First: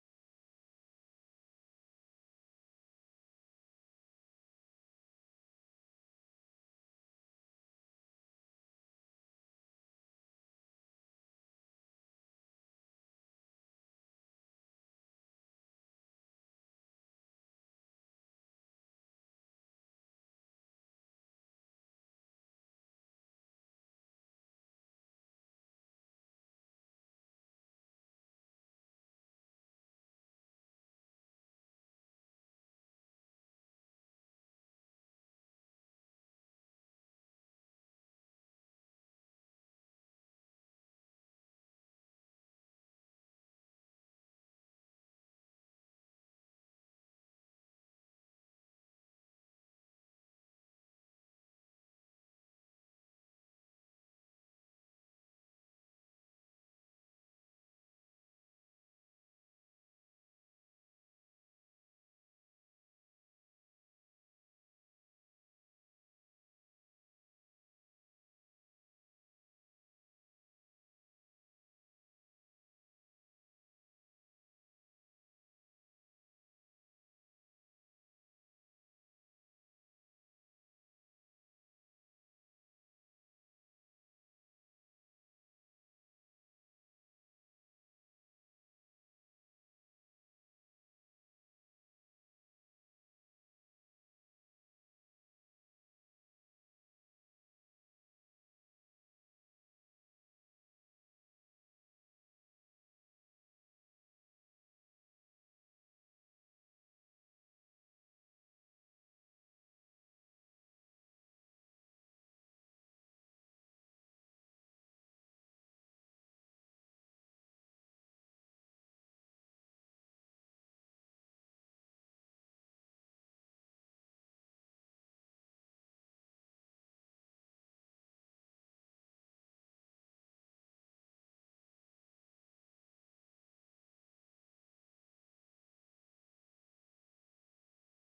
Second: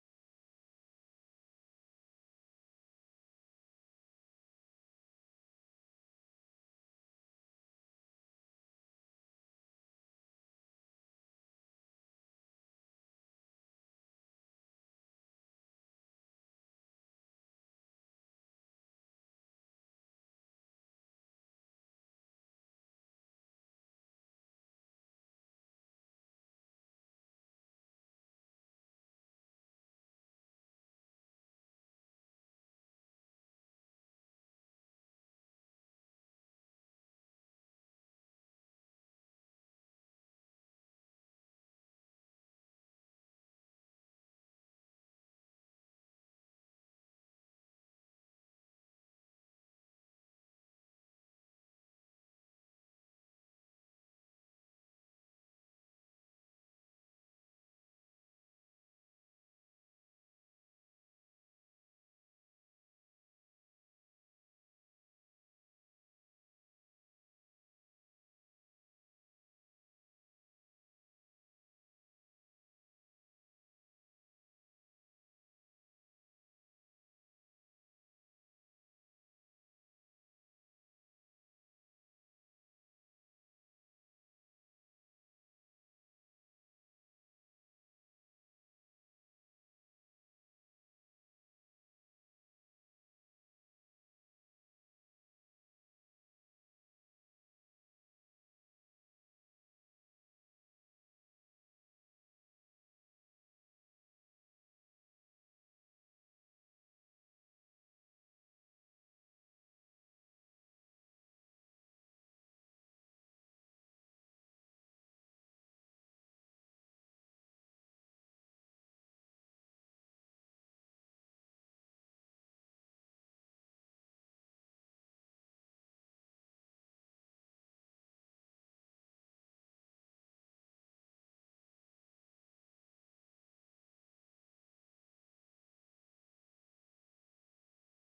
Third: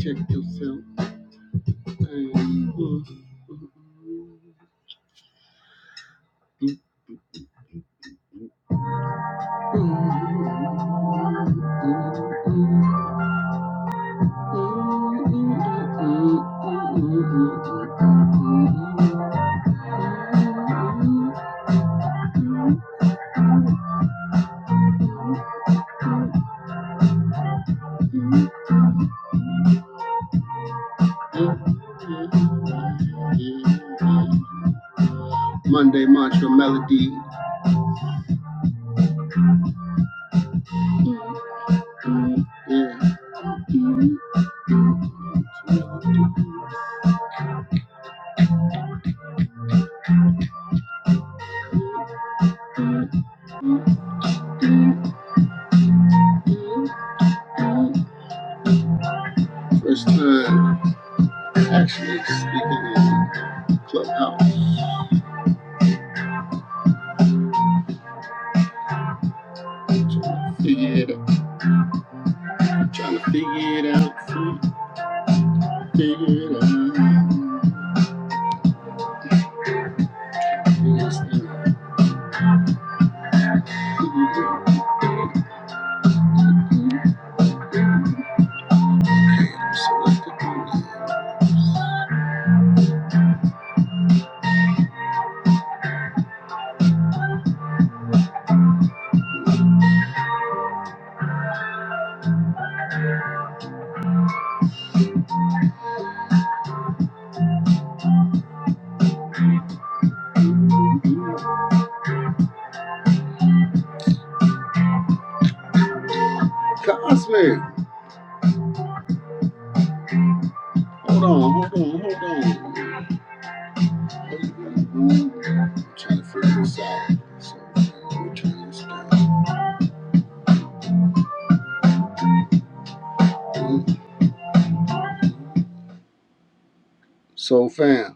Check yourself, check yourself. Monday mantra melody. First time actually speaking in Clubhouse. Trying to figure it out. Trying to figure it out. Figure it out. Figure this thing out. So let's get on it. Cosmic! Hold on, hold on, hold on. Trying to figure this out. So, we're trying this down. So, fam.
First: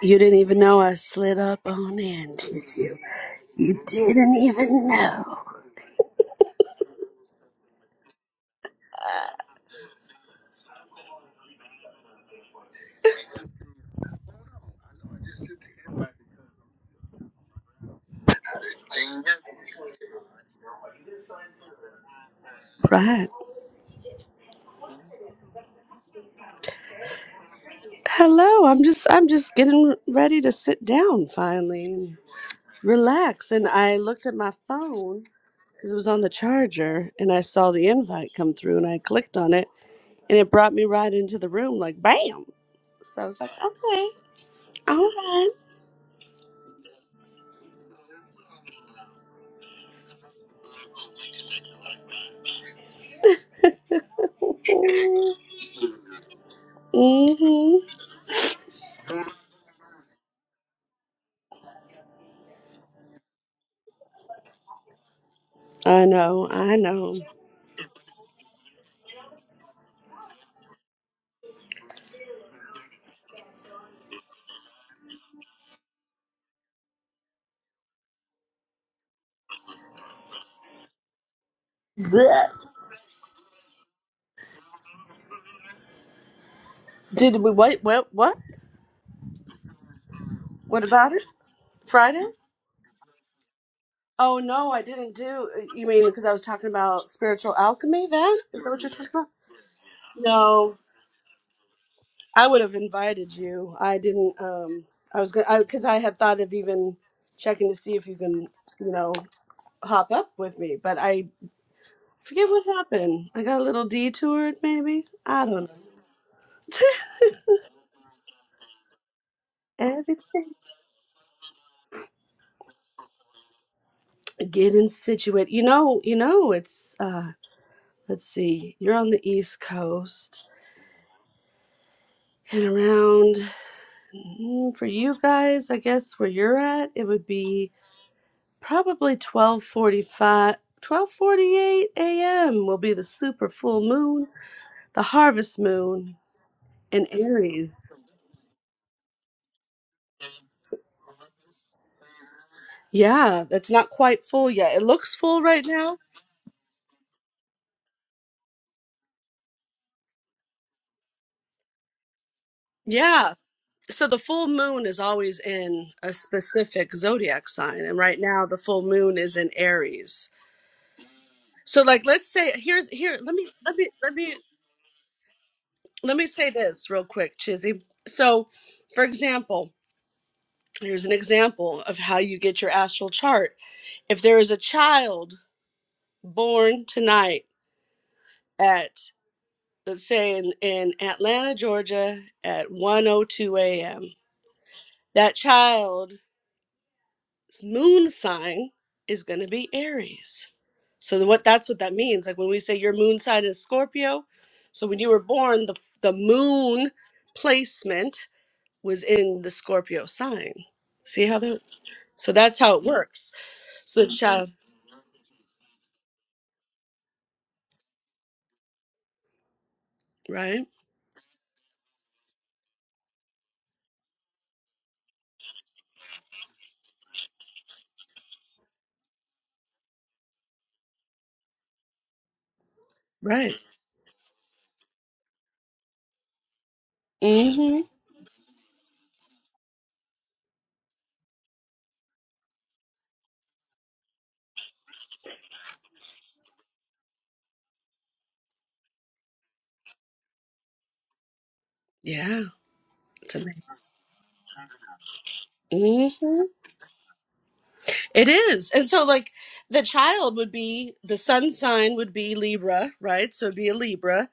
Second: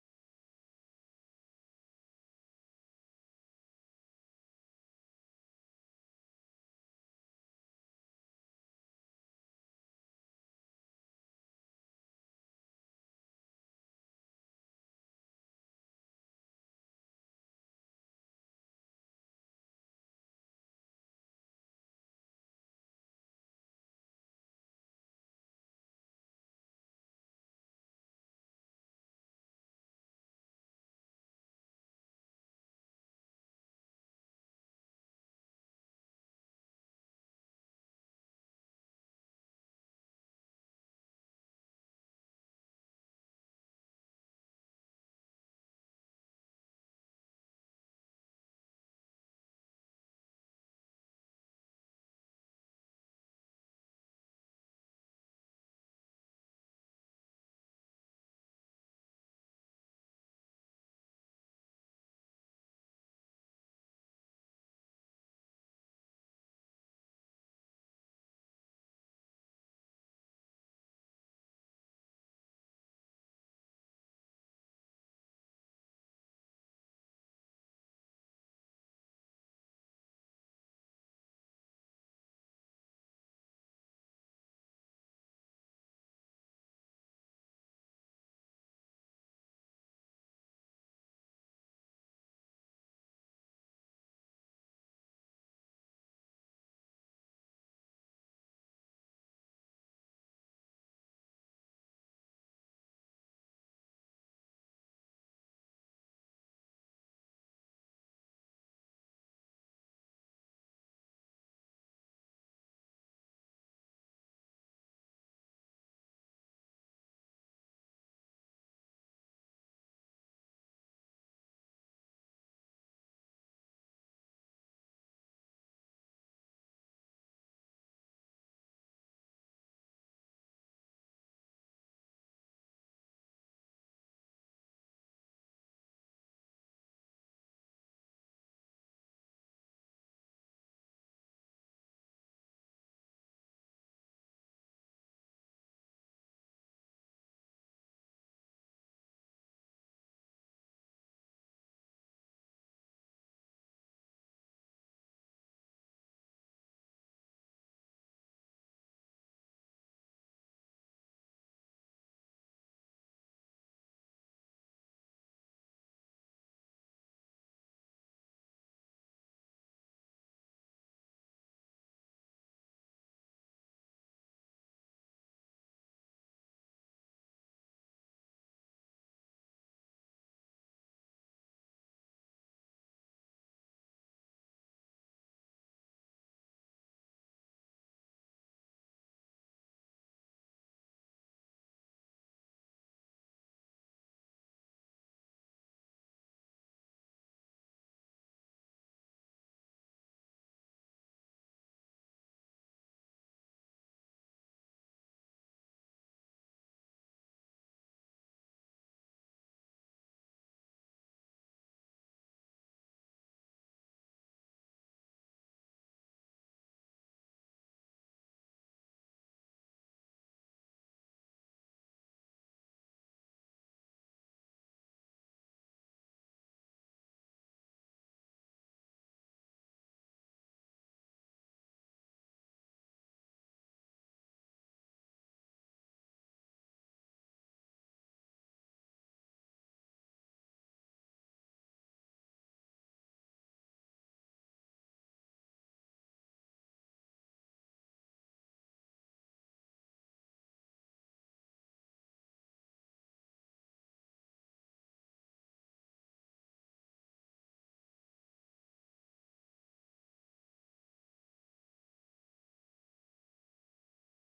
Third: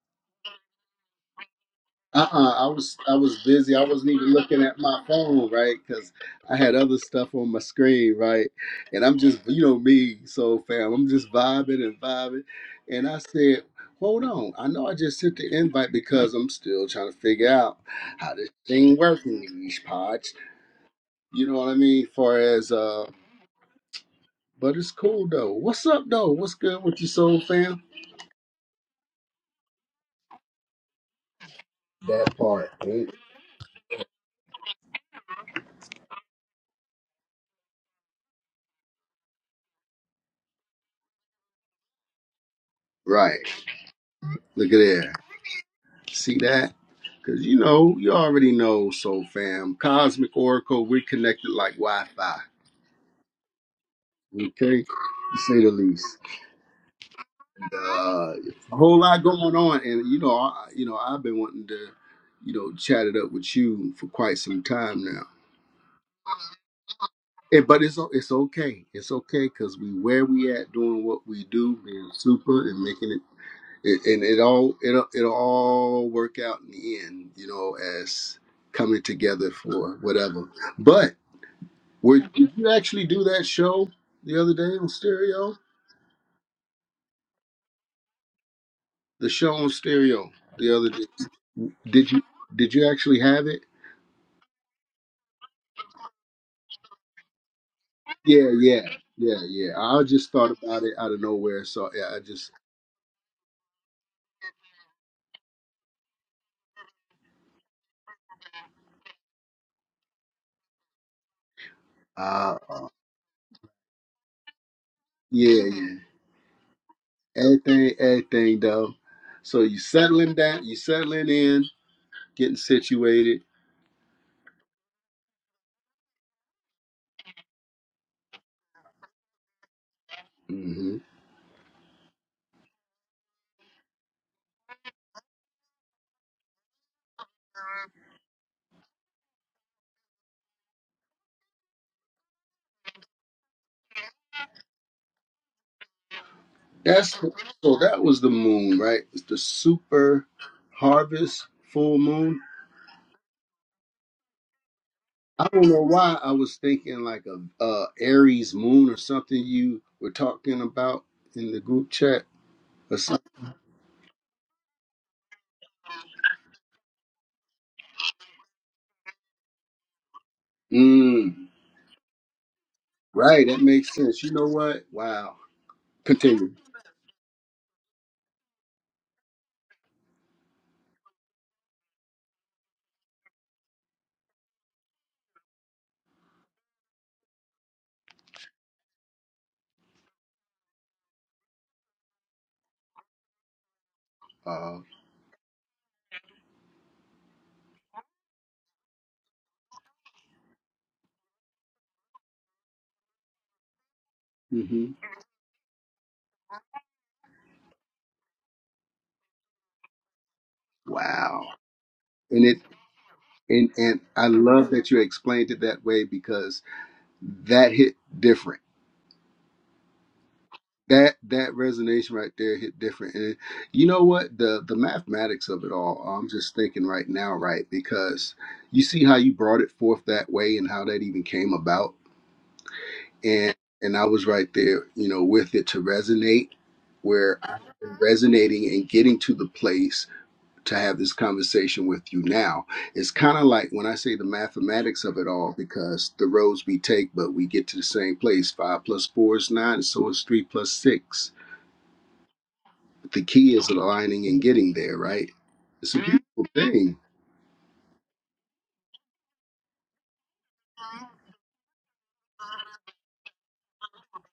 You didn't even know I slid up on in, Uh-uh, I did was you? I was busy. You I wasn't even didn't looking at even my know. phone, right? Because I had other stuff on my screen, right? And I'm just, you know me, so fam, I'm just vibing and vibing. And I said, hold on, I know I just sent the invite because I'm still trying to figure out how this thing working, these pods. You know what I mean? Far as uh, Right. but it's cool though. What's up though? What's good with you, soul fam? Hello. I'm just I'm just getting ready to sit down finally and That part, relax. And I looked at my phone because it was on the charger and I saw the invite come through and I clicked on it and it brought me right into the room like bam. So I right? was like, okay, Look at all there. right. See that? Because you know, you already know, Soul Fam. Cosmic Oracle, we're connected like Wi Fi. Okay? Mm-hmm. To say the least. Uh, a whole lot going on. And, you know, I, you know, I've been wanting to, you know, chat it up with you for quite some time now. I know, I know. And, but it's o- it's okay. It's okay because we where we at doing what we do, being super and making it, it and it all it'll it'll all work out in the end, you know, as coming together for whatever. But Were, Blech. did you actually do that show the other day on stereo? Did we wait what what? The show on stereo the What other day. about it? Did you Friday? did you actually have it? Oh no, I didn't do. You mean because I was talking about spiritual alchemy? Then Yeah, is that what yeah, you're talking about? yeah, yeah. I just thought No, about it out of nowhere. So yeah, I I just would have invited you. I didn't. Um, I was gonna because I, 'cause I had thought of even checking to see if you can, you know, hop up with me. But I forget uh what happened. I got a little detoured, maybe. I yeah, don't know. yeah. Everything, everything though. So you settling Everything down, you settling in, getting situated. getting situated. You know. You know. It's. uh Let's see. You're on the East Coast hmm and around. Mm, For you guys, I guess where you're at, it would be probably twelve forty five, twelve forty eight a.m. will be the super full moon, the harvest moon in That's so. Aries. That was the moon, right? It's the super harvest full moon. Yeah, that's not quite full yet. It looks full I right don't know now. why I was thinking like a uh, Aries moon or something you were talking about in the group chat or something. Yeah. So the full moon is always in a specific zodiac sign, and right now the full moon is in Aries. Mm, So like let's say here's here let right, me that let me makes let sense. You me know what? Wow. let me say Continue. this real quick, Chizzy. So, for example, here's an example of how you get your astral chart. If there is a child born tonight at, let's say, in, in Atlanta, Georgia, at 1:02 a.m., Uh, that child's moon sign is going to be Aries. So the- what that's what that means. Like when we say your moon sign is Scorpio, so hmm when you were born, the the moon placement was in the Scorpio sign. See how Wow. that? So And it that's how it works. and and So the I child, love that you explained it that way because that hit different. right? that that resonation right there hit different and you know what the the mathematics of it all i'm just thinking right now right because you see how you brought it forth that way and how that even came about and Right. and i was right there you know with it to resonate where i'm Mm-hmm. resonating and getting to the place to have this conversation with you now it's kind of like when i say the mathematics of it all because the roads we take but we get to the same place five plus four is nine so is three plus six Yeah. the It's key amazing. is aligning and getting there, right? It's a Mm-hmm. beautiful thing. It is. And so, like, the child would be, the sun sign would be Libra, right? So it'd be a Libra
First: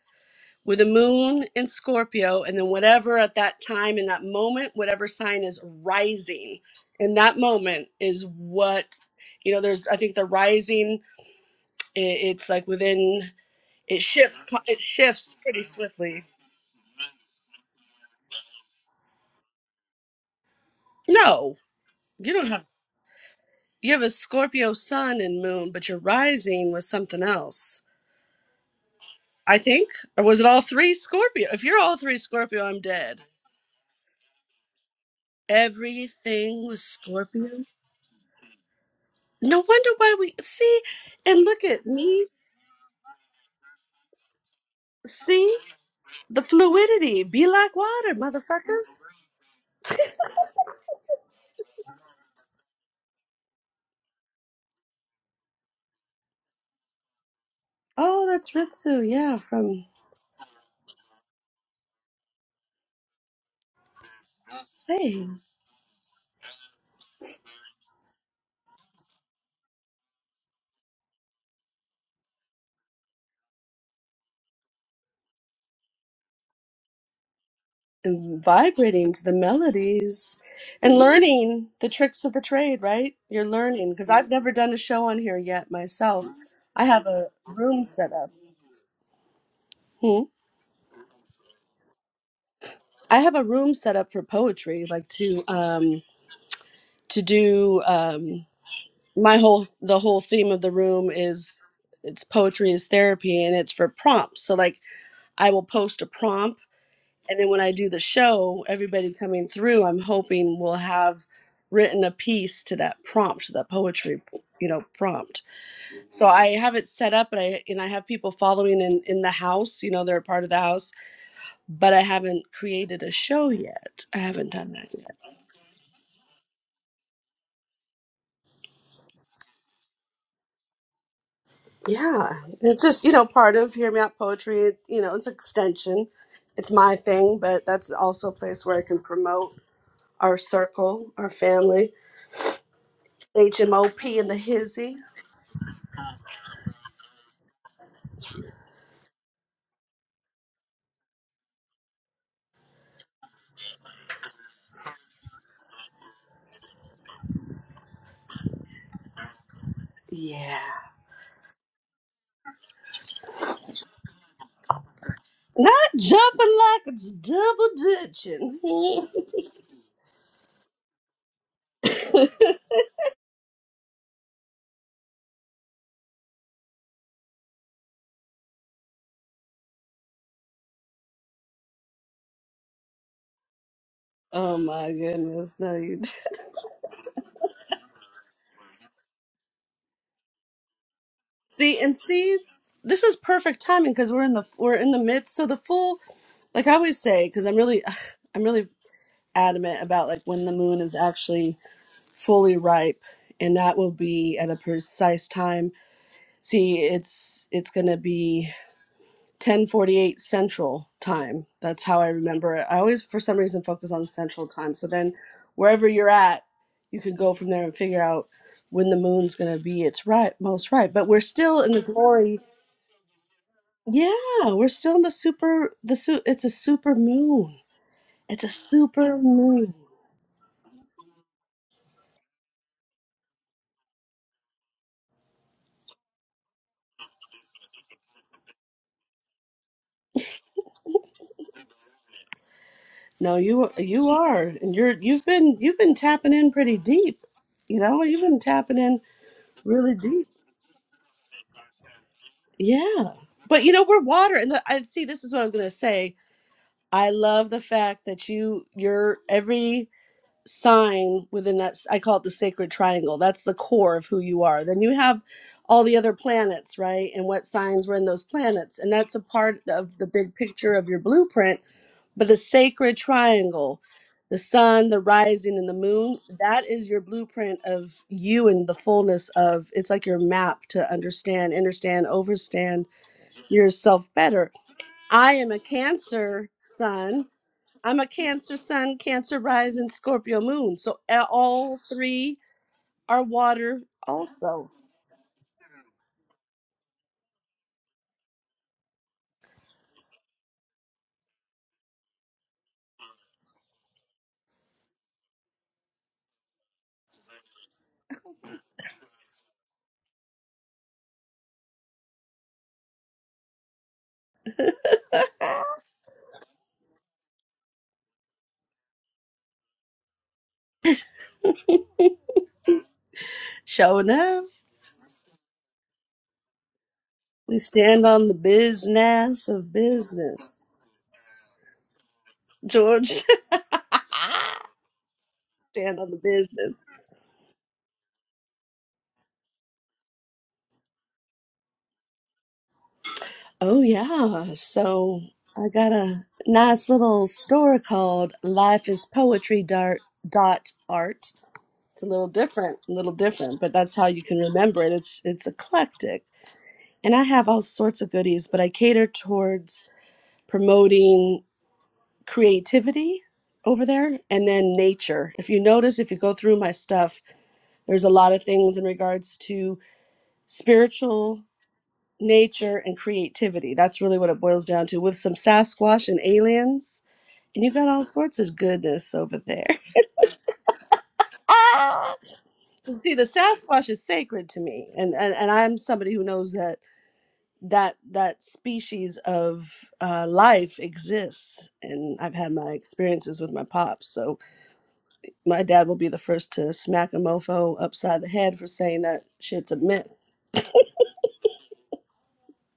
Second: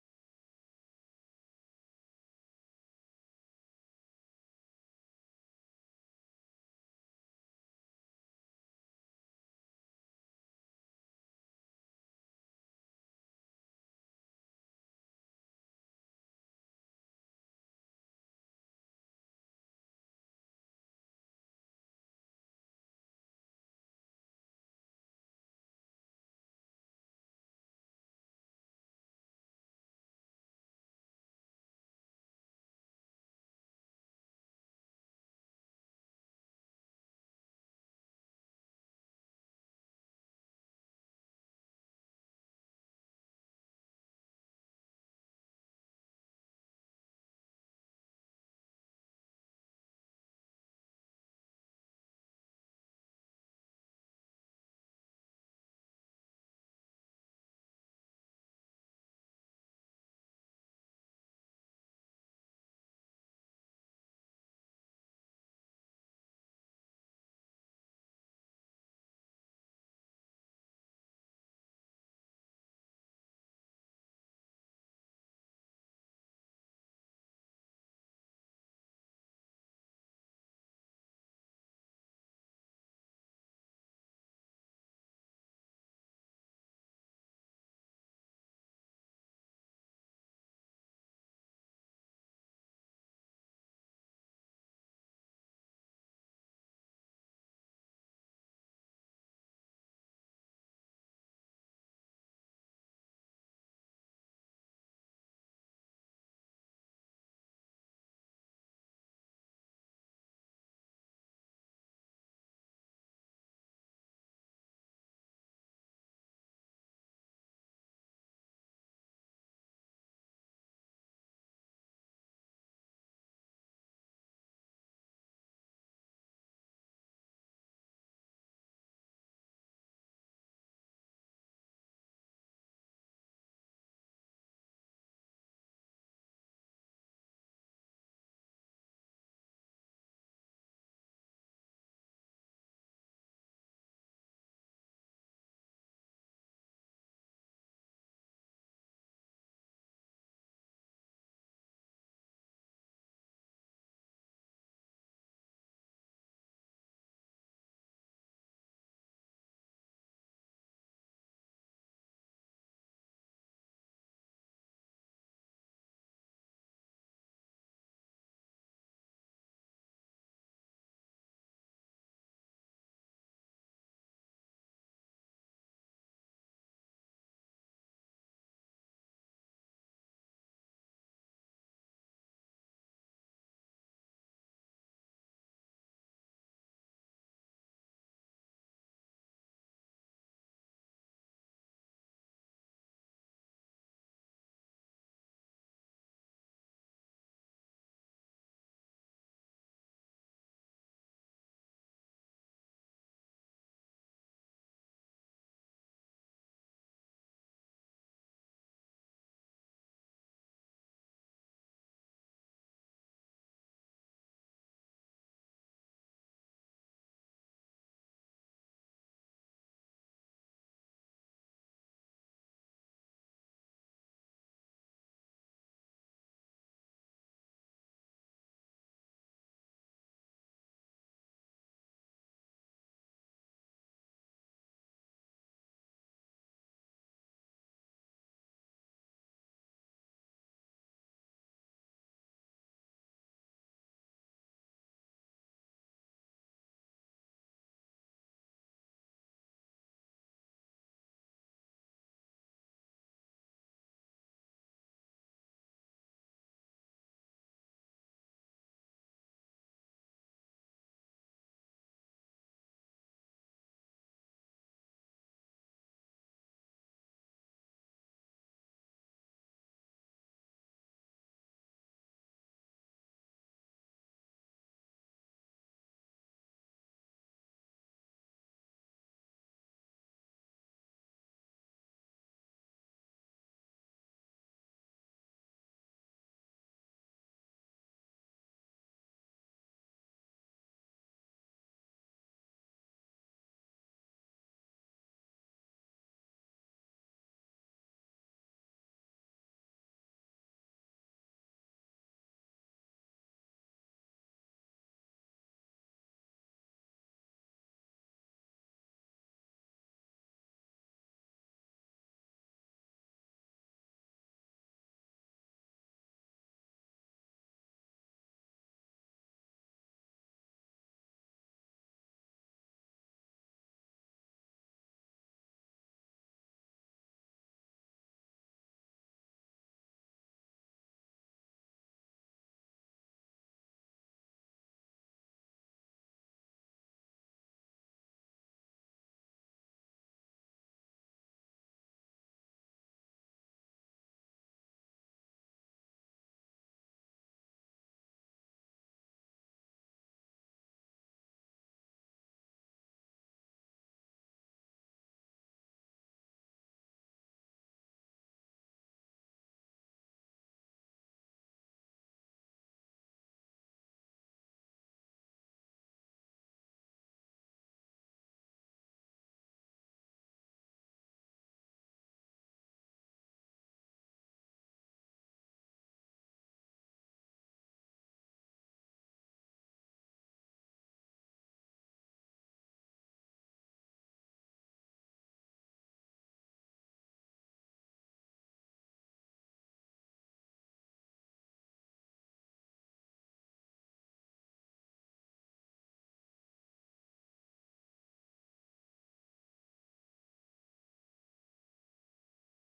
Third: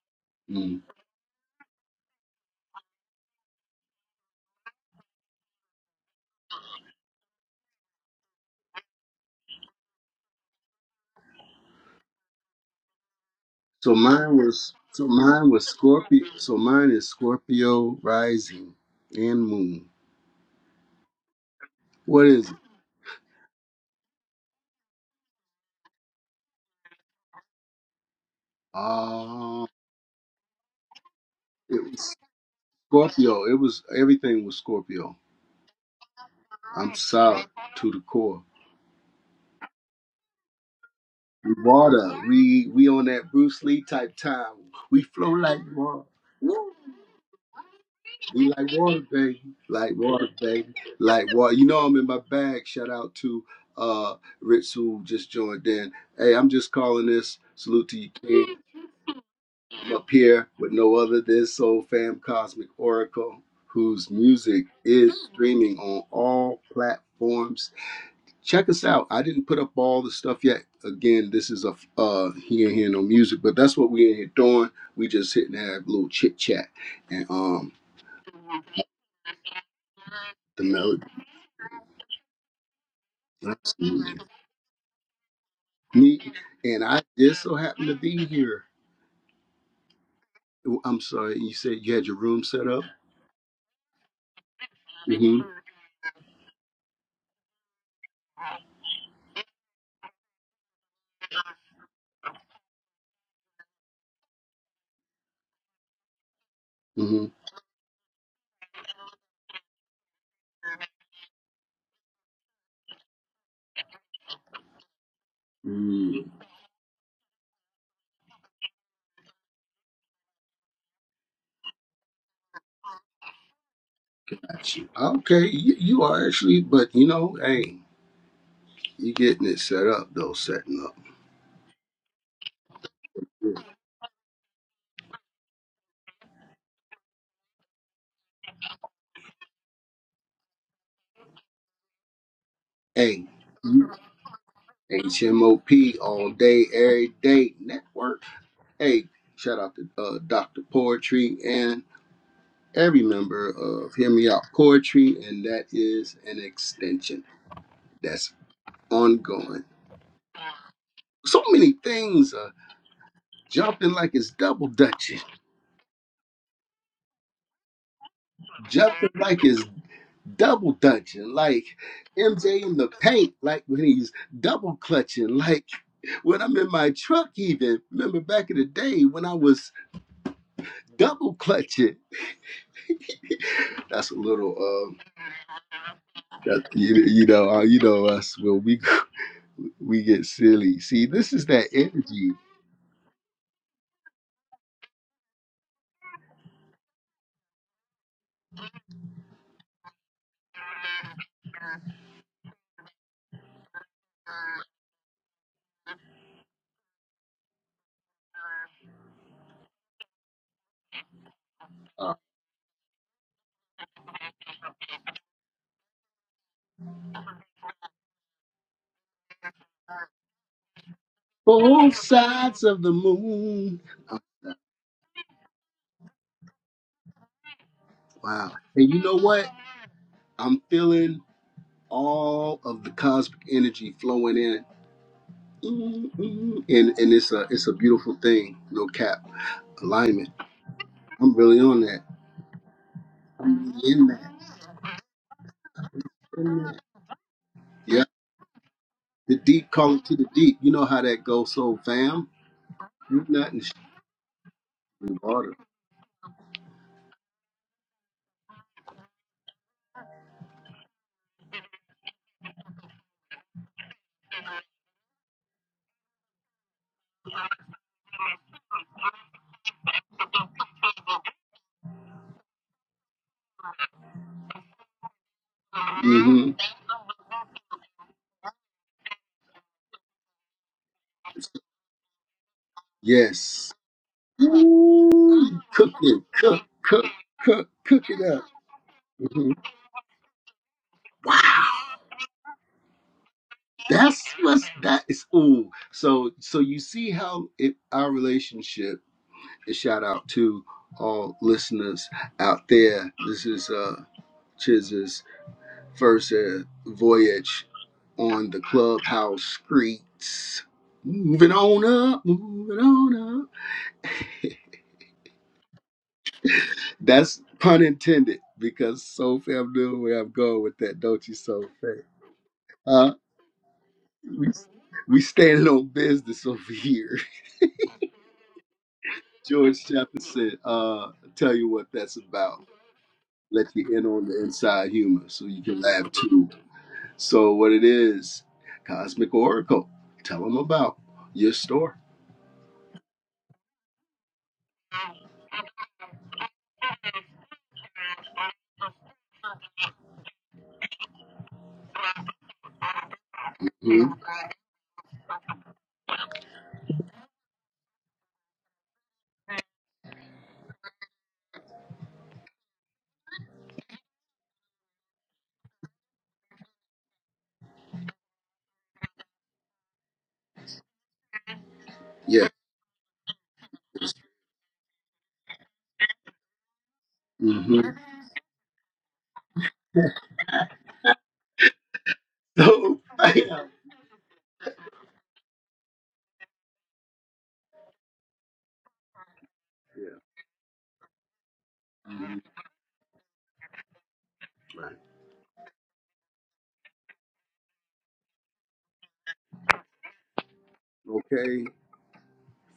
Mm. with a moon in Scorpio. And then, whatever at that time, in that moment, whatever sign is rising in that moment is what, you know, there's, I think the rising, i- it's like within. So It mine shifts. co- was It so shifts mine pretty was swiftly. Scorpio. So mine is Scorpio rising and moon. No, What you don't is it? have. You have a Scorpio sun and moon, but your rising was something else. I Uh, think, or was it all three Scorpio? If you're it all was three Scorpio, I'm dead. Scorpio. It was everything was Scorpio. Everything was I'm solid Scorpio. to the core. No wonder why we see and look at Water. me. We we on that Bruce Lee type time. We flow See like water. the fluidity. Be like water, We like motherfuckers. water, baby. Like water, baby. Like water. You know I'm in my bag. Shout out to uh Ritz who just joined in. Hey, I'm just calling this. Salute to you, Oh, that's King. Ritsu. Yeah, from I'm up here with no other than Soul Fam Cosmic Oracle, whose music is hey. streaming on all platforms. Check us out. I didn't put up all the stuff yet. Again, this is a uh he ain't hear no music, but that's what we in here doing. We just hitting have a little chit chat. And um and vibrating to the melodies the and melody. learning the tricks of the trade, right? You're learning because Absolutely. I've never done a show on here yet Me myself. and I I have a just so room happened to set be up. here. Hmm? Oh, I'm sorry, you said you had your room set up? I have a room set up for poetry, like hmm to um to do um my whole the whole theme of the room is it's poetry is therapy and it's for prompts. So like I will post a prompt hmm And then when I do the show, everybody coming through, I'm hoping will have written a piece to that prompt, that poetry, you know, prompt. So Mm, I have it set up and I and I have people following in in the house, you know, they're a part of the house, but I haven't created a show yet. I haven't done got you. that yet. Okay, you, you are actually, but you know, hey, you getting it set up though, setting up. Yeah. It's just, you know, Yeah. part of Hear Me Out Poetry, you know, it's an extension. It's my thing, but that's also a place where I can promote our circle, our family, Hey, you- HMOP and the hizzy. HMOP all day, every day network. Hey, shout out to uh, Dr. Poetry and. every member of Hear Me Out Poetry, and that is an extension that's ongoing. Yeah. So many things are jumping like it's double dutching, Not jumping like it's double jumping dutching. like it's double dutching, like MJ in the paint, like when he's double clutching, like when I'm in my truck, even. Remember back in the day when I was double clutching? That's a little, oh my um, goodness! No, you that, you, you know, uh, you know us when we we get silly. See, this is that see and energy. see. This is perfect timing because we're in the we're in the midst. So the full, like I always say, because I'm really I'm really adamant about like when the moon is actually fully ripe, and that will be at a precise time. See, it's it's gonna be. 10:48 Central Time. That's how I Uh, remember it. I always, for some reason, focus on Central Time. So then, wherever you're at, you can go from there and figure out when the moon's going to be its right most right. But we're still in the both glory. sides of the moon. Yeah, Oh, we're still in the super. The su- It's a super moon. It's a wow. And you know super what? moon. I'm feeling all of the cosmic energy flowing in. Mm, mm. And and it's a it's a beautiful thing, no cap. Alignment. I'm really on that. No, you I'm really in you that. are, and you're you've been you've been tapping in In pretty that. deep. You know, Yeah. you've been tapping in The deep really calling to the deep. deep. You know how that goes, so fam. Yeah. You not in But you sh- know, we're water, and the, I see. in This is what I was water. gonna say I love the fact that you your every sign within that I call it the sacred triangle. That's the core of who you are. Then you have all the other planets, right? And what signs were in those planets. And that's a part of the big picture of your blueprint, but the sacred triangle, the sun, the rising and the moon, hmm that is your blueprint of you and the fullness of it's like your map to understand, understand, overstand Yes. yourself better. I am a Ooh, cook it, Cancer cook, cook, sun cook, I'm a cook it up. Cancer Sun, Cancer Mhm. Rising, Scorpio Moon. So a- all Wow, three are water that's what's also. that is. Ooh, so so you see how it, our relationship. And shout out to all listeners out there. This is uh Chiz's first uh, voyage on the clubhouse streets. Moving on up, moving on up. That's pun intended because so fam knew where I'm going with that, don't you, so Uh, Showing up. we we standing on business over here. We stand on the business of George Chapman said, business. uh, tell you what that's about. George, Let you in on the inside humor so you can stand laugh on the too. business. So what it is, Cosmic Oracle, tell them about your store. Oh, yeah. So I got a nice little store called Life is Poetry Dart dot art it's a little different a little different but that's how Mhm. you can remember it it's it's eclectic and I have all sorts of goodies, but I cater towards promoting creativity over there and then nature. If you notice, if you go through my stuff, there's a lot of things in regards to spiritual Yeah. nature and creativity. That's really what it boils down to with some Sasquatch and aliens. And you've hmm got all sorts of goodness over there. Ah! So, See, the yeah. Sasquatch is sacred to me. And, and, and I'm somebody who knows that that that species of uh, life exists. And I've Mhm. had my experiences with my pops. So Right. my dad will be the first to smack a mofo upside the head for saying that shit's a myth. Okay.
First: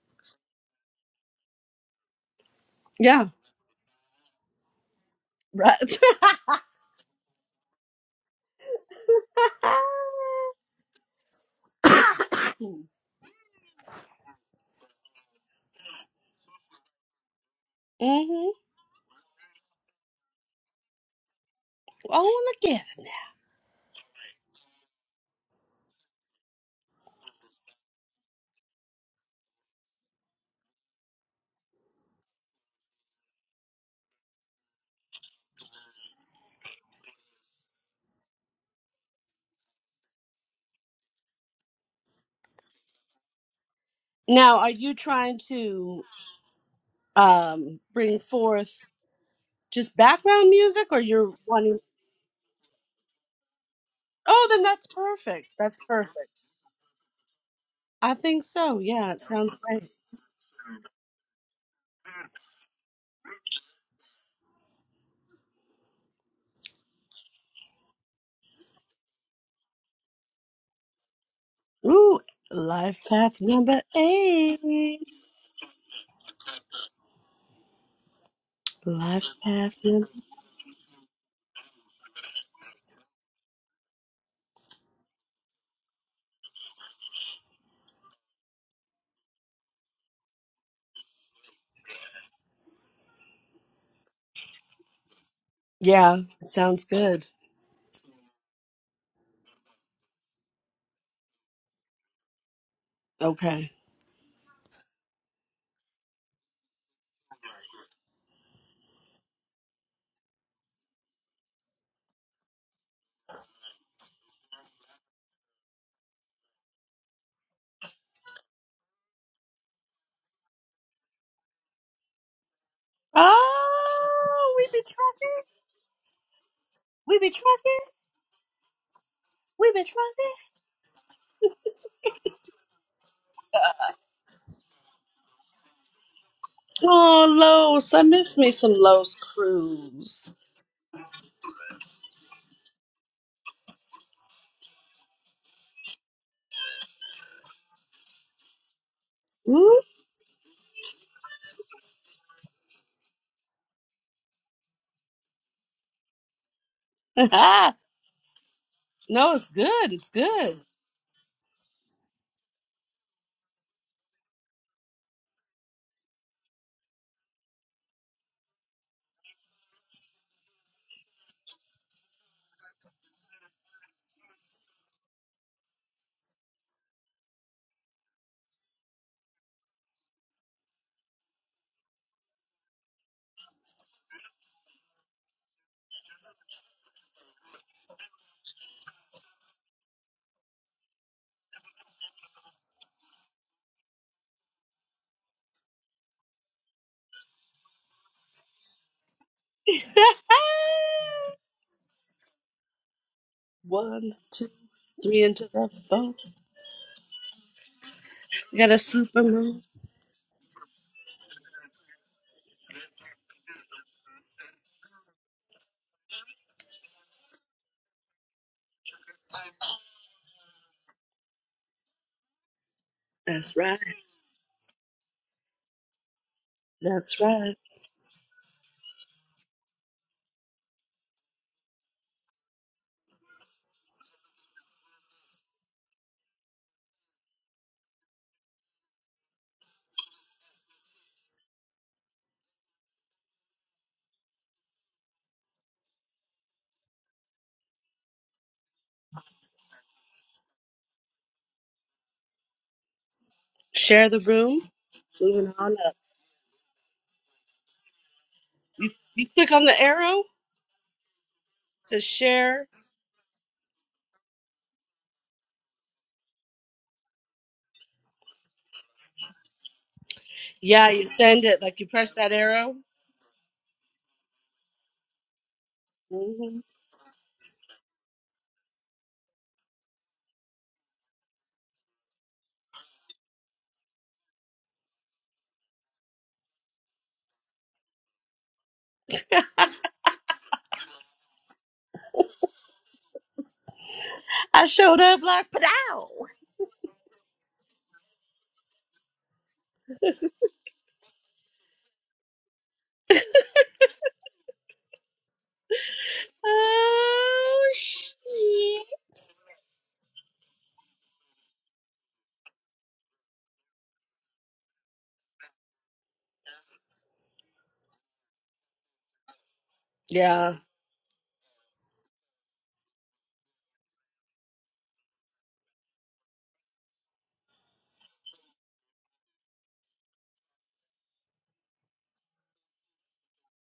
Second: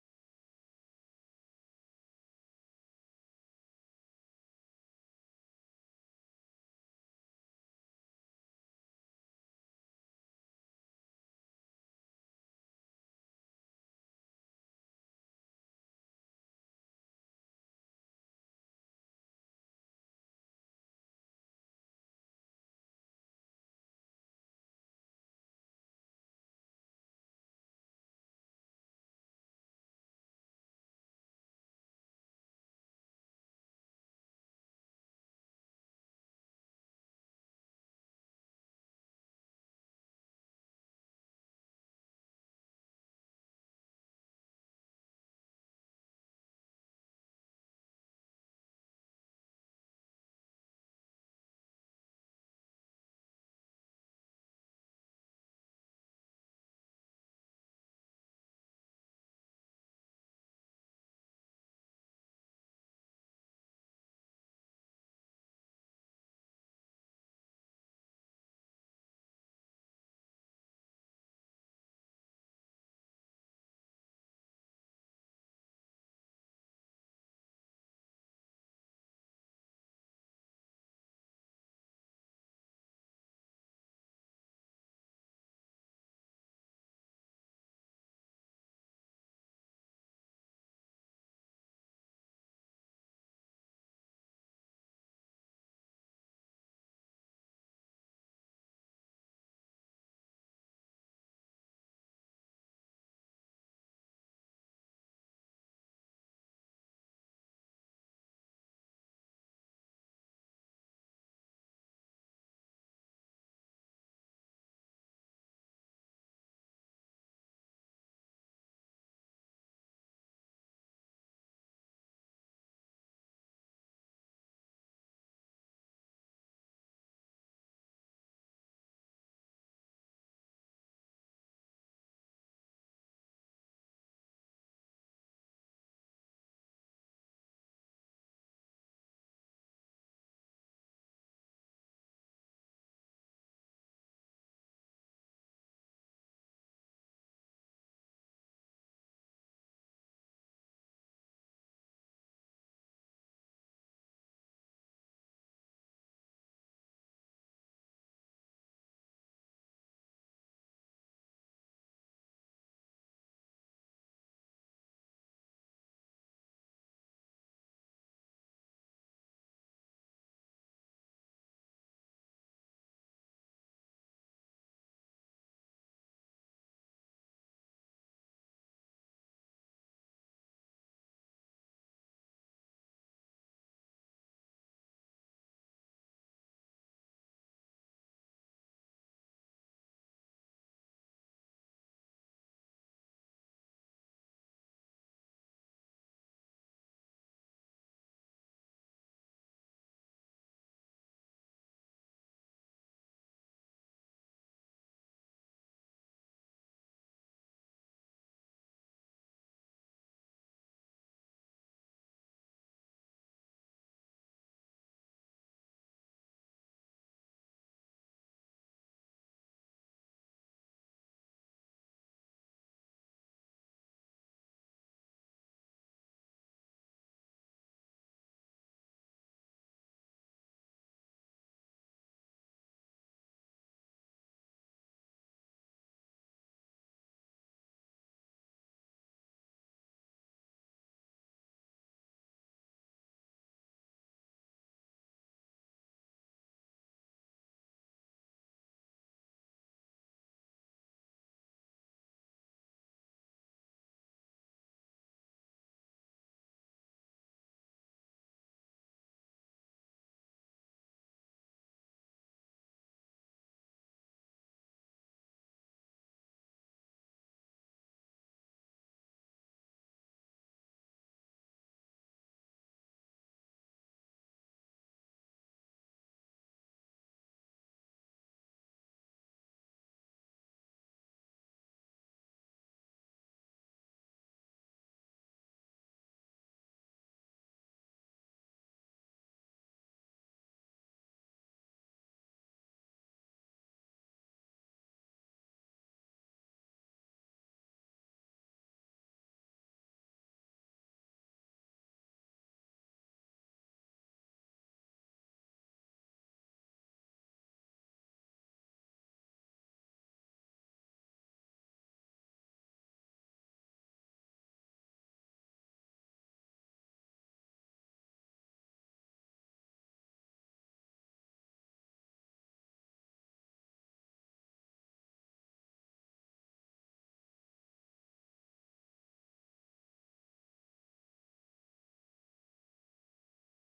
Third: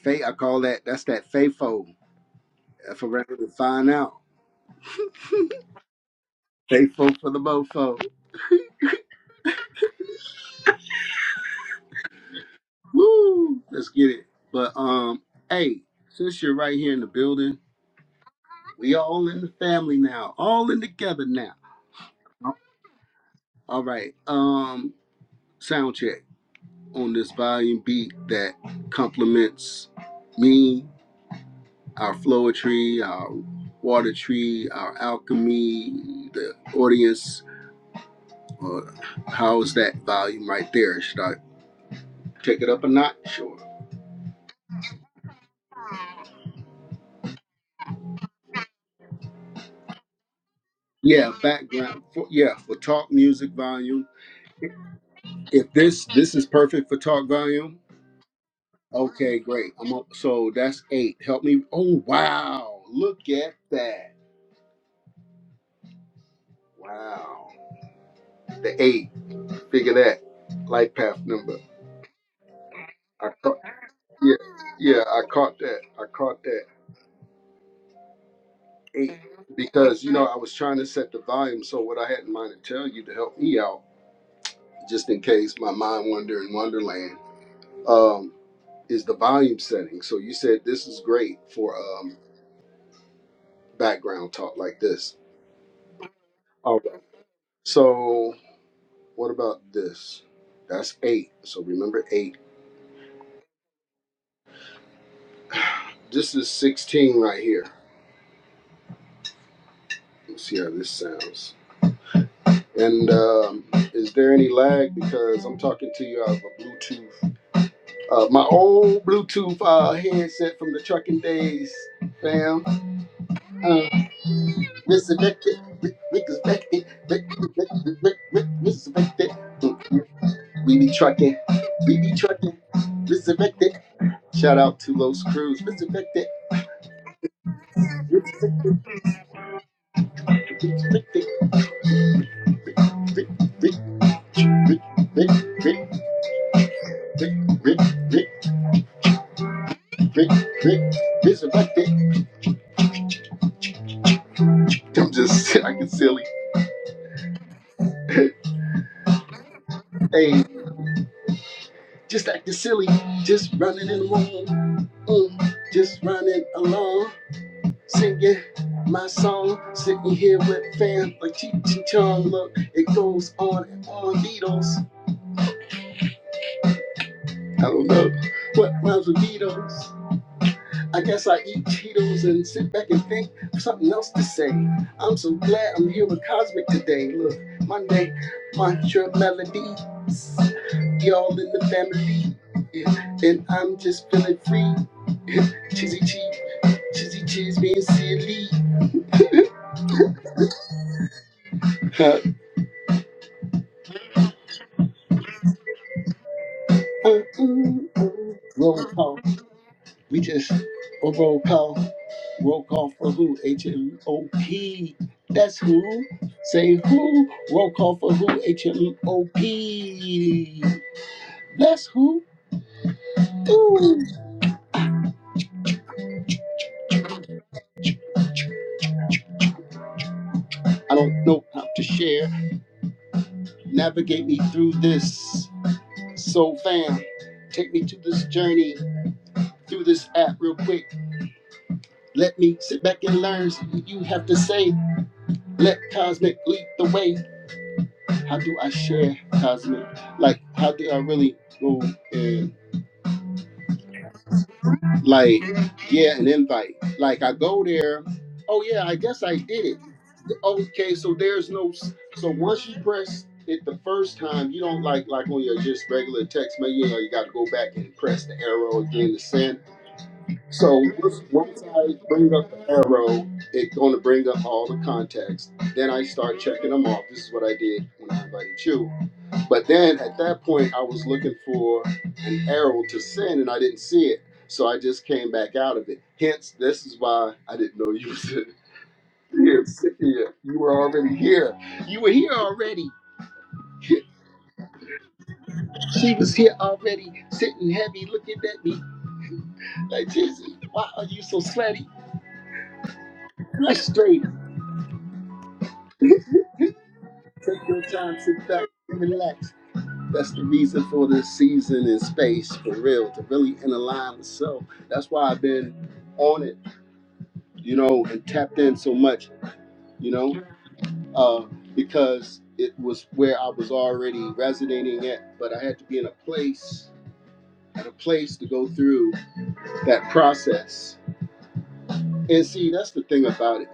Faith, I call that, that's that FAFO, F for Yeah, record to find out. right. Faithful for the mofo. mm-hmm. Woo! Let's get it. But um, hey, since you're right here in the building, Oh, we all in the family now, all in together now. well, look at it now. All right. Um, sound check on this volume beat that complements me, our flowetry, our water tree, our alchemy, the audience. Uh, how's that volume right there? Should I take it up a notch? Sure. Now, are you trying to um, bring forth just background music, or Yeah, you're wanting? background. For, yeah, for talk music volume. Oh, then that's perfect. If That's this perfect. this is perfect for talk volume. I think so. Yeah, it Okay, sounds great. great. I'm up, so that's eight. Help me. Oh wow! Look at that. Wow. The eight. Figure that. Light path number. Ooh, life I path caught. number Yeah, yeah. eight. I caught that. I caught that eight Life path because number. you know I was trying to set the volume. So what I had in mind to tell you to help me out, just in case my mind wander in Wonderland. Um, is the volume setting. So you said this is great for um, background talk like this. Yeah, All sounds right. good. So what about this? That's eight. So remember eight. Okay. This is 16 right here. Let's see how this sounds. And um, is there any lag? Because I'm talking to you out of a Bluetooth, uh, my old Bluetooth uh, headset from the trucking days, fam. Uh, Oh, we be trucking. resurrected, re- resurrected, We be trucking. We be trucking. We be trucking. We be trucking. Mr. Victor. Shout out to Los Cruz. Mr. Victor. Oh, Los. I miss me Mr. some Victor. Los Cruz. Mr. Victor. Rick, Rick, Rick, Rick, Rick, Rick, Rick, Ooh. Rick, Mr. Victor. I'm just acting silly. no, it's good. It's Hey, good. just acting silly. Just running in the room. Mm, just running along. singing my song, sitting here with fam like Cheech and Chong. Look, it goes on and on. Beatles, I don't know what rhymes with Beatles. I guess I eat Cheetos and sit back and think of something else to say. I'm so glad I'm here with Cosmic today. Look, Monday, mantra melodies, y'all in the family, yeah, and I'm just feeling free. Chizzy cheese, chizzy cheese, being silly. One, two, three into the phone. Oh, ooh, ooh. We got a Roll call. super moon. We just oh, roll call. Roll call for who? H M O P. That's who. Say who. Roll call for who? H M O P. That's who. That's right. Ooh. That's right. I don't know how to share. Navigate me through this. So fam, take me to this journey through this app real quick. Let me sit back and learn. You have to say, let cosmic lead the way. how do I share cosmic? Like, how do I really go and Share the room. like Moving on up. get an invite? Like, I go there. Oh yeah, I guess You I click did on it. the arrow. It Okay, so there's no. says So once share. you press it the first time, you don't like like on your just regular text. Maybe you know you got to go back and press the arrow again to send. So Yeah, you once, send once it. Like you I press that bring up the arrow. arrow, it's going to bring up all the contacts. Then I start hmm checking them off. This is what I did when I invited you. But then at that point, I was looking for an arrow to send, and I didn't see it. So I just came back out of it. Hence, this is why I didn't know you was in here. Sit here. You were already here. You were here already. I showed up like She pow. was here already, sitting heavy, looking at me like, Jesus, why are you so sweaty? Not straight. Take Oh your time, sit back, shit. and relax. That's the reason for this season and space, for real, to really in align with self. That's why I've been on it you know, and tapped in so much, you know, Yeah, uh, because it was where I was already resonating at, but I had to be in a place, at a place to go through that process. And see, that's the thing about it,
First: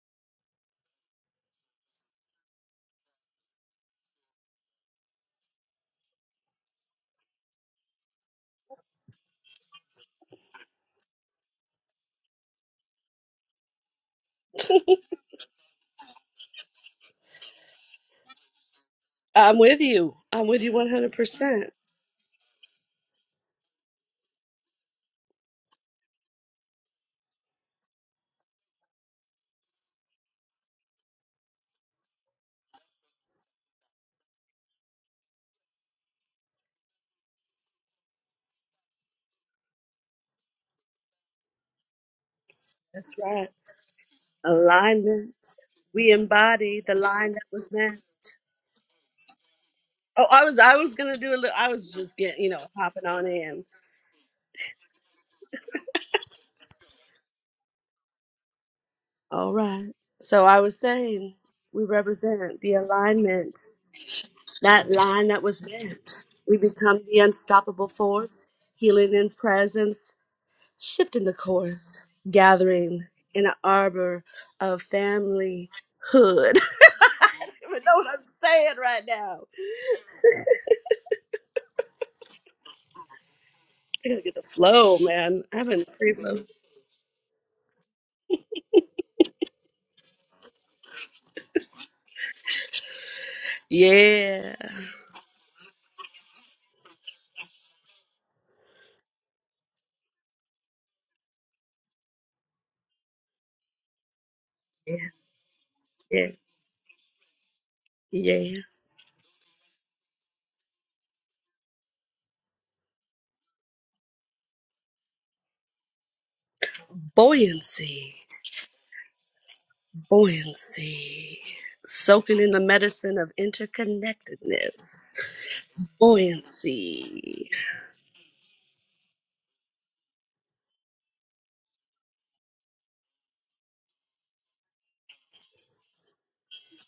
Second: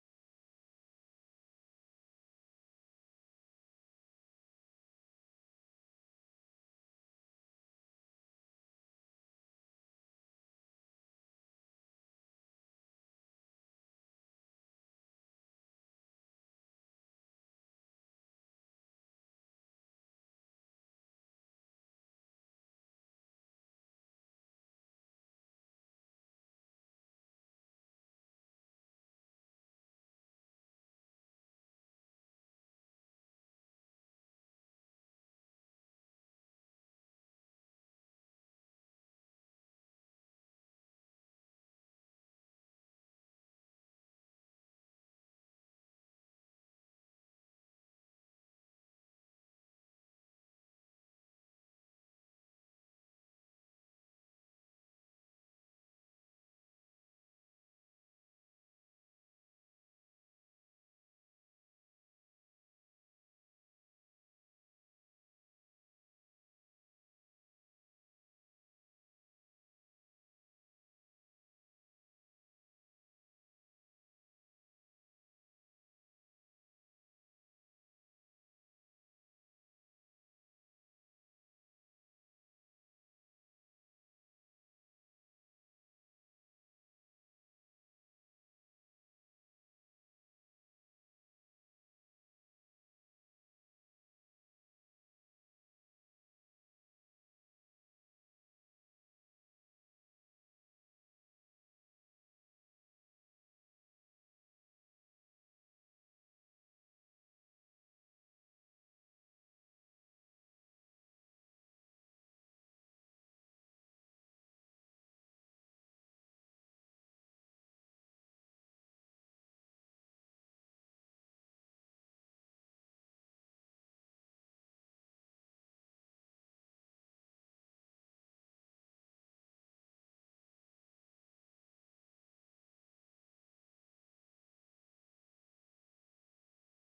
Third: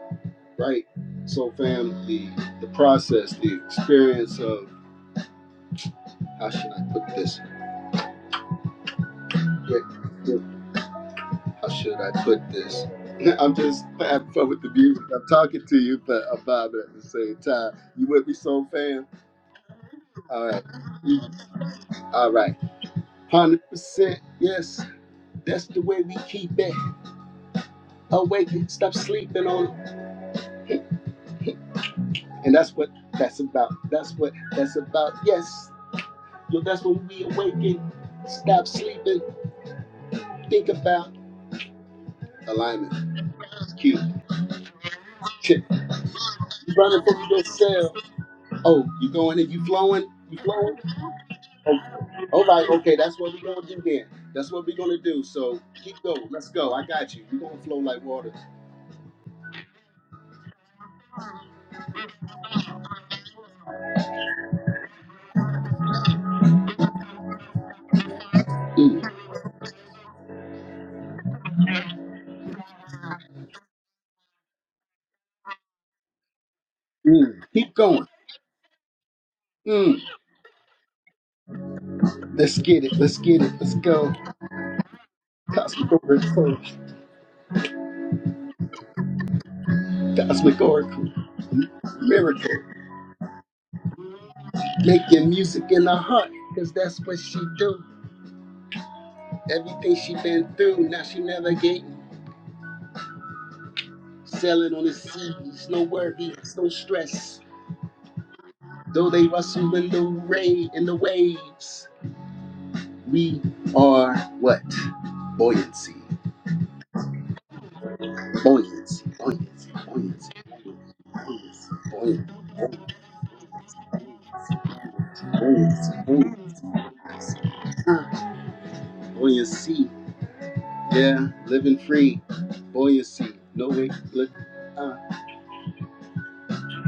right? So, fam, the, the process, the experience of how should I put this? Yeah, yeah, How should I put this? I'm just having fun with the music. I'm talking to you, but I'm vibing at the same time. You with me, soul fam? I'm with you. All I'm right. with you 100%. All right. one Hundred percent. Yes, that's the way we keep it awake. Stop sleeping on it, and that's what that's about. That's what that's about. Yes, yo, that's when we awaken. Stop sleeping. Think about alignment. That's right. It's cute. Alignment. Shit. We You embody the running from line that was yourself. meant. Oh, you going and you flowing. Oh, You I was I flowing. was going to do a little I Oh, was just getting, all you know, right. Okay, hopping that's on what we are in. gonna do then. That's what we are gonna do. So keep going. Let's go. I got you. You gonna flow like water. All right. So I was saying we represent the alignment, that line that was meant. We become the unstoppable force, Mm, healing in presence, shifting the course, gathering in an arbor of familyhood. mm. you Keep know going. what I'm saying right now. Mm. Let's get it. Let's get it. Let's I go. gotta get the flow, man. I haven't Cosmic free flow. Oracle. Cosmic Oracle. Miracle. Yeah. Making music in her heart, because that's what she do. Everything she been through, now she navigating. Selling on the Yeah. seas, no Yeah. worries, no stress. Yeah. Though they rustle in the rain, in the waves, we are what? Buoyancy. Buoyancy. Buoyancy. Buoyancy. Buoyancy. Buoyancy. Buoyancy. Buoyancy. Buoyancy. Soaking in the medicine of interconnectedness. Buoyancy. Buoyancy. Buoyancy. buoyancy. Yeah, living free, buoyancy. No way, look, uh,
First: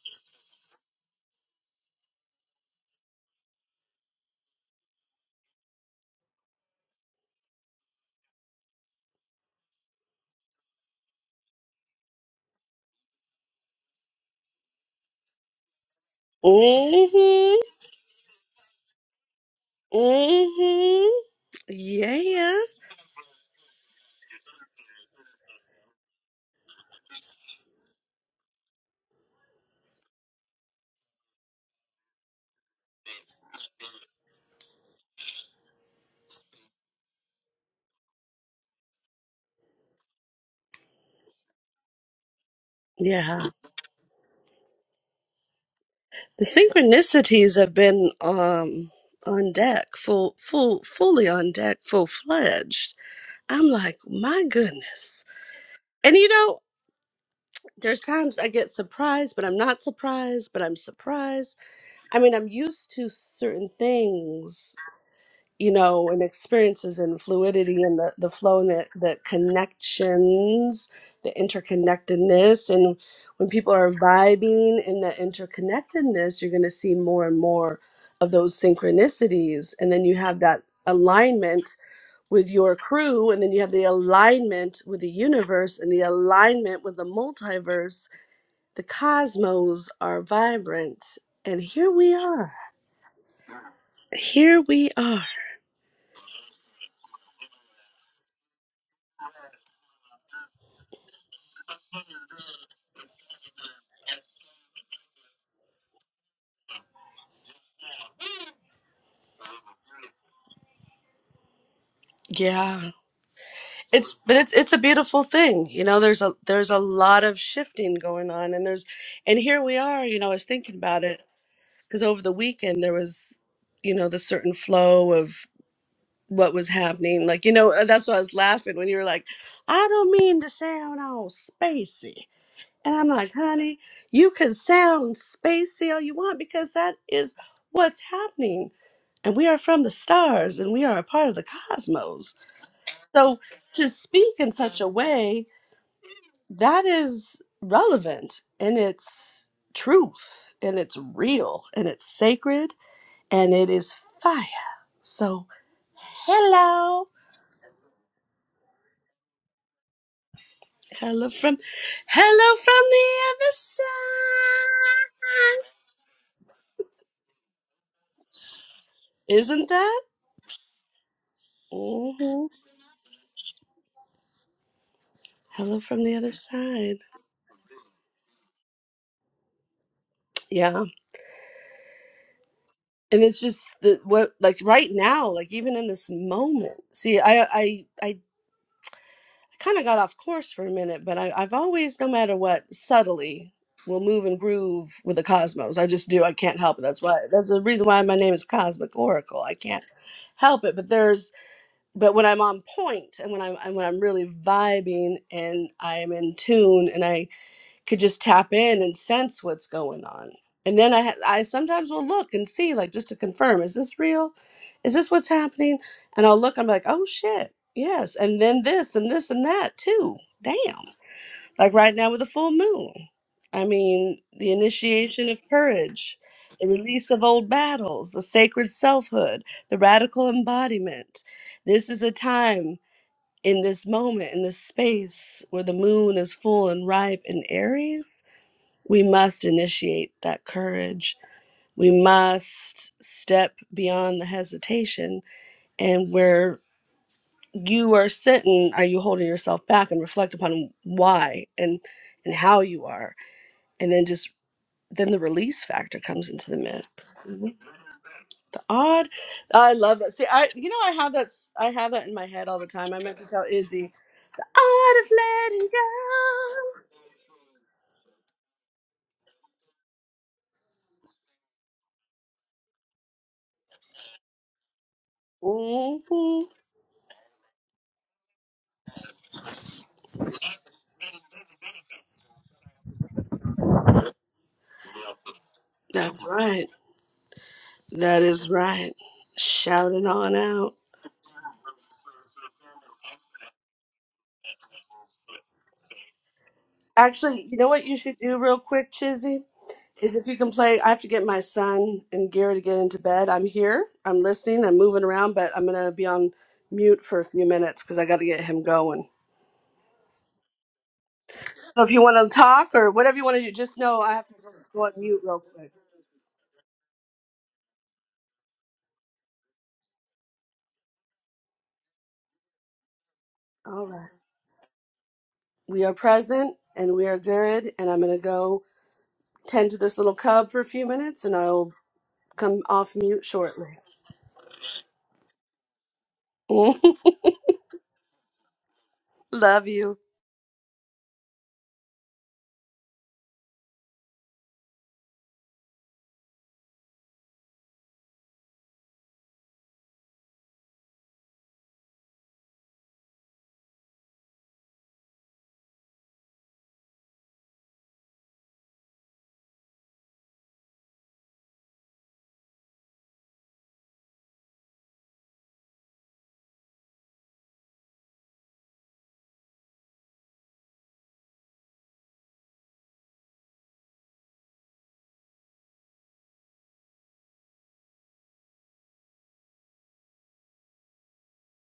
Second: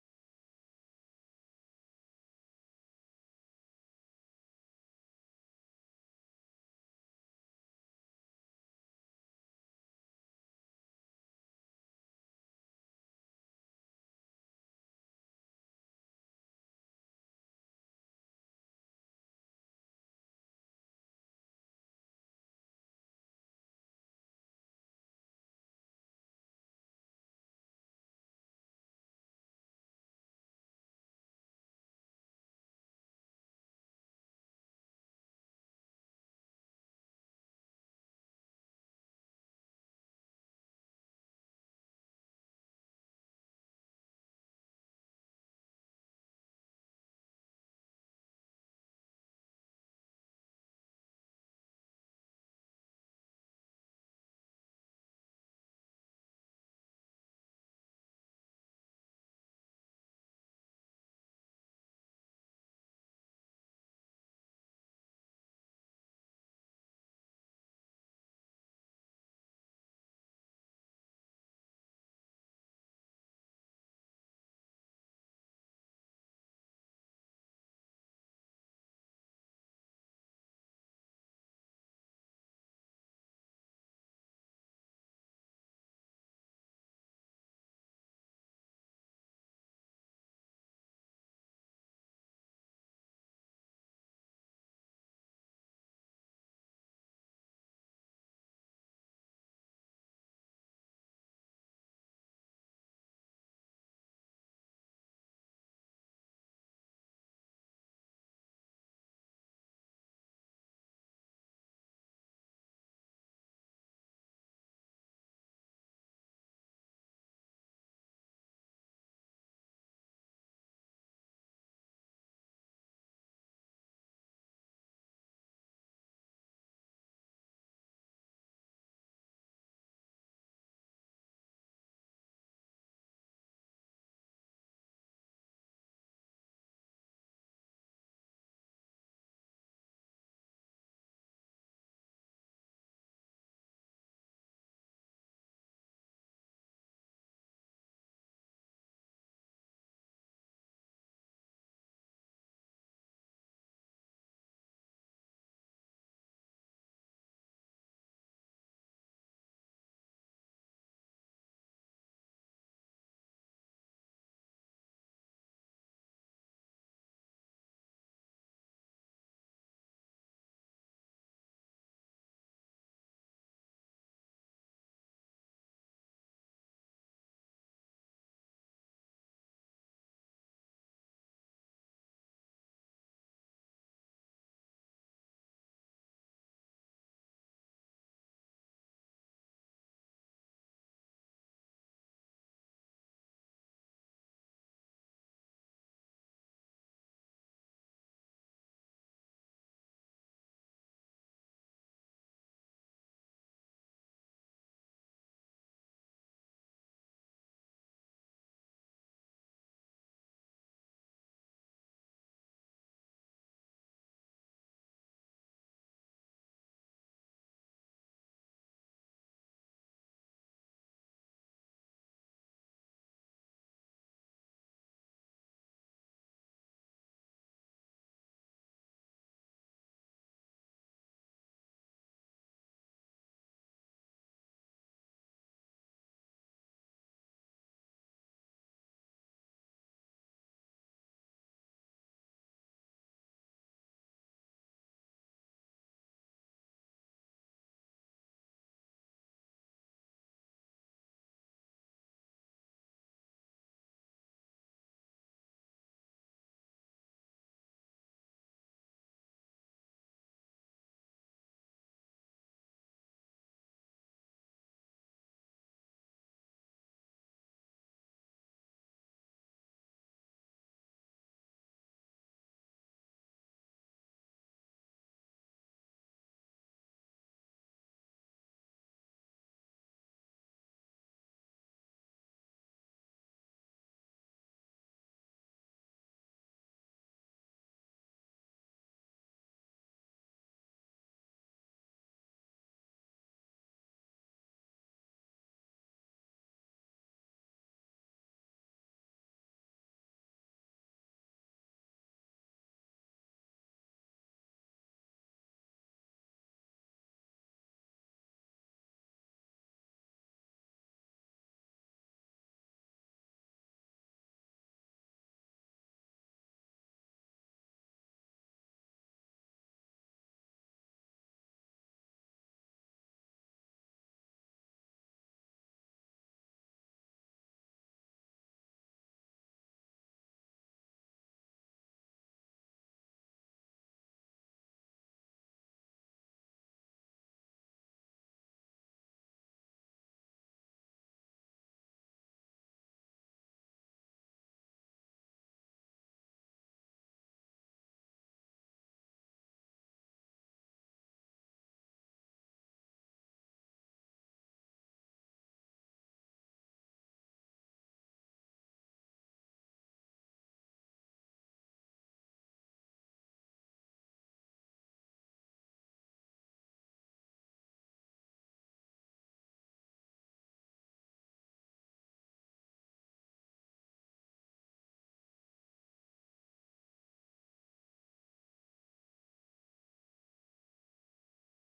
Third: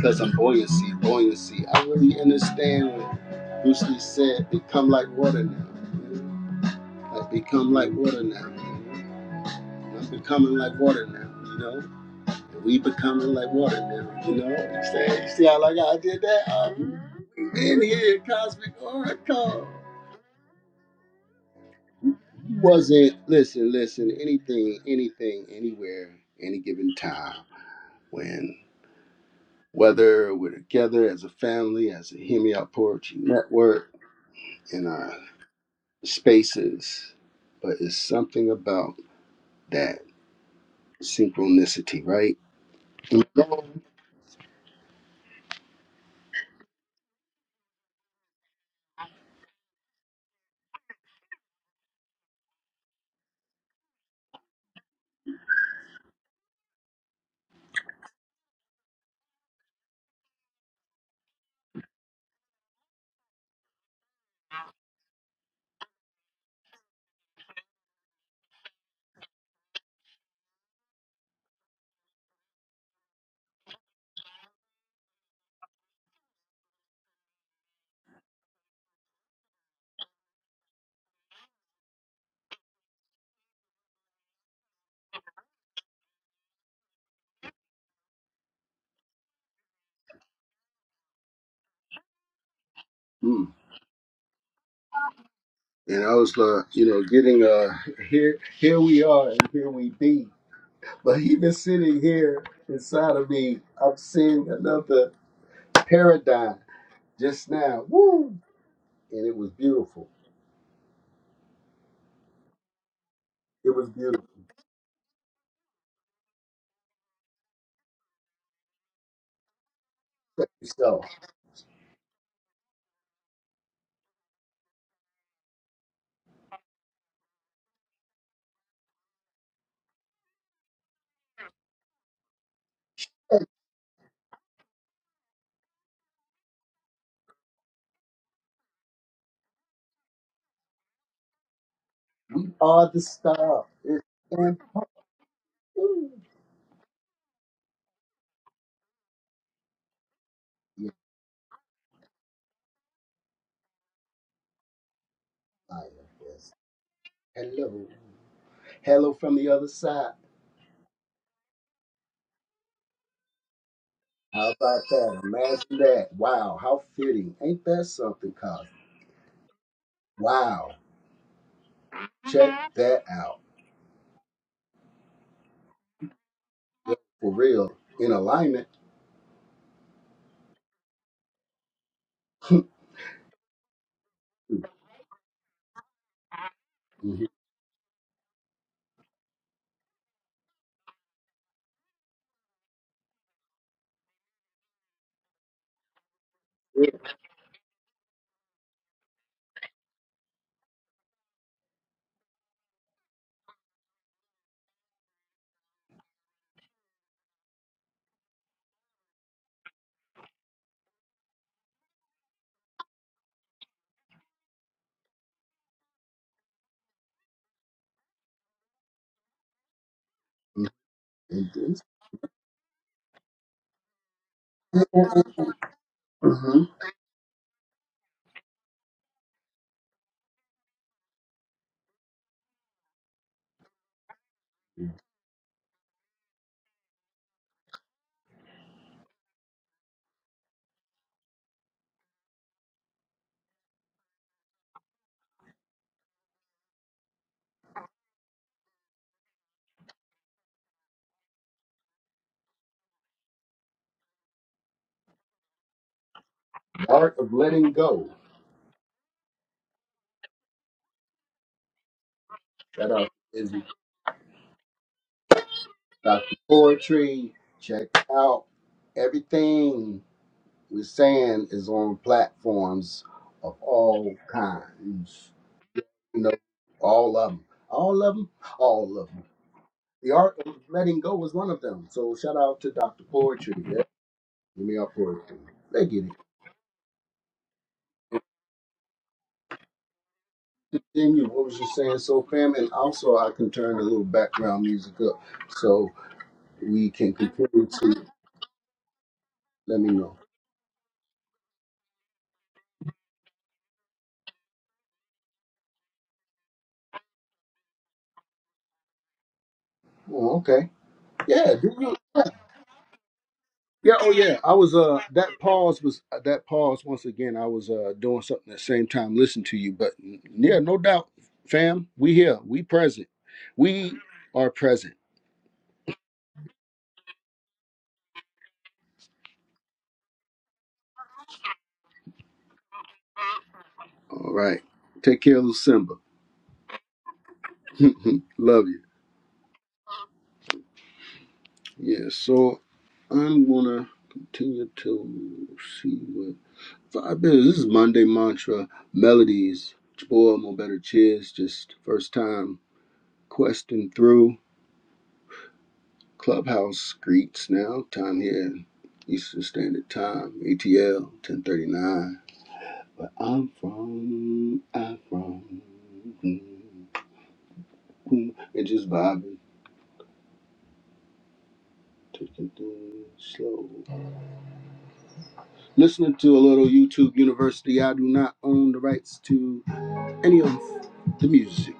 cause I'm buoyancy, buoyancy. I really understand what Bruce Lee said. Become like water now. you know? Like become like water now. you know? I'm becoming like water now. You know, and we becoming like water now. You know, you see, you see how like I did that? Uh, we Mm-hmm. here, cosmic oracle. Mm-hmm. Yeah. Wasn't listen, listen. Anything, anything, anywhere, any given time when whether we're together as a family, as a Hear Me Out Poetry Network, in our spaces, but it's something about that synchronicity, right? Yeah. Mm. The synchronicities have been um, on deck, full, full, fully on deck, full fledged. I'm like, my goodness. And you know, there's times I get surprised, but I'm not surprised, but I'm surprised. I mean, I'm used to certain things you know, and experiences and fluidity and the, the flow and the, the connections, the interconnectedness. And when people are vibing in the interconnectedness, you're going to see more and more of those synchronicities. And then you have that alignment with your crew, and then you have the alignment with the universe and the alignment with the multiverse. The cosmos are vibrant. And here we are. Here we are. And I was like, you know, getting uh here here we are and here we be. But even sitting here inside of me, I'm seeing another paradigm just now. Woo! And it was beautiful. Yeah. It was It's beautiful. but it's it's a beautiful thing. You know, there's a there's a lot of shifting going on and there's and here we are, you know, I was thinking So about it because over the weekend there was, you know, the certain flow of what was happening. Like, you know, uh, that's why I was laughing when you were like, I don't mean to sound all spacey. And I'm like, honey, you can sound spacey all you want because that is what's happening. And we are from the stars and we are a part of the cosmos. we are the So star. to It's speak in such impossible. a way that is relevant in its truth and Yes, it's real and it's sacred and it is fire. So, fire. Yes. hello. Hello. Hello from the other side. Hello from hello from the other How about that? side. Imagine that. Wow. How fitting. Ain't that something, Cosmo? Isn't that? Wow. hmm Check that out. Hello from the other Yeah, side. For real. In alignment. Yeah. And it's just the, what like right now, like even in this moment. See, Mm-hmm. I I I I kind of got off course for a minute, but I, I've always, no matter what, subtly will move and groove with the cosmos. I just do. I can't help it. That's why. That's the reason why my name is Cosmic Oracle. I can't help it. But there's. But when I'm on point and when I'm and when I'm really vibing and I am in tune and I could just tap in and sense what's going on. And then I ha- I sometimes will look and see like just to confirm is this real? Is this what's happening? And I'll look I'm like, "Oh shit. Yes." And then this and this and that too. Damn. Mm-hmm. Like right now with the full moon. I mean, the Mm-hmm. initiation of courage, the Mm-hmm. release of old battles, the sacred selfhood, the radical embodiment. This is a time in this moment, in this space where the moon is full and ripe in Aries we must initiate that courage. We must step beyond the hesitation. And where you are sitting, are you holding yourself back and reflect upon why and and how you are, and then just then the release factor comes into the Art mix. of Mhm. letting go. The odd, I love that. See, I you know I have that s- I have that in my head all the That time. I art meant to tell is Izzy, odd of letting go. Dr. Poetry. Check out everything we're saying is on platforms of all kinds. You know, hmm all of them, all of them, all of them. The art of letting go was one of them. So shout out to Dr. Poetry. Yeah, give me our poetry. They get it. That's right. That is right. Shout it on out. Continue. What was you saying? So, fam, and also I can turn a little background music up so we can Actually, you continue know what you to should do real quick, Chizzy? let me Is know. if you can play, I have to get my son and Gary to get into bed. I'm here. I'm listening. I'm moving around, but I'm going to be on mute for a few minutes because I got to get him going. Oh, okay. Yeah. Do So you if you want to talk or whatever you want to do, just Yeah, know oh I have to yeah. I just was go on uh mute that real quick. pause was uh, that pause once again. I was uh doing something at the same time listening to you, but n- yeah, no doubt, fam. We here. We present. All We right. are present. We are present and we are good. And I'm going to go tend to this little cub for a few minutes and I'll come off mute shortly. All right. Take care, little Simba. Love you. Love you. Yeah. So I'm gonna continue to see what five minutes. This is Monday mantra melodies. It's your Boy, i better cheers. Just first time questing through. Clubhouse greets now. Time here, Eastern Standard Time, ATL, 1039. But I'm from, I'm from. mm, mm, And just vibing, taking things slow. Listening to a little YouTube University. I do not own the rights to any of the music.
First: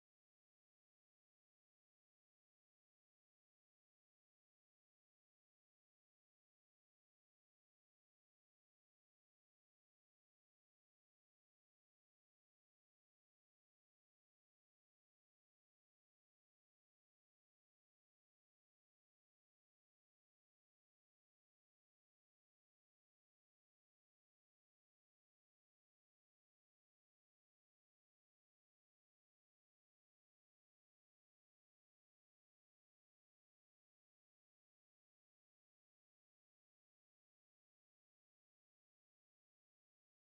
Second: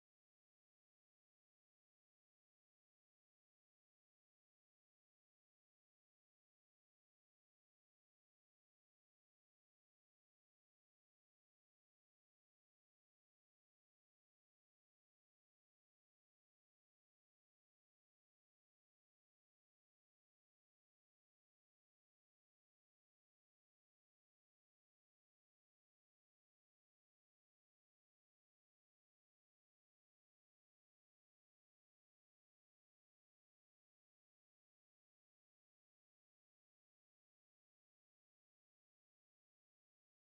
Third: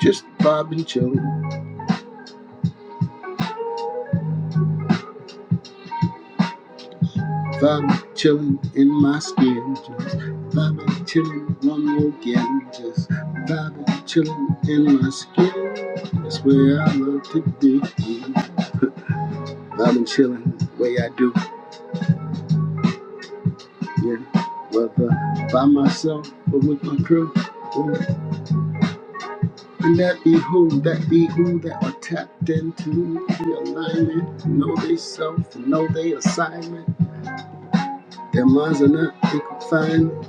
Just vibing, chilling, vibing, chilling in my skin. Just vibing, chilling one more again. Just vibing, chilling in my skin. That's where I love to be. I'm chilling the way I do. Yeah. Whether by myself or with my crew. Ooh. And that be who, that be who that are tapped into the alignment. Know they self, know they assignment. Their minds are not, they can find.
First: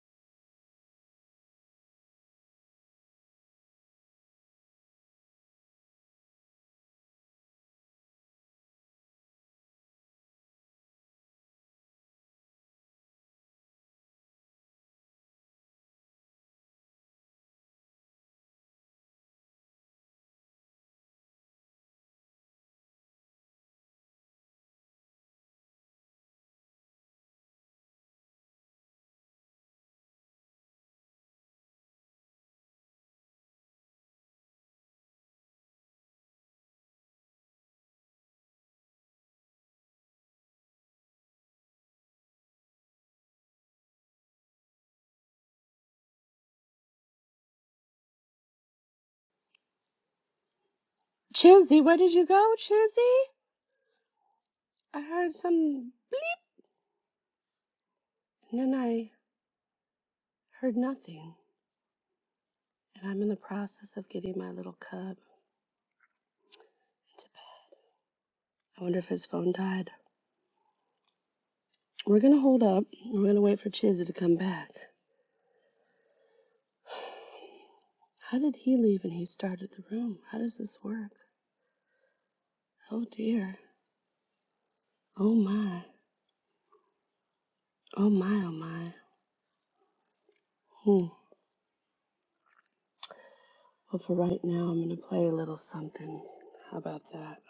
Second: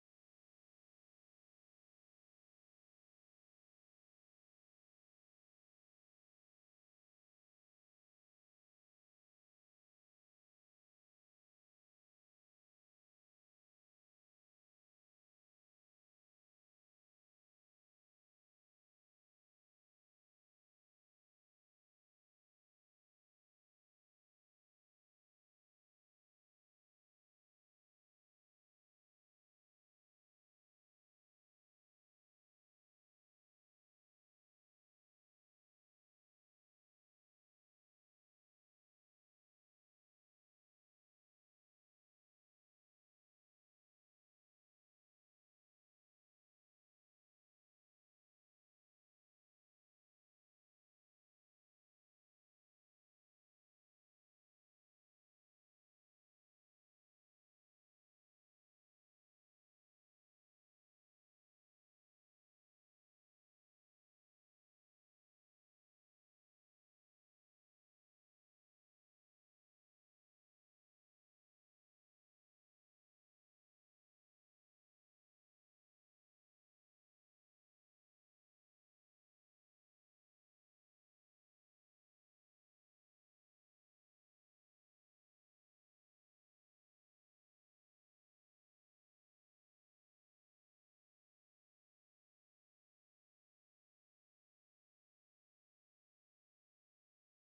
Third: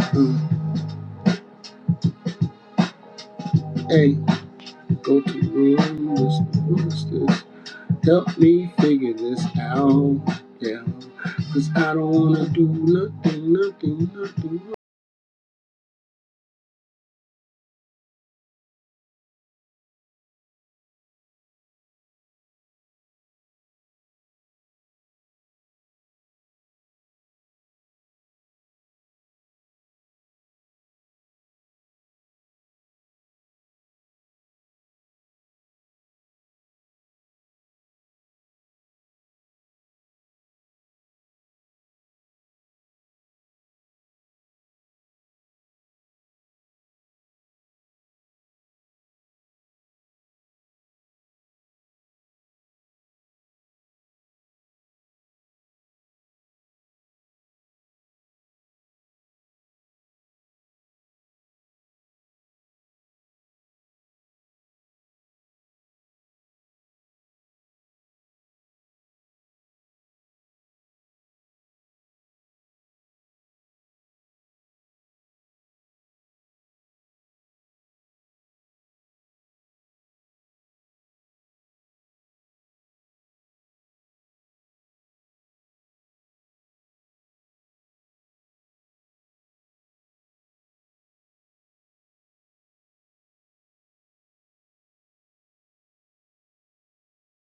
Uh, hey, go to the room. what's this? Help me figure this out. Yeah. Cause I don't wanna do nothing, nothing, nothing. Chizzy, where did you go, Chizzy? I heard some bleep, and then I heard nothing. And I'm in the process of getting my little cub. I wonder if his phone died. We're gonna hold up. We're gonna wait for Chizzy to come back. How did he leave and he started the room? How does this work? Oh dear. Oh my. Oh my, oh my. Hmm. Well, for right now, I'm gonna play a little something. How about that?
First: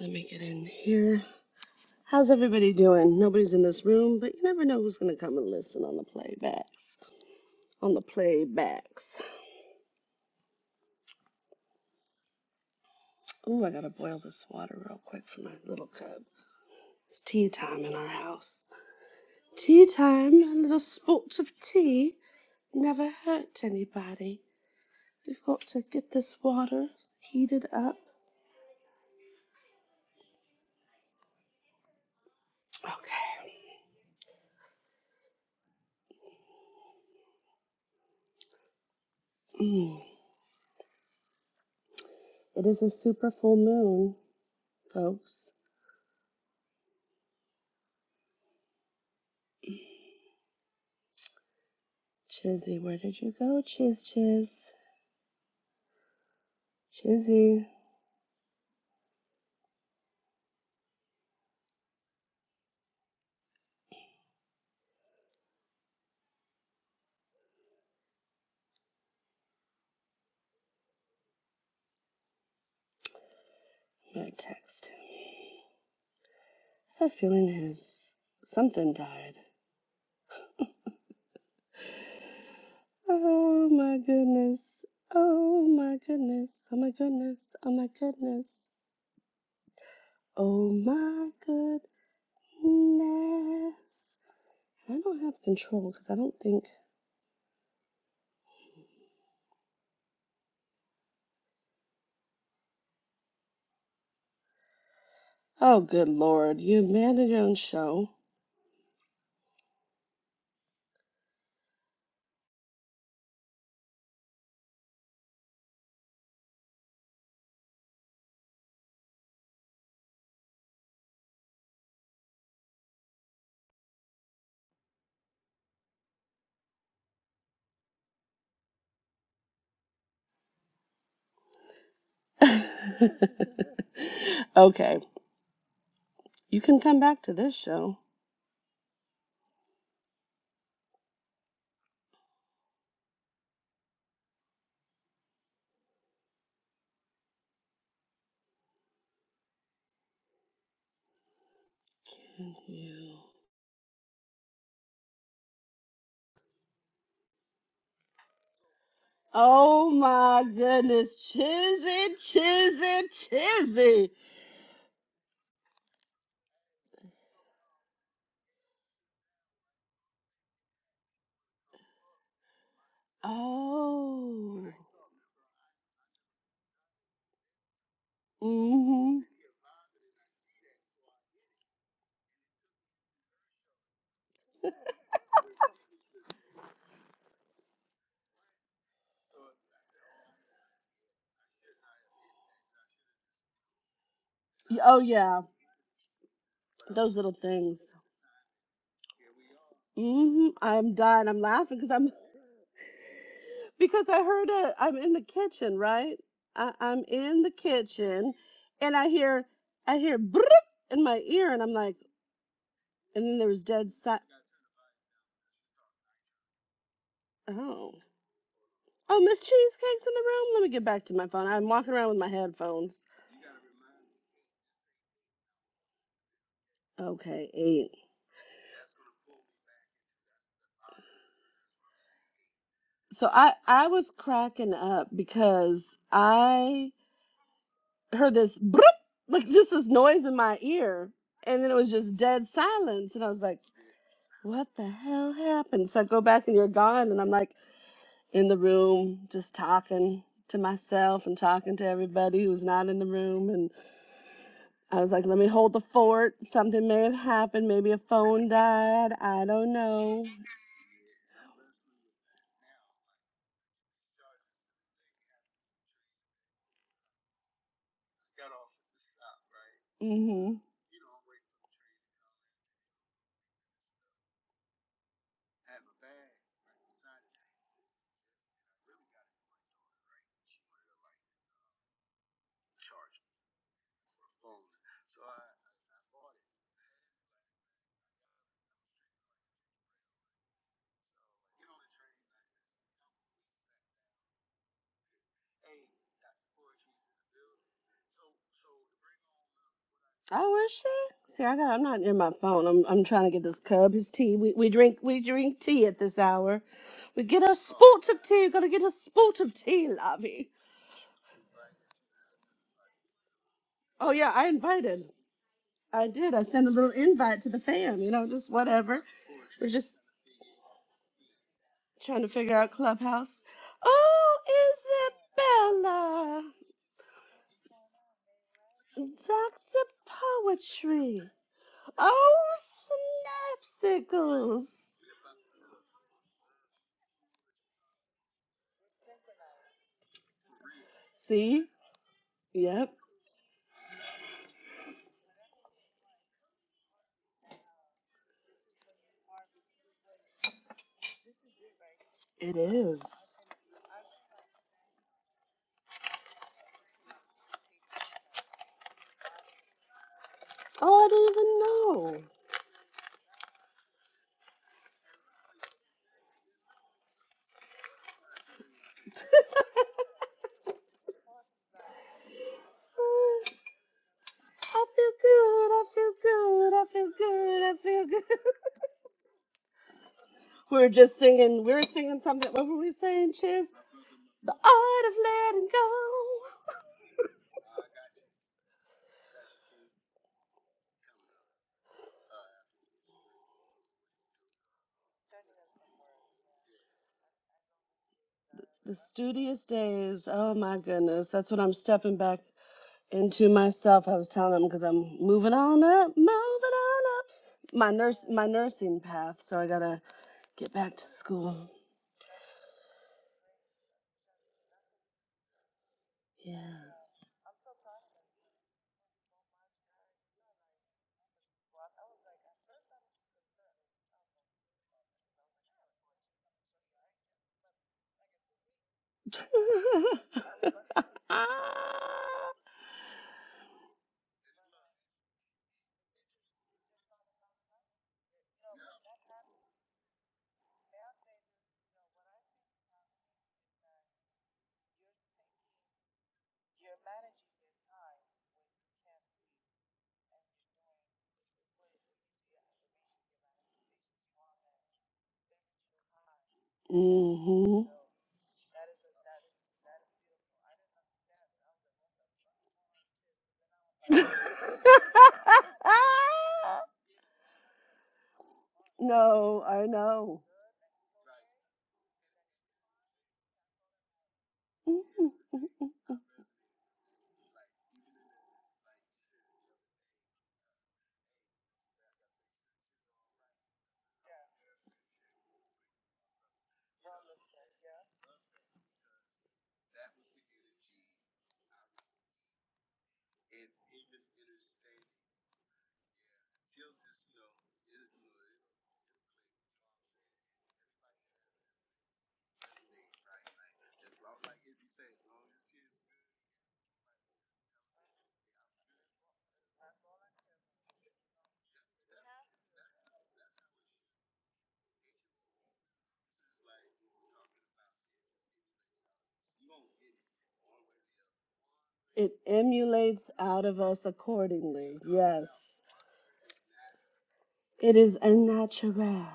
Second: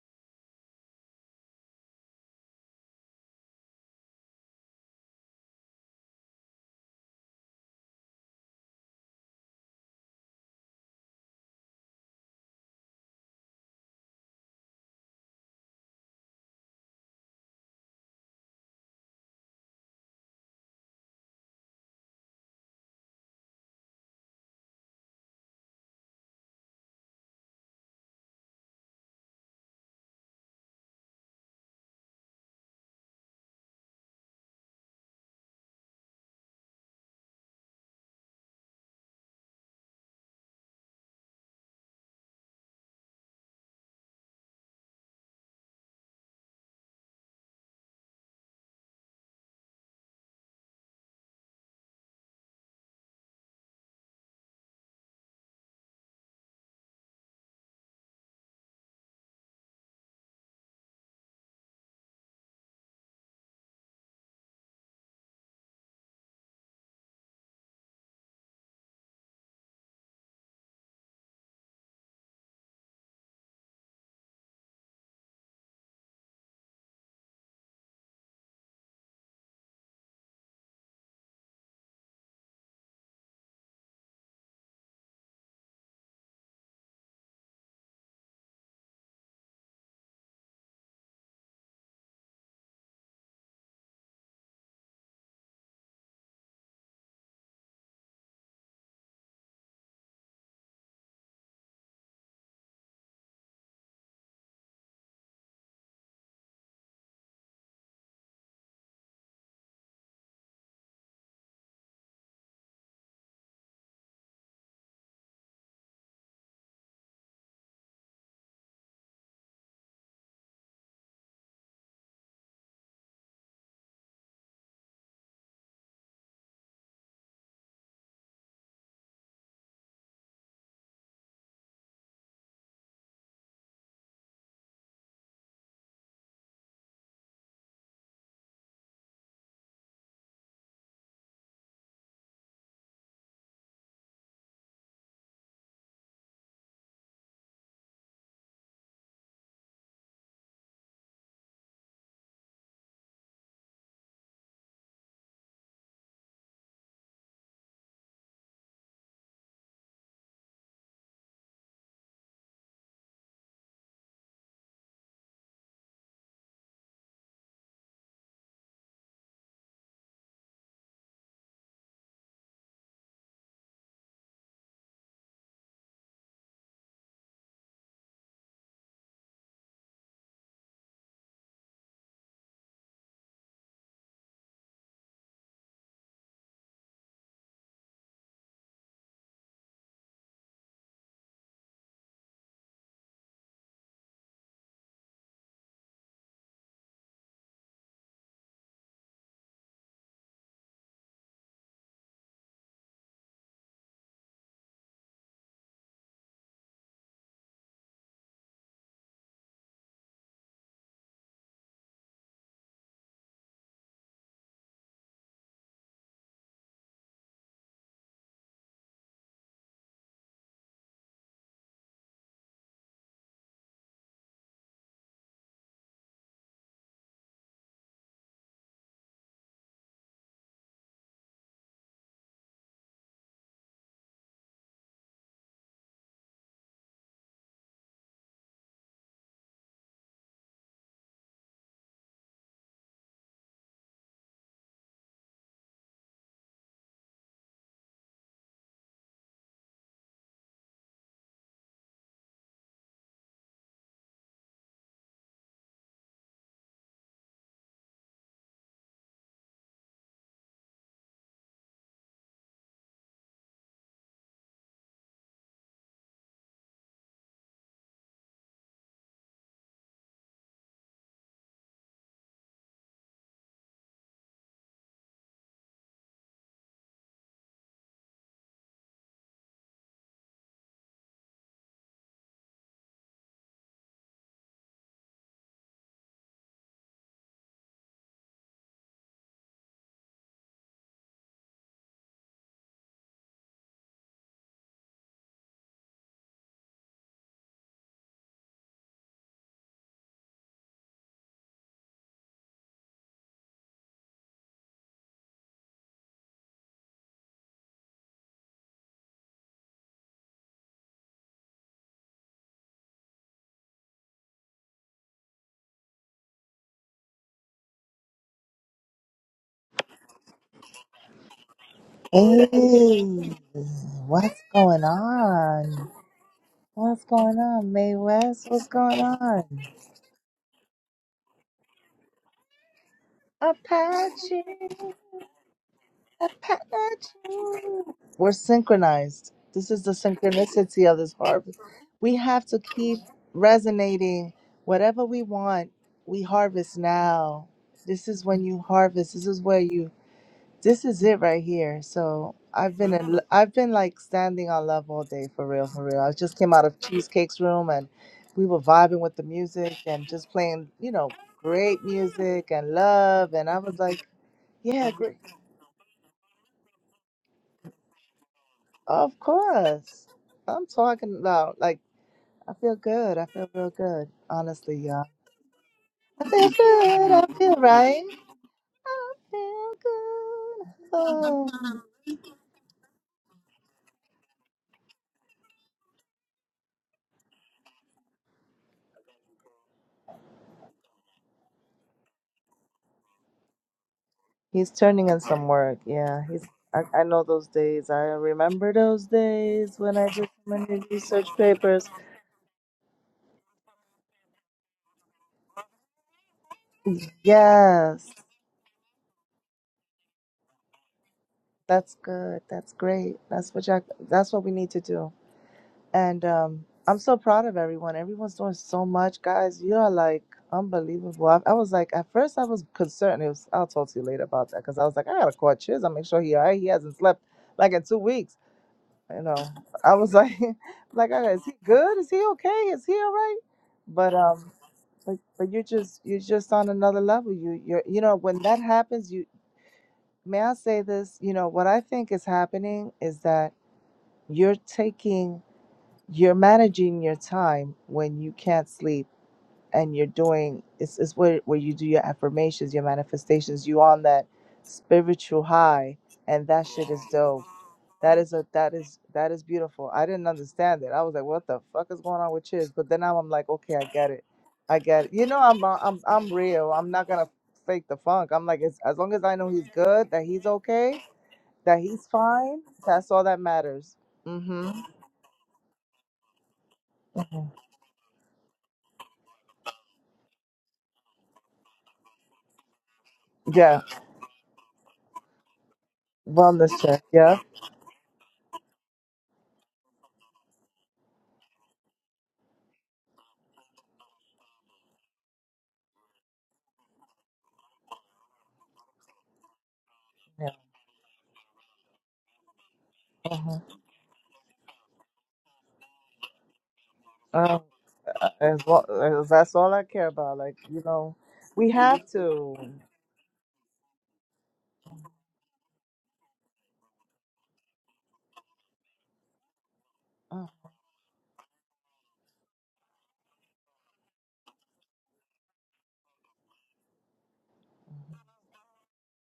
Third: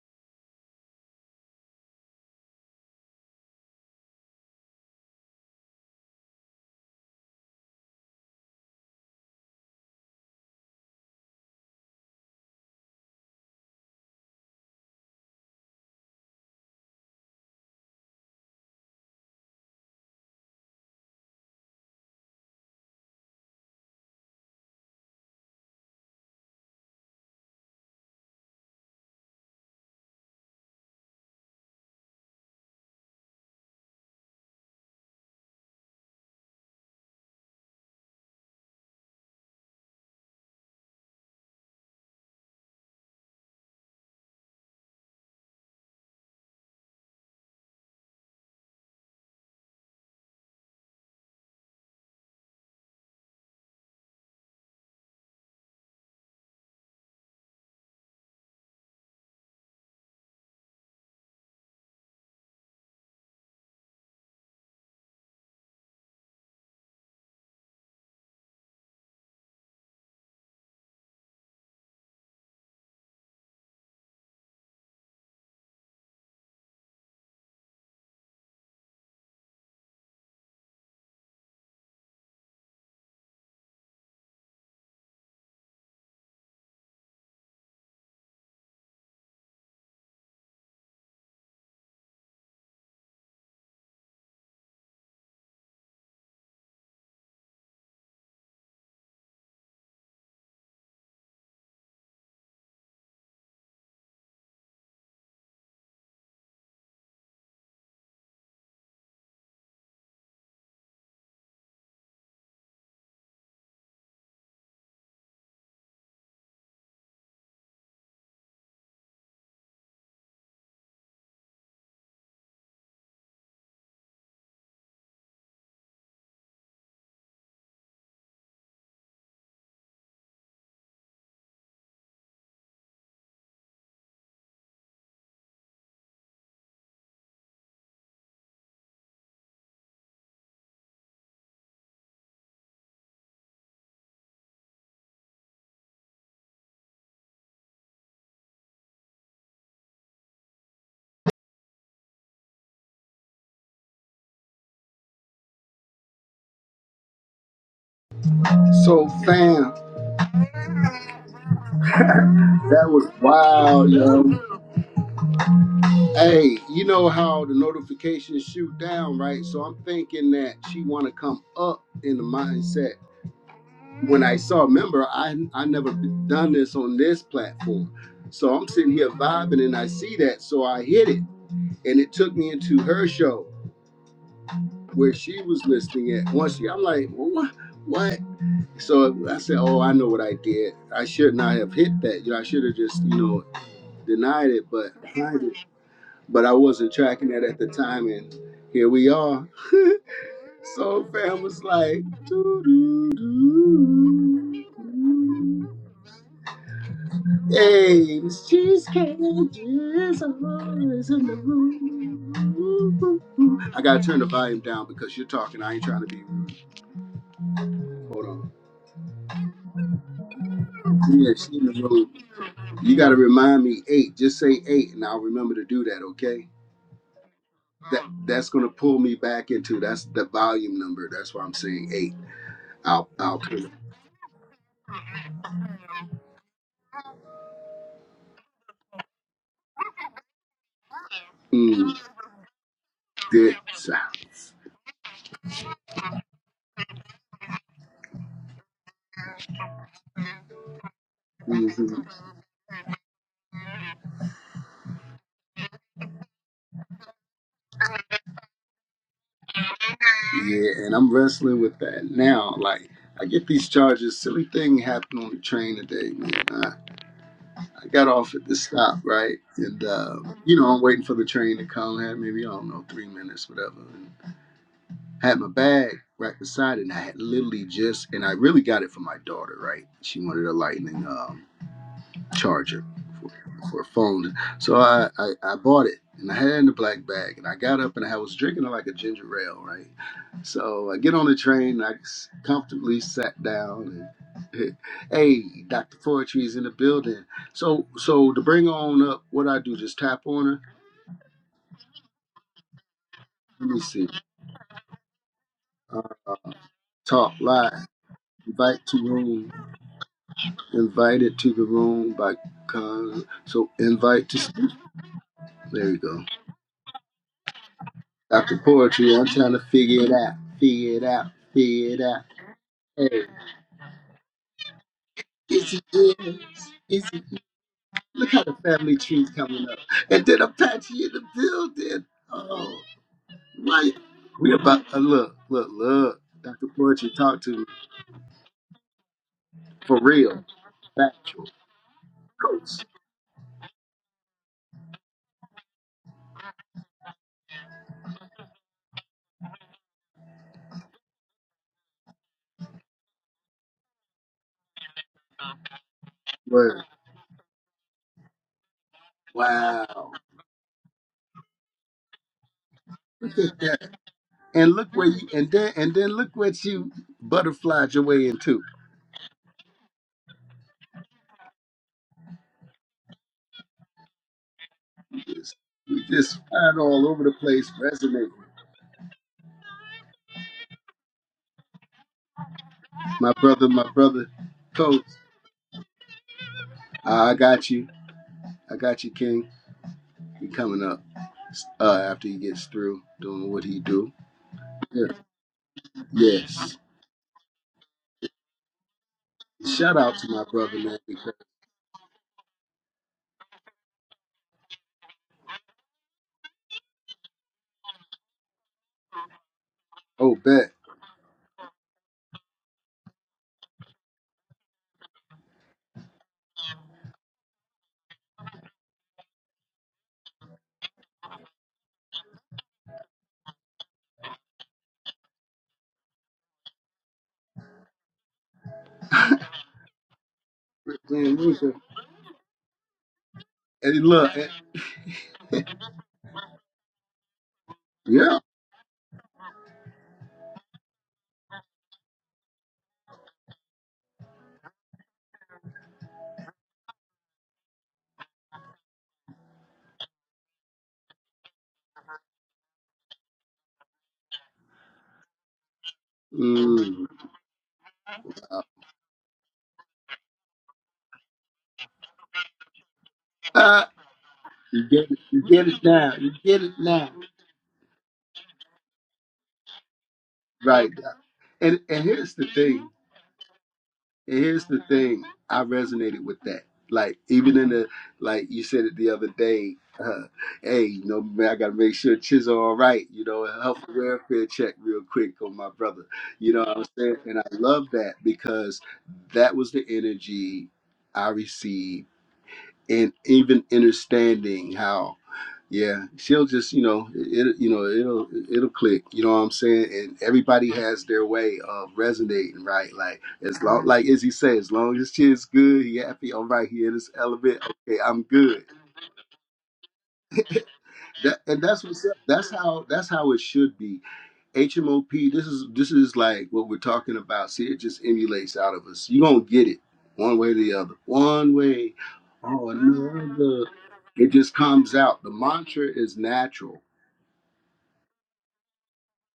Let me get in here. How's everybody doing? Nobody's in this room, but you never know who's gonna come and listen on the playbacks. On the playbacks. Oh, I gotta boil this water real quick for my little cub. It's tea time in our house. Tea time, and little spouts of tea never hurt anybody. We've got to get this water heated up. Okay. Mm. It is a super full moon, folks. Chizzy, where did you go, Chiz Chiz? Chizzy, I'm gonna text him. I have a feeling his something died. Oh my goodness. Oh my goodness. Oh my goodness. Oh my goodness. Oh my goodness. I don't have control because I don't think. Oh, good lord. You abandoned your own show. okay. You can come back to this show. So, fam, Oh my that goodness. Chizzy, Chizzy, was wild, Chizzy. yo. Hey, you know how the notifications shoot down, right? So I'm thinking that she want to come up in the mindset. When I saw, Oh. remember, I I never done this on this platform, so I'm sitting here Mhm. vibing and I see that, so I hit it, and it took me into her show where she was listening at. Once she, I'm like, what? What? So I said, "Oh, I know what I did. I should not have hit that. You know, I should have just, you know, denied it, but Oh yeah, denied it. But I wasn't those tracking little that at the things. time, and here we are." Mhm. I'm Soul dying. I'm Fam was laughing because like, I'm doo doo because I heard doo a, I'm in the kitchen, doo right? I, I'm in the "Hey, kitchen, Miss and I Cheesecake hear I hear is always brrrr in my in the ear, and I'm like, room." and then there was I dead gotta si turn the volume down because you're talking. I ain't trying to be rude. Oh. Hold on. Oh, Miss Cheesecake's in the room. Let me get back to my Yeah, phone. she in I'm the walking around room. with my You headphones. gotta remind me eight. Just say eight, and I'll remember to do that. Okay. Okay, eight. That that's gonna pull me back into that's the volume number. That's why I'm saying eight. I'll So I'll I pull it. I was cracking up because I heard this "Broop," like just this noise in my ear, and then it was Mm, just dead silence, and I was good like, sounds. "What the hell happened?" So I go back and you're gone, and I'm like in the room just talking to myself and talking to Mhm. everybody who's not in the room, and I was like, "Let me hold the fort. Something may have happened. Maybe a phone died. I don't know." Yeah, and I'm wrestling with that now. Like I get these charges. Silly thing happened on the train today, man. I got off at the stop, right? And, uh, hmm you know, I'm waiting for the train to come. I Had maybe, I don't know, three minutes, whatever. And I had my bag right beside it. And I had literally just, and I really got it for my daughter, right? She wanted a lightning. um, charger for, for a phone. So I, I, I bought it and I had it in the black bag and I got up and I was drinking it like a ginger ale, right? So I get on the train, I s- comfortably sat down and hey, Dr. Poetry's in the building. So so to bring on up what I do, just tap on Oh, her. was she? See, I got. I'm not near my phone. I'm. I'm trying to get this Let me cub see. his tea. We we drink we drink tea at this Uh, hour. We talk get a live. sport of tea. Gotta Invite get a to sport room. of tea, Lobby. Invited to the room by cause so Oh invite yeah, I to invited. there you I go. did. I sent a little invite to the fam. You know, just Dr. whatever. poetry, I'm trying to We're just figure it out, figure it out, figure it out. trying to figure out Hey, Clubhouse. Hey, what's going is he on? is, Oh, What's is he going is. on, May Look how West? the What's family going Isabella, tree's on? coming up. Doctor And then Apache in the Poetry. building. Oh, Oh, right. Apache, We Snapsicles. about to look, look, look. Dr. Apache. Poetry talked to me We're synchronized. This is the for real, synchronicity of this factual, harvest. See? We have to coach. Yep, keep resonating. Whatever we want, we harvest now. This is when you harvest. This is where you This is it right here. So it I've been in, l- is. I've been like standing on love all day for real, for real. I just came out of Word. Cheesecake's room and we were vibing with the music and Wow. just playing, you Oh, know, great I didn't even know. music and love. Look And I at was that. like, And look yeah, where great. you and then and then look what you butterflied your way into. Of course. I'm talking about like I feel good. I feel real good. Honestly, I y'all. feel You just, good. I you feel I just feel good. fired I all feel good. over I the feel good. place, I right. feel resonating. good. I feel good. We were just Oh. singing. We were singing something. What were we my saying, Chiz? brother, my brother, The coach. art of letting go. I got you. I got you, King. He coming up uh, after he gets through doing what he do. He's Yeah. turning in some work. Yeah, he's. Yes. I, I know those days. I remember The those studious days Shout when I out did so days. to my Oh brother, my many man. research goodness. Because, That's what I'm papers. stepping back into myself. I was telling them because I'm moving on up, moving on up. My Yes, nurse, my nursing path. So I gotta oh, bet. get back to school. that's good. That's great. That's what Jack. That's what we need to do. And um, Yeah. I'm so proud of everyone. Everyone's doing so much, guys. You are like unbelievable. I, I was like, at first, I was concerned. It was. I'll talk to you later about that because I was like, I gotta call Chiz. I make sure he all right. He hasn't slept like in two weeks. You know, I was like, like, "Oh, Man, is he Luther. good? Is he okay? Is he all right? And he But look. eh, um, but, but you're just you're just on another level. You you're you know Yeah. when that happens, you may I say this? You know what I think is happening is that you're taking you're managing your time when you can't sleep and you're doing it's, it's where, where you do your affirmations your manifestations you on that spiritual high and that shit hmm is Mm. dope that is a that is that is beautiful. I didn't understand it. I was like, what the fuck is going on with Chiz? But then now I'm like, okay, I Ah, get it. I you get get it. it. You know, You I'm get uh, it I'm now. You I'm get real. it I'm not now. gonna fake the funk. I'm like, it's, as long as I know no, he's I good, that know. he's Right. okay, that And and he's here's the fine, thing. that's all that matters. And here's Mm-hmm. the thing, Mhm. I resonated with that. Like even in the like you said it the other day, uh, hey, you know, man, I gotta make sure Chiz are all right, you know, a health Yeah. and welfare check real quick on my brother. You know Wellness what I'm check. saying? Yeah. And I love that because that was the energy I received and even understanding how yeah she'll just you know it you know it'll it'll click you know what i'm saying and Yeah. everybody has their way of resonating right like Uh-huh. as long like as he said as long as she good he happy all right he in his element Um, okay i'm Uh, as good well, as that's all I care about. Like you know, that, and we that's what's have up. that's to. how that's how it should be HMOP, this is this is like what we're talking about. See, it just emulates out of us. You're gonna get it one way or Uh-huh. the other. One way It or emulates another. out of us It just comes accordingly. out. The Yes. mantra is natural. It is unnatural.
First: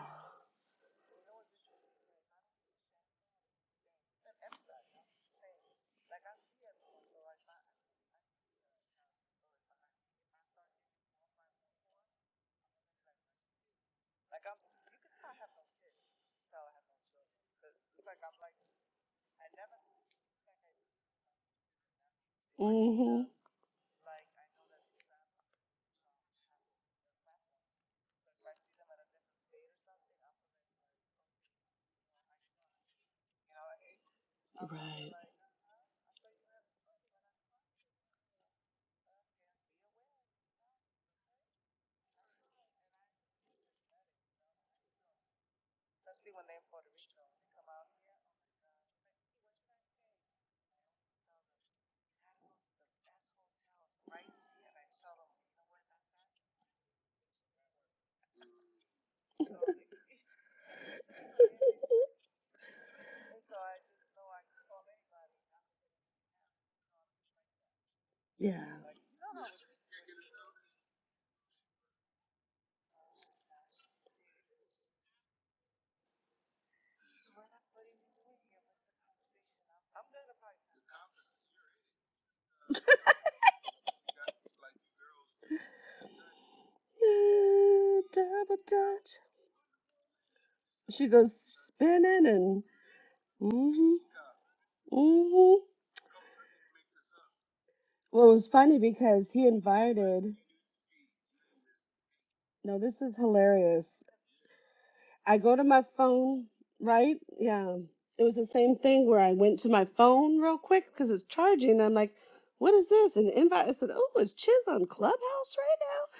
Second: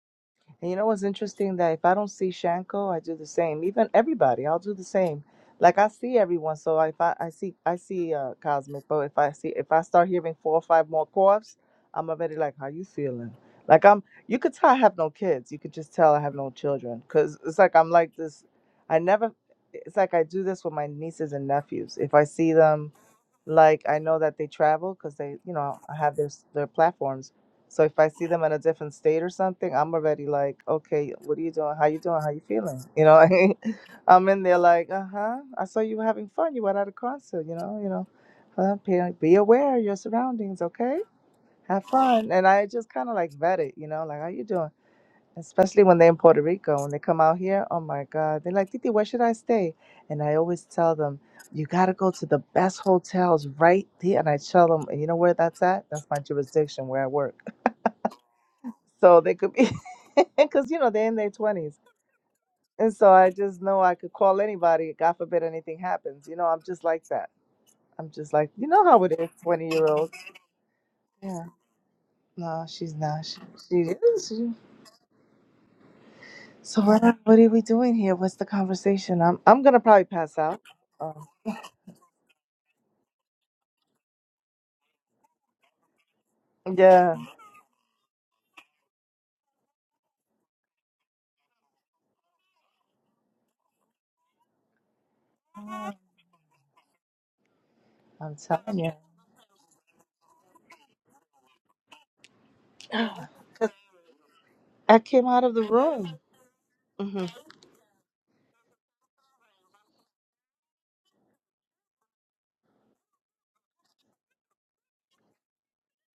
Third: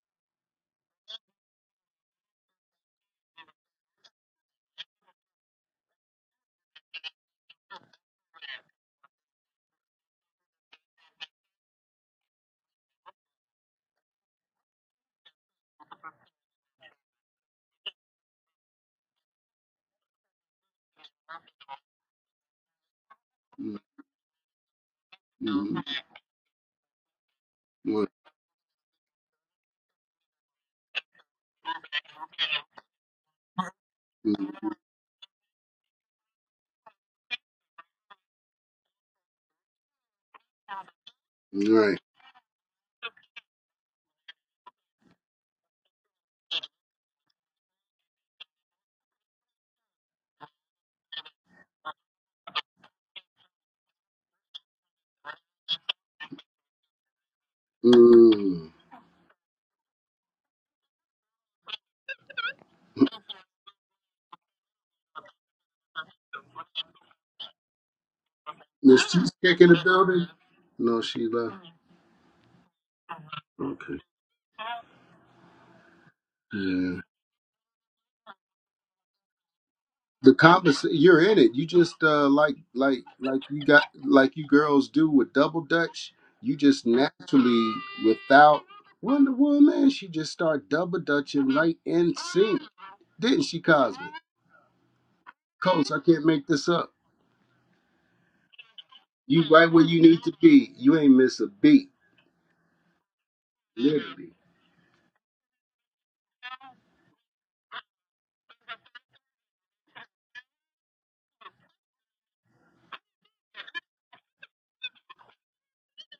And you know what's interesting? That if I don't see Shanko, I do the same. Even everybody, I'll do the same. Like I see everyone, so if I, I see I see uh Cosmic, but if I see if I start hearing four or five more coughs, I'm already like, how you feeling? Like I'm, you could tell I have no kids. You could just tell I have no children, cause it's like I'm like this. I never. It's like I do this with my nieces and nephews. If I see them, hmm Mm, like I know that they travel because they, you know, mm, have their s- their platforms. So if mm, I see them in a different state or something, I'm already like, okay, what are you doing? How you doing? How you feeling? You know, like, I'm mm, in there like, uh Right. huh. I saw you were having fun. You went at a concert. You know, you know. Uh, be, be aware of your surroundings, okay? Have Right. fun. And I just kind of like vet it, you know, like how you doing? Especially when they're in Puerto Rico, when they come out here, oh my God, they're like, Titi, where should I stay? And I always tell them, you got to go to the best hotels right there. And I tell them, and you know where that's at? That's my jurisdiction where I work. Mm. So they could be, because, you know, they're in their 20s. And so I just know I could call anybody. God forbid anything happens. You know, I'm just like that. I'm just like, Yeah. you know how Is it is, Cheesecake in 20 the year olds. building? No, she Yeah. left. No, she's not. She, she Okay. is. So Yeah. what are, what are we doing here? What's the conversation? I'm I'm gonna probably The pass out. convers you're Um, in it. You just uh, like like like you got like you girls do with double dutch. You just yeah, naturally Yeah, Double without touch. Wonder Woman, she just start double She goes dutching right in spinning sync, and didn't she, mm-hmm. Cosby? Mm-hmm. Coach, I can't make this up. Well, it I'm was telling funny you. because You he right where you need to invited. be. You ain't miss a beat, No, this is hilarious. literally. I came I out of go the to my room. phone, right? hmm Yeah. It was the same thing where I went to my phone real quick because it's charging. I'm like, what is this? An invite. I said, oh, it's Chiz on Clubhouse right now.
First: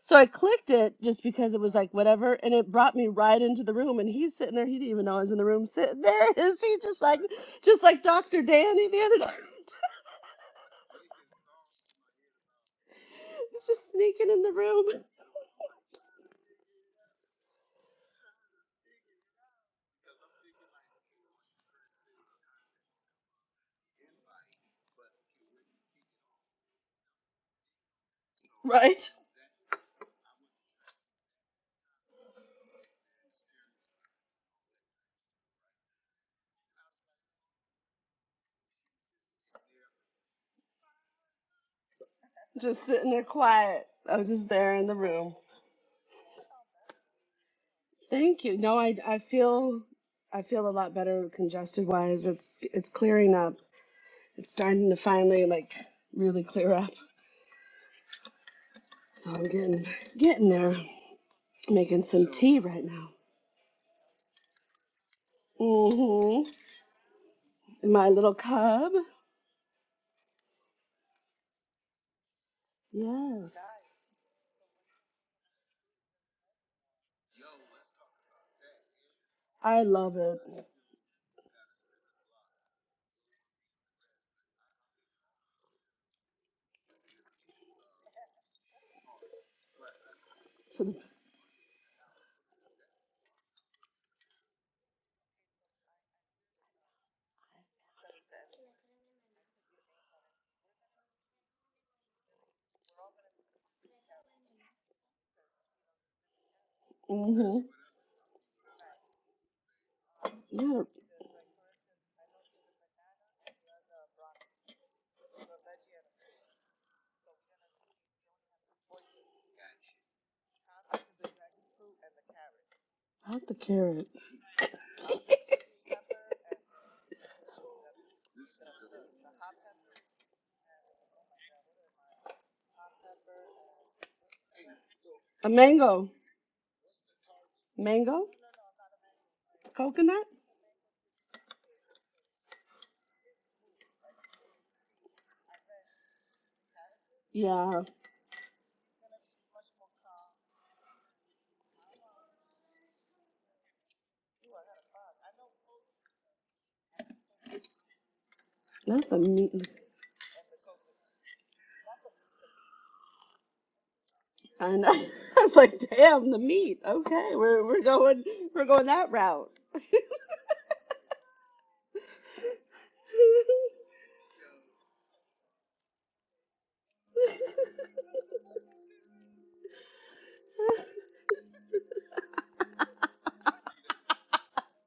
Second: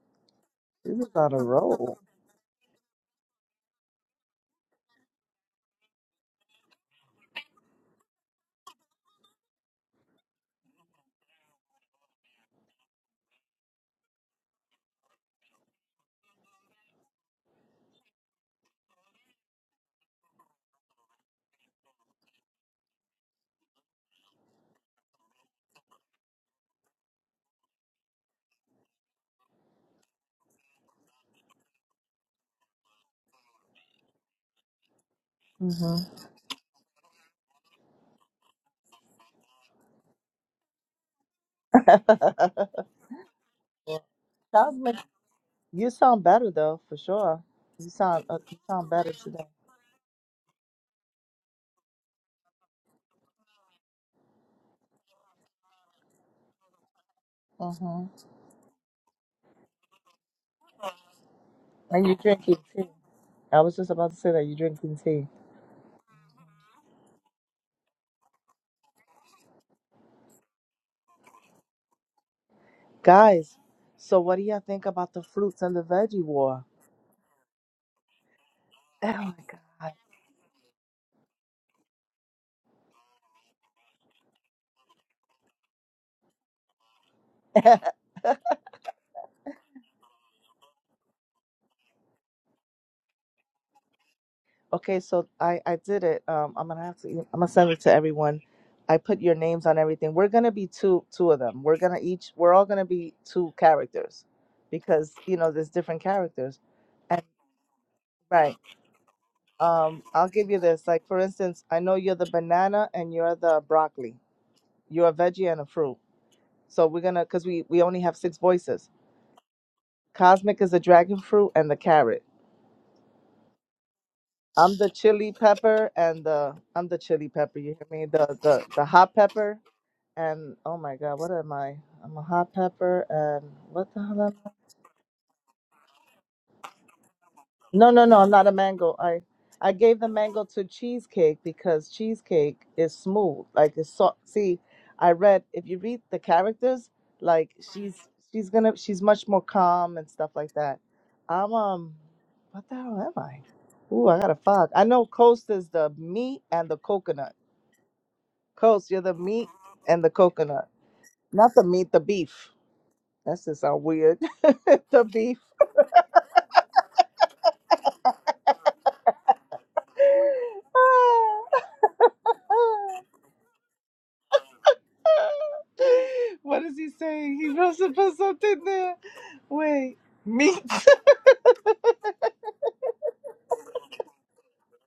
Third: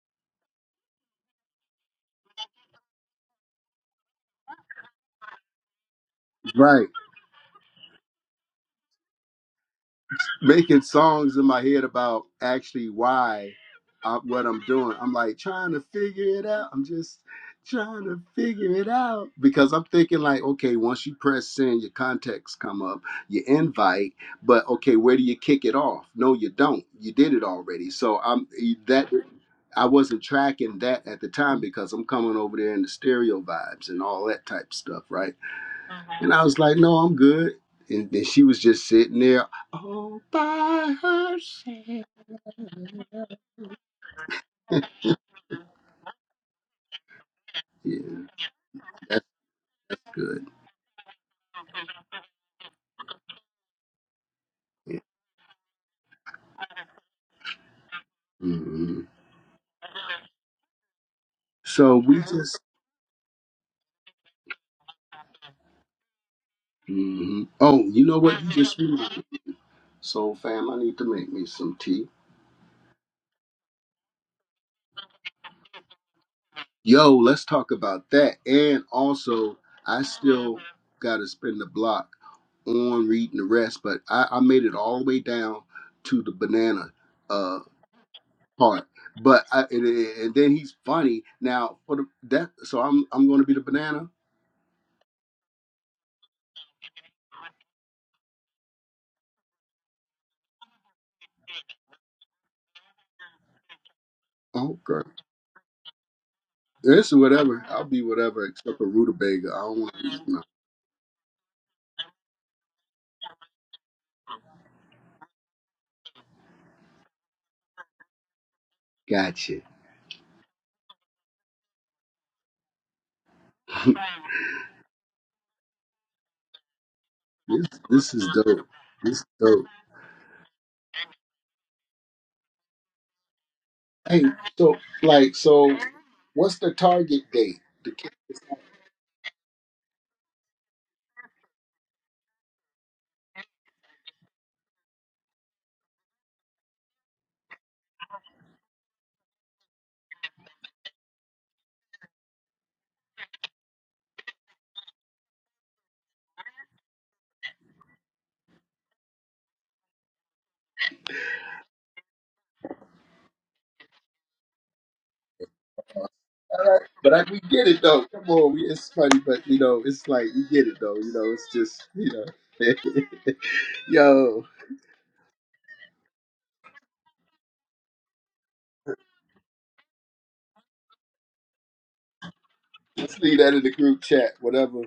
So I clicked it This is just on a because it was like roll. whatever, and it brought me right into the room. And he's sitting there. He didn't even know I was in the room. Sitting there is he right. just like, just like Dr. Danny the other night. making songs in my head about actually why he's just I, sneaking in what the I'm room, doing. I'm like trying to figure it out. I'm just trying to figure it out because I'm thinking like, okay, once you press send, your contacts come up, your invite, but okay, where do you kick it off? No, you don't. You did it already. So I'm eh, right? that I wasn't tracking that at the time because I'm coming over there in the stereo vibes and all that type of stuff, right? hmm And I was like, no, I'm good. And then she was just sitting there all by herself. Just sitting there quiet. I was just there in Cosmic, the room. you sound better though, for sure. You Yeah, sound uh, Thank you you. No, sound I better I that's today. feel I good. feel a lot better congested wise. It's it's clearing up. It's starting to Yeah. finally like really clear up. hmm hmm So I'm getting getting there. So Making And you're we some tea drinking just, right tea. now. I was just about to say that you're drinking tea, Mm-hmm. hmm oh, you My know little what? You just cub. reminded me. So, fam, I need to make me some tea. Yes. guys. So what do y'all think about the fruits and the veggie war? Yo, let's talk about that. And Oh also, I my I love it. still got to spin the block on reading the rest, but I, I made it all the way down to the banana. uh, god. part. But I, and, and then he's So the, funny. Now for the, that, so I'm I'm going to be the banana. Okay, so I I did it. Um, I'm gonna have to. e- I'm gonna send it to everyone. I put your names on everything. We're gonna be two two of them. We're gonna each. We're all gonna be two characters, Oh, okay, because you know there's different characters. it's And mm-hmm. whatever. I'll be whatever right. except for rutabaga. I don't want to. Um, Be, I'll no. give you Yeah, this. Like for instance, I know you're the banana and you're the broccoli. You're a veggie and a fruit. So we're gonna, cause we we only have six voices. Gotcha. Cosmic is the dragon fruit and the carrot. not the carrot. I'm the chili pepper and the I'm the chili pepper. this You hear me? this is The the dope. the hot This is pepper dope. and oh my god, what am I? I'm a hot pepper and what the hell? Hey, Am I? so like A so, mango. what's the target date? No, The no, kid no, Mango? I'm is- not a mango. I I gave the Coconut? mango to cheesecake because cheesecake is smooth, like it's soft. See, I read if you read the characters, like Yeah. she's she's gonna she's much more calm and stuff like that. I'm um, what the hell am I? Ooh, I got a fog. I know Coast is the meat and the coconut. Coast, you're That's the the meat meat. and the coconut, not the meat, the beef. That's just so weird. And I the beef. I was like, damn, the all meat. right, but I, Okay, we we're get it we're though. going Come on, we, we're going it's that funny, but route. you know, it's like we get it though. You know, it's just you know, yo, what is he saying? He must have put something there. Wait, meat. let's leave that in the group chat, whatever.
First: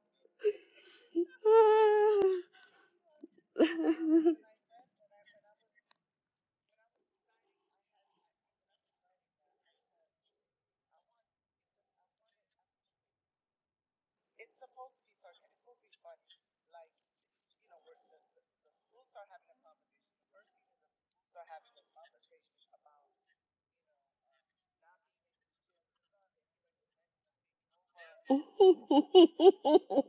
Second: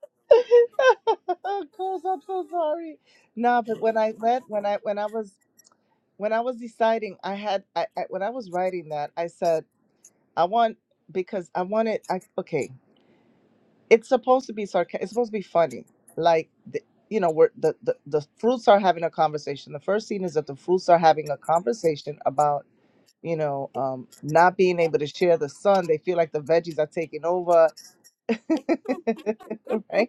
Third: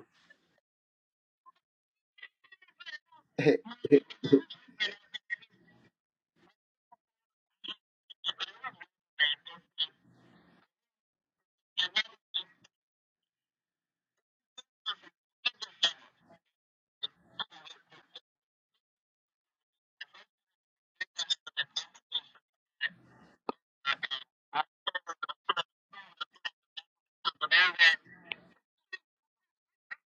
of course, I'm so sorry. Nah, but when I read, when I when I was when I was deciding, I had I, I when I was writing that, I said I want because I wanted. I okay. it's supposed to be sarcastic. It's supposed to be funny. Like the, you know, where the, the the fruits are having a conversation. The first scene is that the fruits are having a conversation about you know um, not being able to share the sun. They feel like the veggies are taking over, right?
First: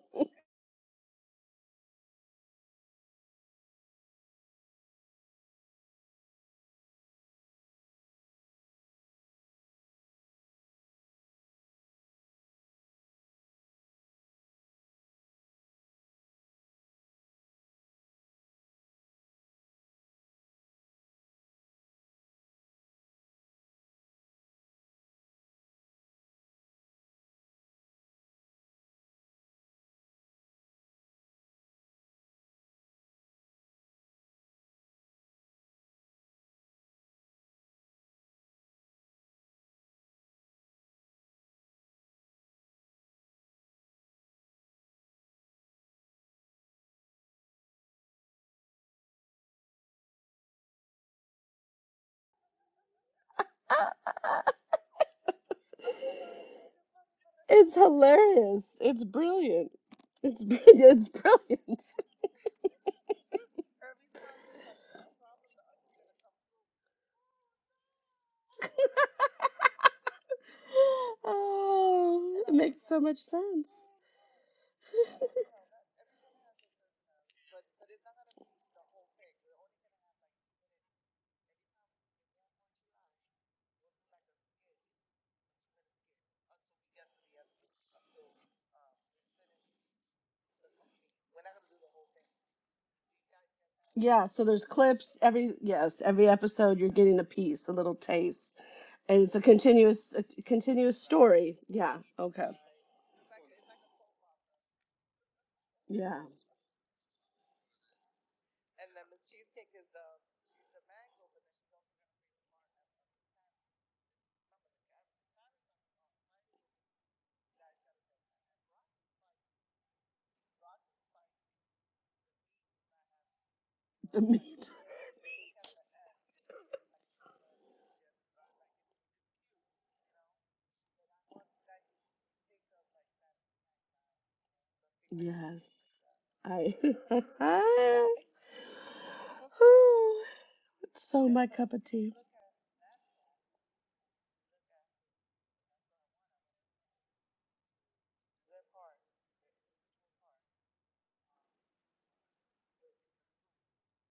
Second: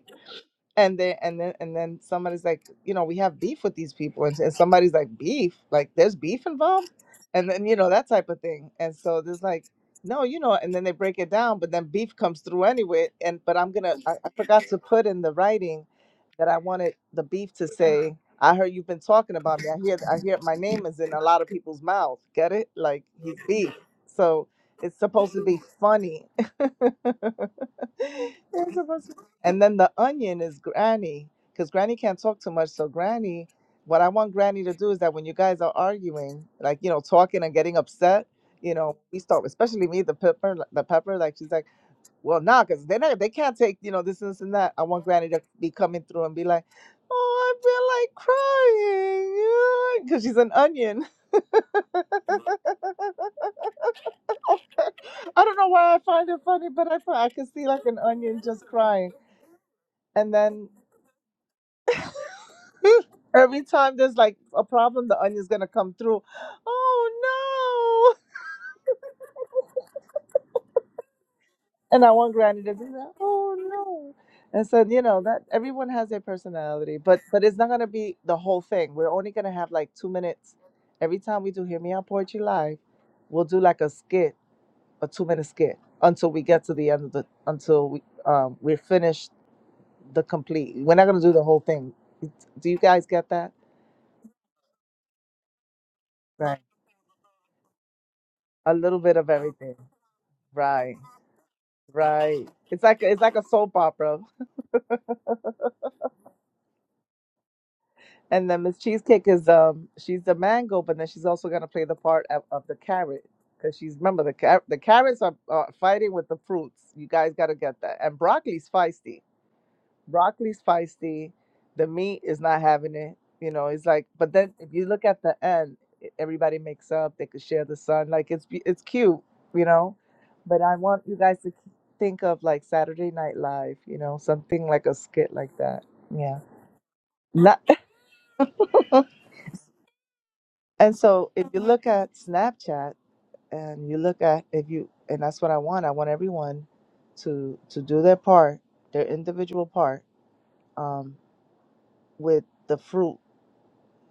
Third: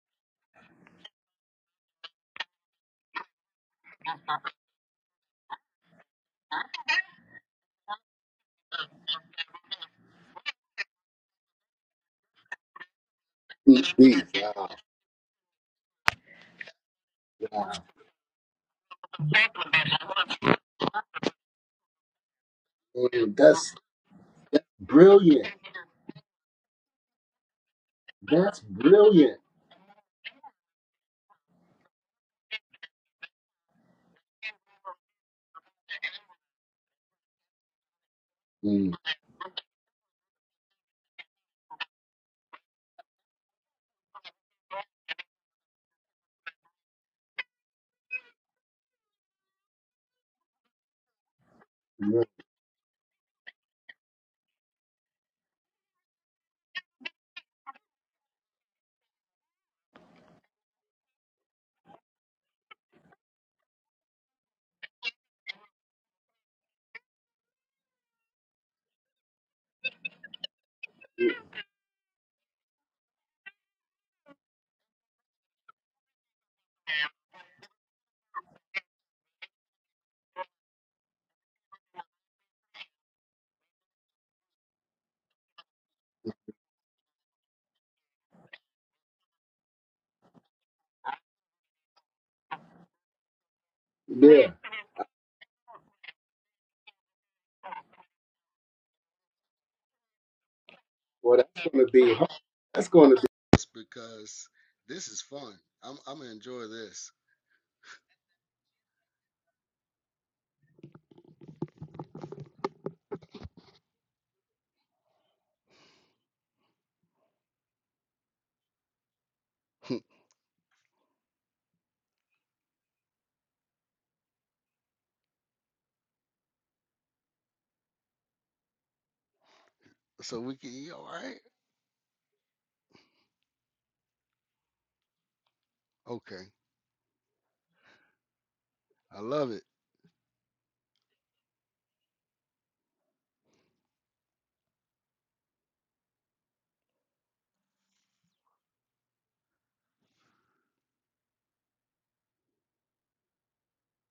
and then and then and then somebody's like you know we have beef with these people and, and somebody's like beef like there's beef involved and then you know that type of thing and so there's like no you know and then they break it down but then beef comes through anyway and but i'm TV. gonna i, I forgot Wow. to put in the writing that i wanted the beef to wow. say i heard you've been talking Man, about me i hear i hear my name is in a lot of people's mouth get it like he's beef that's so it's supposed to brilliant. be funny They're That's supposed to- brilliant. And then the onion is Granny, because Granny can't talk too much. So Granny, what I want Granny to do is that when you guys are arguing, like you know, talking and getting upset, you Mm, know, we start, especially me, the pepper, like, the pepper. Like she's like, well, nah, because they not, they can't take you know this, this, and that. I want Granny to be coming through and be like, oh, I feel like crying, because she's an onion. mm, I don't know why I find it funny, but I find, I can see It's like an onion just hilarious. It's crying. brilliant. And It's br- then it's brilliant. Every time there's like a problem, the onion's gonna come through. Oh no! And I want Oh, it Granny to makes do so that. much Oh sense. no! And so you know that everyone has their personality, but but it's not gonna be the whole thing. We're only gonna have like two minutes. Every time we do Hear Me Out Poetry Live, we'll do like a skit, a two minute skit, until we get to the end of the until we um we're finished the complete. We're not gonna do the whole thing. Do you guys get that? Yeah, so Yeah. there's clips every yes, every Right. episode you're getting a piece, a little taste. A little bit And of it's a everything. continuous a Right. continuous Well, story. that's going to Yeah. be hard. Right. Okay. It's That's like going to it's be. like a It's soap opera. because this is fun. I'm, I'm Yeah. going to enjoy this. And then Miss Cheesecake is um she's the mango, but then she's also gonna play the part of, of the carrot because she's remember the car- the carrots are, are fighting with the fruits. You guys gotta get that. And broccoli's feisty. broccoli's feisty. The meat is not having it. You know, it's like, The but then meat. if you look at the end, e- everybody makes up. They could share the sun. Like it's be- it's cute, you know. So we But can, I you want all you right? guys to k- think of like Saturday Night Live. You know, something like a skit like Yes. that. Yeah. Okay. I Not. I love it. Ooh, and It's so so if my you cup of look at tea. Snapchat and you look at if you and that's what I want. I want everyone to to do their part, their individual part, um, with the fruit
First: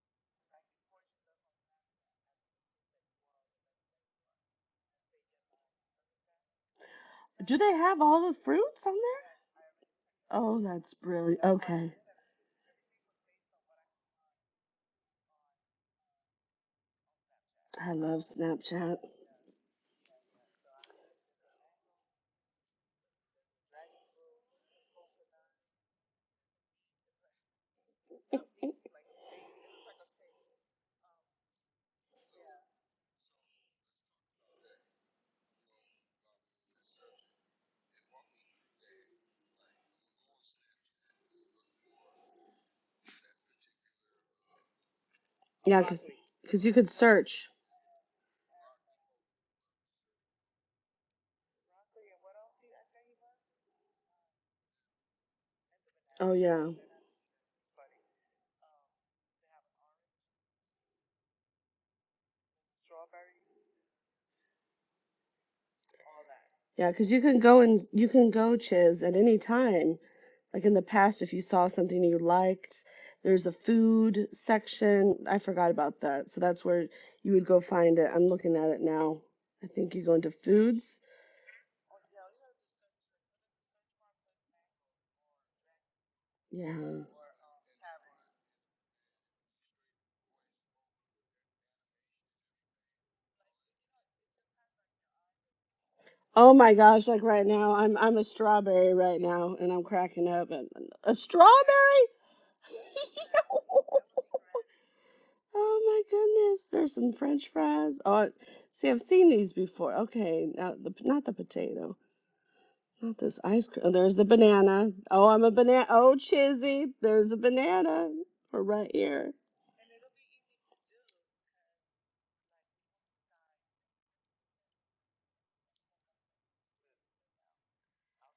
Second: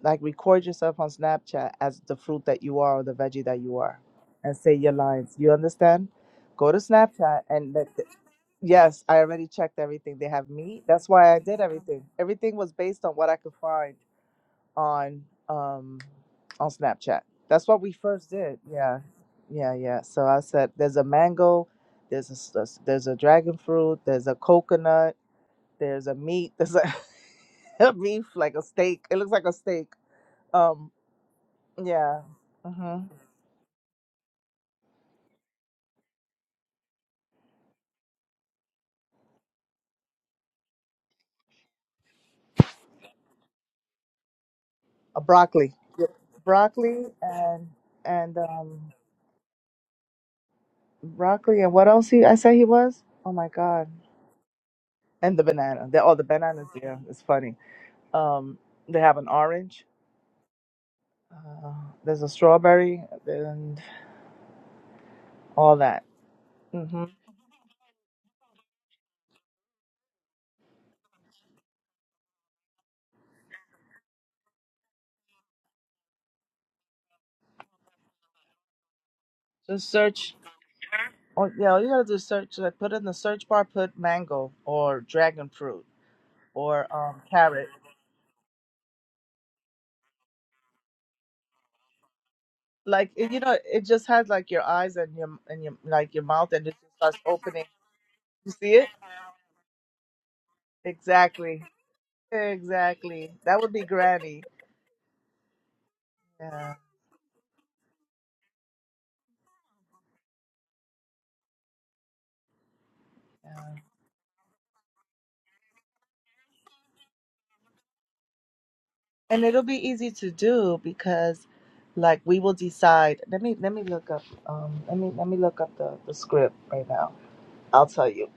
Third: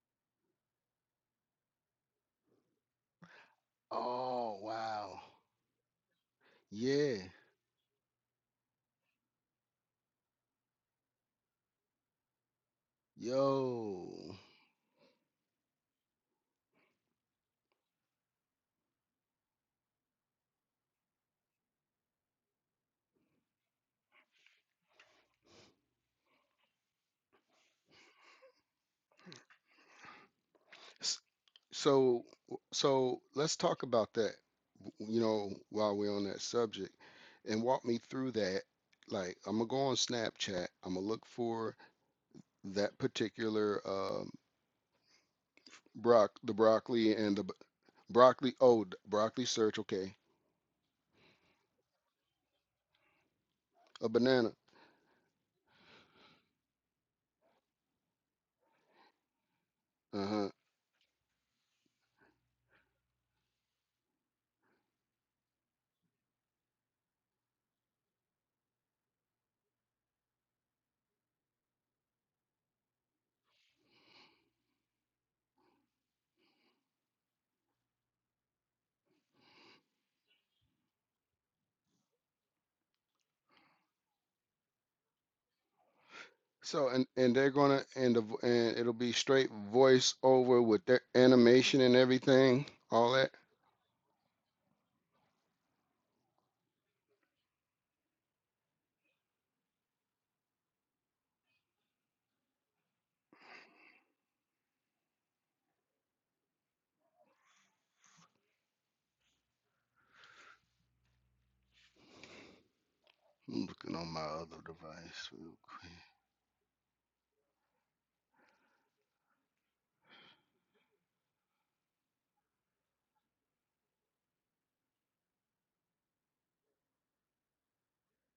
Like record yourself on Snapchat as the fruit that you are or the veggie that you are, and Oh, say your wow. lines. You understand? Go to Yeah. Snapchat Do and they let. have The, all the fruits on yes, I there? already checked everything. They have Oh, meat. that's That's why I brilliant. did Okay. everything. Everything was based on what I could find Yo. on um on Snapchat. That's what we I love first did. Snapchat. Yeah, yeah, yeah. So I said, there's a mango, there's a s- a s- there's a dragon fruit, there's a coconut, there's a meat, there's a, a beef like a steak. It looks like a steak. Um. S- Yeah. So, hmm so let's talk about that, you know, while we're on that subject and walk me through that. Like, I'm gonna go on Snapchat. I'm gonna look for that particular um, A broccoli. Yeah, Yep. broc the cuz you could Broccoli broccoli and the search. b- and and broccoli. Oh, um d- broccoli search. Okay, broccoli and what else he I say he was? Oh my god. a banana. And the banana. They, oh the Oh yeah. bananas, yeah. It's funny. Um they have an orange. Uh-huh. Uh, there's a strawberry and all that. Yeah, hmm because you can go and you can go, Chiz, at any time. Like in the past, if you saw something you liked, there's a food section. I forgot about that. So that's where you would go find it. I'm looking at it now. I Just think you go into search foods. oh yeah, all you gotta do is search like put in the search bar, put mango or dragon fruit So, or Yeah. and um and they're carrot. gonna and the vo- and it'll be straight voice over with their animation and everything, Like all that. it- you know, it just has like your eyes and your and your like your mouth Oh and it my just gosh, starts like right opening. now, I'm I'm a You see it? strawberry right now and I'm cracking up and a strawberry? Exactly. Exactly. That would be granny. Oh my goodness, Yeah. there's some French fries. Oh, see, I've seen these before. Okay, now the not the potato, not this I'm ice yeah. cream. Oh, looking on there's my the other banana. Oh, device I'm a real banana. quick. Oh, Chizzy, there's a banana. We're right here. And it'll be easy to do because like we will decide. Let me let me look up um let me let me look up the, the script right now. I'll tell you.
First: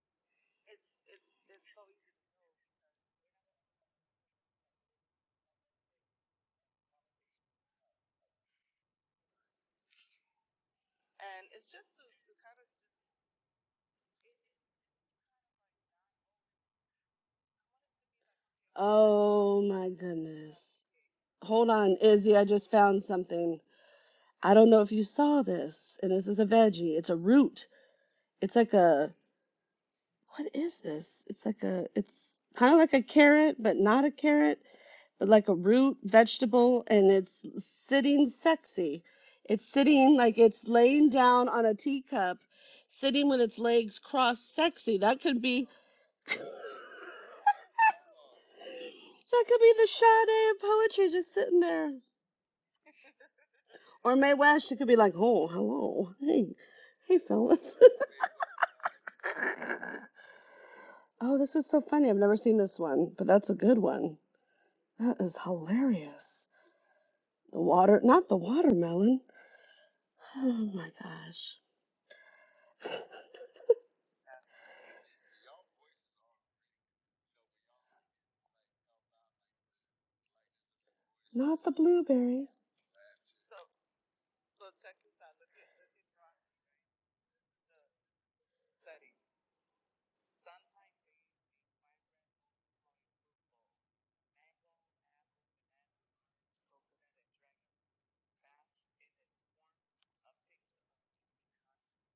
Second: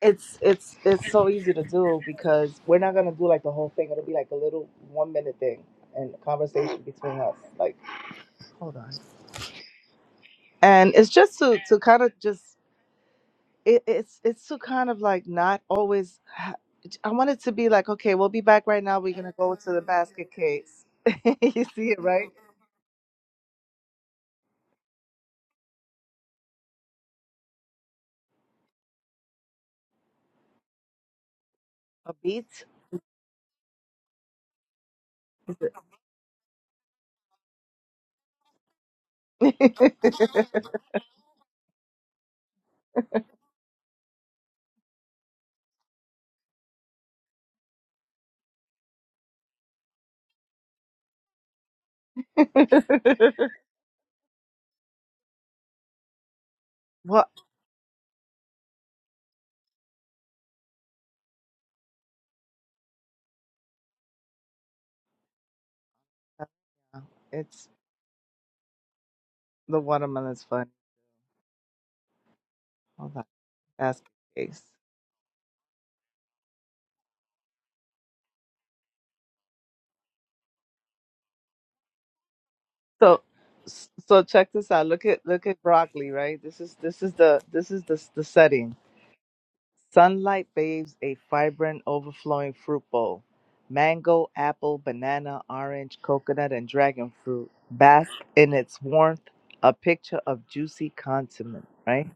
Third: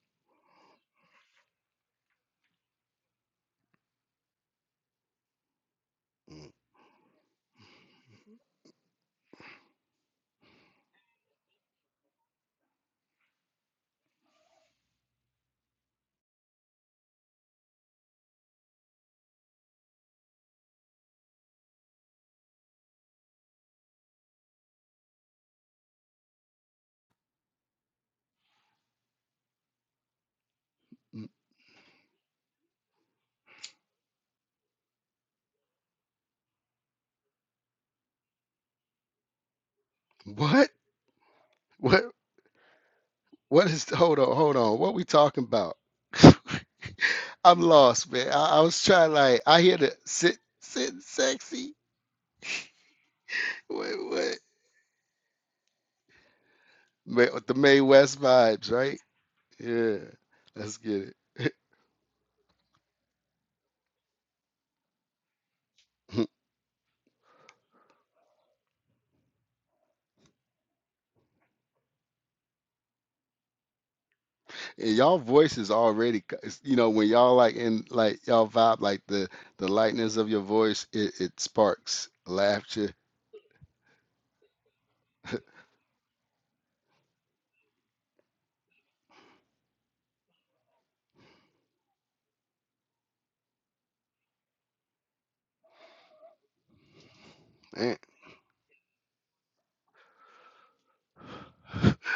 It's it's it's so easy to do because we're not gonna do like the whole thing. It'll be like a little one minute thing and a Mm, conversation between us. Like hold on. And it's just to to kind of just it, it's it's so kind of like not always. ha- I want it to be like, okay, we'll be back right now. We're gonna go Oh to the my basket goodness. case. you Hold see on, it, right? Izzy. I just found something. I don't know if you saw this, and this is a veggie. It's a root. It's like a What is this? mm. It's like a, A it's beat. kind of like a carrot, but not a carrot, but like a root vegetable, and it's sitting sexy. It's sitting like What? it's laying down on a What teacup, sitting with its what is legs hold on, crossed, hold on. What sexy. we That could talking be, about? that I'm lost, man. I, I was trying like could I be hear the the sit Sade of sit poetry just sitting sexy. there. What Or Mae what? West, she could be like, oh, hello, hey, hey, what? May, with the fellas. May West vibes, right? Yeah. Let's get oh, it. this is so funny. I've never seen this one, but that's a good one. That is and hilarious. The It's water, not the watermelon. the watermelon's funny. Oh my gosh. Hold on, basket case. y'all voice is already c- it's- you know, when y'all like in like y'all vibe like the the lightness of your voice, it, it Not the sparks blueberry. laughter. So, so check this out. Look at look at broccoli, right? This is this is the this is the the setting. Sunlight bathes a vibrant, overflowing fruit bowl. Mango, apple, banana, orange, coconut, and dragon fruit Man, bask in its warmth, a picture of juicy condiment, right?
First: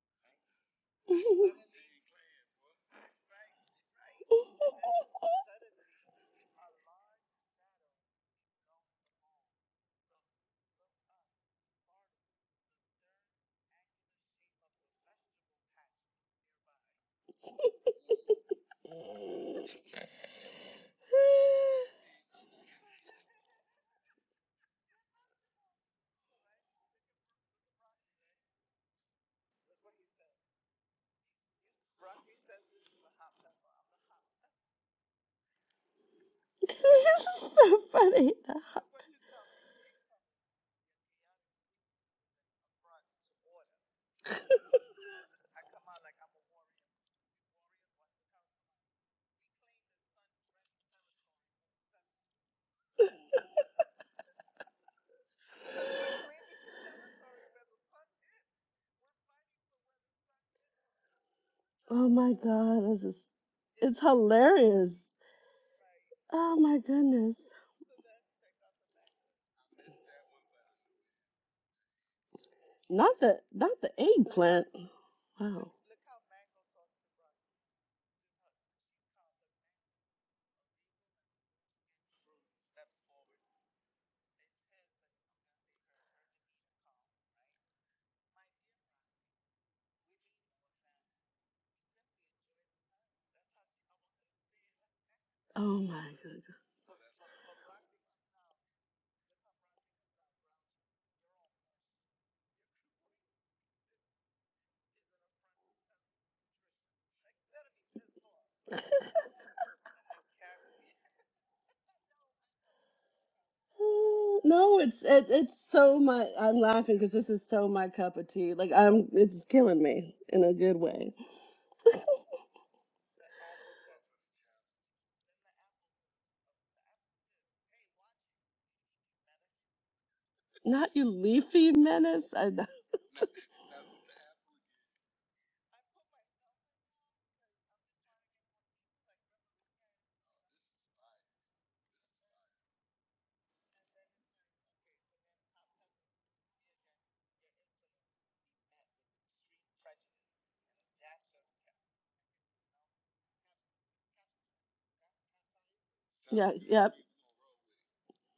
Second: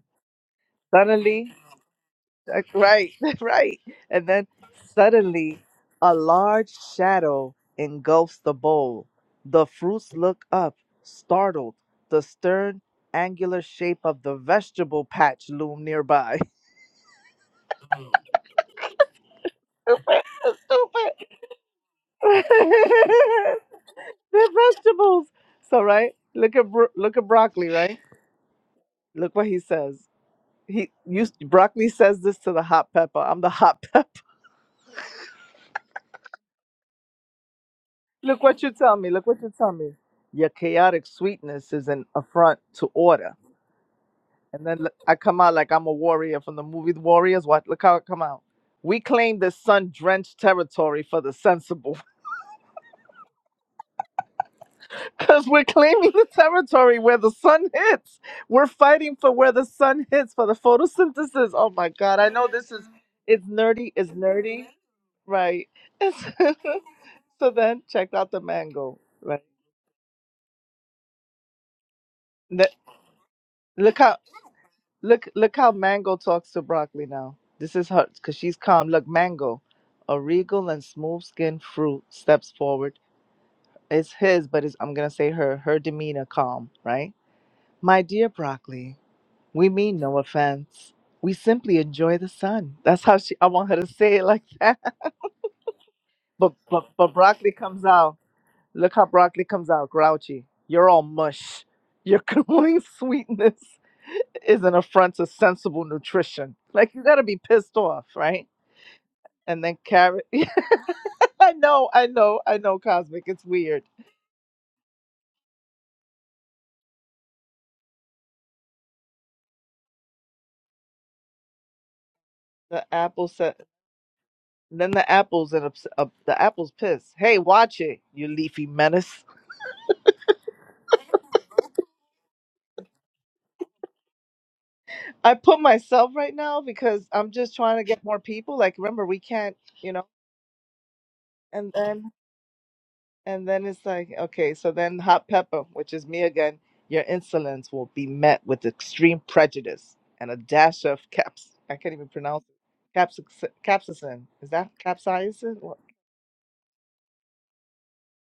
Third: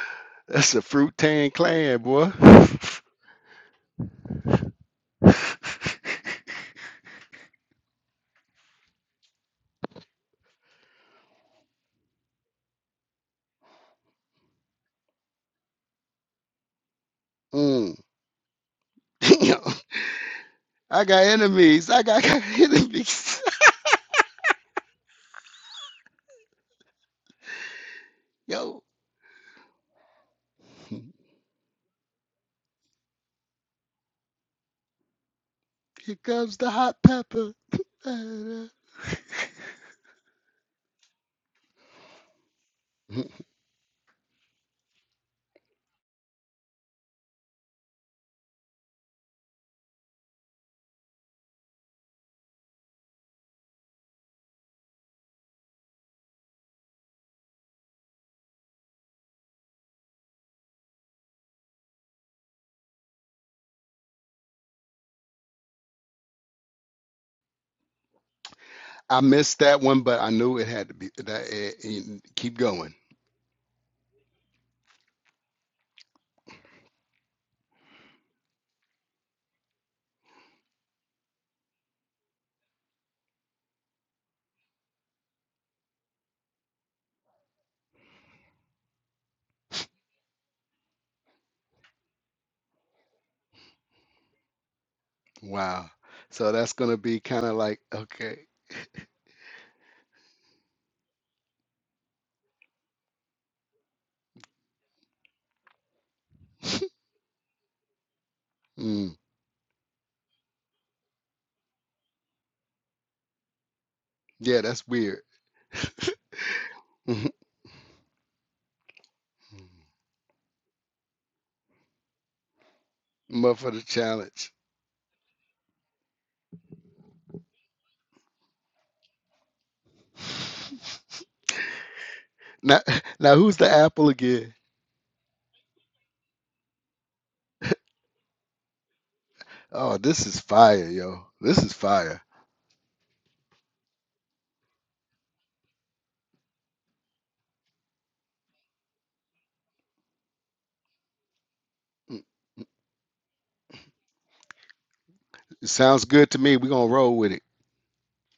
that's a fruit tan Suddenly, clan, boy. that's right, that's right. And then suddenly, a large shadow engulfs the bowl. The fruits look up, startled. The stern, angular shape of the vegetable patch loom nearby. Mm. Stupid, stupid. I got enemies. I got, I got They're enemies. vegetables. So right, look at bro- look at broccoli. Right, Yo, look what he says. He here used broccoli says this to the hot pepper. I'm the hot pepper. comes the hot this is pepper. so funny. Look what you tell me. Look what you tell me. Your chaotic sweetness is an affront to order. And then look, I come out like I'm a warrior from the movie The Warriors. What? Look how I come out. We claim this sun drenched territory for the sensible. Because we're claiming the territory where the sun hits. We're fighting for where the sun hits for the photosynthesis. Oh my Oh God. I my know this is, god, this is it's nerdy, it's it's nerdy, hilarious. right? It's- Oh my goodness. so then check out the mango, I right? missed that one, but I knew it had to be that. It, it- keep Th- going. Not the not the Look how, eggplant. look, look Wow. how mango talks to broccoli now. This is her, because she's calm. Look, mango, a regal and smooth skinned fruit steps forward. It's his, but it's, I'm going to say her, her demeanor calm, right? My dear broccoli. We mean no offense. We simply enjoy the sun. That's how she. I want her to say it like that. Oh Wow. my goodness. So But that's but gonna but be kind broccoli of like comes out. okay. Look how broccoli comes out. Grouchy. You're all mush. Your glowing sweetness is an affront to sensible nutrition. Like you got to be pissed off, right? Mm, And then carrot. I know, I know, I know. Cosmic. It's weird. Uh, yeah, No, that's it's weird. it, it's so my I'm laughing because this is so my cup of tea. Like I'm, it's killing me in a good way. The apple said. More for the challenge. Then the apples and ups, up, the apples piss. Hey, watch it, you leafy menace. Not you, leafy menace. I, now, now who's the apple again? I put myself right now because I'm just trying to get more people. Like, remember, we can't, you Oh, know. this is fire, yo. This And is then, fire. and then it's like, okay, so then hot pepper, which is me again. Your insolence will be met with extreme prejudice and a dash of caps. I can't even Mm, pronounce it. Caps, capsaicin. Is that capsaicin? It What- sounds good to yeah, me. We're gonna yep, roll with it.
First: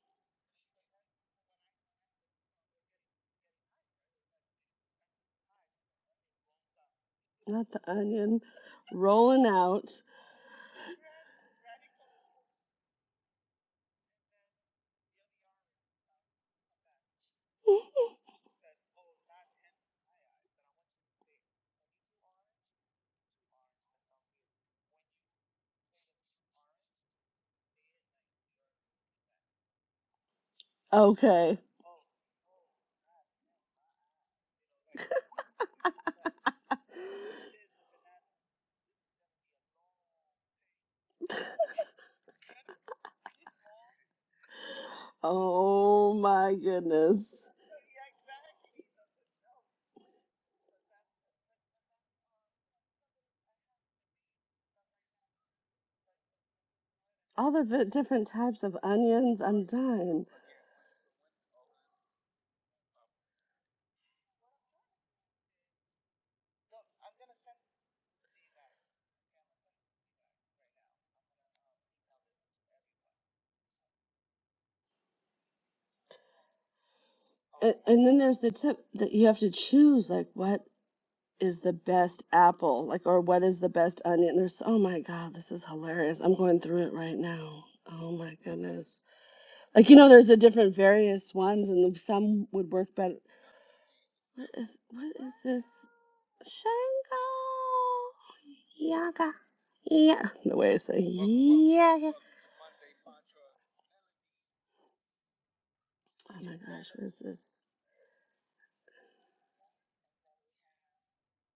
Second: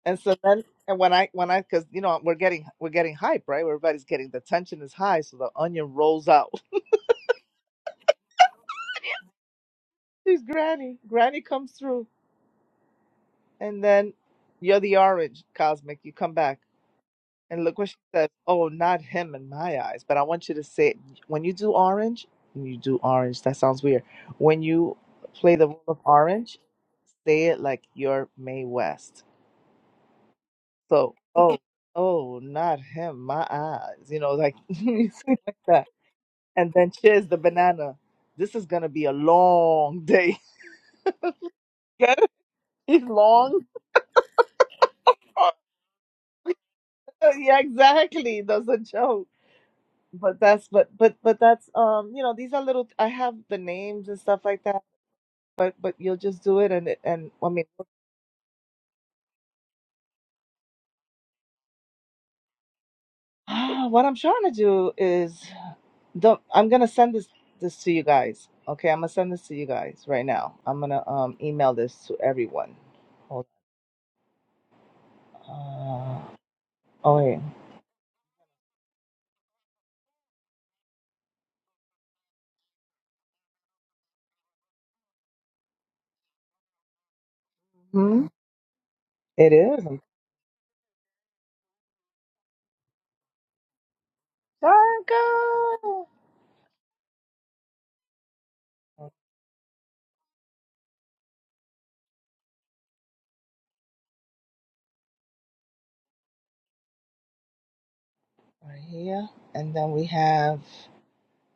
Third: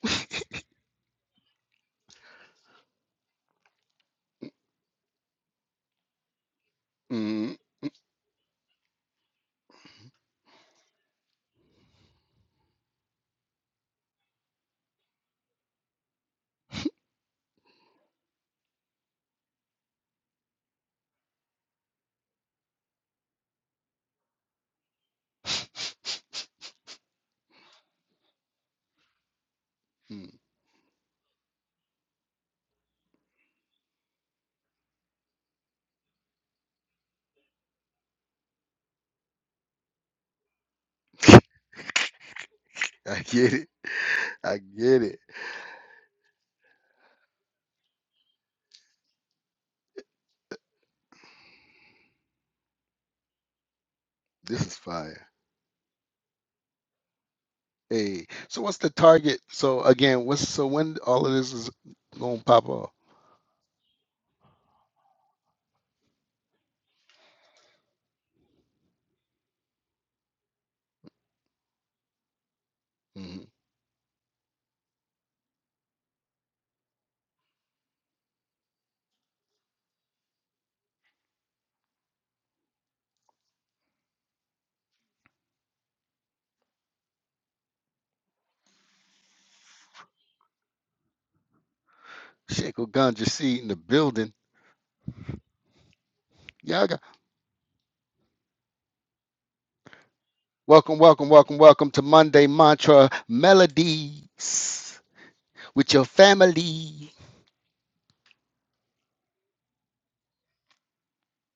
And so then, and when I, when I, because you know we're getting, we're getting hype, right? Everybody's getting the tension is high, so the onion rolls out. Mm, not the onion, rolling out. She's granny. Granny comes through And then you're the orange, Cosmic. You come back. And look what she says. Oh, not him in my eyes. But I want you to say it. When you do orange, when you do orange, that sounds weird. When you play the role of orange, say it like you're Mae West. mm, So, oh, Okay. oh, not him, my eyes. You know, like, you say like that. And then cheers the banana. This is going to be a long day. Get it? It's I get long. it. I get it. Oh my goodness. Yeah, exactly. That's a joke. but that's but but but that's um you know these are little I have the names and stuff This like is that fire. but but you'll just do it and it and I All the mean vi- Hey, different so types of what's the onions. target? I'm So again, dying. what's so when all of this is gonna pop off? what I'm trying to do is don't I'm gonna send this this to you guys okay I'm gonna send this to you guys right now I'm gonna um email this to everyone hmm hold on uh, oh wait And, and then there's the tip that you have to choose. Like what? is the best apple? Like, or what is the best onion? There's, oh my God, this is hilarious. I'm going through it right now. Oh hmm my goodness. it is Like, you I'm know, there's a different various ones, and some would Sheikh work better. Ganja C in the building. What is, trying what is this? girl. Y'all got Shango. Yaga. Yeah. The way I say, welcome, welcome, welcome, welcome to yeah. Monday Mantra Melodies with your Oh my gosh, family. where's this? right here and then we have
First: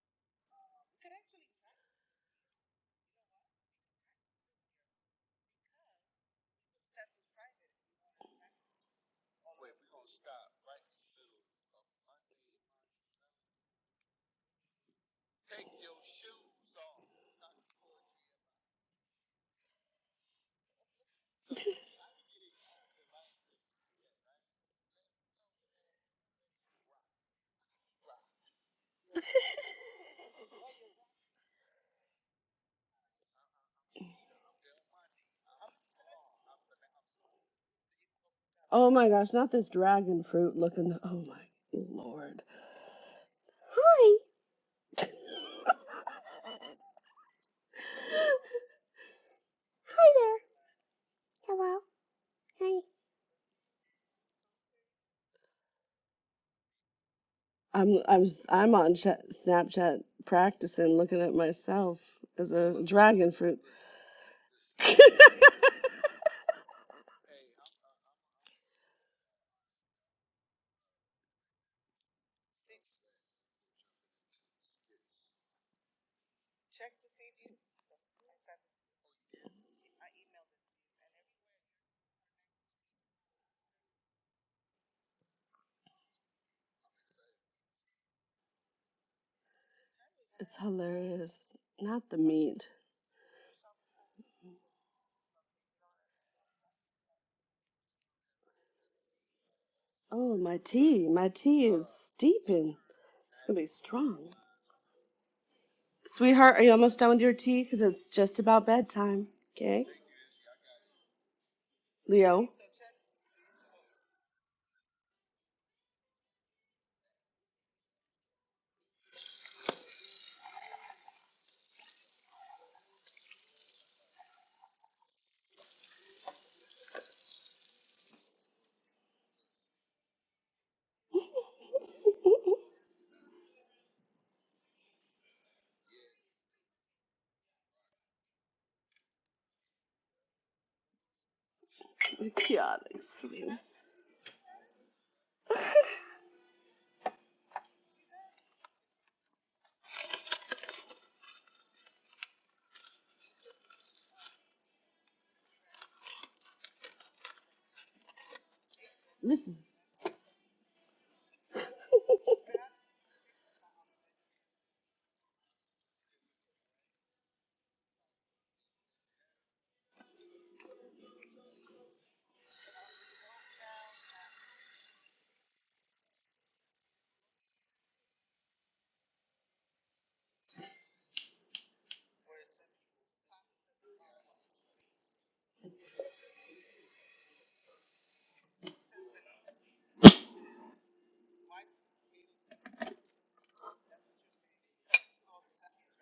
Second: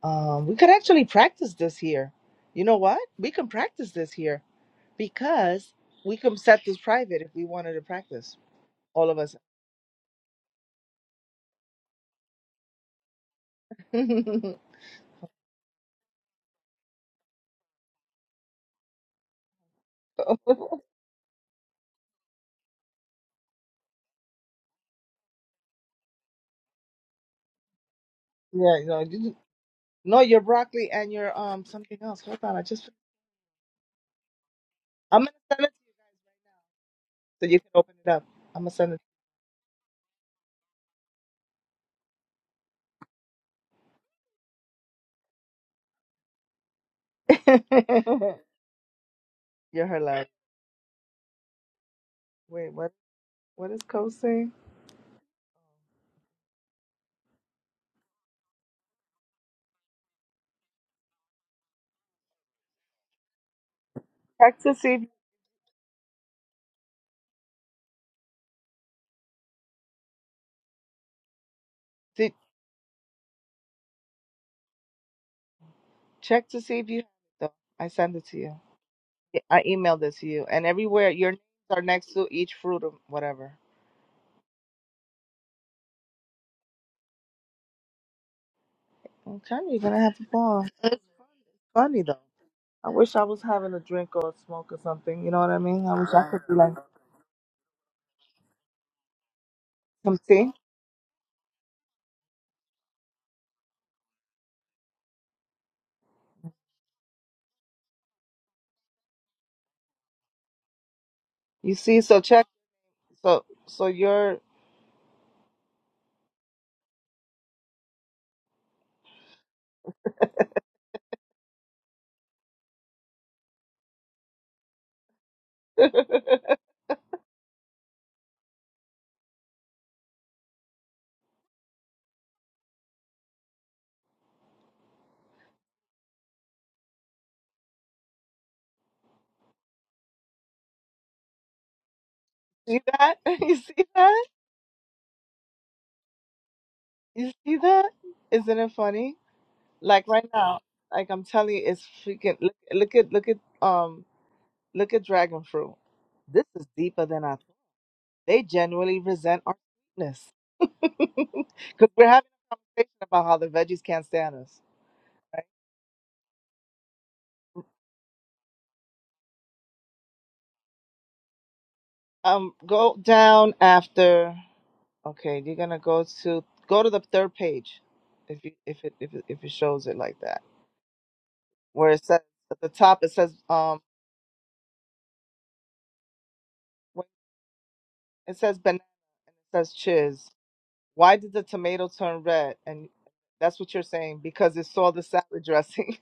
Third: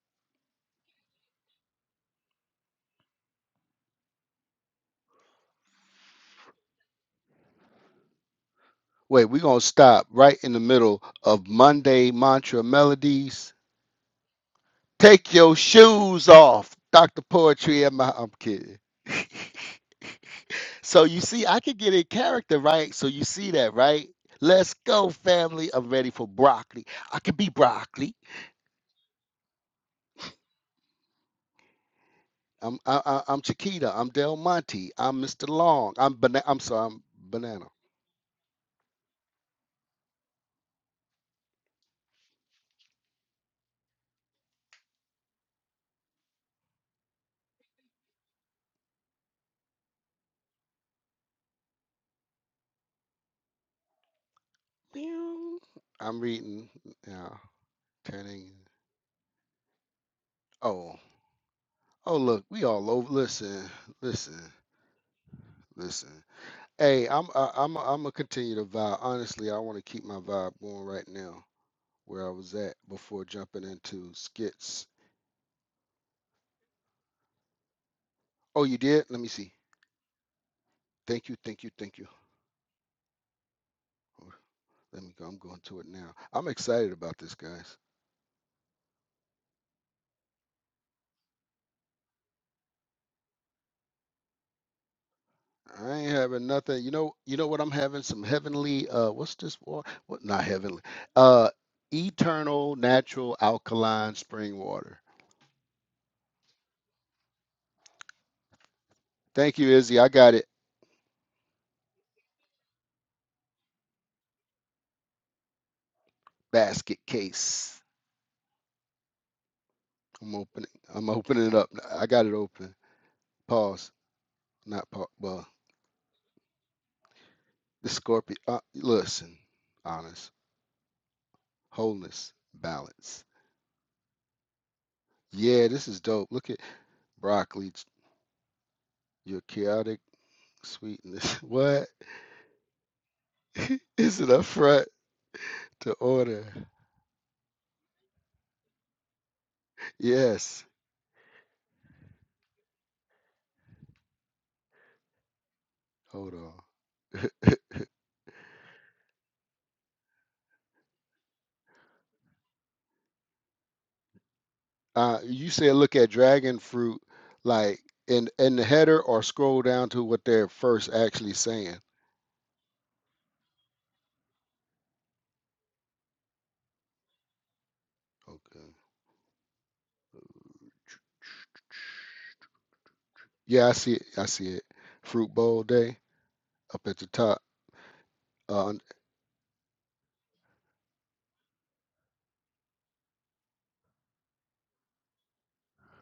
um we could actually practice this here you know what we can practice this here because we can set this private if we wanted to practice all of Wait, us we're gonna stop right in the middle of Monday Mantra Melodies. yeah Take your shoes off, Dr. Poetry. Am I, I'm kidding. So you see, I could get in character, right? So you see that, right? Let's go, family. I'm ready for broccoli. I could be broccoli. you know you, no your broccoli and your um something else hold on i I'm just I, I, I'm Chiquita. I'm Del Monte. i'm I'm gonna Mr. send it Long. I'm banana. I'm sorry. I'm to you guys so you banana. can open it up i'm gonna Oh send it my gosh, not this dragon fruit looking. Oh my Lord. Hi. you're Hi hilarious there. Hello. wait Hey. what what is code saying Meow. I'm reading. Yeah, I'm I'm am turning. i I'm on Ch Snapchat Oh, practicing looking at myself oh, look, as we a all over. dragon fruit. Listen, listen, check to see if, listen. Hey, I'm I, I'm I'm gonna continue the vibe. Honestly, I want to keep my vibe going right now. Where I see- was at before jumping into skits. check to see if you have it though i send it to you Oh, you did? Let me Yeah, see. i emailed it to you and everywhere Thank your you, names thank you, are thank you. next to each fruit or whatever Oh, Let me go. I'm going to it now. I'm excited about this, guys. i'm telling you you're gonna have a It's ball hilarious. Not funny though. the meat. I wish I was having a drink or a smoke or something. You know what I mean? I I ain't wish I could having be like nothing. You know, you know what I'm having? Some heavenly, uh, what's this water? some What Oh, not tea. my heavenly? tea. My Uh tea is eternal steeping. natural It's gonna be alkaline strong. spring water. Sweetheart, are you almost done with your tea? Because it's just about bedtime. Thank you, Okay, Izzy. I got it. You see, so check. Leo. So so you're Basket case. I'm opening. I'm opening it up. I got it open. Pause. Not pause. Well, see the scorpion. Uh, listen, honest, wholeness, balance. Yeah, this is dope. Look at Broccoli, ch- your chaotic sweetness. What? You're Chaotic, that? sweet. You see Is that? it up front to order? You see that? Isn't it funny? Like right now, Yes. like I'm telling you, it's freaking. Look, look at look at um look at dragon fruit. Hold This on. is deeper than I thought. They genuinely resent our Listen. sweetness because we're having a conversation about how the veggies can't stand us. Uh, Right? you said look at dragon fruit, like in in the header, or scroll down to what they're first actually saying. Um, go down after. Okay, you're gonna go to go to the third page, if you Okay. if it if it, if it shows it like that, where it says at the top it says Yeah, I um see it. I see it. Fruit Bowl Day up at when- the top. it says Uh, banana it says chiz. Why did the tomato turn red? And that's what you're saying because it saw the salad dressing,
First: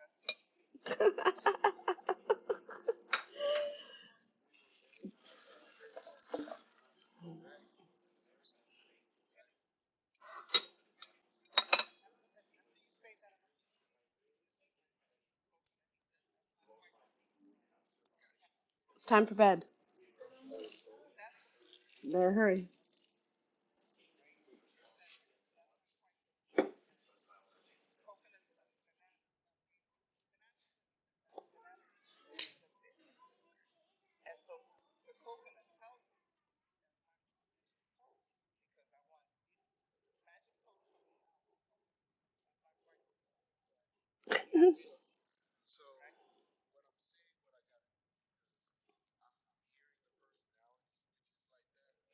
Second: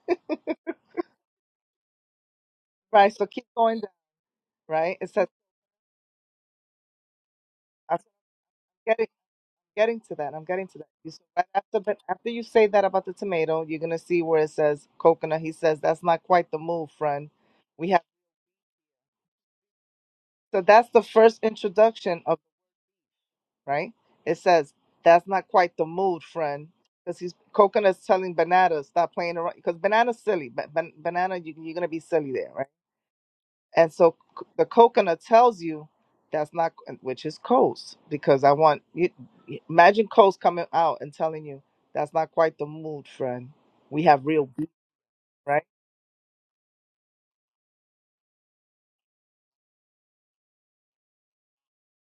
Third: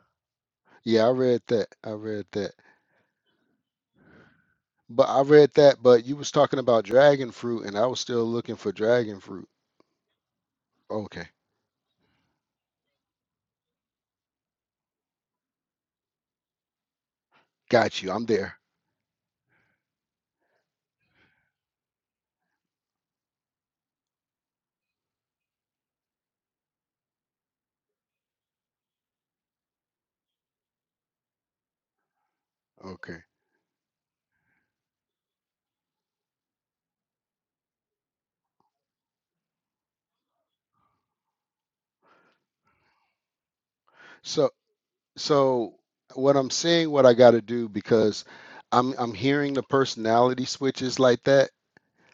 yeah, I read that. I read that. right? So keep going down, right? But It I says read that. But you was talking about dragon fruit, and I I'm was still looking for getting dragon fruit. getting to that. I'm getting to that. You, so Okay, right after but after you say that about the tomato, you're gonna see where it says coconut. He says that's not quite the move, friend. We got have you. I'm there. It's time for bed. so that's the first introduction Better of. hurry. right? It says that's not quite the mood, friend, because he's coconut's telling banana stop playing around because banana's silly, but ban- banana you, you're gonna be silly there, right? Okay. And so c- the coconut tells you that's not, which is Coast, because I want you imagine Coast coming out and telling you that's not quite the mood, friend. We have real So beef, right? so what I'm saying what I got to do because I'm I'm hearing the personality switches like that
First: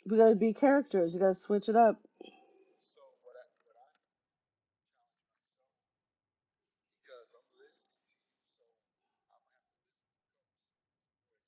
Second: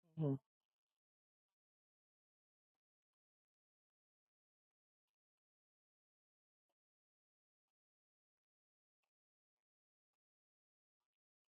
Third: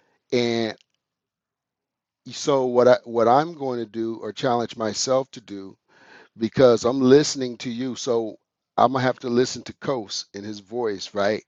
We gotta be and characters. You gotta switch it up. so what I what I'm going to do or challenge myself to do because I'm listening to you so I'm going to have to listen to Coase in his voice, right?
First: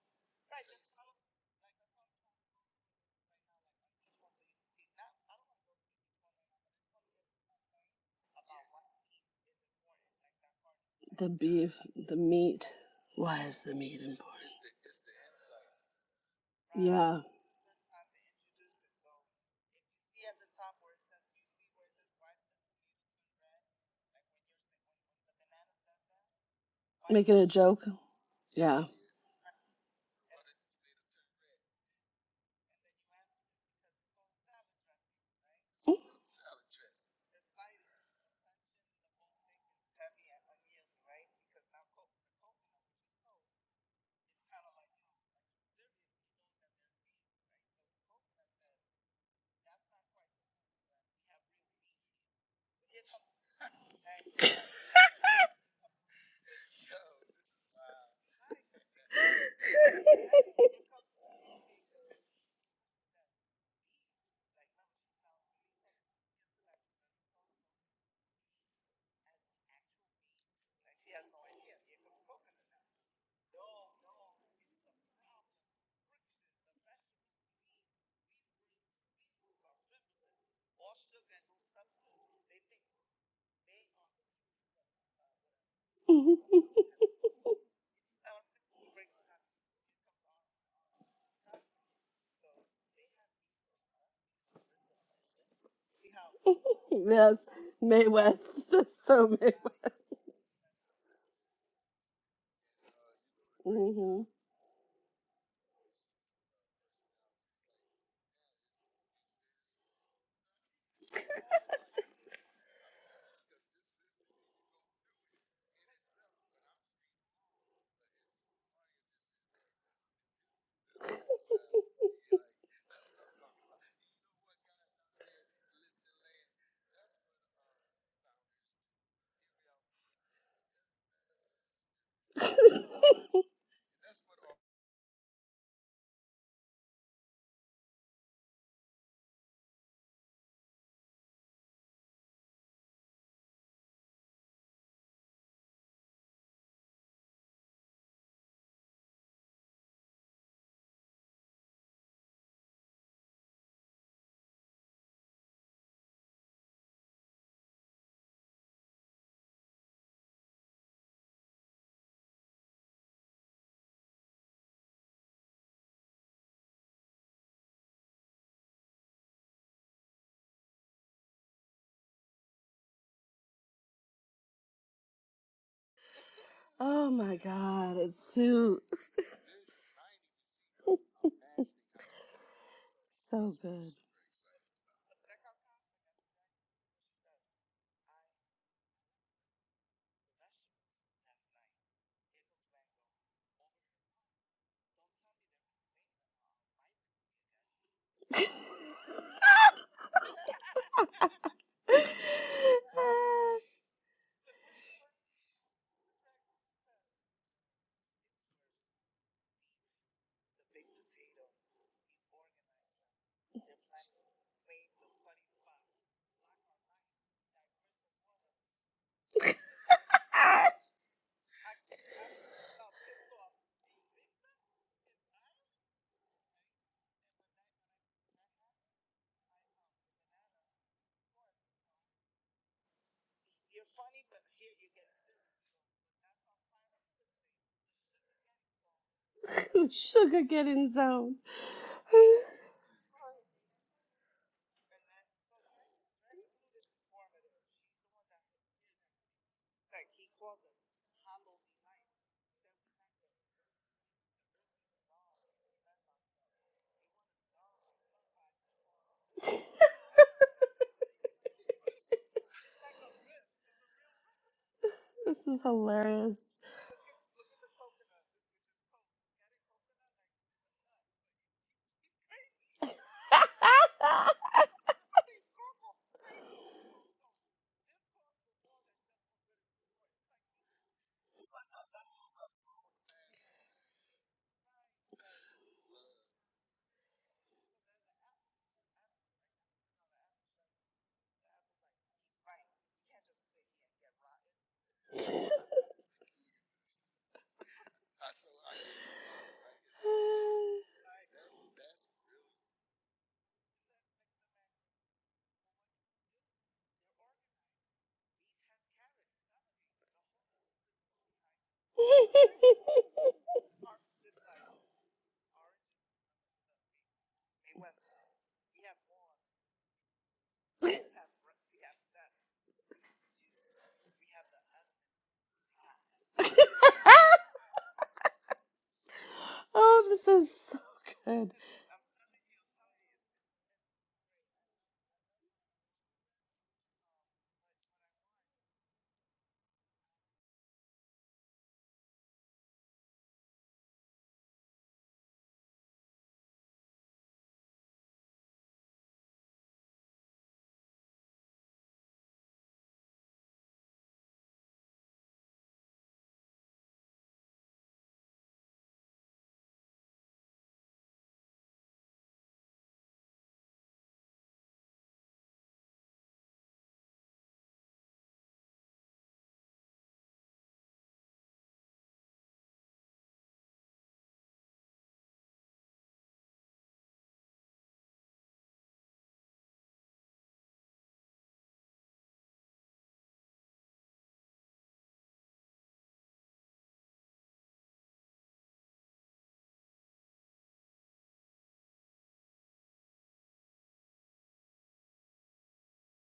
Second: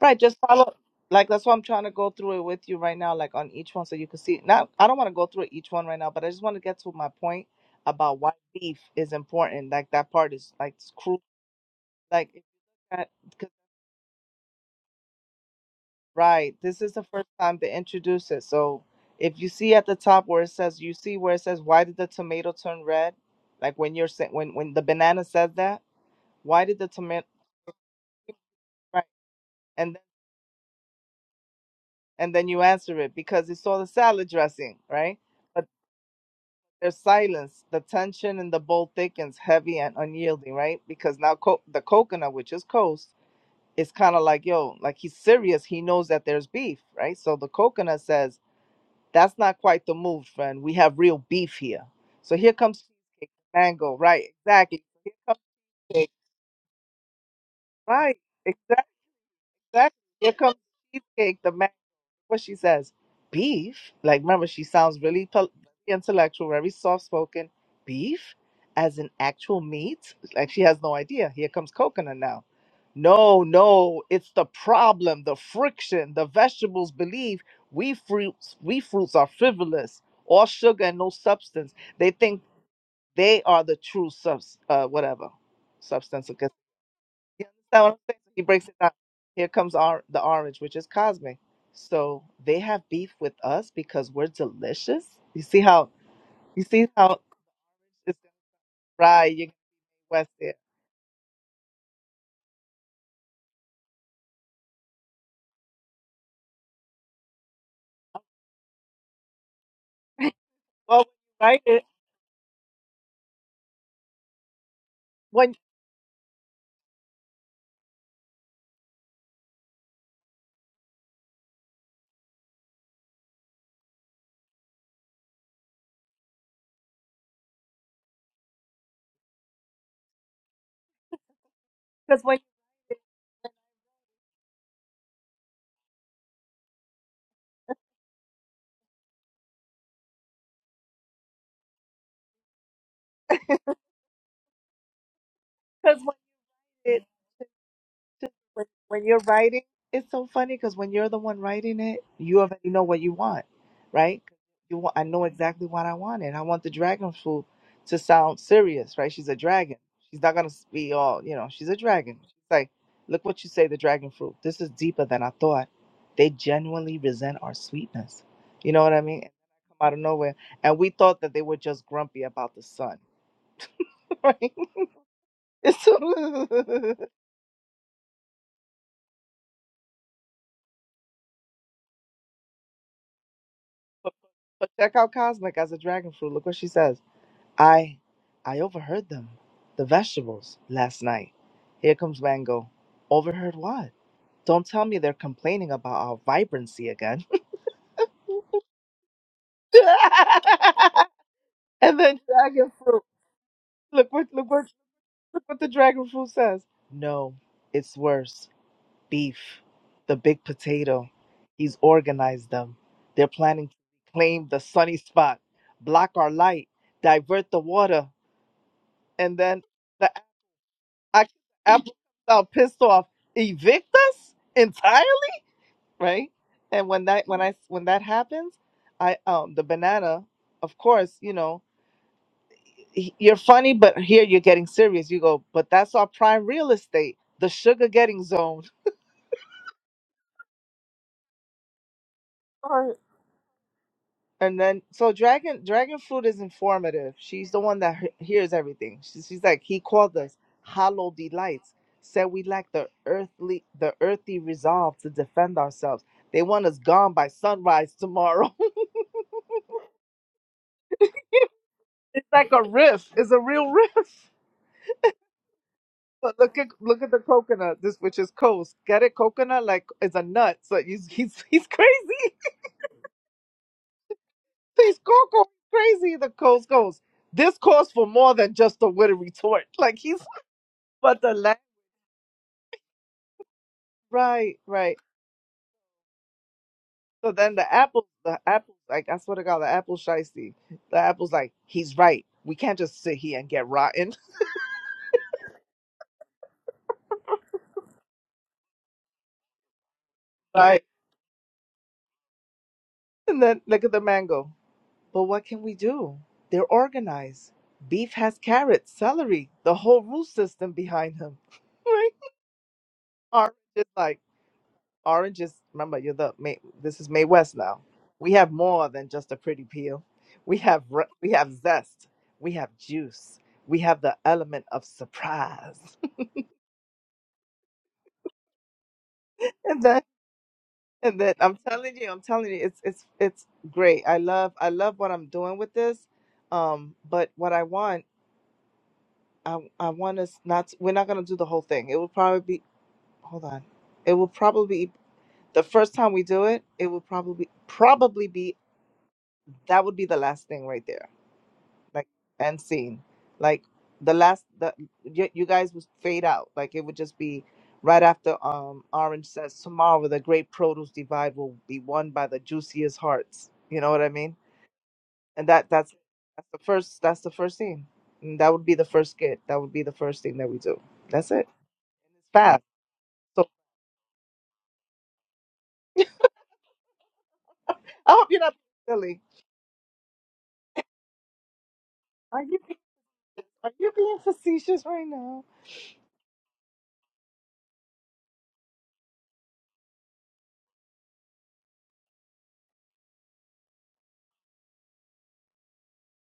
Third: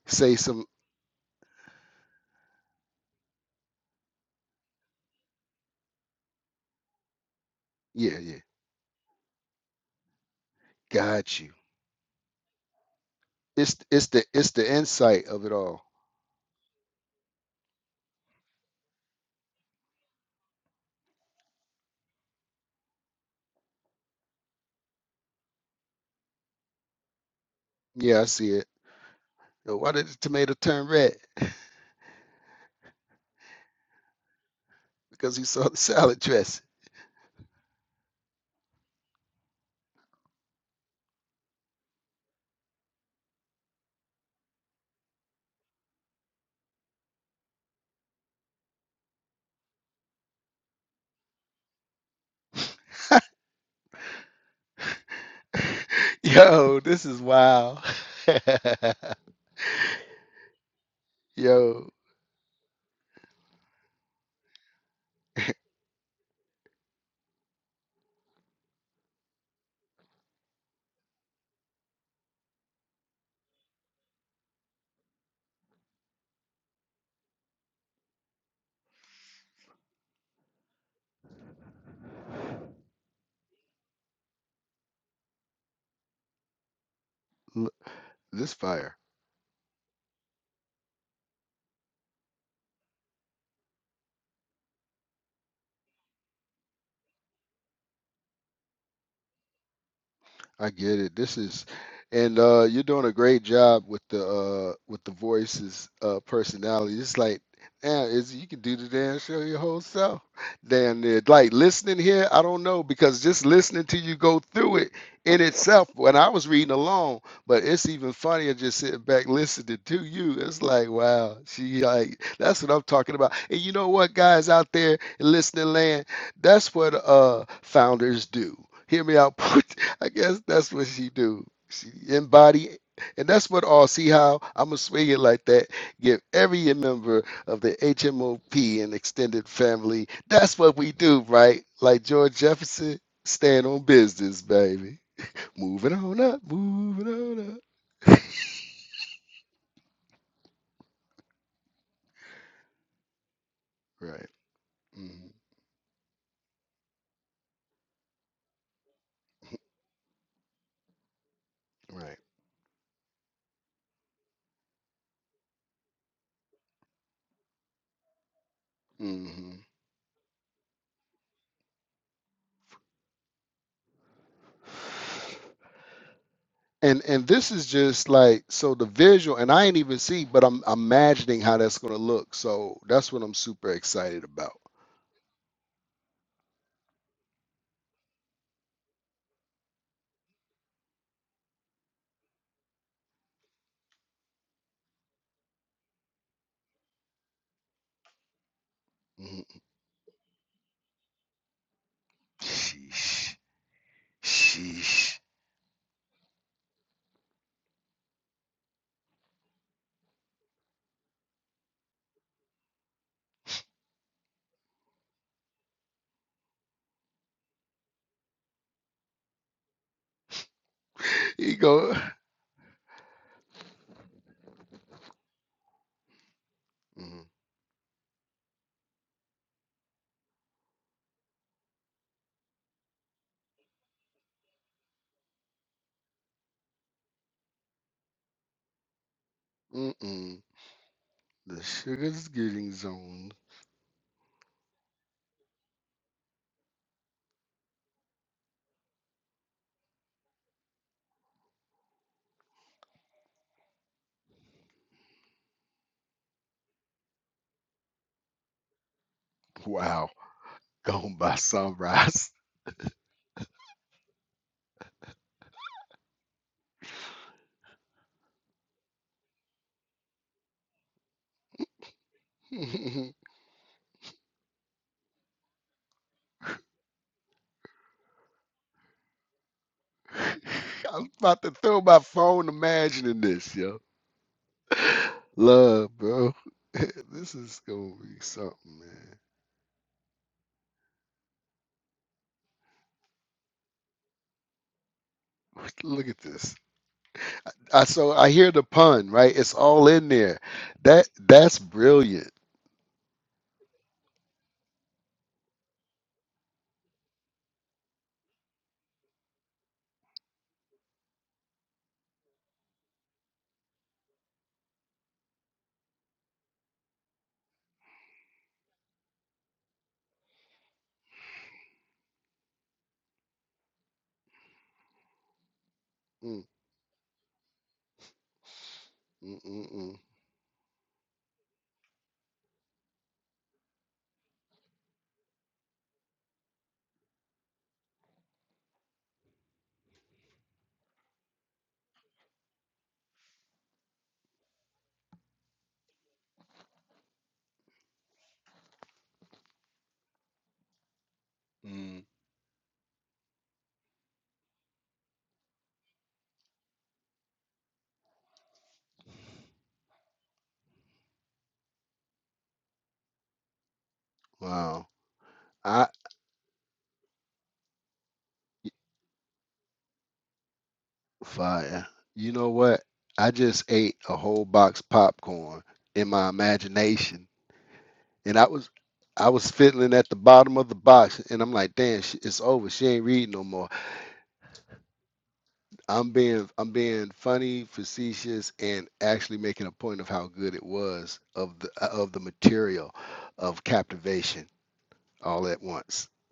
Right, Say just some follow. Like that's why I'm trying to go through it with you right now, like on each one, so you can see. Now, I don't want to go through each one right now, but I just want to get to my point about yeah, why yeah. beef is important. Like that part is like it's cruel. The Got you. beef, the Like, if you meat. look at- Why 'cause- is the It's meat it's the important? it's the insight of it all. right, this is the Yeah. first time they introduce it. So if you see at the top where it says, you see where it says, why did the tomato turn red? Like when you're saying when when the banana says that, why did the tomato? Make it a joke. Yeah, I see it. Yeah. Right, Oh, Why and did the tomato turn red? and then you answer it because it's all the salad dressing, right? Because he saw the salad dressing. There's silence. The tension in the bowl thickens, heavy and unyielding, right? Because now co- the coconut, which is Coast, is kind of like, yo, like he's serious. He knows that there's beef, right? So the coconut says, that's not quite the move, friend. We have real beef here. So here comes Cheesecake, mango, right? Exactly. Here comes cake, Yo, this is wild. right? Exactly. Here comes cheesecake, the mango. Yo, what she says beef like remember she sounds really pol- intellectual very soft spoken beef as in actual meat like she has no idea here comes coconut now no no it's the problem the friction the vegetables believe we fruits we fruits are frivolous all sugar and no substance they think they are the true subs uh whatever substance you l- understand what I'm saying? So he this breaks it down. fire. Here comes our, the orange, which is Cosme. So they have beef with us because we're delicious. You see how you see how yes. May it's gonna West. That's fry so you May West. West there. I get it. This is, and uh, you're doing a great job with hmm the uh, with the voices, uh, personality. It's like, damn, is you can do the damn show your whole self. Damn Well, near. Like right? It, listening here, I don't know because just listening to you go through it in When itself. When I was reading along, but it's even funnier just sitting back listening to you. It's like, wow, she like that's what I'm talking about. And you know what, guys out there in listening land, that's what uh founders do. Hear me out. I guess that's what she do. She because when embody, because and that's what all see how I'm gonna swing it like that. Give every member of the HMOP and extended family. That's what we do, right? Like George Jefferson, stand on business, baby. Moving when on up, it- moving on up. when, when you're writing, it's so funny because when you're the one writing it, you already know what you want, right? Right, You want, I know hmm exactly what I want, and I want the dragon fruit to sound serious, right? She's a dragon. She's not gonna be all, you know. She's a dragon. right. She's like, look what you say, the dragon fruit. This is deeper than I thought. They genuinely resent our sweetness. You know what I mean? hmm Come out of nowhere, and we thought that they were just grumpy about the sun, right? And oh and my this is god. just It's like so too. the visual, and I ain't even see, but I'm imagining how that's gonna look. So that's what I'm So super good. But, excited about. but check out Cosmic as a dragon fruit. Look what she says. I I overheard them, the vegetables, last night. Here comes Mango. Overheard what? Don't tell me they're complaining about our vibrancy again. Mhm. and then dragon fruit. Sheesh. Look what look what Sheesh. look what the dragon fruit says. No, it's worse. Beef. The big potato. He's organized them. They're planning to claim the sunny spot, block our light, divert the water. and then the Ah, I, He go. Apple uh, pissed off, evict us entirely, right? And when that Mm, when I when that happens, I um the banana, of course, you know, he- you're funny, but here you're getting serious. You go, but that's our prime real estate, the sugar getting zone. Mm-mm. Sugar getting zone. The sugar's getting zoned. And then, so Dragon Dragon Fruit is informative. She's the one that he- hears everything. She, she's like, he called us hollow delights. Said we lack the earthly, the earthy resolve to defend ourselves. They want us gone by sunrise tomorrow. Wow. Gone by it's sunrise. like a riff. It's a real riff. This is But look hilarious. at look at the coconut. This which is coast. Get it, coconut like it's a nut. So he's he's he's crazy. I He's coco crazy. The coast goes. This calls for more than just a witty retort. Like he's was but the about language. to throw my phone imagining this, yo. Right, right. Love, bro. So this then is the gonna apple, be the apple's something, like, man. I swear to God, the apple shiesty. The apple's like, he's right. We can't just sit here and get rotten. Look at this. I so I hear the pun, right? It's all in there. Right. That that's brilliant. And then look at the mango. But what can we do? They're organized. Beef has carrots, celery, the whole root system behind him. Right? Orange is like, orange is, remember, you're the, May, this is May West now. We have more than just a pretty peel. We have, re- we have zest. We have juice. We have the element of surprise. Mm, mm, mm, And mm. that, oh, this is so and that good. I'm telling you, I'm telling you, it's it's it's great. I love I love what I'm doing with this. Um, but what I want, I I want us not. We're not gonna do the whole thing. It will probably be. Hold on. It will probably be the first time we do it. It will probably probably be that would be the last thing right there. Mm. like and scene like the last the you, you guys would fade out like it would just be right after um orange says tomorrow the great produce divide will be won by the juiciest hearts you know what i mean Wow. and that I that's that's the first that's the first scene and that would be the first skit that would be the first thing that we do that's it Fire. and it's You know fast what? I so just ate a whole box popcorn in my imagination, i hope and you're I not was being silly I was fiddling at the bottom of the box, and I'm like, "Damn, sh- it's are you over. being- She ain't reading no more." are you being facetious right now I'm being I'm being funny, facetious, and actually making a point of how good it was of the of the material of captivation all at once.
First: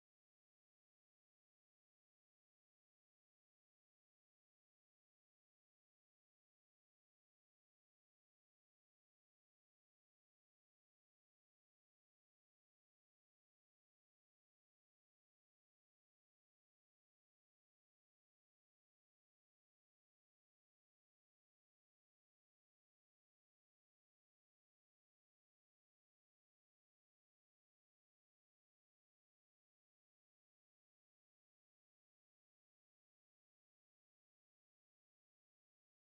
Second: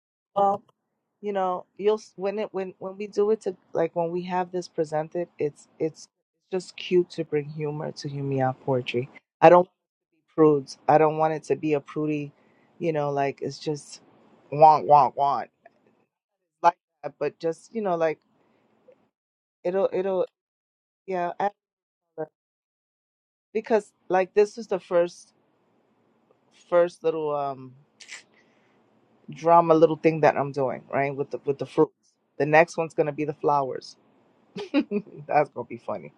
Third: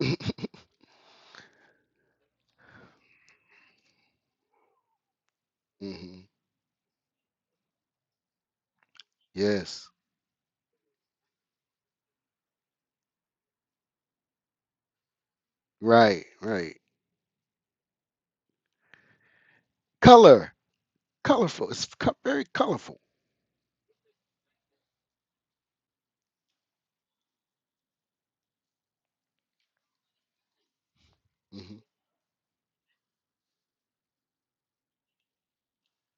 you know you'll s- when it when when we do it to like when we have this presented it's it's hmm just cute to bring humor to Humiya poetry i don't want it Yes, to be prudes i don't want it to be a prudy you know like it's just want want want right, right. like that but just you know like it'll it'll Color, yeah add colorful. It's co- to it. very colorful. because like this is the first first little um drama little thing that i'm doing right with the with the hmm fruits the next one's gonna be the flowers that's gonna be funny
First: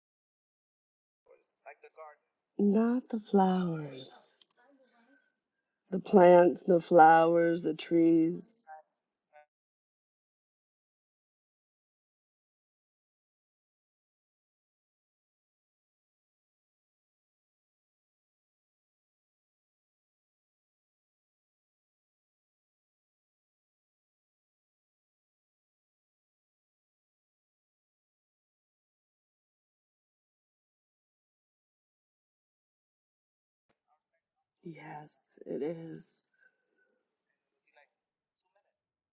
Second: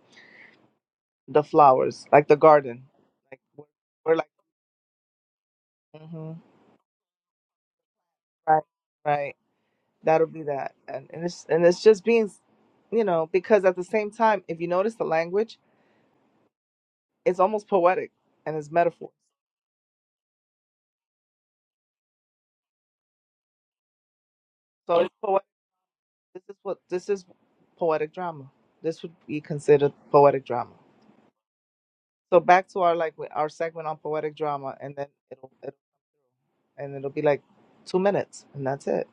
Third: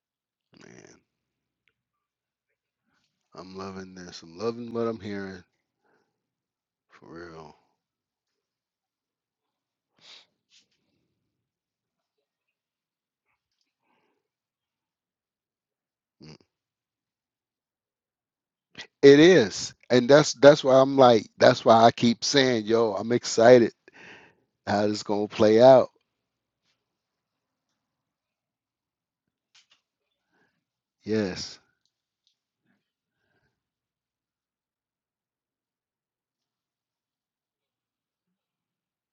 Man. the flowers, like the garden. Not the Like I'm we're, loving we're this. like, flowers, I'm loving what I'm hearing. the hmm plants, the For real. flowers, the trees. right, right. That'll be that, and and it's and it's just being, s- you know, because at the same time, if you notice the language, Mm. it's almost poetic and it's metaphor. It is. And that's that's why I'm like, that's why I keep saying, yo, I'm excited how So this it's gonna poetic. play out. This is what this is poetic drama. This would be considered poetic drama. Yes. So back to our like our segment on poetic drama, and then Yes, it'll, it it'll is. and it'll be like two minutes, and that's it.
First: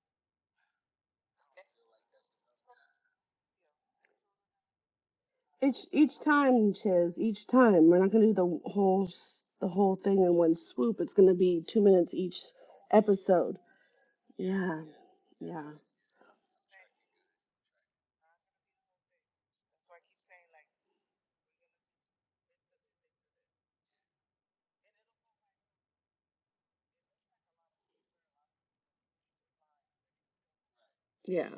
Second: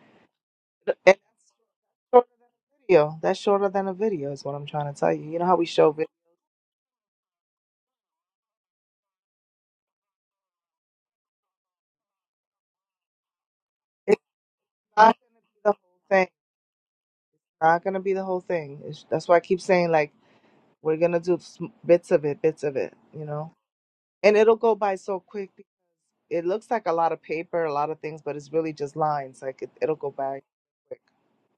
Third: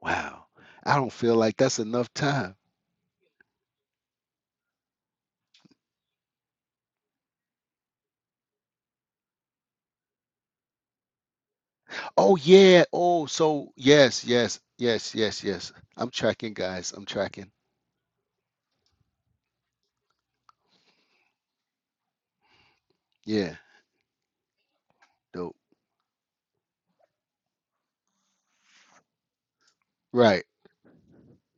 Wow. And I don't that's feel like that's enough shorter time. video. That's shorter than a video is what I'm trying to tell you. You know how we Each show videos. each time, Chiz. Each time. We're not gonna do the whole s- the whole thing in one swoop. It's gonna be two minutes Oh each yeah. Oh, episode. so It's yes, yes, Yeah. not yes, gonna yes, be Yeah. the yes. whole I'm thing. It's tracking, guys. I'm tracking. not gonna be the whole thing. It's, that's why I keep saying like we're gonna do sm- bits of it, bits of it, you know. Yeah, And it'll go by so quick dope. because it looks like a lot of paper, a lot of things, but it's really just lines. Like it, it'll go by Right. quick Yeah.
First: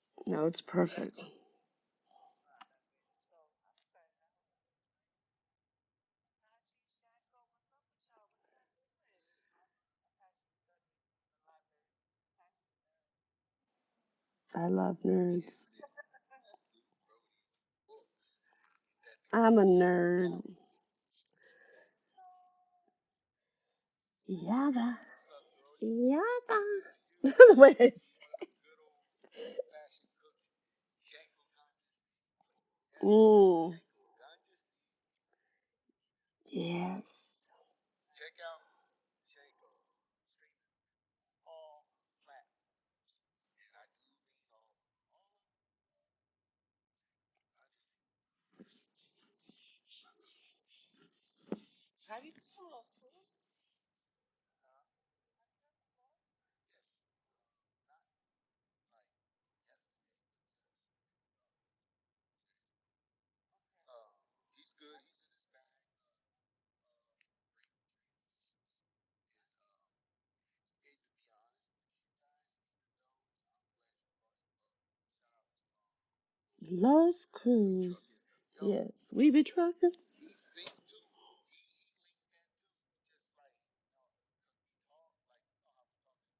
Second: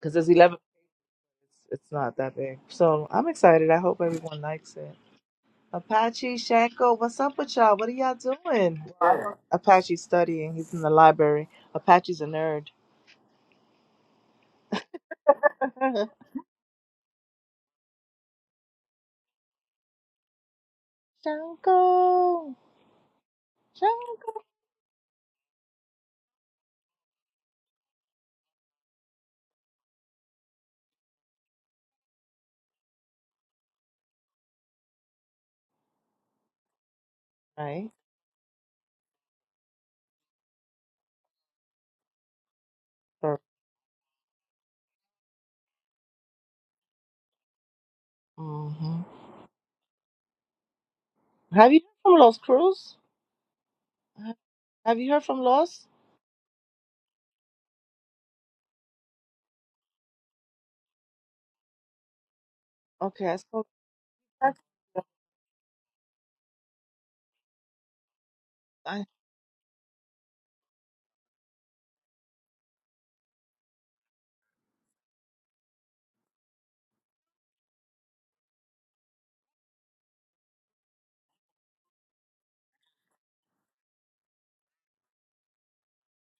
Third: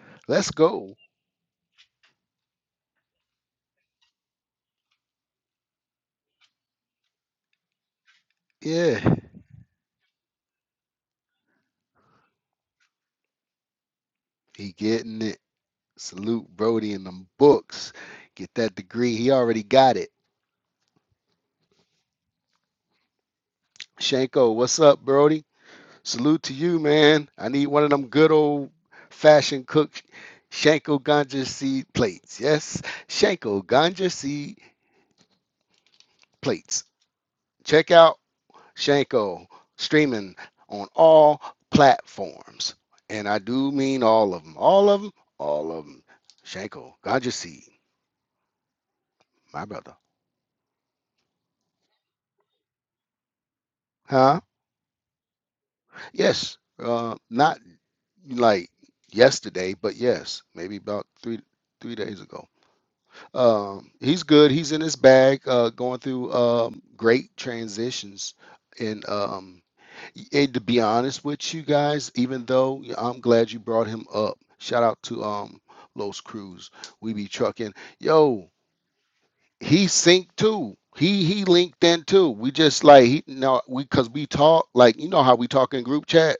because there's No, Let's eleven. it's go. perfect. It's, it's not that big. So I'm excited. I hope everyone likes it. Apache Shanko, what's up with y'all? What are y'all doing? Yeah. Well, Apache's studying. He's in the library. Apache's a nerd. I He love getting it. nerds. Shanko, Salute Brody and them books. Get that degree. He I'm already a got it. nerd. Shanko. Shanko, what's Yada. up, Brody? Yada. Salute to you, man. I the need way one of I them good old fashioned cooked Shanko ganja seed plates. Yes, Shanko Mm. ganja seed plates. Yes. Right. Check out Shanko streaming on all platforms. And I do mean all of them. All of them. All of them. Shanko ganja seed, hmm my brother. Have you heard from Los Cruz? Have Huh? have you heard from Los? Yes. Uh, not like yesterday, but yes, maybe about three three days ago. Okay, I spoke. Um, he's good. He's in his bag, uh, going through um, great transitions. I, And um, and to be honest with you guys, even though i I'm glad you brought him up, shout out to um, Los Cruz. We Los be trucking. Cruz. Yo, Yes. We be he trucking. synced too. He he linked in too. We just like he no we cause we talk like you know how we talk in group chat.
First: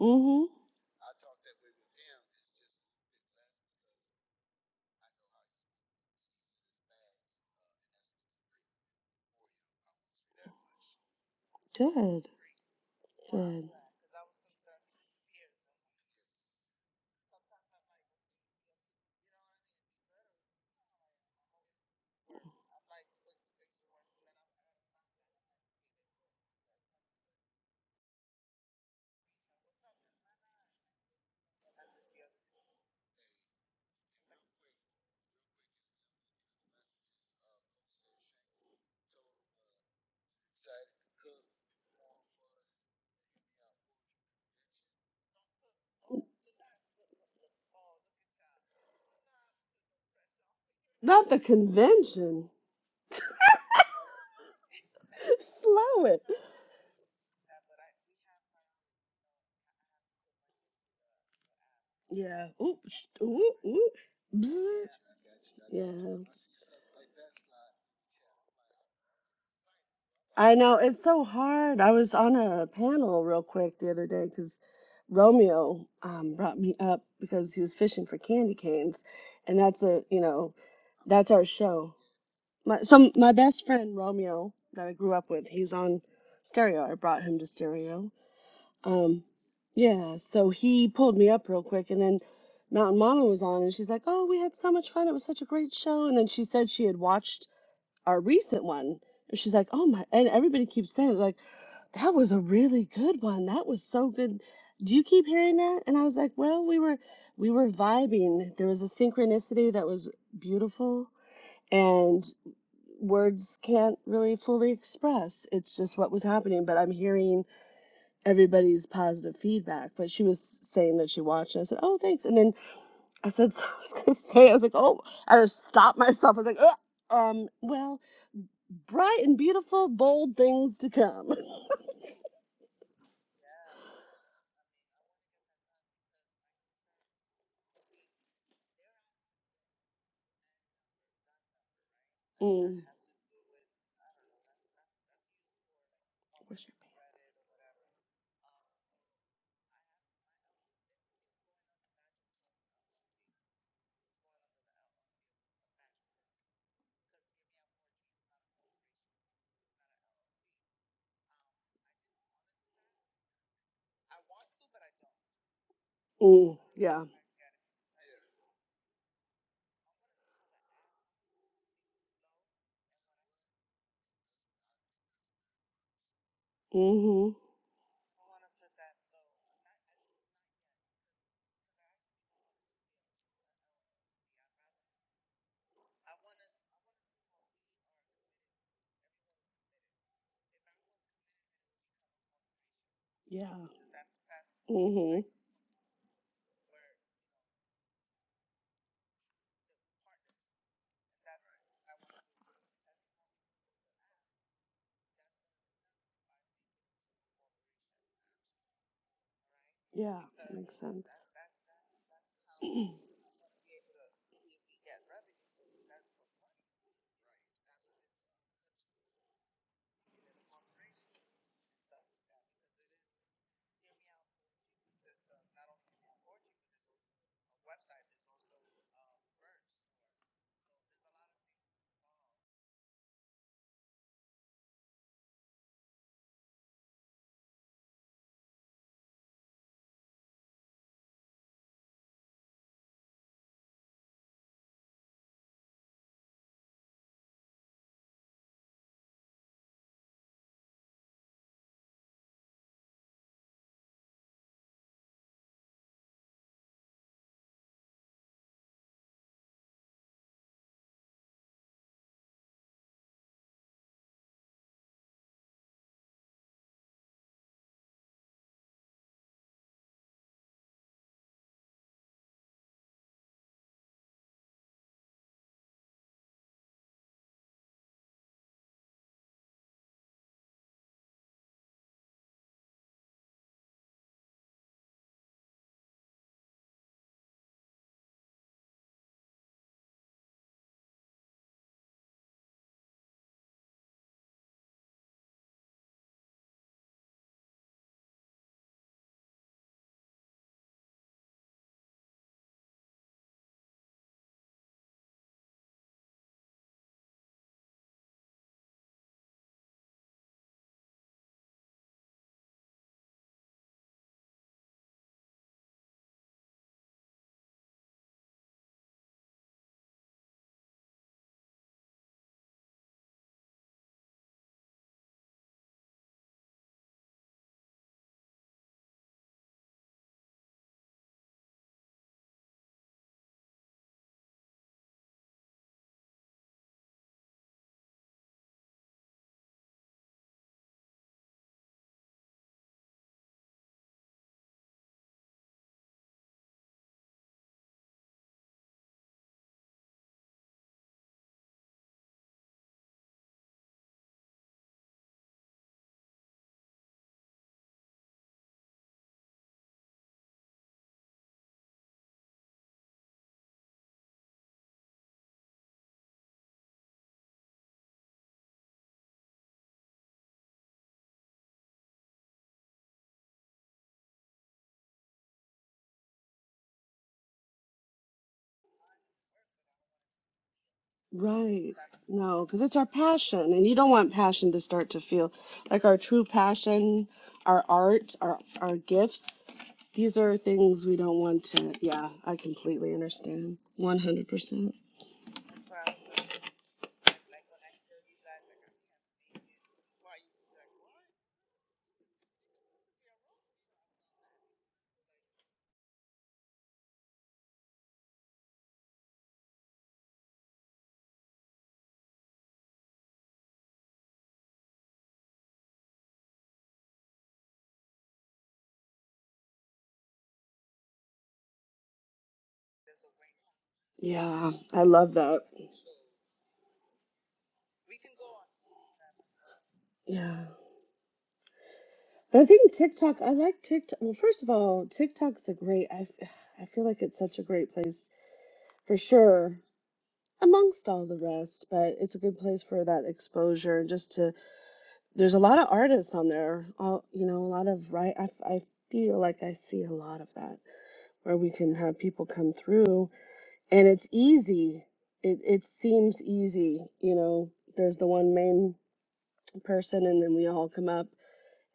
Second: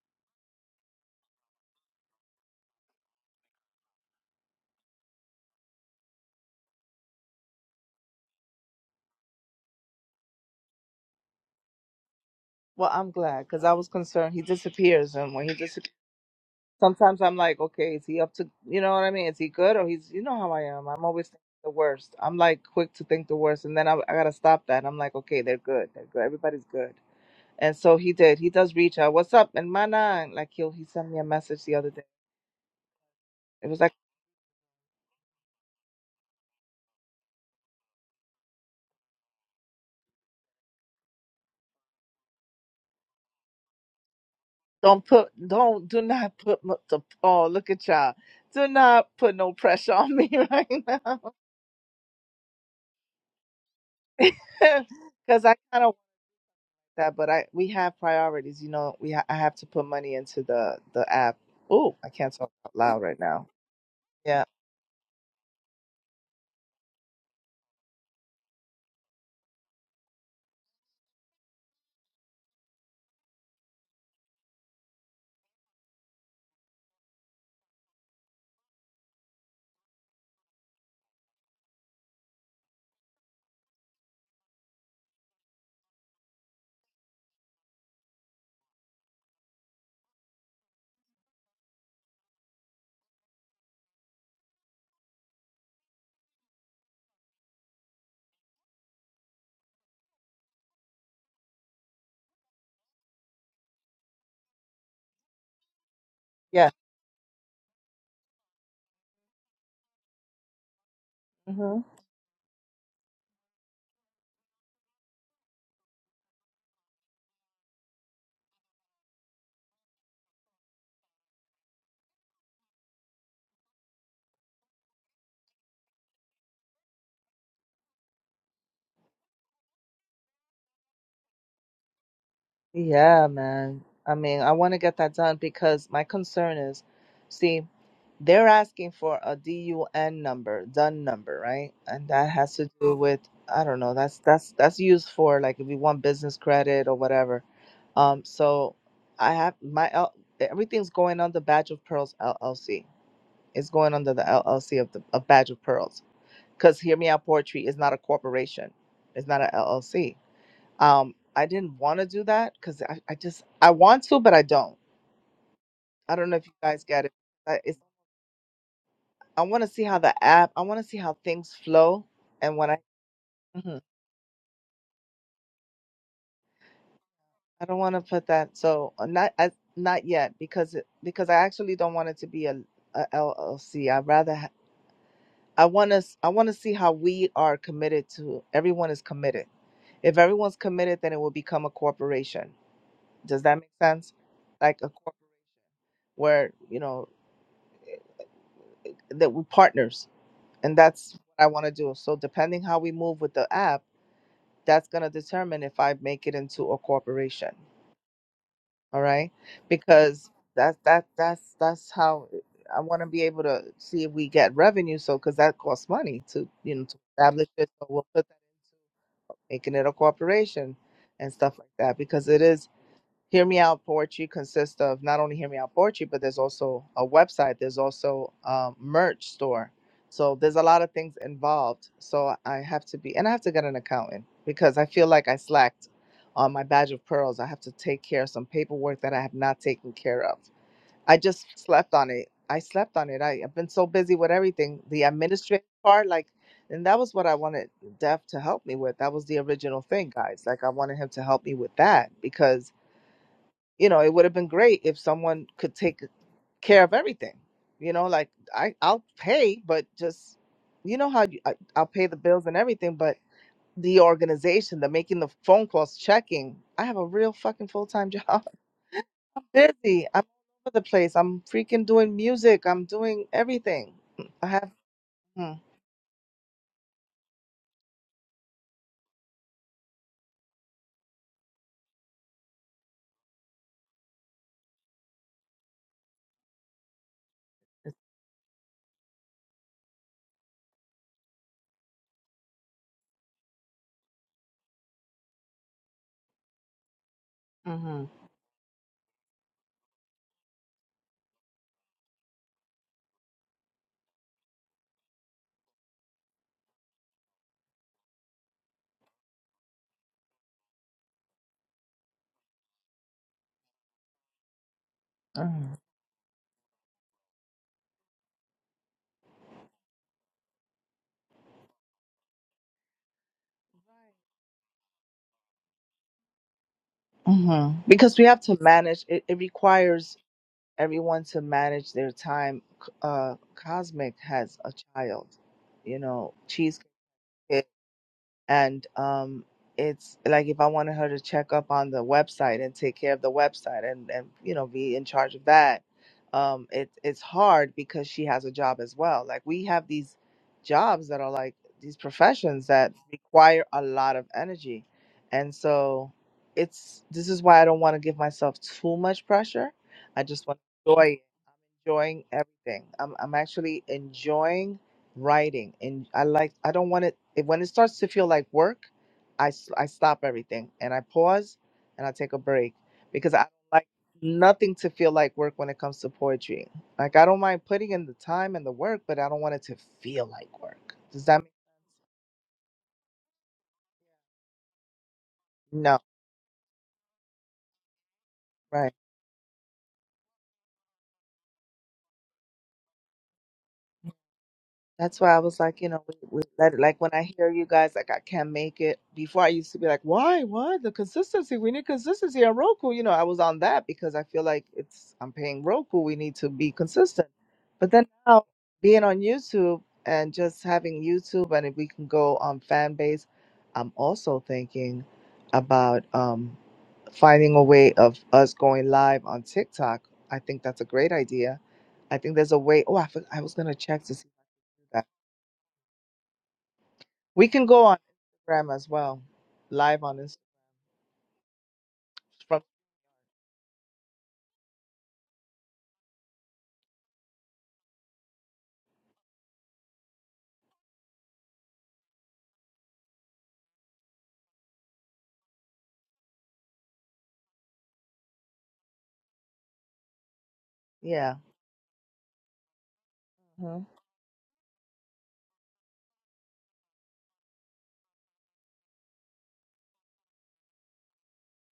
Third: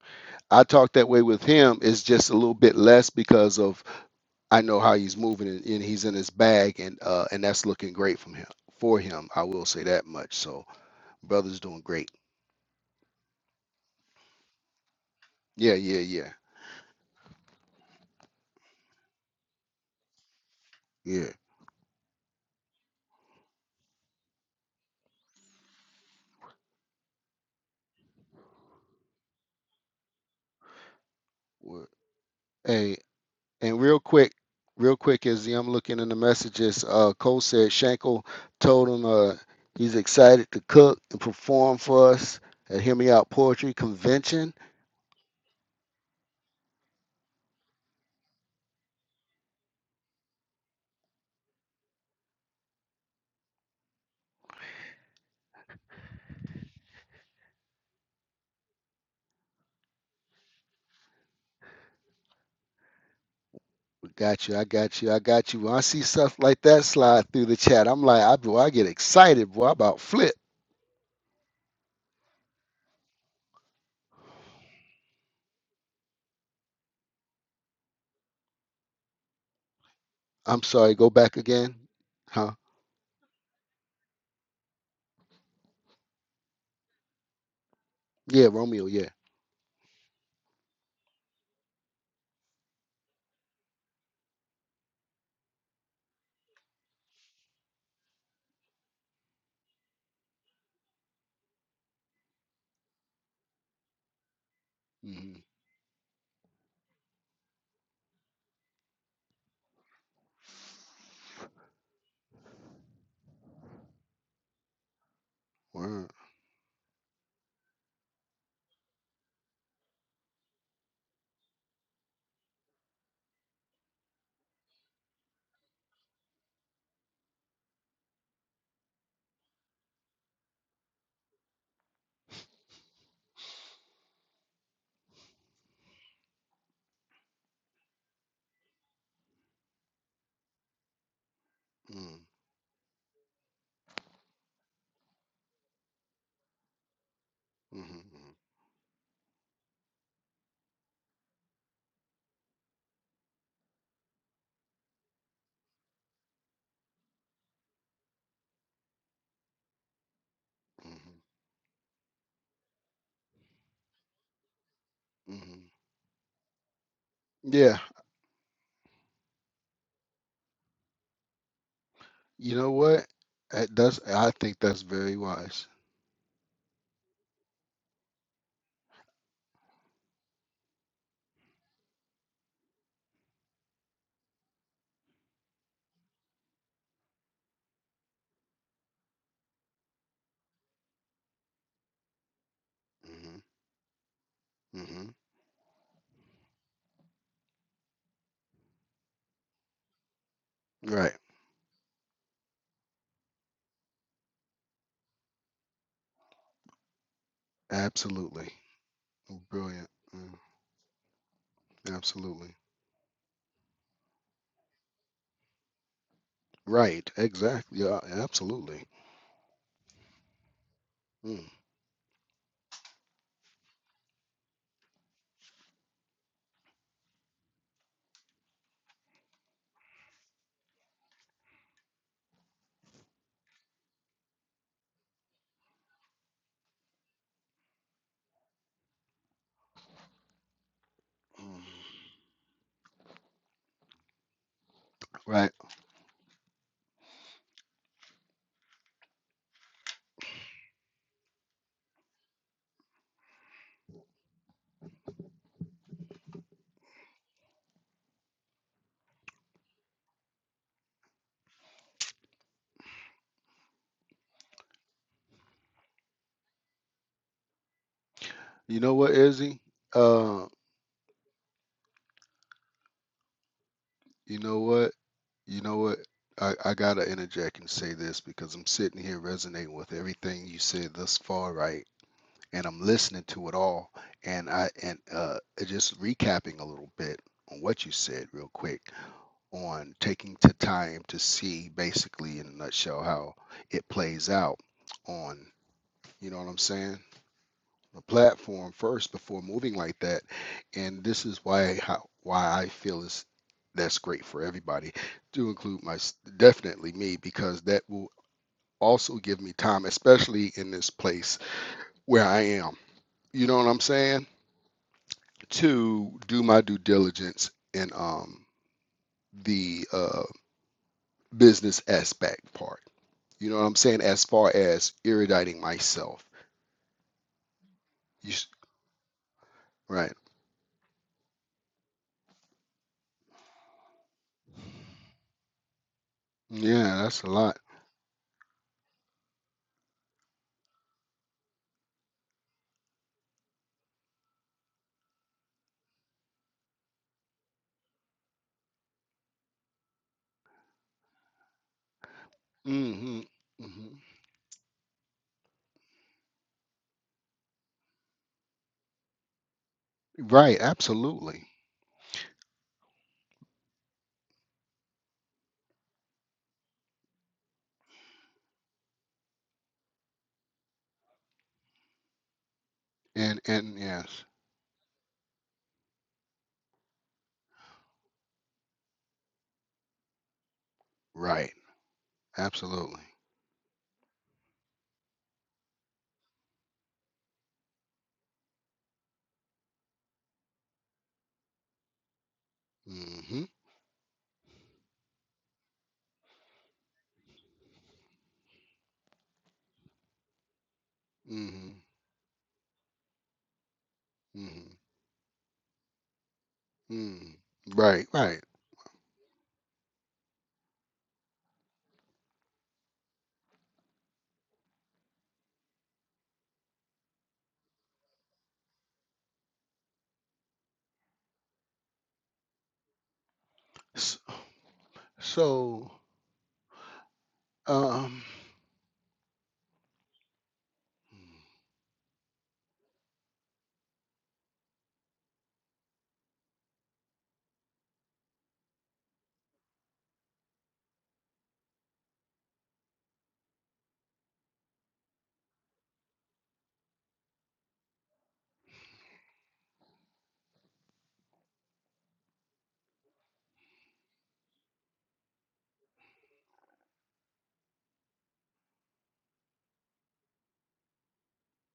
Mm-hmm. I talk that way with him. It's just a little bit less because of I know how he's moving and, and he's in his bag and uh and that's looking great from him for him. I will say that much. So brother's doing great. Good. well, I'm glad because Good. I was concerned he disappears, and when he Yeah, disappears, yeah, yeah, sometimes I'm like, okay, is he up to? You know what I mean? Is he good or he's? You know how I am. I'm always yeah. thinking the worst. I'm like quick to think the worst, and then I, I gotta stop that. I'm like, okay, they're good. They're good. Everybody's good. And so he did. He does reach out. What's up, and my nine? Like he'll he sent me a message the Word. other day. Hey, It was and like. real quick, real quick as I'm looking in the messages, uh Cole said Shankle told him uh he's excited to cook and perform for us at Hear Me Out Poetry Convention. Don't put, don't, do not put m- the, oh, look at y'all. Do not put no pressure on me right Not now. the convention. Because I kind of want Slow it. that, but I, we have priorities. You know, we, ha- I have to put money into the, the app. Oh, I can't Yeah. talk out Ooh, loud right sh- now. ooh, ooh. We Yeah. got you, I Bzzz. got you, I got you. When I see Yeah. stuff like that slide through the chat, I'm like, I boy, I get excited, boy, I about flip. I know it's so hard. I was on a panel real quick the other day because Romeo um, brought me up because he was fishing for candy canes, and that's a you know I'm sorry, go that's back our again. show. Huh? My so my best friend Romeo that I grew up with, he's on Stereo. I brought him to Stereo, Yeah, Romeo, yeah. Um, yeah, so he pulled me up real quick, and then Mountain Mama was on, and she's like, "Oh, we had so much fun. It was such a great show." And then she said she had watched our recent one. And she's like, "Oh my!" And everybody keeps saying, "Like that was a really good one. That was so good." Do you keep Mm-hmm. hearing that? And I was like, "Well, Yeah. we were we were vibing. There was a synchronicity that was beautiful, mm-hmm. and words can't really fully express. It's just Word. what was happening." But I'm hearing everybody's positive feedback. But she was saying that she watched. And I said, "Oh, thanks." And then I said, so "I was gonna say," I was like, "Oh," I just stopped myself. I was like, Ugh. "Um, well, bright and beautiful, bold things to come." Yeah, man. I mean, I want to get that done because my concern is, see, they're asking for a DUN number, DUN number, right? And Mm, that has to Mm. do with, I don't know, that's that's that's used for like if you want business Where's credit or whatever. Um, hmm so I have my L, everything's going under Badge of Pearls LLC. It's going under the LLC of the of Badge of Pearls. Because Hear Me Out Poetry is not a corporation. It's not an LLC hmm um, I didn't want to do that because I, I just I want to, but I don't. hmm I don't your- know if you Mm. guys Yeah. get it. I, it's, Yeah, I want to see how the app. I want to see how things flow, you and when know I what? Uh, Mhm. That's, I think that's very wise. Mhm. I don't want to put that. So uh, not I, not yet because it, because I actually don't want it to be a, LLC. I rather ha- I want to I want to see how we are committed to. Everyone is committed. If everyone's committed, then it will become a corporation. Does hmm that Yeah. make sense? Like a hmm Mhm. corporation where you know that we're partners and that's Right. what i want to do so depending how we move with the app that's going to determine if i make it into a corporation Absolutely. all right Brilliant. Yeah. because Mm, Makes that that sense. that's that's how absolutely. i want to be able to see if we get revenue so because that costs money to you know to Right. establish it Exactly. so Yeah, we'll put that into absolutely. making it a corporation and Mm. stuff like that because it is Hear Me Out Poetry consists of not only Hear Me Out Poetry, but there's also a website. There's also a merch store. So there's a lot of things involved. So I have to be, and I have to get an accountant because I feel like I slacked on my badge of pearls. I have to take care of some paperwork that I have not taken care of. I just Mm. slept on it. I slept on it. I, I've been so busy with everything. The Right. administrative part, like, and that was what I wanted Dev to help me with. That was the original thing, guys. Like, I wanted him to help me with that because you know, it would have been great if someone could take care of everything. You know, like I, I'll pay, but just, you know how you, I, I'll pay the bills and everything, but the organization, the making the phone calls, checking. I have a real fucking full time job. You know what, I'm Izzy? busy. I'm Uh, all over the place. I'm freaking doing music. I'm doing everything. you I know have. what? Mm, You know what? I, I gotta interject and say this because I'm sitting here resonating with everything you said thus far, right? And I'm listening to it all. And I and uh just recapping a little bit on what you said real quick on taking the time to see basically in a nutshell how it plays out on you know what I'm saying? the mm-hmm, platform first before moving like that. And this is why how, why I feel is that's great for everybody, to include my definitely me because that will also give me time, especially in this place where I am. You know what I'm saying? To do my due diligence in um the uh, business aspect part. You know what I'm saying? As far as eruditing myself, mm-hmm. Because we you have to manage. It, it right? requires everyone to manage their time. C- Uh, Cosmic has a child, you know, she's Yeah, that's a lot. kid, and um, it's like if I wanted her to check up on the website and take care of the website and and you know be in charge of that, um, it it's hard because she has a job as well. Like we have these jobs that are like these professions that hmm require a hmm lot of energy, and so it's this is why I don't want to give myself too much pressure. I just want Right, to enjoy absolutely. enjoying everything. I'm I'm actually enjoying writing, and I like I don't want it if- when it starts to feel like work. I s- I stop everything and I pause and I take a break because And I and like yes, nothing to feel like work when it comes to poetry. Like I don't mind putting in the time and the work, but I don't want it to feel like work. Does that make right, Right. No, because it's our absolutely. passion, and you don't want passion to start to feel like our no? true passion, our art, our our Right. gifts. These are things we don't want to. Yeah, I completely Mm-hmm. understand. 100%. That's why I was like, you know, we, we let it, like when I hear you guys, like I can't make it. Before I used to be like, why, why the consistency? Mm-hmm. We need consistency on Roku. You know, I was on that because I feel like Mm-hmm. it's I'm paying Roku. We need to be consistent. Mm. But Right, then right. now being on YouTube and just having YouTube, and if we can go on fan base, I'm also thinking about um, finding a way of us going live on TikTok. I think that's a great idea. I think there's a way. Oh, I, for- I was gonna check to S- see Yeah, I that. love that. So, We can go on um, Instagram as well, live on Instagram. Yeah. mm-hmm. But I From, think TikTok, I like TikTok. Well, first of all, TikTok's a great, I, f- I feel like it's such a great place for sure, amongst all the rest, but it's a good place for that exposure and just to There's a lot of artists on there. All you know, a lot of right. I I feel like I see a lot of that yeah. where we can have people come through, and hmm it's easy. It it seems easy. You know, there's the one main person, and then we all come up,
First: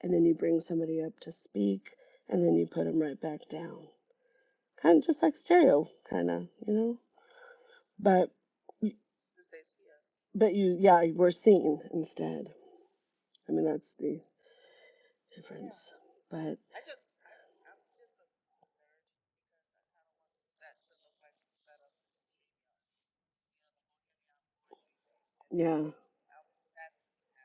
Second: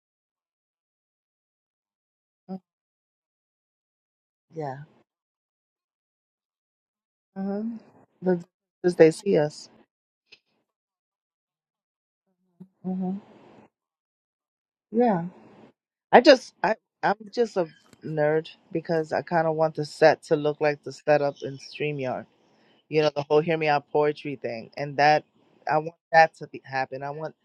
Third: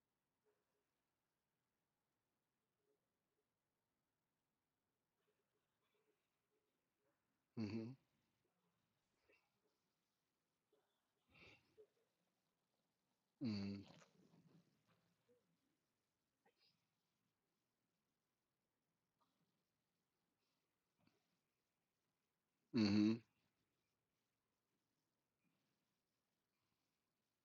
and then you bring somebody up to speak, and then you put them right back down. Yeah. Kind of just like stereo, kind of you know. hmm Mm-hmm. But The, because they see us. but you yeah we're seen instead. hmm I mean that's the Yeah. difference. I just, But I, I'm just a nerd because I kind of want the set to look like the setup in StreamYard. You know, mm-hmm, the whole "Hear Me Out" poetry thing, and that I yeah want that to be, happen. I want,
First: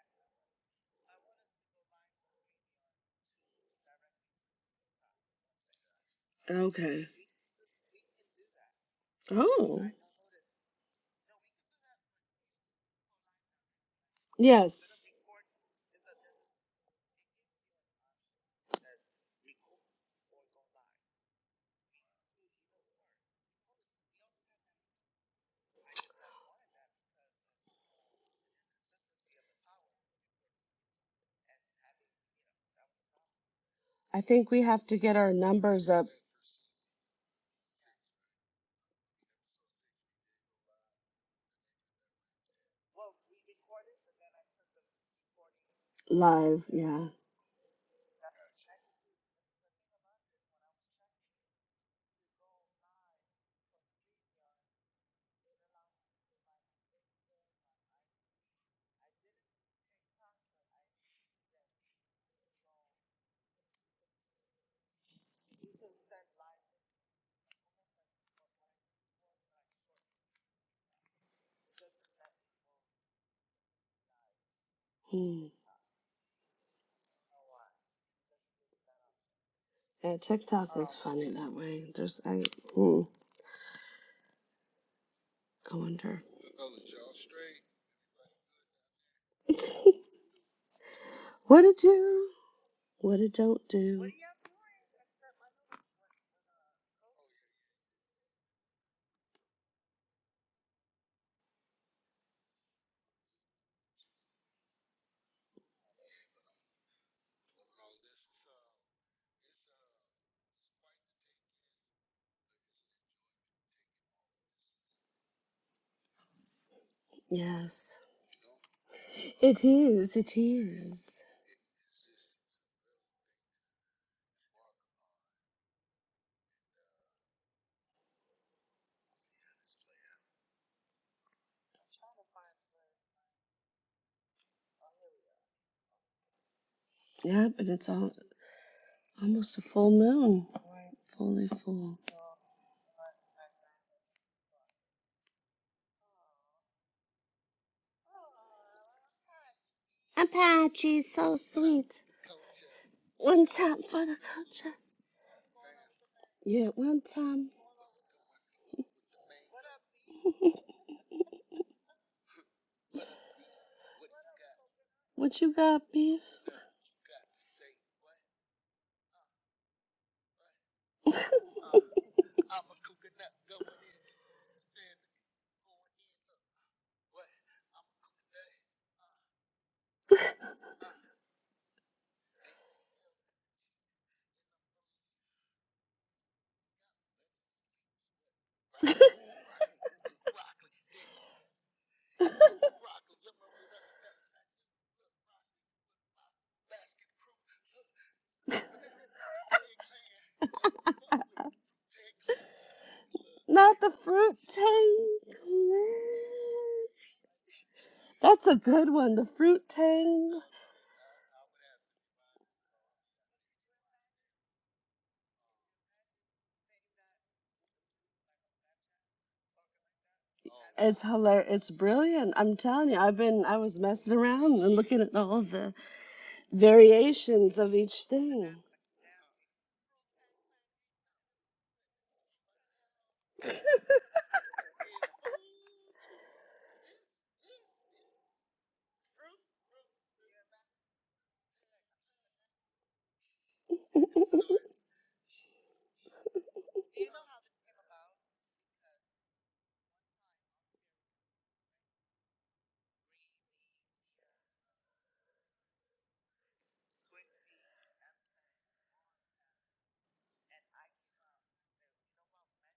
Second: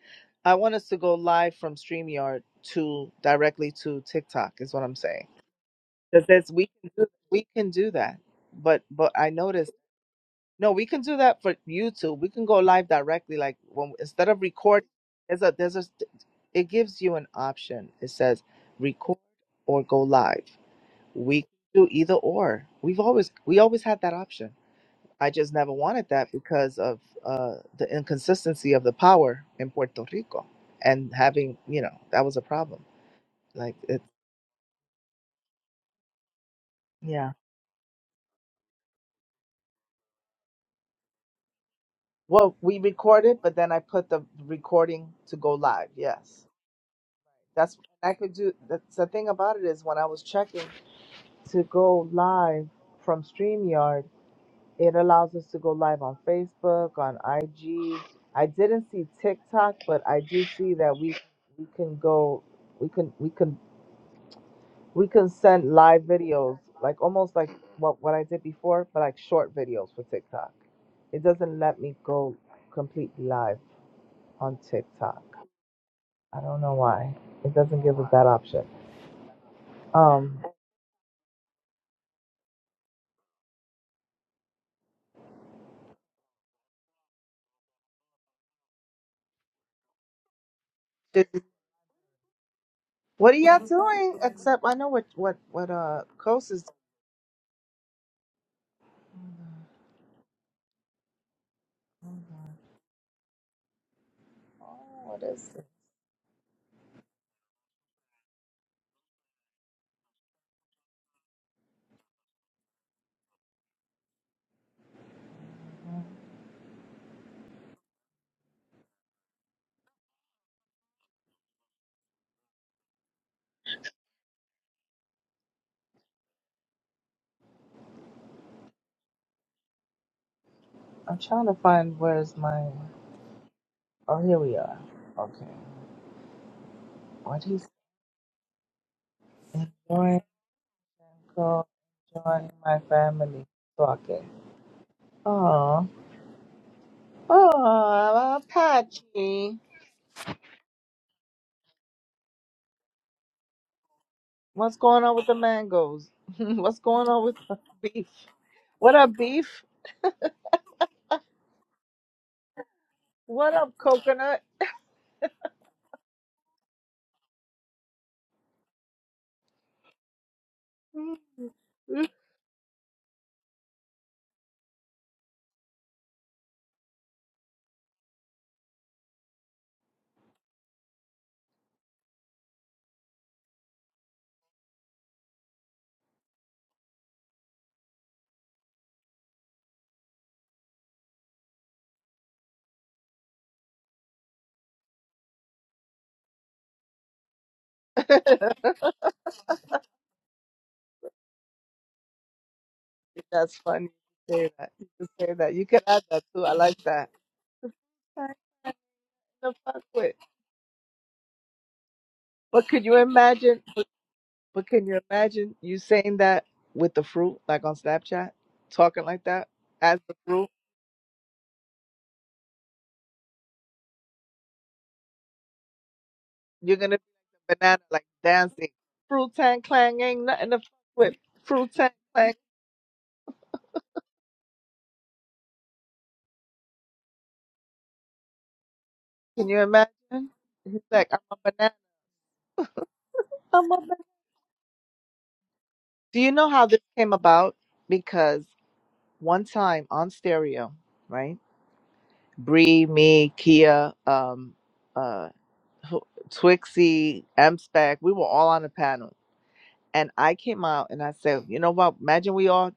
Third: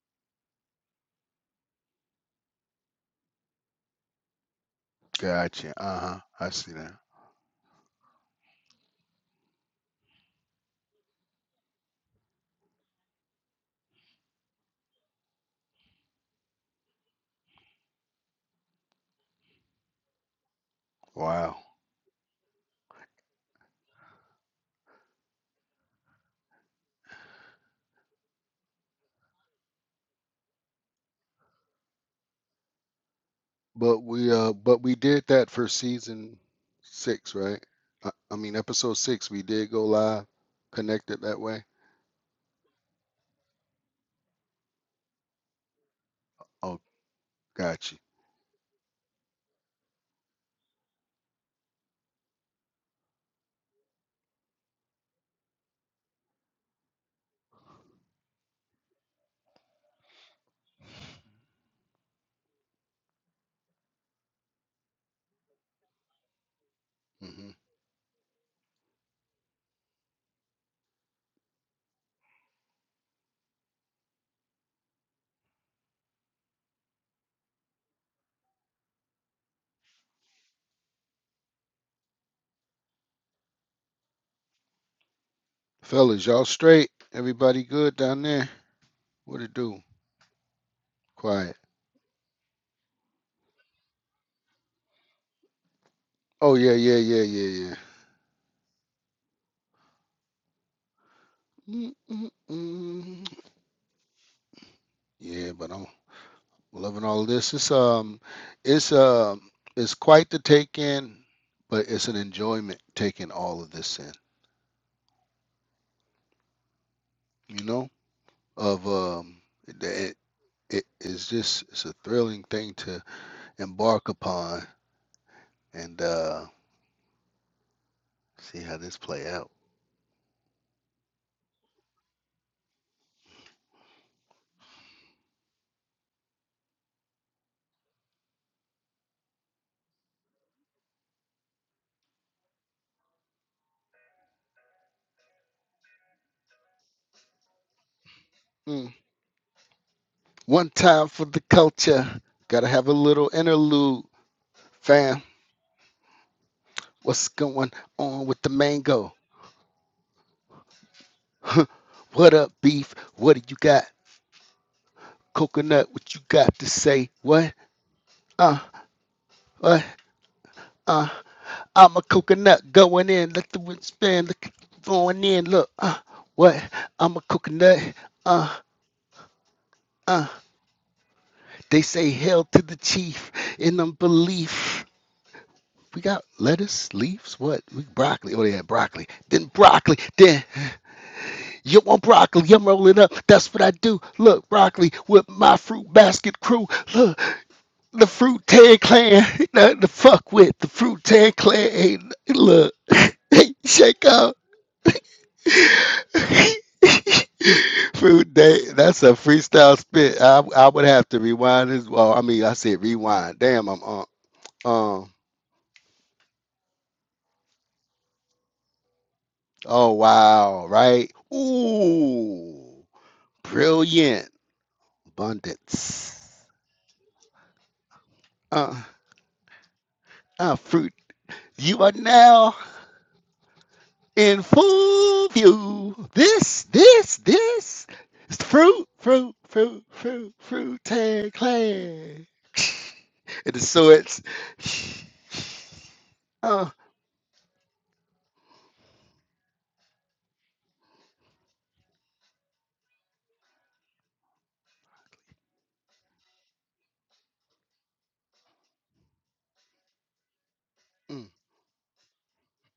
I want us to go live from StreamYard to directly to TikTok. Is what I'm saying. Gotcha. Uh-huh. I Because we see can that. okay. do, we can do that. But, but I noticed. Oh, No, we can do that for YouTube. We can go live directly. Like when instead of record, yes. there's a there's a it gives you an option. It says record or go live. We can Wow. do either or. We've always we always had that option. I just never wanted that because of uh, the inconsistency of the power in Puerto Rico and having you know that was a problem. Like But it, I we think uh we but have we to get did our that for numbers up season yeah. six, right? I, I mean episode six, we did go live, connected that way. Well, we recorded, but then I put the recording to go live. Yes. live. Oh, Yeah. That's got you. I could do. That's the thing about it is when I was checking to go live from StreamYard, it allows us to go live on Facebook, on IG. I didn't see TikTok, but I do see that we we can go, we can we can we can send live videos, like almost like hmm what what I did before, but like short videos for TikTok. It doesn't let me go completely live on TikTok. Hmm. I don't know why. It doesn't give us that option. Yeah, Um, TikTok is funny that way. There's, I, hmm, I wonder. Fellas, y'all straight? Everybody good down there? What it do? Quiet. what it do? What What it are don't y'all do? doing? Except I know what what what uh Coast Oh is. yeah, yeah, yeah, yeah, yeah. Mm-mm-mm. What is Yeah, it? but I'm loving all this. It's um, it's um, it's quite the take in, but it's an enjoyment taking all of this in. You know, Yes. of um, It the is. It it is. is just it's a thrilling thing to embark upon and uh see how this play out. I'm trying to find where's my. Oh, here we are. Okay. What Yep, he's and it's all, almost a full enjoying? moon. Fully Coast, full. enjoying my family talking. Oh, oh, Mm. Apache. One Apache, time for so the sweet. culture. Gotta have a little One time for interlude, the What's culture. going on fam. with the mangoes? Yeah, What's one going on What's with time. the going beef? on with the What up, mango? beef? Huh. what up, beef? What do What you up, got? coconut? What you got, Coconut, what you beef? got to say? What? Uh, what? Uh, I'm a coconut going in. Let the wind spin. Look, going in. Look, uh, what? I'm a coconut. Uh, Uh, They say hail to the chief in unbelief. We got lettuce, leaves, what? We broccoli. Oh yeah, broccoli. Then broccoli. Then you want broccoli? I'm rolling up. That's what I do. Look, broccoli with my fruit basket crew. Look, the fruit tag clan. Nothing to fuck with. The fruit tag clan. Ain't, look, That's Not funny. the shake up. fruit You say that. You tang. can say that. You can add that too. I like that. I Food That's a day. good That's a one. The can fruit freestyle fuck with. spit. tang. I, I would have to rewind as well. I mean, I But said could you rewind. imagine? Damn, I'm on. But can you Um imagine you saying that with the fruit, like on Snapchat, talking like that Oh, as the fruit? wow, It's right? hilarious. It's brilliant. I'm Ooh, telling you. I've been. I was messing brilliant. around and looking at all the Abundance. You're gonna be like a variations of banana, each like thing. dancing. Uh, Fruit tank clang ain't nothing uh, to fuck fruit. with. Fruit You are tank clang. now in full view. This, this, this is the fruit, fruit, Can you fruit, imagine? fruit, He's fruit like, I'm tag a banana. clan. And I'm a so banana. swords. Do you know how Uh, this came about? Because one time on stereo, right? Bree, me, Kia, um, uh, who- Twixie, M Spec, we were all on a panel And I came out and I mm, said, you know what? Imagine we all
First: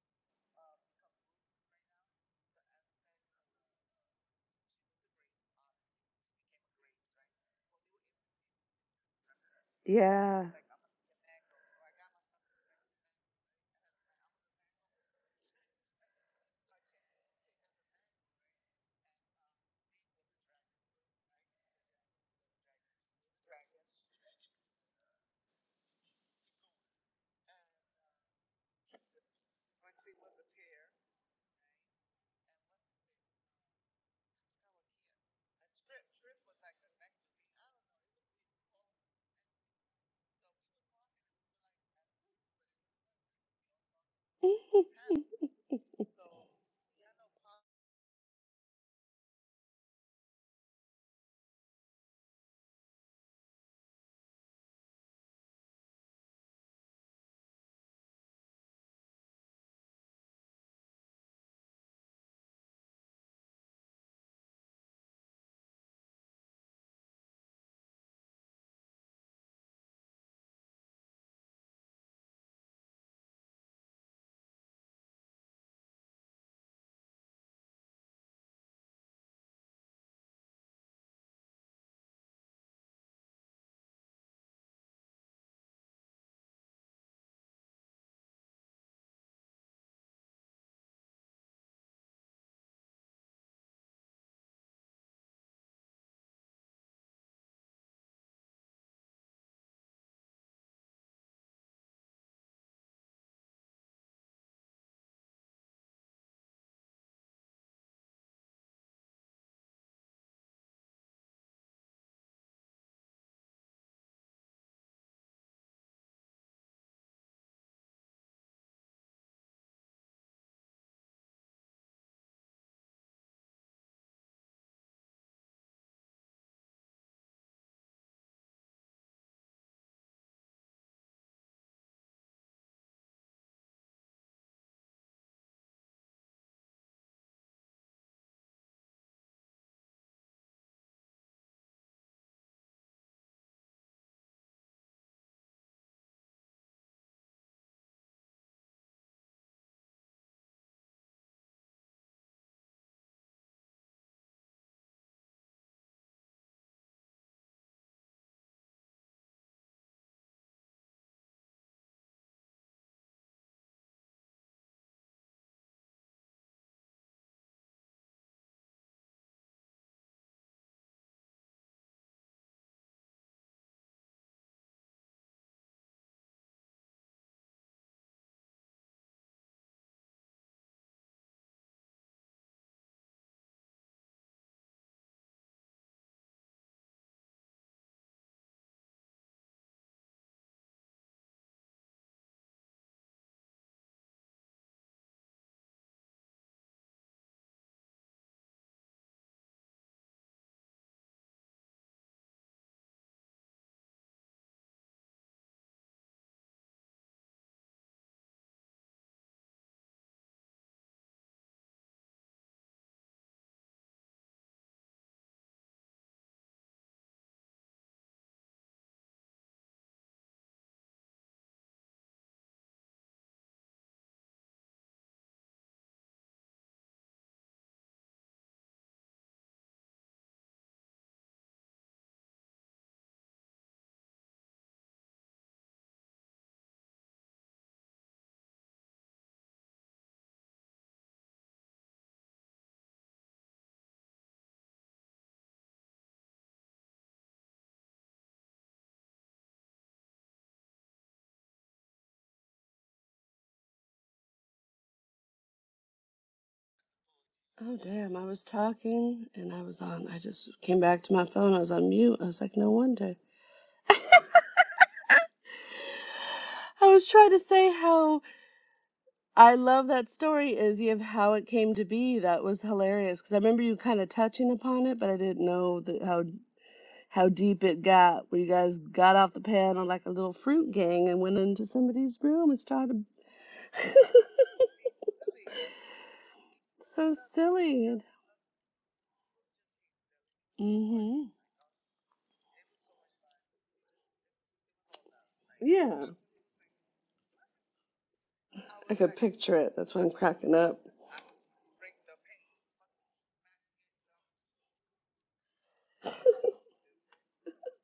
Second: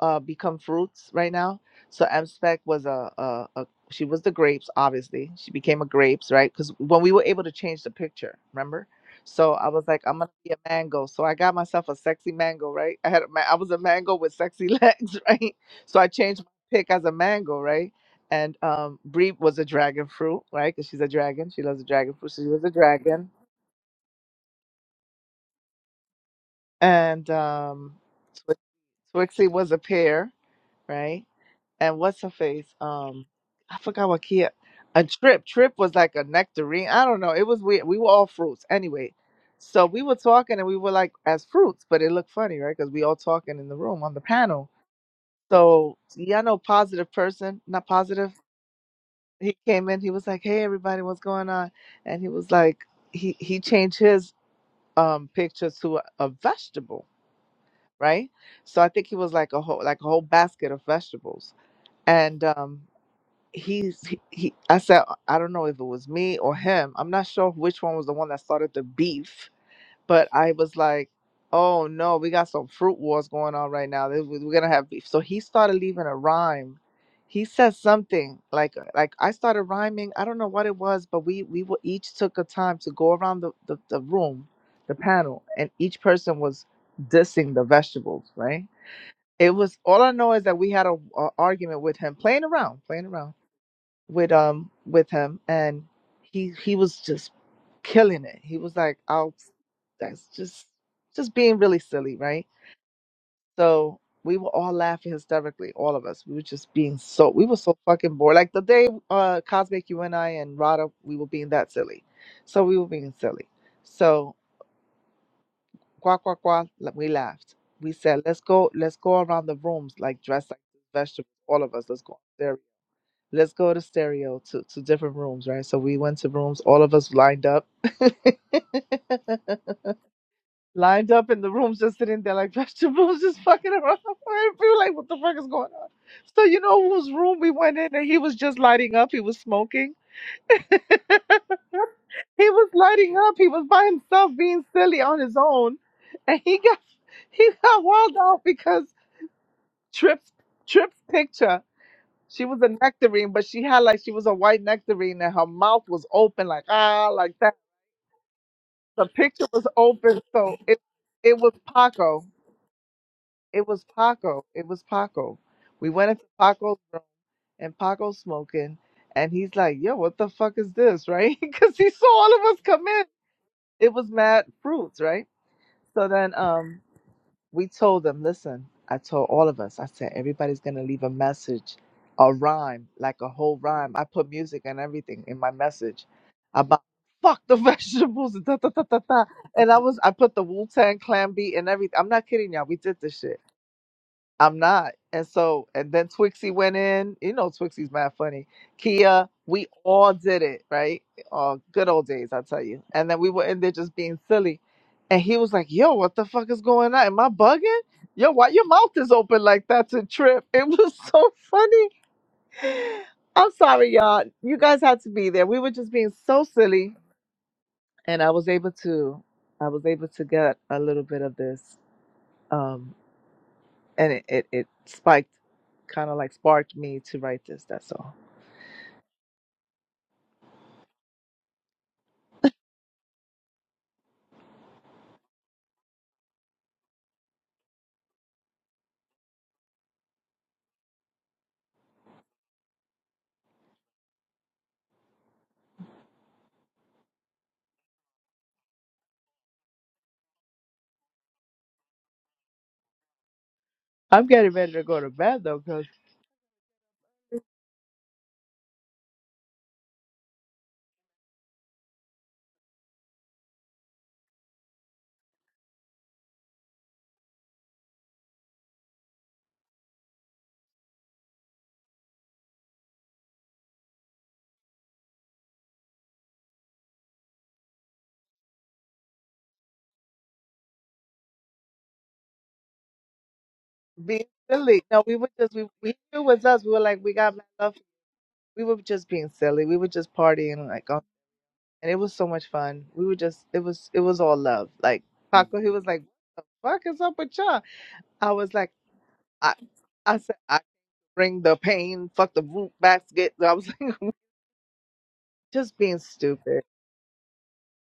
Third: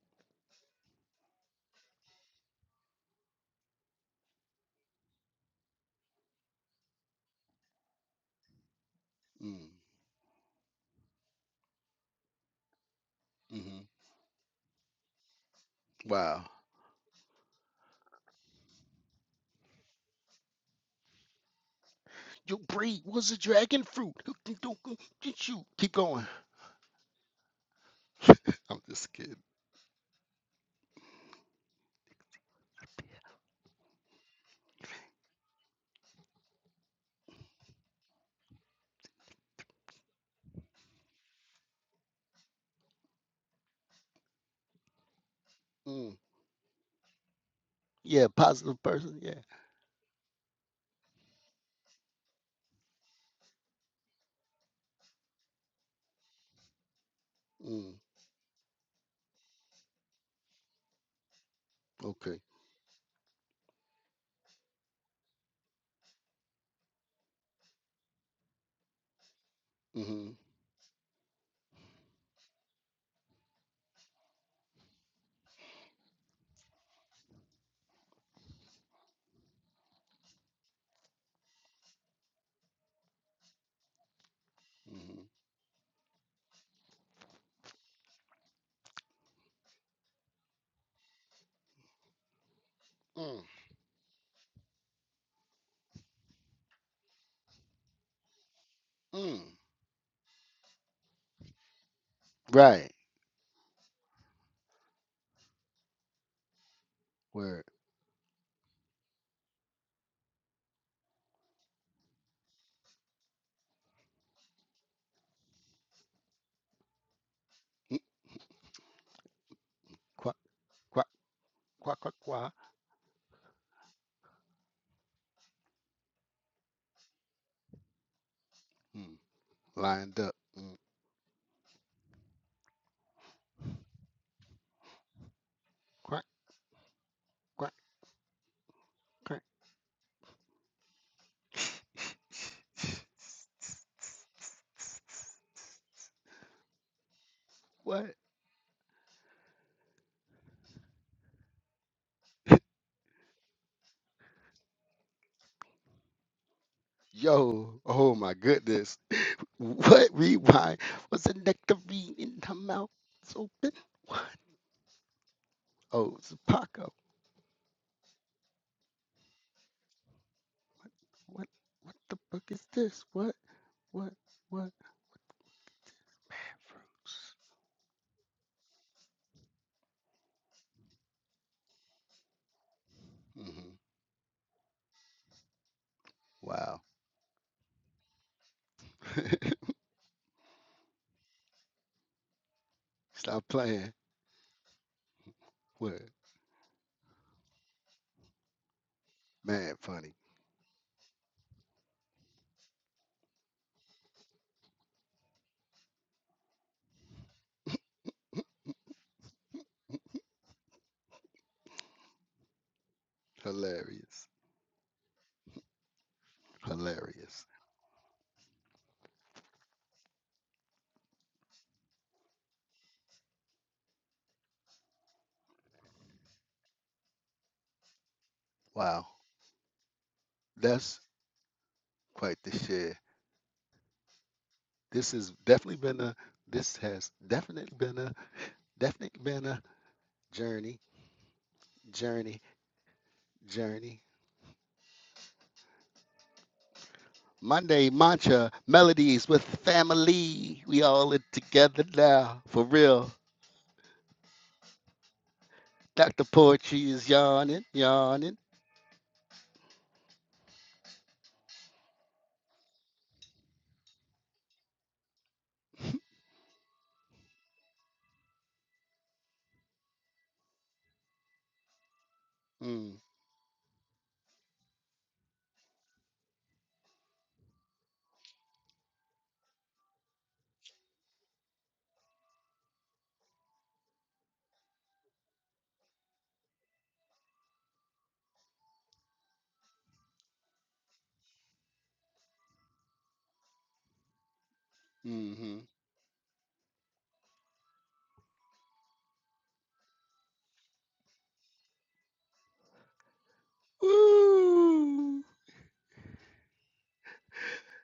uh, become fruits right now. So M Spec was a, a, a she was the grapes, obviously. She became a grapes, right? Because when we were able to change the picture, remember? So mm, I was like, I'm gonna Yeah. be a mango. So I got myself a sexy mango, right? I had a ma- I was a hmm mango with sexy legs, right? So I changed Wow. my pick as a mango, right? And um, Bree was a dragon fruit, right? Because she's a dragon. She loves a dragon fruit. So she Your was a breed dragon was a dragon fruit. do- who can Get you. Keep going. and um, Twi- I'm just kidding. Twixie was a pair, right? And what's her face? Um, I forgot what Kia. A trip. Trip was like a nectarine. I don't know. It was weird. We were all fruits anyway. So we were talking and we were like as fruits, but it looked funny, right? Because we all talking in the room on the panel. So Mm. yeah, I know positive person, not Yeah, positive. positive person. Yeah. He came in. He was like, "Hey, everybody, what's going on?" And he was like, he he changed his um picture to a, a vegetable Mm, right? So I think he was like a whole like a whole basket of vegetables. okay. And um he's he, he I said I don't know if it was me or him. I'm not sure which one was the one that started the beef, but Mm-hmm. I was like, "Oh no, we got some fruit wars going on right now. This- We're going to have beef." So he started leaving a rhyme. He said something like uh, like I started rhyming. I don't know what it was, but we we were, each took a time to go around the, the the room, the Mm-hmm. panel, and each person was dissing the vegetables, right? It was all I know is that we had a, a argument with him, playing around, playing around Mm, with um with him, and he he was just killing it. He was like, "I'll mm. that's just just being really silly, right?" Right. So we were all laughing hysterically, all of us. We were just being so we were Word. so fucking bored. Like the day uh Cosmic, you and I and Rada, we were being that silly. So we were being silly. So Quack, quack, quack. Le- We laughed. We Mm, said, let's go, let's go around the rooms, like quack, dressed like quack, vegetables, all of us. quack, Let's quack, go quack. stereo. Let's go to stereo to, to different rooms, right? So we went to rooms, all of us lined up. Mm, lined up. Mm, lined up in the rooms, just sitting there like vegetables, just fucking around. We were like, what the fuck is going on? quack, So you know whose room we quack, went in and he was just lighting up, he was quack. smoking. He was lighting up. He was by himself being silly on his own. And he got he got What? walled out because Trip's Trip's picture. She was a nectarine, but she had like she was a white nectarine and her mouth was open like ah like that. Yo. Oh my goodness. The picture was What? open, so Rewind. it Was a it was nectarine Paco. in her mouth? It's It open. was What? Paco. It was Paco. We went Oh, into it's a Paco's Paco. room and Paco's smoking and he's like, Yo, what the fuck is this? Right? What? Because he What saw the all fuck of is us come this? in. What? It was What? mad What? fruits, right? So then um, Bathroom. we told them, listen, I told all of us, I said, everybody's going to leave a message, a rhyme, like a whole Mm-hmm. rhyme. I put music and everything in my message Wow. about fuck the vegetables. Da, da, da, da, da. And I was, I put the Wu Tang Clan beat and everything. I'm not kidding y'all. We did this shit. Stop playing. I'm not. And so, and then Word. Twixie went in. You know, Twixie's mad funny. Kia, we Man, all funny. did it, right? Oh, good old days, I tell you. And then we were in there just being silly. And he was like, yo, what the fuck is going on? Am I bugging? Yo, why your mouth is open like that to trip? It was so funny. I'm sorry, y'all. Hilarious. You guys had to be there. We were just being so silly. Hilarious. And I was able to, I was able to get a little bit of this. um, and it it, it spiked kind of like sparked me to write this that's all Wow. That's quite the share. This has definitely been a this has definitely been a definitely been a journey. Journey. Journey. Monday mantra melodies with family. We all in together now. For real. i'm getting ready to go to bed though because Dr. Poetry is yawning, Oh damn! I yawning. was talking and I was on. I just came back to my phone. I was on mute. I was like, no wonder. I was trying to say how I love that story, Izzy, of how it came to be. That was Mm, hilarious because I remember you kind of touching upon it, but I didn't know that how how deep it got. Where you guys got off the panel like a little fruit gang and went into somebody's room and started. being silly no we were just we, we knew it was us we were like we so got messed up silly. we were just being silly we were just partying like oh, Mm-hmm. and it was so much fun we were just it was it was all love like mm-hmm. Paco, he was like Yeah, fuck is up with y'all? I was like, I could I, picture it. That's why I'm I said, cracking I up. bring the pain, fuck the root basket. I was like, Woo! just being stupid.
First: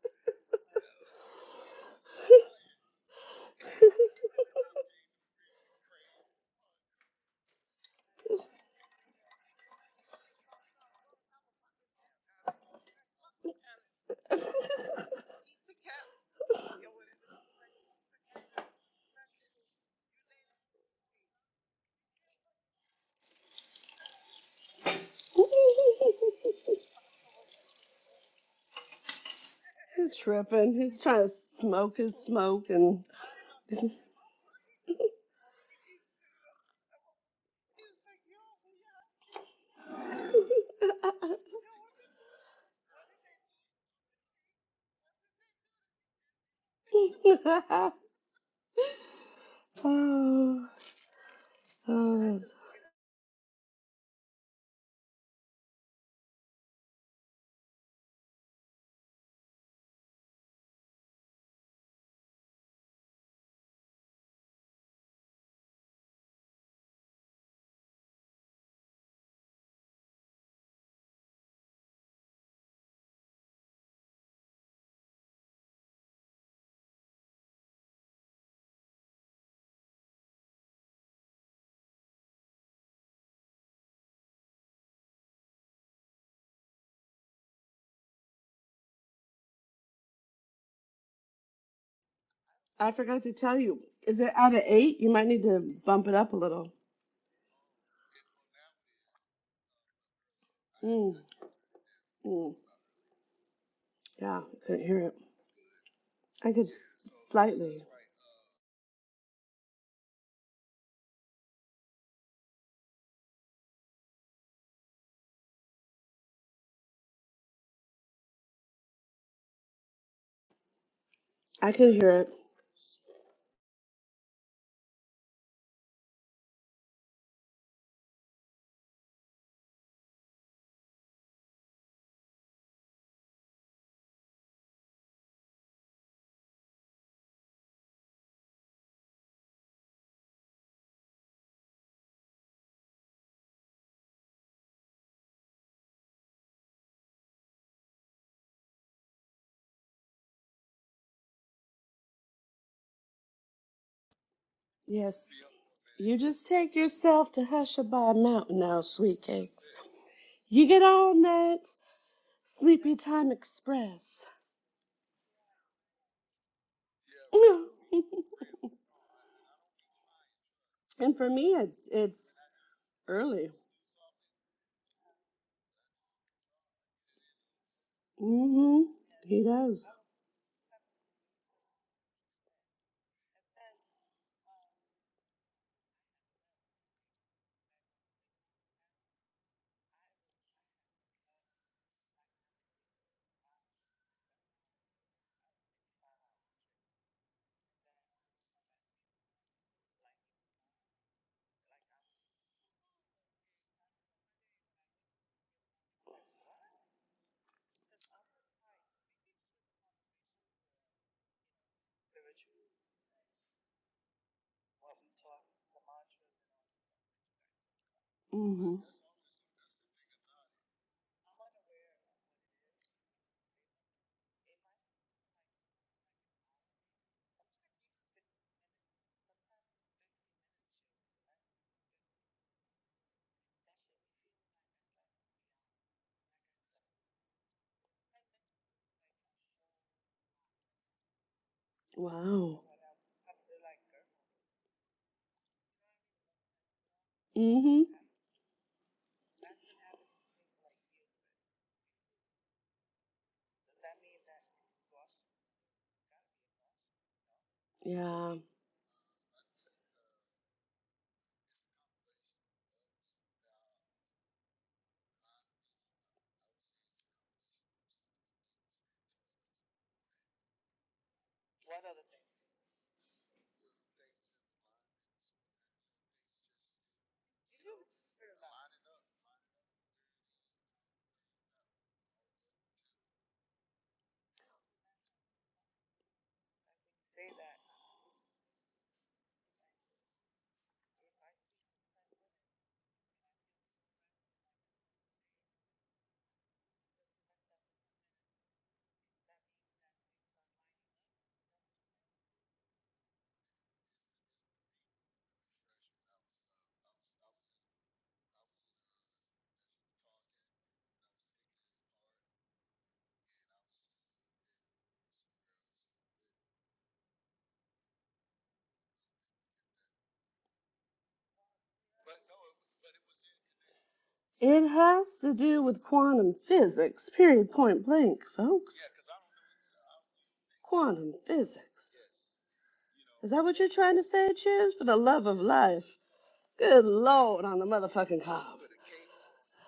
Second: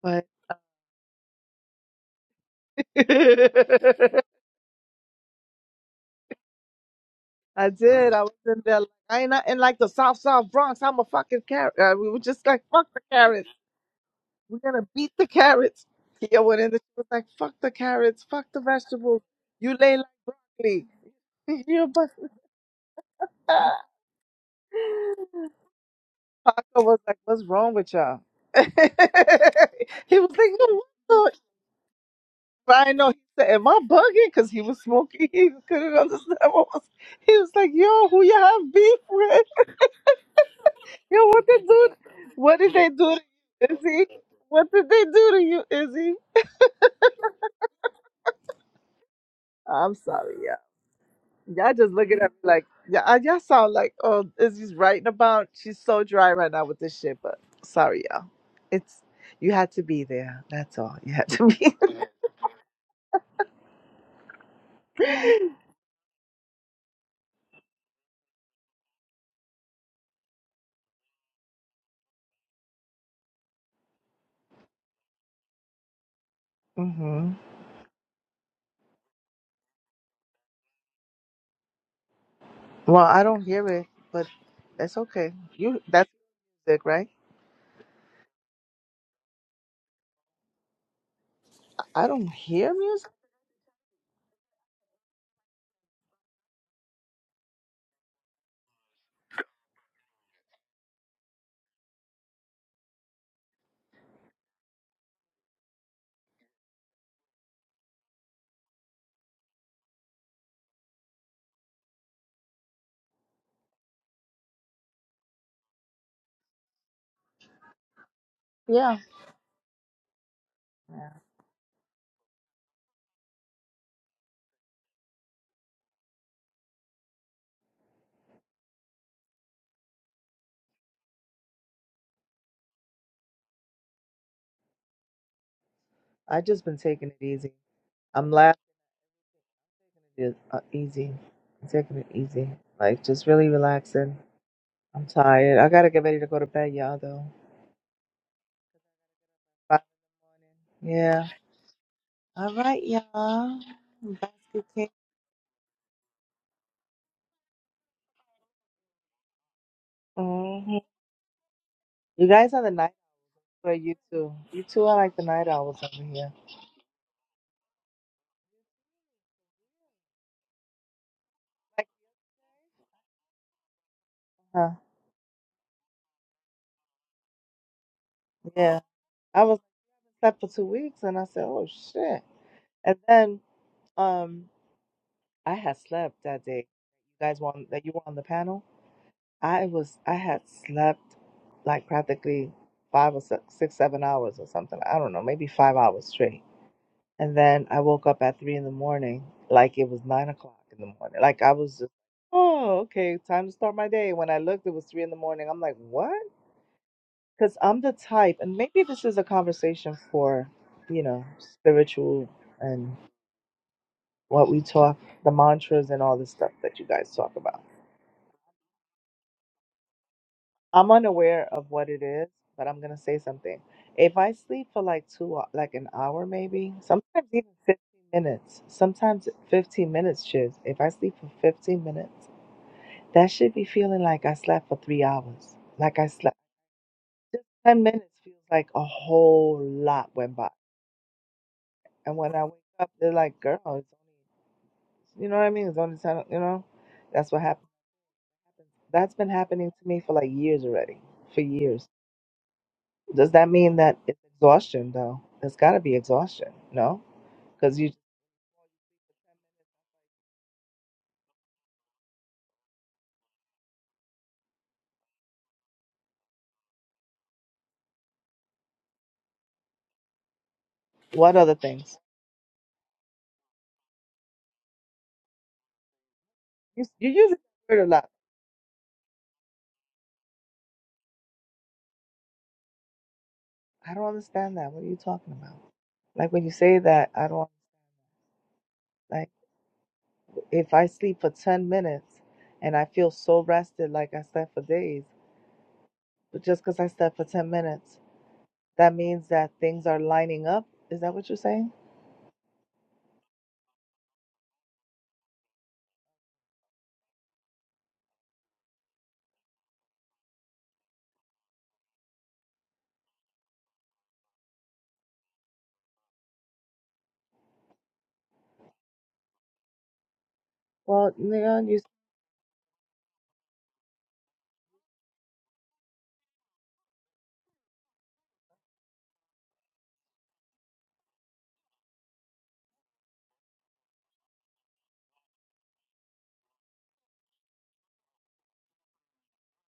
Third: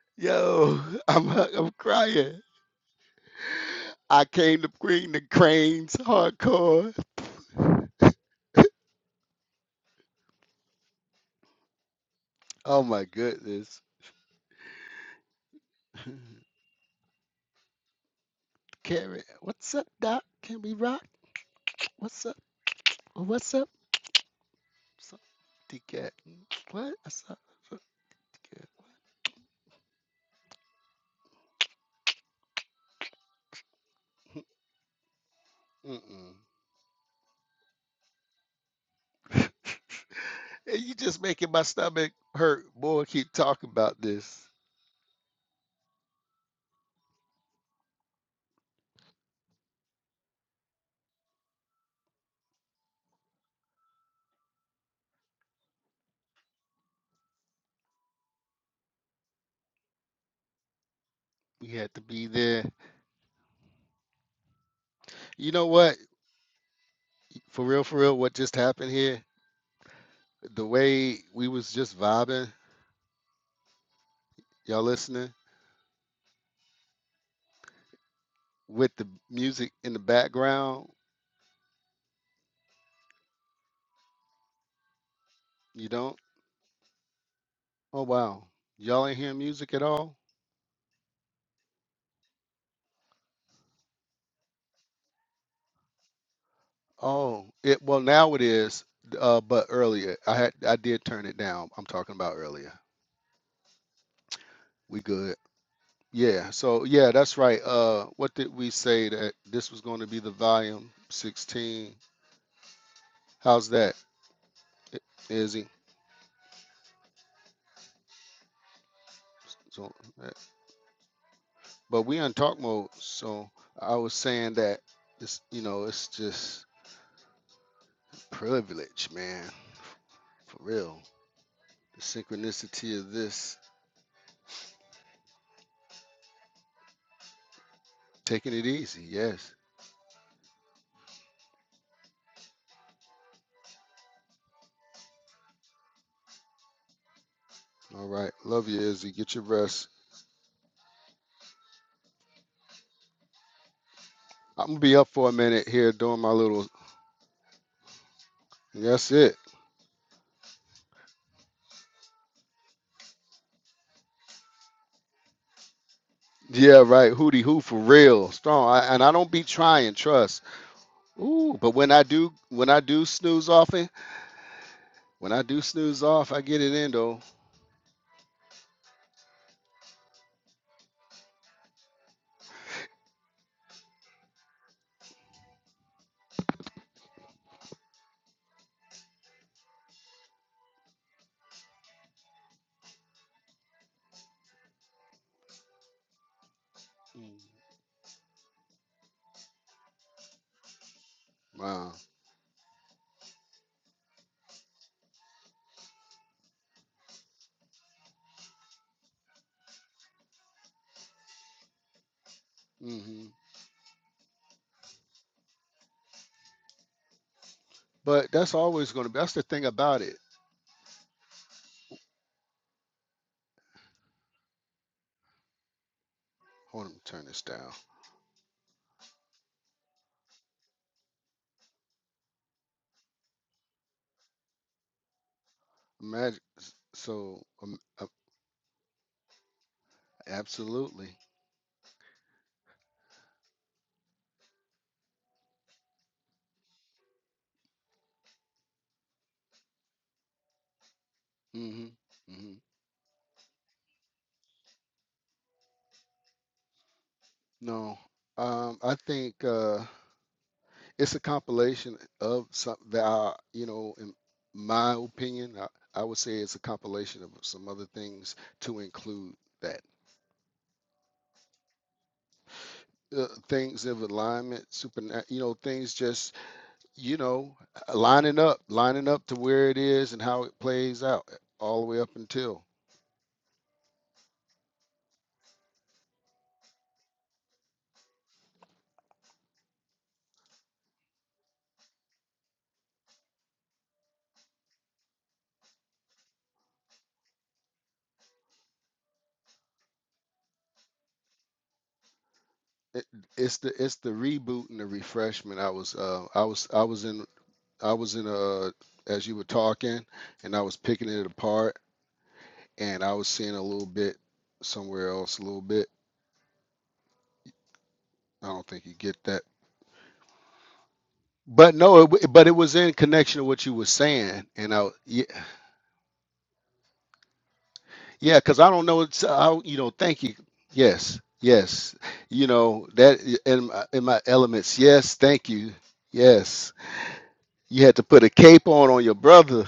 But Yo, I'm I'm crying. I I came to bring the cranes hardcore. did. I was in there like, I ain't not in like the South South Bronx. I'm a fucking carrot. Uh, we were just like, Oh fuck the my carrots. goodness. We're gonna beat the carrots. Yeah, went in there. She was like, fuck the carrots, fuck the vegetables. carrot. You what's up, lay like Doc? Can we broccoli. rock? You're but What's up? What's up? What's up? DK. Paco What? was like, What's up? what's What's wrong up, with y'all? he was like, He's no, tripping. what? He's trying the-" to smoke his smoke I and know he said, "Am I bugging?" Because he was smoking, he couldn't DK? understand what was. He was like, "Yo, who you have beef with? Mm-mm. Hey, you Yo, just what making they my do? stomach What hurt. did they do Boy, to keep talking you, about Izzy? this. What did they do to you, Izzy?" I'm sorry, yeah. oh, Y'all just looking at me oh. like, yeah, I- y'all sound like, oh, Izzy's writing about. She's so dry right now with this shit, but sorry, y'all. It's you had to be there. That's all. You had to We be. had to be there. You know what? For real, for real, what just happened here? The way we was just vibing, y'all listening, hmm with the music in the background, Well, I don't hear it, but that's okay. You, you that's don't? music, right? Oh wow, y'all ain't hearing music at all. I don't hear I music. forgot to tell you. Is it out of eight? You might need to bump it up a little. Oh, it well now it is, uh, but earlier I had I did Mm, turn it down. I'm talking about mm. earlier. Yeah, I could hear We it. good? Yeah. I could So yeah, that's right. slightly. Uh, what did we say that this was going to be the volume 16? How's that, I- Izzy? Yeah, So, uh, yeah. I could but hear we it. on talk mode, so I was saying that it's you know it's just privilege, man, for real. The synchronicity of this, I just been taking it easy. I'm taking laughing it easy, yes. it uh, easy. I'm taking it easy. Like just really relaxing. I'm tired. I gotta get ready to go to bed, y'all. Though. All right. Love you, Izzy. Get your Bye. rest. Yeah. All right, y'all. Basket I'm gonna case. be up Yes. for a minute here You doing my just little. take yourself to Hushabye Mountain now, That's sweet it. cakes. You hmm get on that You guys are the night sleepy time for you express. two. You two are like the night owls over here. Yeah, right. Hootie hoo for real. Strong. I, and I don't be trying. Trust. and for me, Ooh. But Like, it's when I it's do, when I do snooze early. often, huh? when I do snooze off, I get it in though. Yeah. hmm I He was does. slept for two weeks, and I said, "Oh shit!" And then, um, I had slept that day. You guys were on that you were on the panel. I was I had slept like practically five or six, six, seven hours or something. I don't know, maybe five hours straight. And Mm. then I woke up at three in the morning, like it was nine o'clock in the morning. Like I was just, Wow. oh, okay, time to start my day. When I looked, it was three in the morning. I'm like, what? Because I'm the type, and maybe this is a conversation for, you know, spiritual and hmm what we talk, the mantras and all this stuff that you guys talk about. But that's hmm always gonna be. That's the thing about it. I'm unaware of what it is, but I'm gonna say something. If I sleep for like two, hou- like an hour maybe, Hold on. Turn sometimes this even down. 15 minutes, sometimes 15 minutes, shiz. If I sleep for 15 minutes, that should be feeling like I slept for three hours. Like I slept Imagine. So. Um, 10 uh, minutes feels like a whole lot went by. absolutely. And when I Wow. wake up, they're like, girl, it's only, you know what I mean? It's only 10, o- you know? That's what happened. Mm-hmm. That's been happening to me for like years already, for years. hmm hmm Does that mean that it's exhaustion though? It's got to be exhaustion, no? Because you, No. Yeah. Um. I think. Uh. it's a compilation of some that are, you know, in my opinion, I, I would say it's a compilation of some other things to include that. what other things? Uh, things of alignment, super, you know, things just, You you you use the know, word a lot. lining up, lining up to where it is and how it plays out uh, all the way up until I don't understand that. What are you talking about? Like when you say that, I don't like if I sleep for ten minutes and I feel so rested, like I slept for days. But just because I slept for ten minutes, that means that things are lining up. Is that what you're saying? it, it's the it's the reboot and the refreshment. I was uh I was I was in I was in a as you were talking and I was picking it apart and I was seeing a little bit somewhere else, a little bit. I don't think you get that. Well, you know, But you no, it, w- but it was in connection to what you were saying, It and I, has yeah, to do with quantum physics, period, point blank, yeah, because I folks. don't know, it's I, you know, thank you, Quantum yes, physics. yes, you know that Is that what in you're my, trying to in my say, Chiz? elements, For the yes, love of thank you, life. yes. Good Lord on the You had to put motherfucking a cob. cape on on your brother.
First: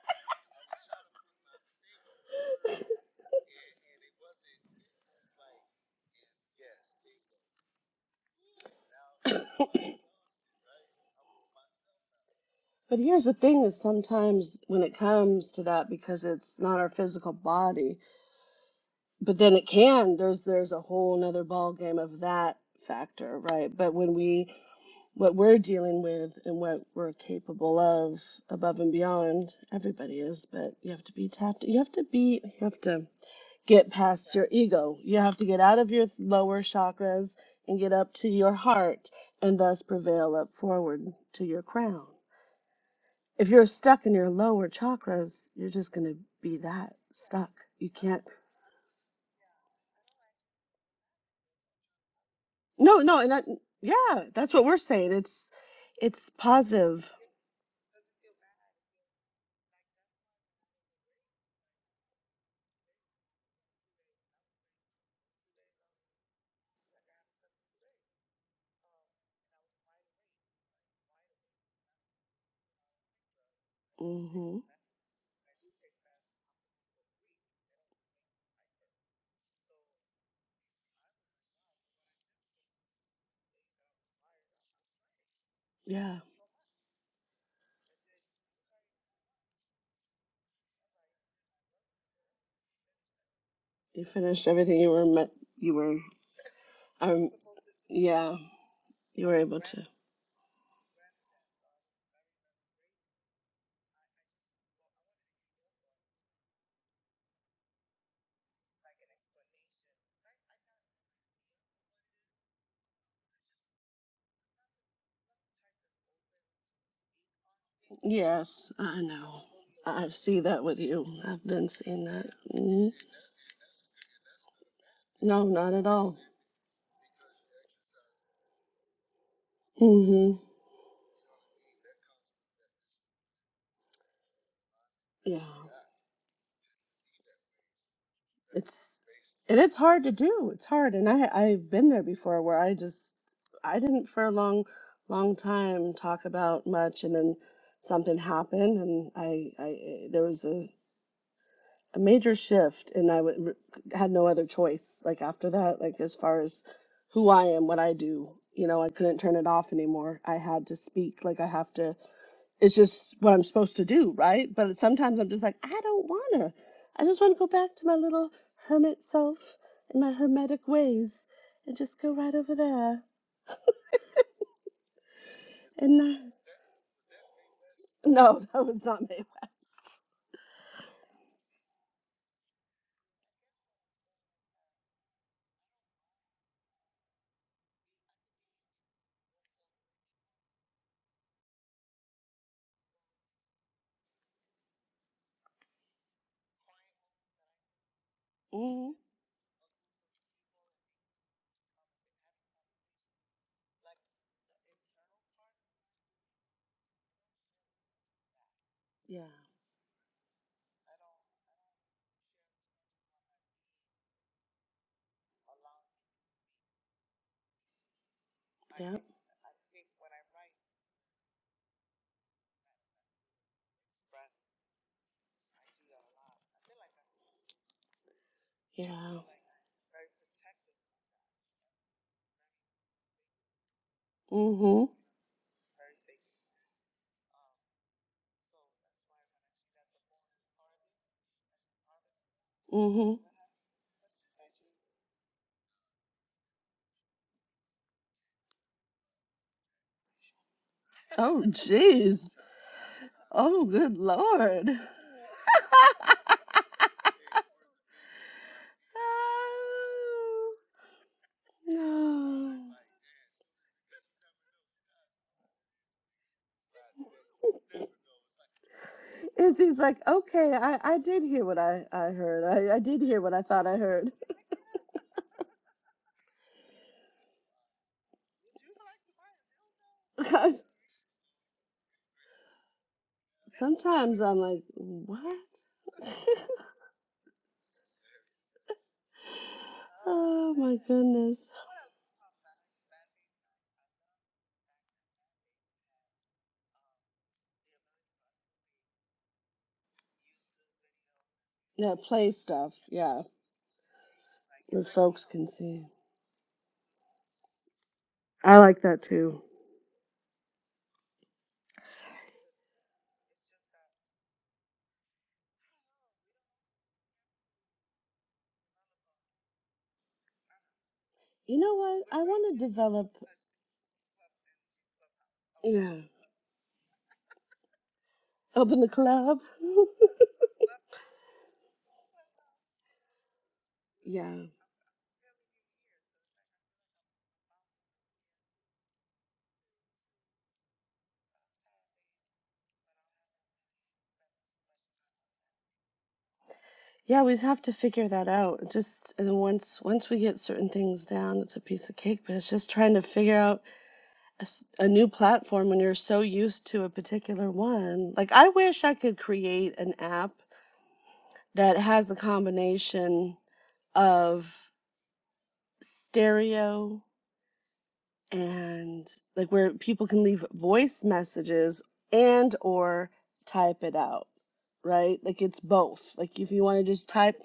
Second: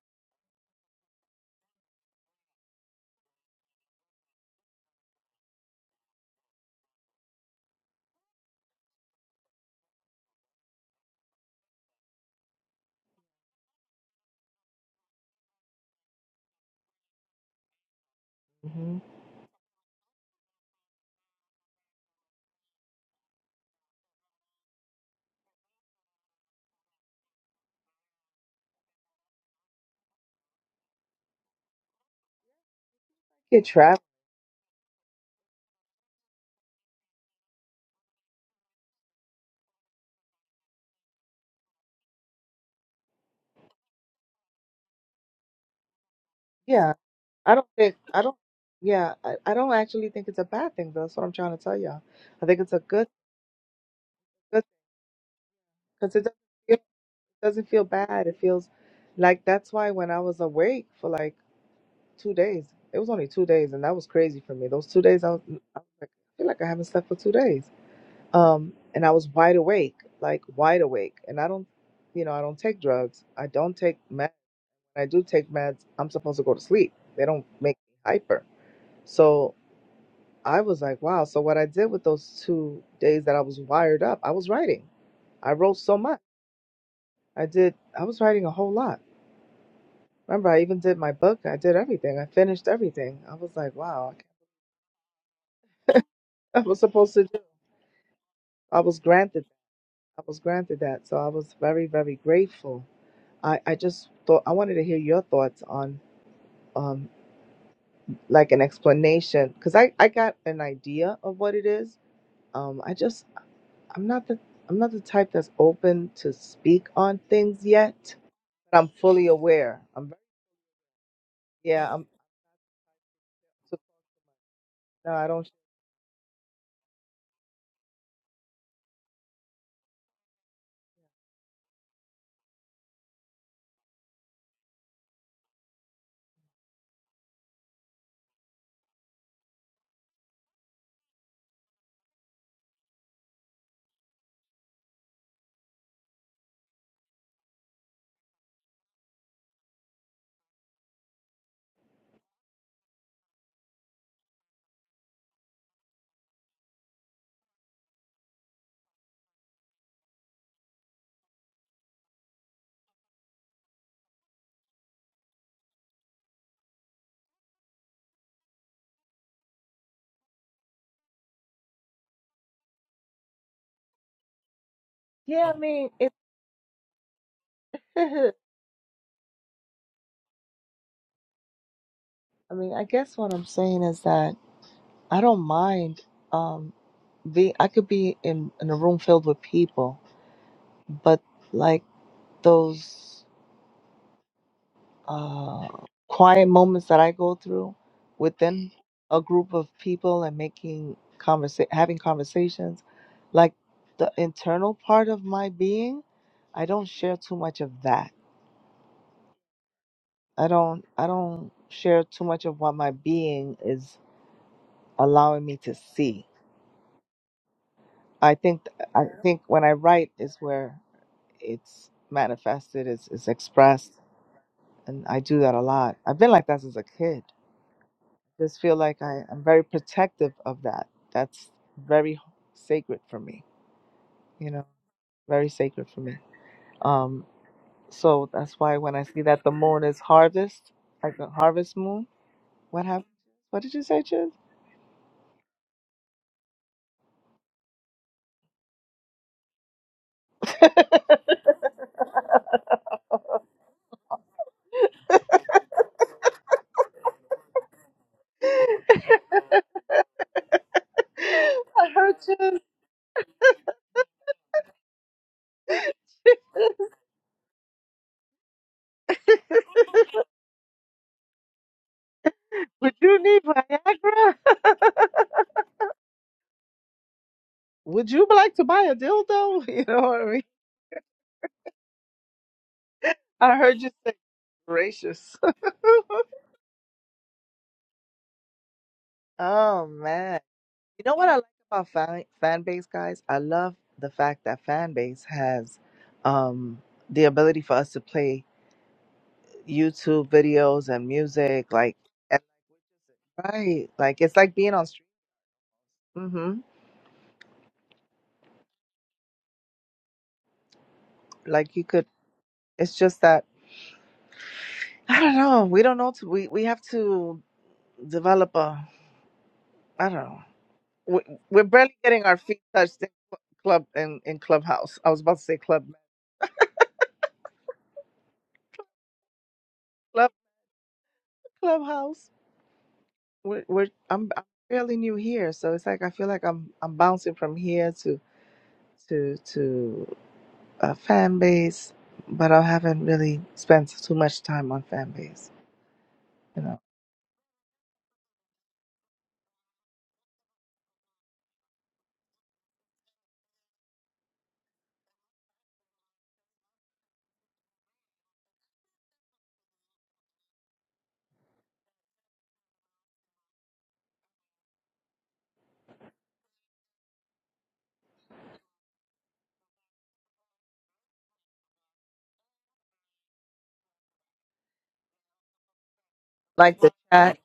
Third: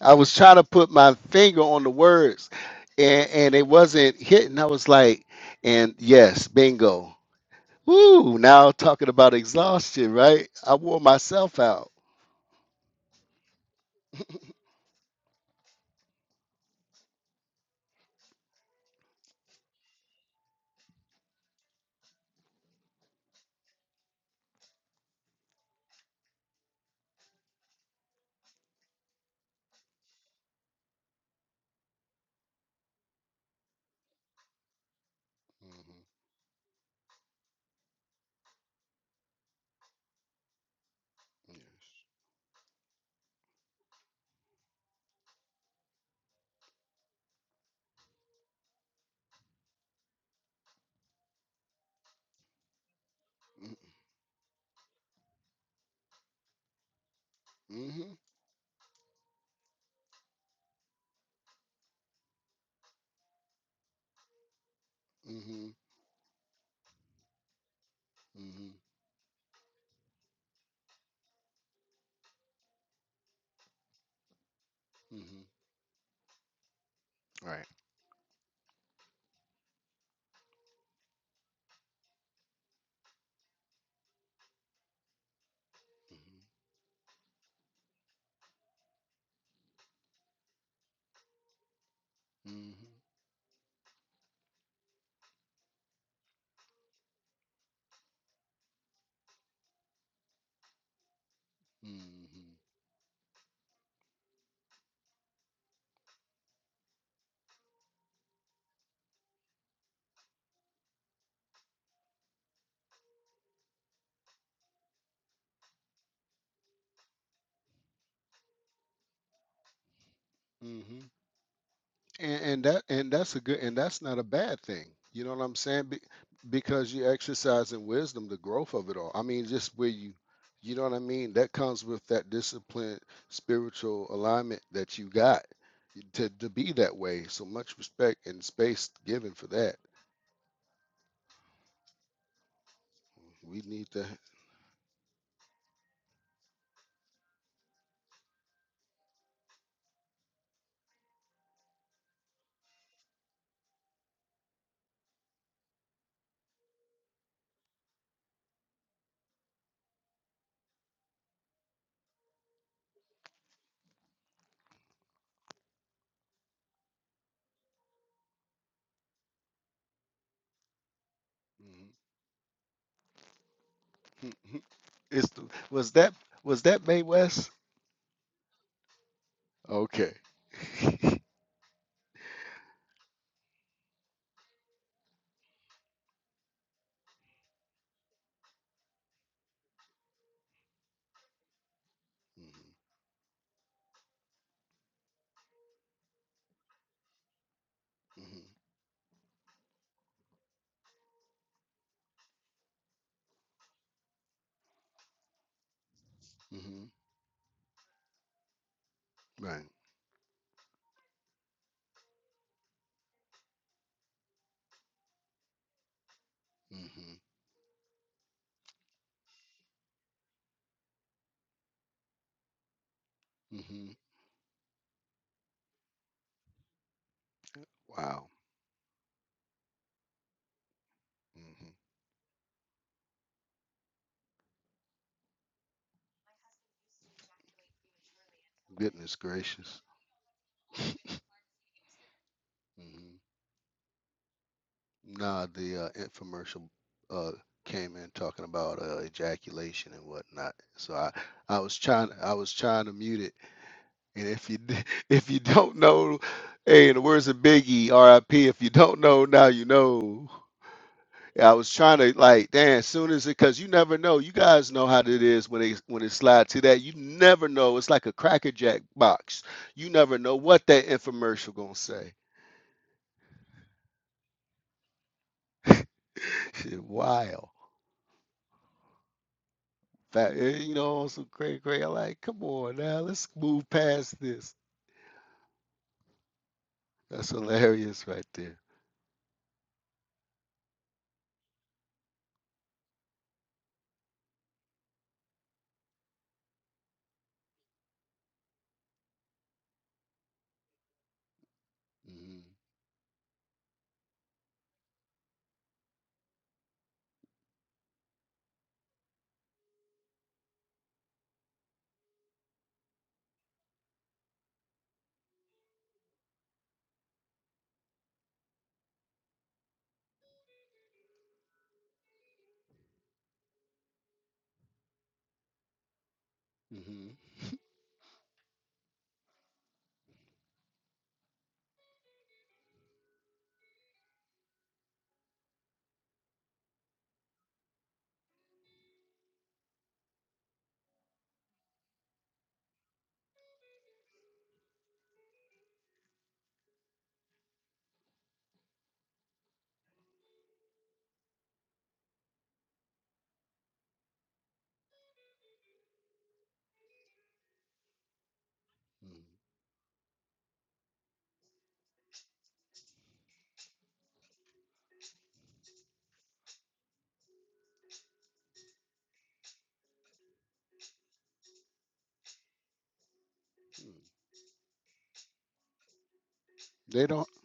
I was trying to put my finger on the words, and and it wasn't hitting. I was like, and yes, bingo Woo! Now talking about exhaustion, right? I wore myself out. But here's the thing is sometimes when it comes to that, because it's not our physical body, hmm but then it can there's there's a whole nother ball game of that factor right but when we what we're dealing with and what we're capable of above and beyond everybody is but you have to be tapped you have to be you have to get get trapped. past your ego you have to get Mhm, out of your lower chakras and get up to your heart and thus prevail up forward to yeah. your crown if you're stuck in your lower chakras you're just going to be Yeah, that stuck I don't you think I can't don't yeah, I, I don't actually think it's a bad thing though. That's what I'm trying to tell y'all. I think it's a No, good no, and that yeah, that's good what we're saying. It's because it it's doesn't feel, positive. it doesn't feel Mm- bad. It feels like that's why when I was awake for like two days, it was only two days, and that was crazy for me. Those two days, I was, mhm, I was like, I feel like I haven't slept for two days. mhm, Um, mhm, and I was wide awake, like wide awake. And I don't, you know, I don't take drugs. I don't take meds. hmm When I do mhm. take meds, I'm supposed to go to sleep. They don't Right. make me hyper. So I was like, wow. So what I did with those two days that I was wired up, I was writing. I wrote so much. Yeah, I did. I was writing a whole lot. Remember, I even did my book. I did everything. I finished Mhm, everything. I was like, you wow. finished everything you were met. You were I was supposed to um do. yeah, I was you were granted. able to. I was granted that. So I was very, mhm, very mhm, grateful. I, I just thought I wanted to hear your thoughts on um like an explanation because I, I got an idea of what it is. Um, I just I'm not the I'm not the type that's open to speak on things yet Yes, But I'm I fully know. aware. I I'm very, see that with you. mhm. I've been yeah. I'm seeing that. And, and that hmm and that's a good and so, that's not a bad thing. no, You I know what No, don't. I'm not saying? at Be, all. because you're exercising wisdom, the growth of it all. I mean, just where you, hmm you know what I mean. That comes with that discipline, spiritual alignment that you Yeah, got to to be that way. So much respect and space it's. given for and that. it's hard to do it's hard and i i've been there before where i just We i need to. didn't for a long long time talk about much and then something happened and i i there was a, a major shift and i would, had no other choice like after that like as far as who i am what i do you know i couldn't turn it off anymore i had to speak like i have to it's just what I'm supposed to do, right? But sometimes I'm just like, I don't want to. I just want to go back to my little hermit self and my hermetic ways and Mhm. just go right over there. It's the, Yeah, I mean, was And it. that not, was that May West? no, I that was not Mae West. Okay. Mhm, mean, I guess what I'm saying is that I don't mind. Um, be. I could be in in a room filled with people, but like those uh quiet moments that I go through mhm, within Mm, a group of people and making conversa- having conversations, like the internal part of my being, I don't mhm. share too much of that yeah. Right. I don't I don't share too much of what my being is allowing me to see. hmm I think Yep. I think when I write is where it's manifested, it's, it's hmm expressed, and I do that a lot. I've been like that since a kid. Wow. Just feel like Yeah. I i am very protective of that. That's hmm very sacred for me, you mm know, Mhm. very sacred for me. Um, so that's why when I Goodness see that the gracious. moon is harvest, hmm like the harvest moon, what mm happened? Mhm. What did you say, Chiz? Nah, the uh, infomercial uh, came in talking about uh, ejaculation and whatnot. So I, Oh, I was trying, jeez. I was trying to mute it. Oh, good And if you, lord. d- if you don't know, hey, in the words of Biggie, R.I.P. If you don't know now, you know. Oh, Yeah, I was I trying to heard like, you. no. damn, as soon as it, because you never know. You guys know how it is when it when it slides to that. You never know. It's like a Cracker Jack box. It seems You like, never know okay, what I, that I did hear infomercial what gonna I, I say. heard. I, I Would did hear you what need I thought I heard. Viagra? Shit, wild. Would you like to buy a dildo? You know what I That, mean? eh, you know, some crazy, crazy. I'm like, come on now, let's I move heard you say past Sometimes I'm this. like, what? gracious. That's hilarious right there. oh man. Oh my You know what I like goodness. about fan, fan base, guys? I love the fact that fan base has um the ability for us to play YouTube videos and music Yeah, like play Mhm, and, stuff. Yeah, like, right. Like it's like being on that stream. folks can see. Mhm. I like that too. Like you could it's just that I don't know. We don't know. To, we we have to develop a. I don't know. We, You we're know barely what? I getting our want feet to touched in develop, club in, in clubhouse. I was about to say club yeah, mhm, mhm, open the club. club clubhouse. We're, we're I'm, yeah. I'm fairly new here, so it's like I feel like I'm I'm bouncing from here to to to a fan base, but I haven't really spent too much time on fan base. you Yeah, we have to figure that out. Just and once once we get certain things down, it's a piece of cake, but it's just trying to figure out s- a new platform when you're so used to a particular one. Like, I wish I could mhm. create an app that has a combination of stereo and like where people can leave voice messages and or type it out, right? Like it's both. Like if you want Like to the They just don't. chat. type,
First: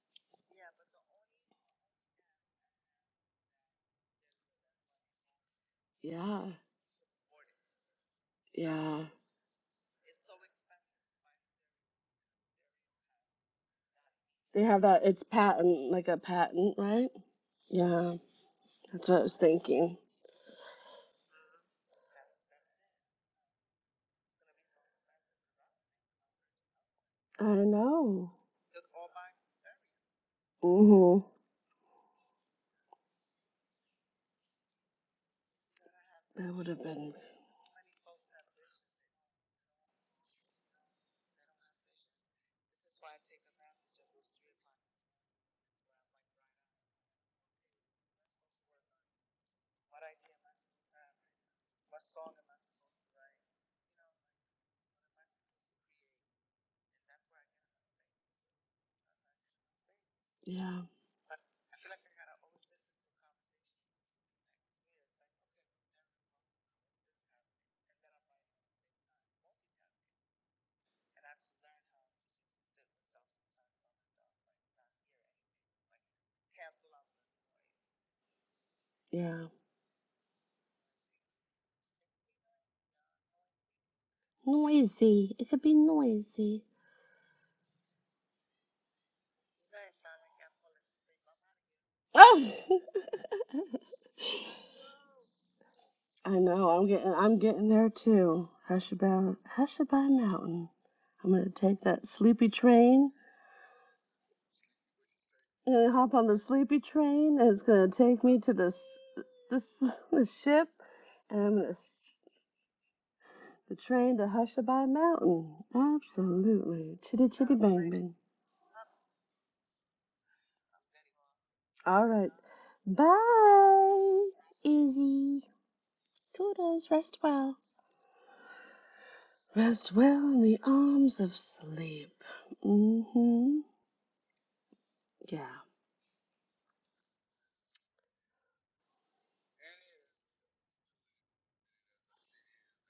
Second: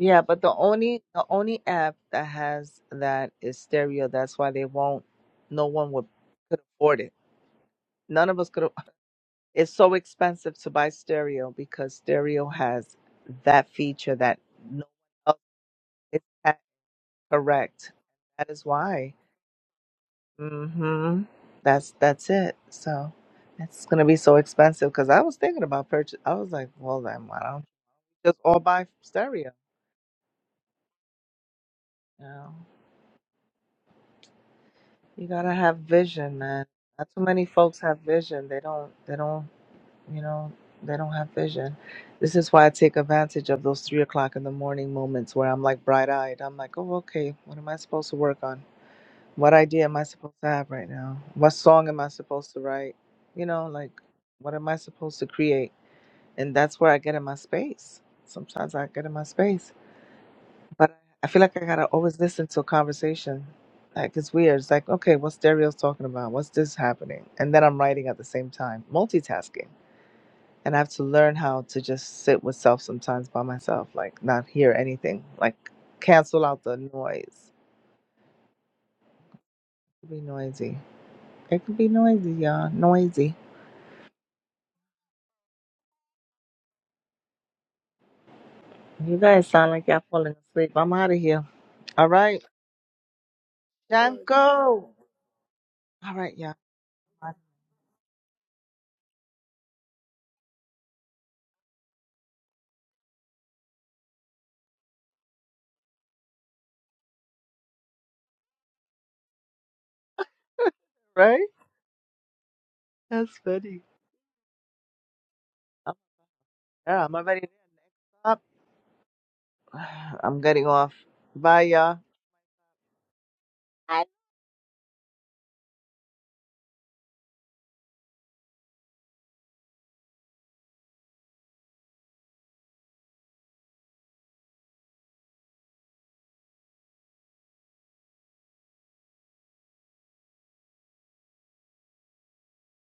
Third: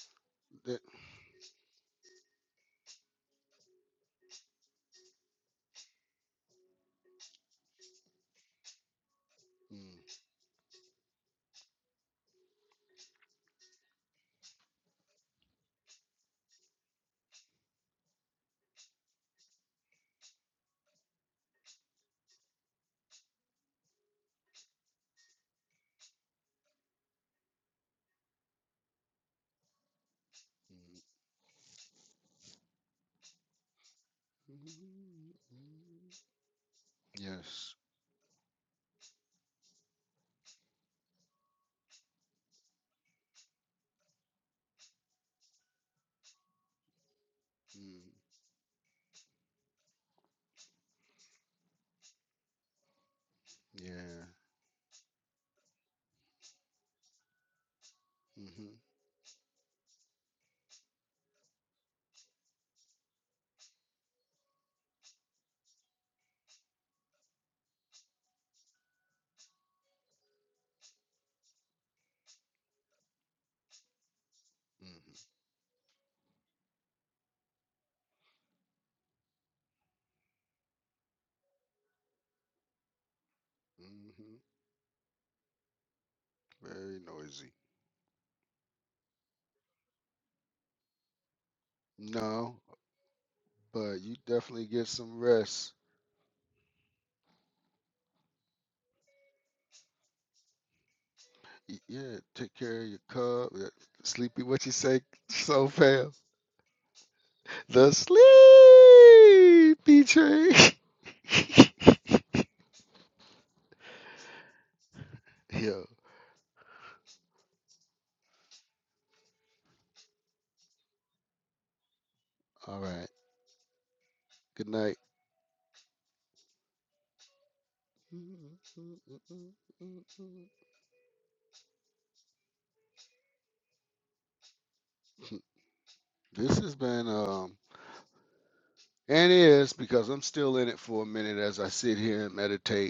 Yeah, but the They, mm, only the only app that has that is stereo. That's why they won't no one would yeah, could afford it. None of us could af- yeah. it's so mm, expensive to buy stereo because stereo has that feature that They have that it's no patent, like a Is that patent, right? correct? Yeah, That is that's why. what I was thinking. hmm That's that's it. So it's gonna be so expensive because I was thinking about purchase. I was like, well then, why I don't you know. just all buy stereo? Mhm. You know, mm, you gotta have mm. vision, That would man. have Not been, too many yes. folks have vision. They don't. They don't. You know, they don't have vision. This is why I take advantage of those three o'clock in the morning moments where I'm like bright eyed. I'm like, oh okay, what am I mm, supposed to work on? What idea am I supposed to have right now? What song am I supposed to write? You know, like, Yeah. what am I supposed to create? And that's where I get in my space. Sometimes I get in my space, yeah, but I feel like I gotta always listen to a conversation. Like, it's weird. It's like, okay, what's Dario's talking about? What's this happening? And then I'm writing at the same time, multitasking. And I have to learn how to just sit with self sometimes by myself, like, not hear mhm, anything, like, cancel out the noise. yeah. It can be noisy. It can be noisy, y'all. Noisy. hmm Noisy. It could be noisy. Very noisy. You guys sound like y'all falling asleep. I'm out of here. All right. No, Oh! but you Time definitely get go. some rest. All right, I y'all. know. I'm getting. I'm getting there too. Hushabye, Hushabye Mountain. I'm gonna Y- take that Yeah, sleepy take care of your train. cub. uh, Sleepy, what you say so I'm gonna hop fast? on the sleepy train, and it's gonna The take me to this, this, the sleepy train. ship, and Right? I'm gonna s- That's the funny. train to Hushabye Mountain. Yo, i Absolutely. yeah, I'm Chitty already there. chitty bang bang. Next Up. I'm getting off. Bye, y'all. All right. all right. Bye, Good night. Izzy. Toodles. Rest well. Rest well in the arms of sleep. Mm-hmm. Yeah. This has been um and is because I'm still in it for a minute as I sit here and meditate.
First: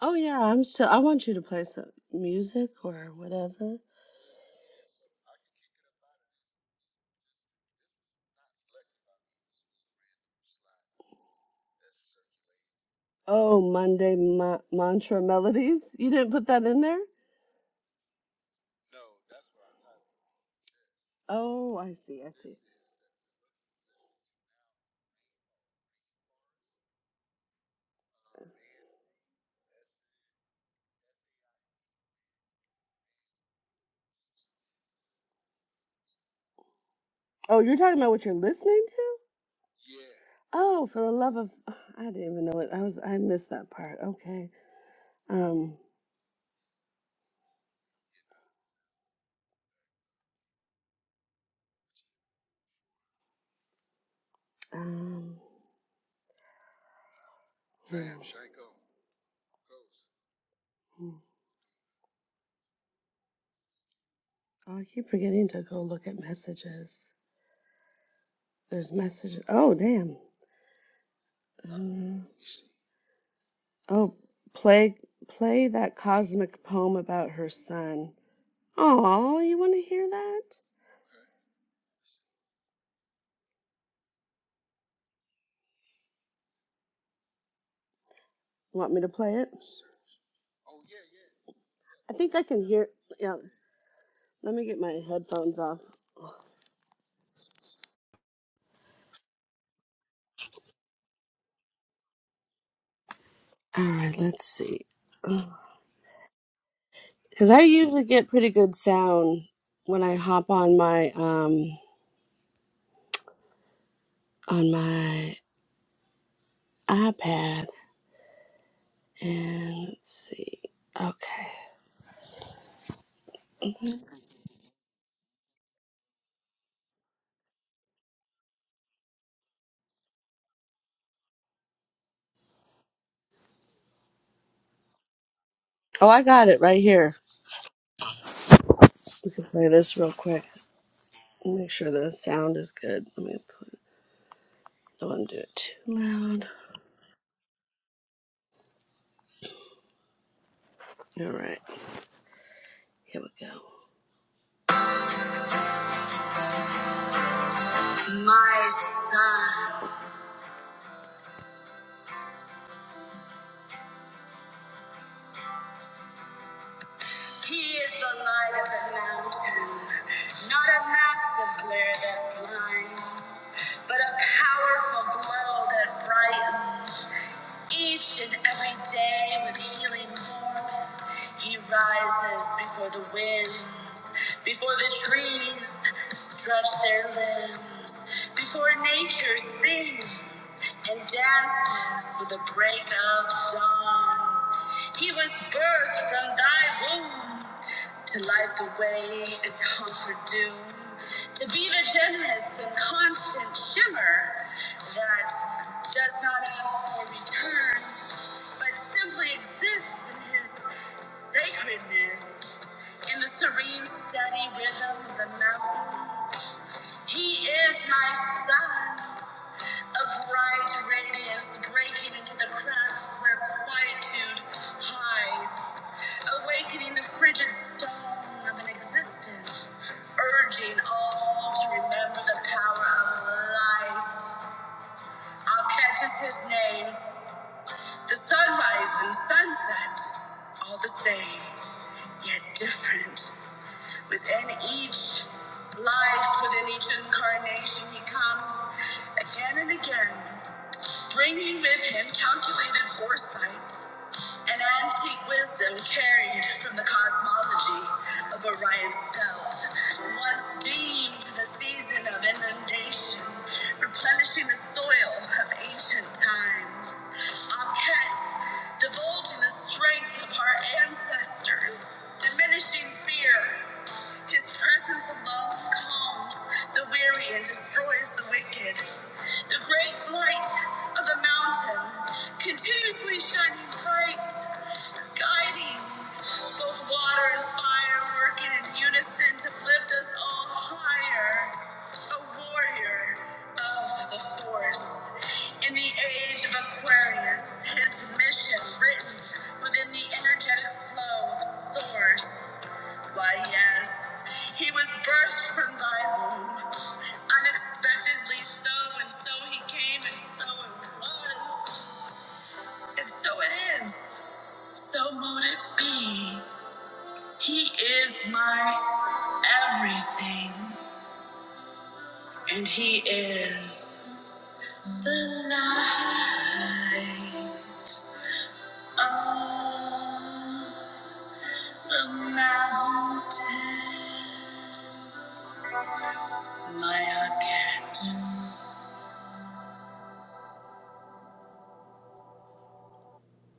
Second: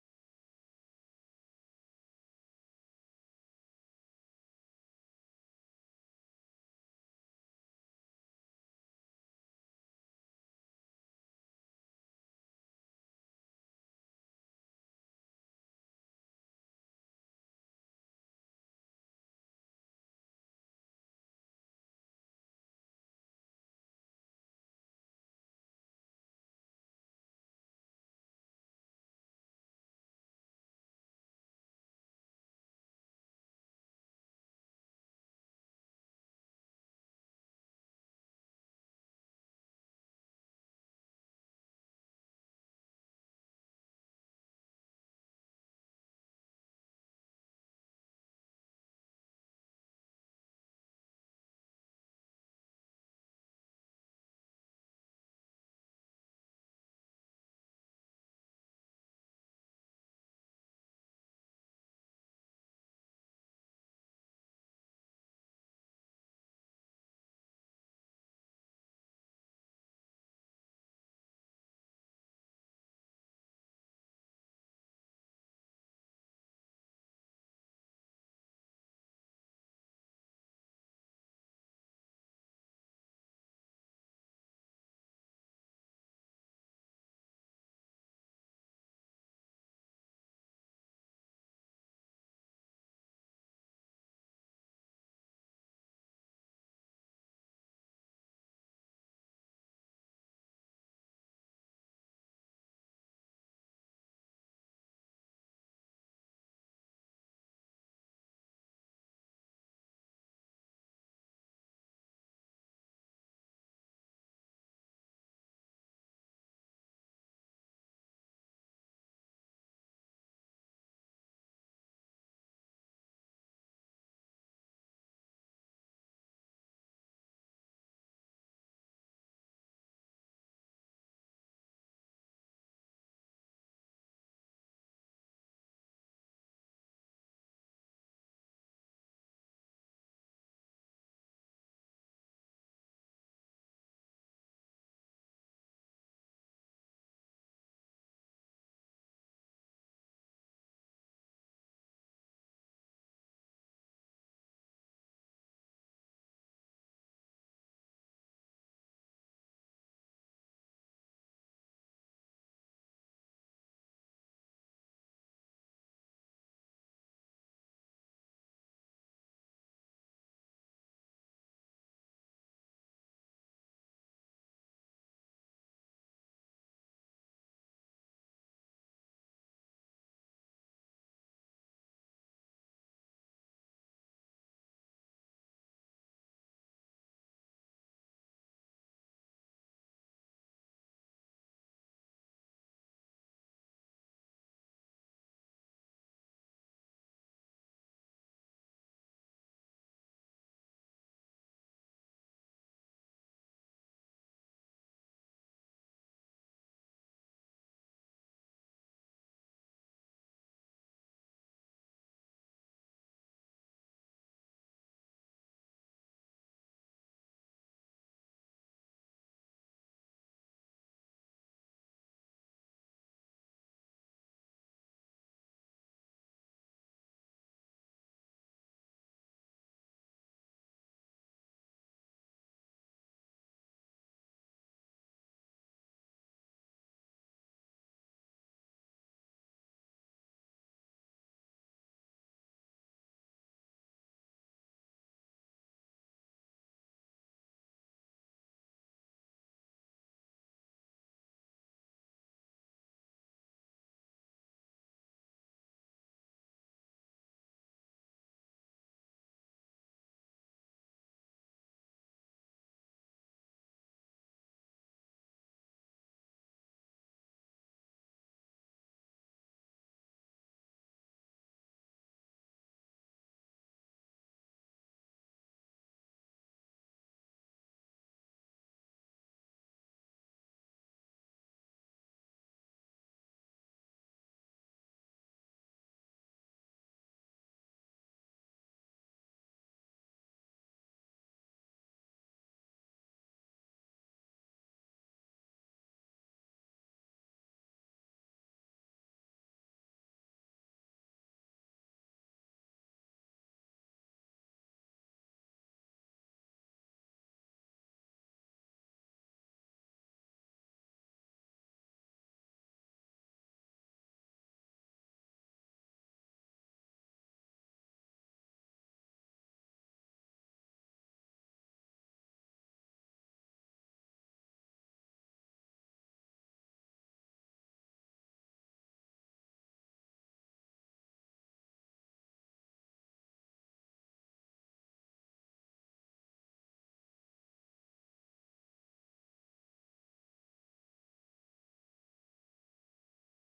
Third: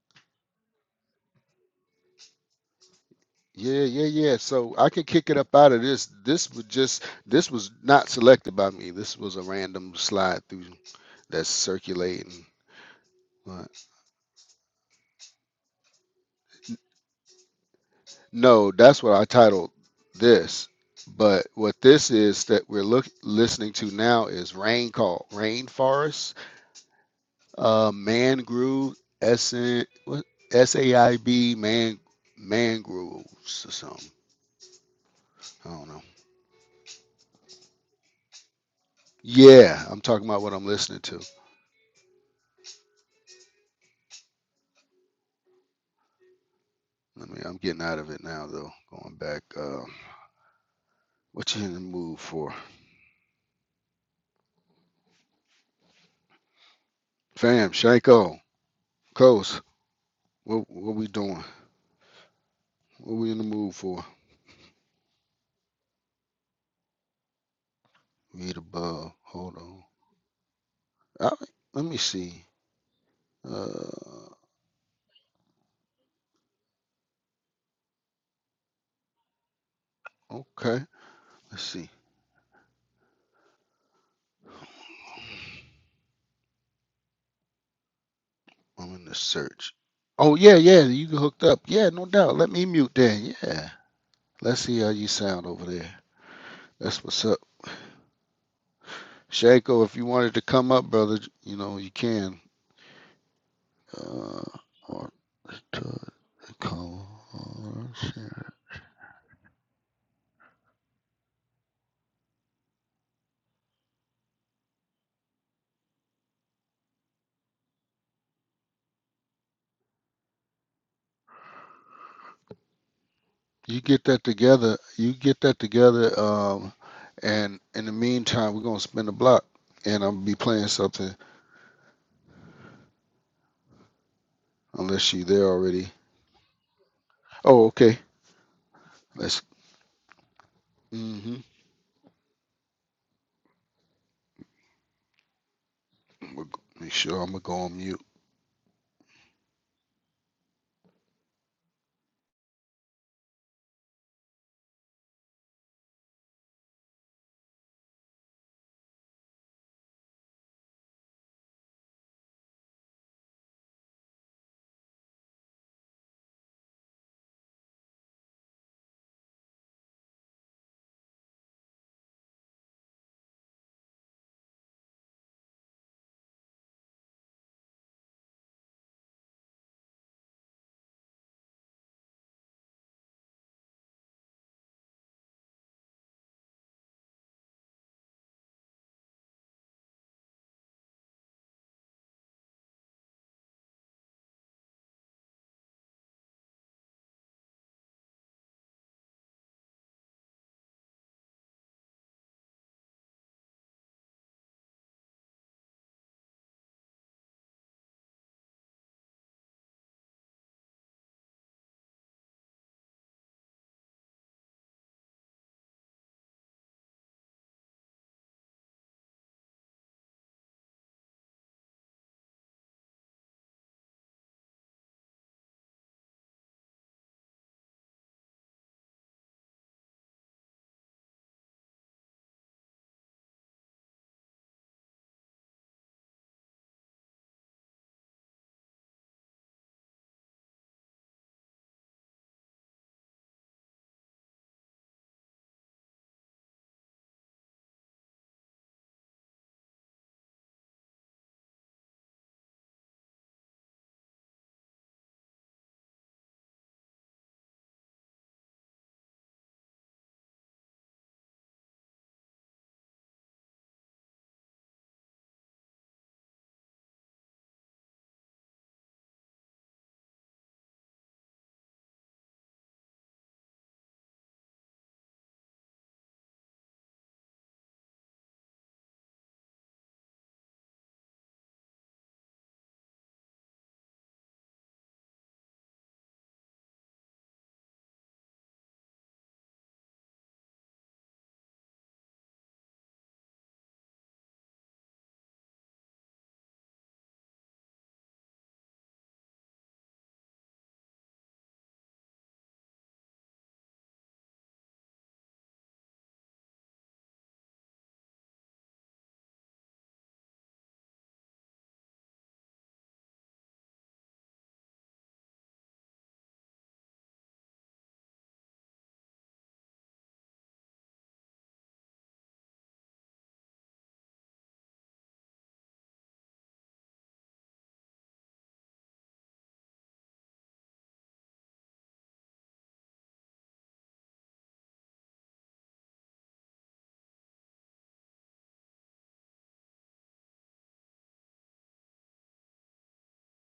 Oh yeah. I'm still. I want you to play some music or whatever. Yeah, yeah, yeah. So I can kick it up out of this. This was just this was not selected by me. This was a random slide through that's circulating. Oh, But Monday ma- mantra melodies. You didn't put that in there. no, that's what I titled this. But what Oh, I this see. I is see. that we're look listening to now is rain call, rainforest, uh, mangrove, SN, what SAIB, man, mangroves or something. I don't know. Oh, you're talking about what you're listening to? Yeah, I'm talking about what I'm Oh, listening for the to. love of I didn't even know it. I was I missed that part. Okay. Um Let me. I'm getting out of it now though. Going back. Uh, what you in the mood for? um Fam, hmm. Shanko, Coast. What what we Mm. doing? What we in the mood for? Oh, I keep forgetting to go look at messages. Read There's above. messages. Hold Oh, on. damn. All right. let me Uh, see. oh, Uh, play play that cosmic poem about her son. Oh, you want to hear that? okay. Let's see. Want I'm me in to the play it? search. Oh yeah, yeah. You hooked up. Yeah, no I think doubt. I Let can me hear. mute then. Yeah, Yeah. let Let's me get see how my you sound headphones over off. there. That's what's up. Shanko, if you wanted to come up, brother, you know you can. All right, Uh, let's see. or to Because I usually get pretty good sound when I hop on my um on my iPad. And let's see. Okay. You get that together. You get that together. Um, and in the meantime, we're gonna spin the block, and I'm gonna be playing something. Unless you there already. Oh, I got it right here. Oh, okay. We Let's. can play this real quick. Mm-hmm. Make sure the sound is good. Let me put, don't want to do it too loud. Make sure I'm gonna go on mute. All right, here we go. My son. He is the light of the mountain, not a massive glare that blinds, but a powerful glow that brightens each and every day with healing warmth. He rises before the winds, before the trees stretch their limbs, before nature sings and dances with the break of dawn. He was birthed from thy womb to light the way and conquer doom, to be the generous and constant shimmer that does not ask for return, but simply exists in his sacredness, in the serene, steady rhythm of the mountain. He is my son of bright radiance breaking into the cracks where quietude hides, awakening the frigid stone of an existence, urging all to remember the power of light. I'll catch his name, the sunrise and sunset, all the same, yet different. Within each life, within each incarnation, he comes again and again bringing with him calculated foresight and antique wisdom carried from the cosmology of Orion's belt, once deemed the season of inundation, replenishing the soil of ancient times. Aket, divulging the strength of our ancestors, diminishing fear. His presence alone calms the the weary and destroys the wicked. The great light of the mountain, continuously shining bright, guiding both water and fire, working in unison to lift us all higher. A warrior of the force. In the age of Aquarius, his mission written within the energetic flow of source. Why, yes, he was birthed from thy womb, unexpectedly so, and so he came, and so it was, and so it is. So mote it be. He is my everything, and he is the light of the mountain. My cat.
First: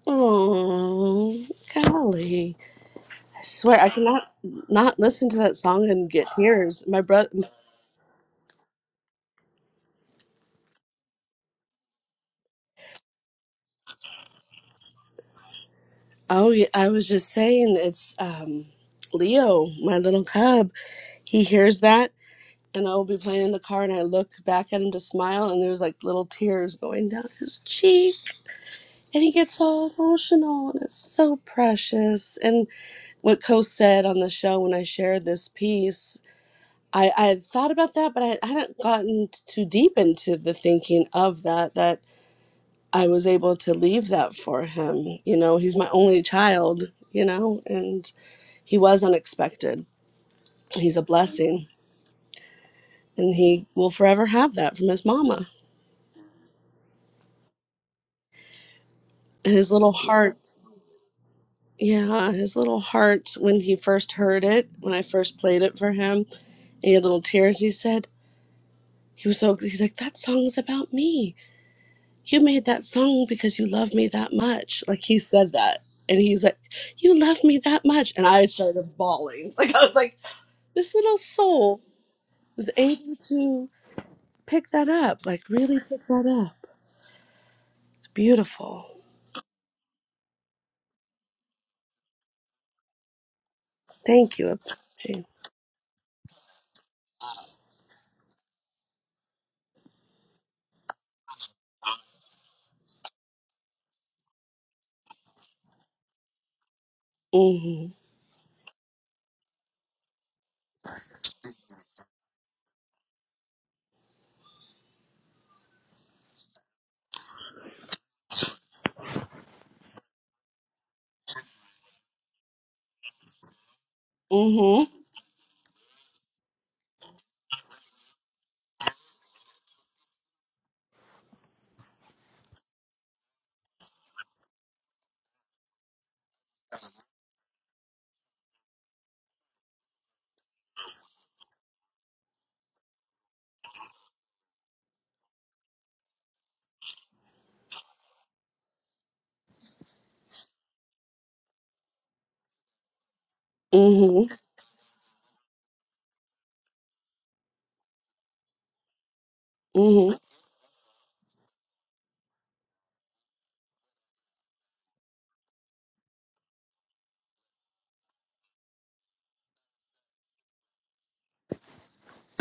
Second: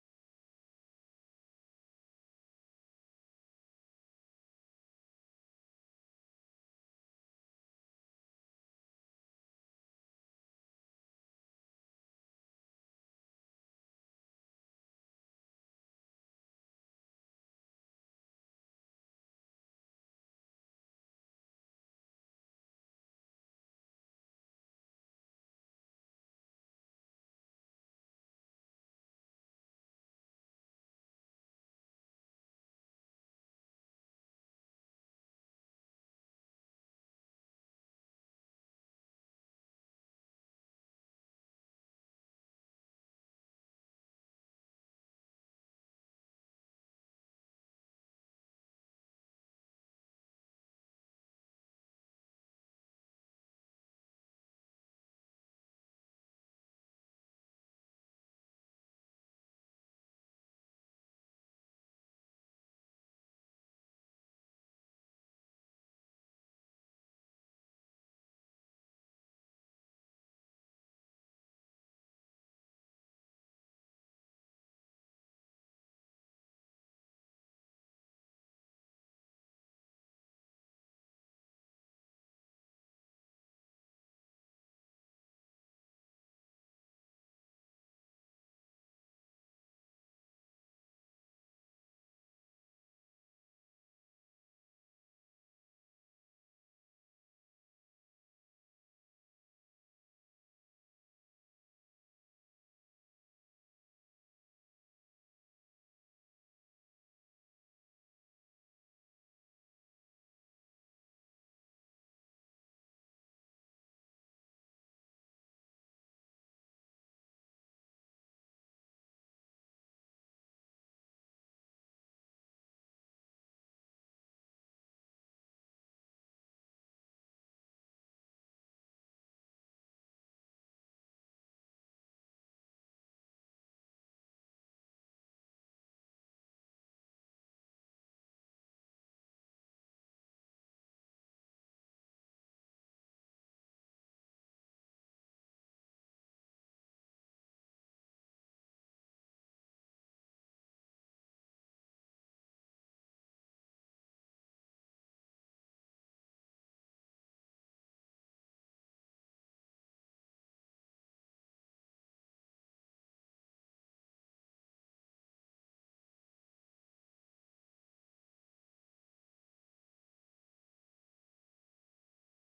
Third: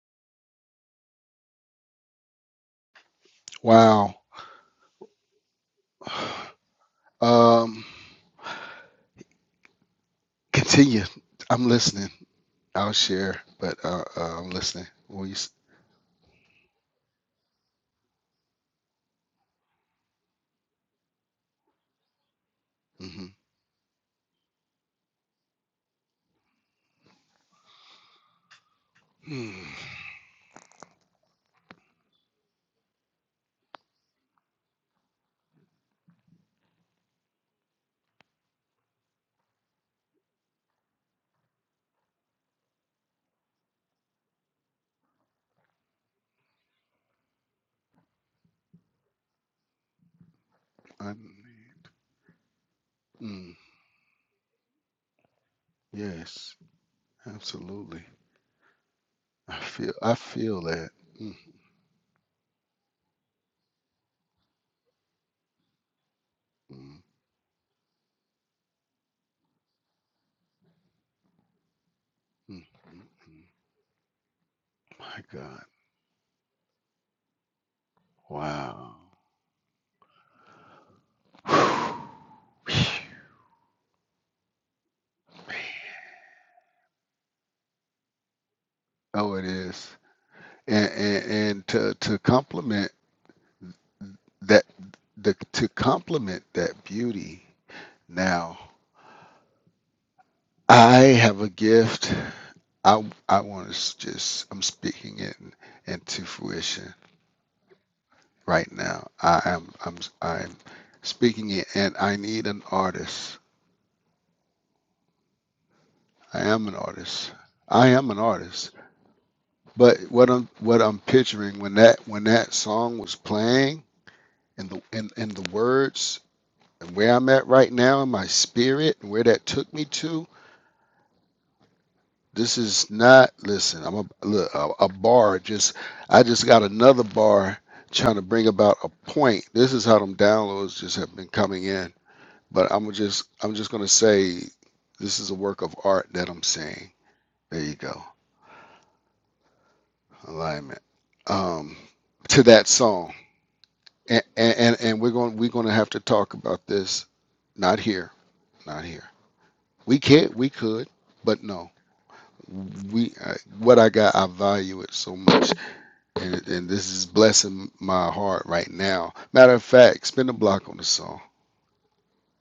Oh, golly. I swear, I Wow. cannot not listen to that song and get tears. My brother, Um, continue. I'm listening. I'll share, but uh, uh I'm listening. Will you? oh, yeah, I was just saying, it's um, Leo, my little cub. He hears that, and I'll be Mm-hmm. playing in the car, and I look back at him to smile, and there's like little tears going down his cheek, and he Mm. gets all emotional, and it's so precious. And what Coase said on the show when I shared this piece. I, I had thought about that, but I, hadn't gotten t- too deep into the thinking of that, that I was able to leave that for him. You know, he's my only child, you know, and he was unexpected. He's a I, blessing, need. and mm, he will forever have that from his mama. yes. Absolutely. And I his feel little I heart, feel that. Mm, yeah, his little heart, when he first heard it, when I first played it for him, and he mm, had little tears, he said, he was so, he's like, that song's about me you mm, made that mm, song mm. because you love me that much. Like he My said God. that. And he's like, You love me that much. And I Wow. started bawling. Like I was like, this little soul was Whew. able to pick that up. Like really pick that up. It's beautiful. Oh, it is. And and, and to to complement Thank you, that Apache. the to complement that beauty. Now, I have a gift. I I want to just I'm speaking it in- into fruition Mm-hmm. right now. I am I'm I'm speaking it and I need an artist. I am an artist. I am an artist. But what I'm what I'm picturing when that when that song was playing and the Mm-hmm. and, and the words and where I'm at right now in my spirit and where that took me to, this is not listen, I'm a look a, a bar just I just got another bar trying to bring about a point. This is how them downloads just have been coming in. But I'm just I'm just gonna say this is a work of art that I'm seeing. There you go. alignment um, to that song. And, Mm-hmm. and and we're going we're going to have to talk about this. Not here, not here. We Mm-hmm. can't. We could, but no. We I, what I got, I value it so much, and and this is blessing my heart right now. Matter of fact, spin a block on the song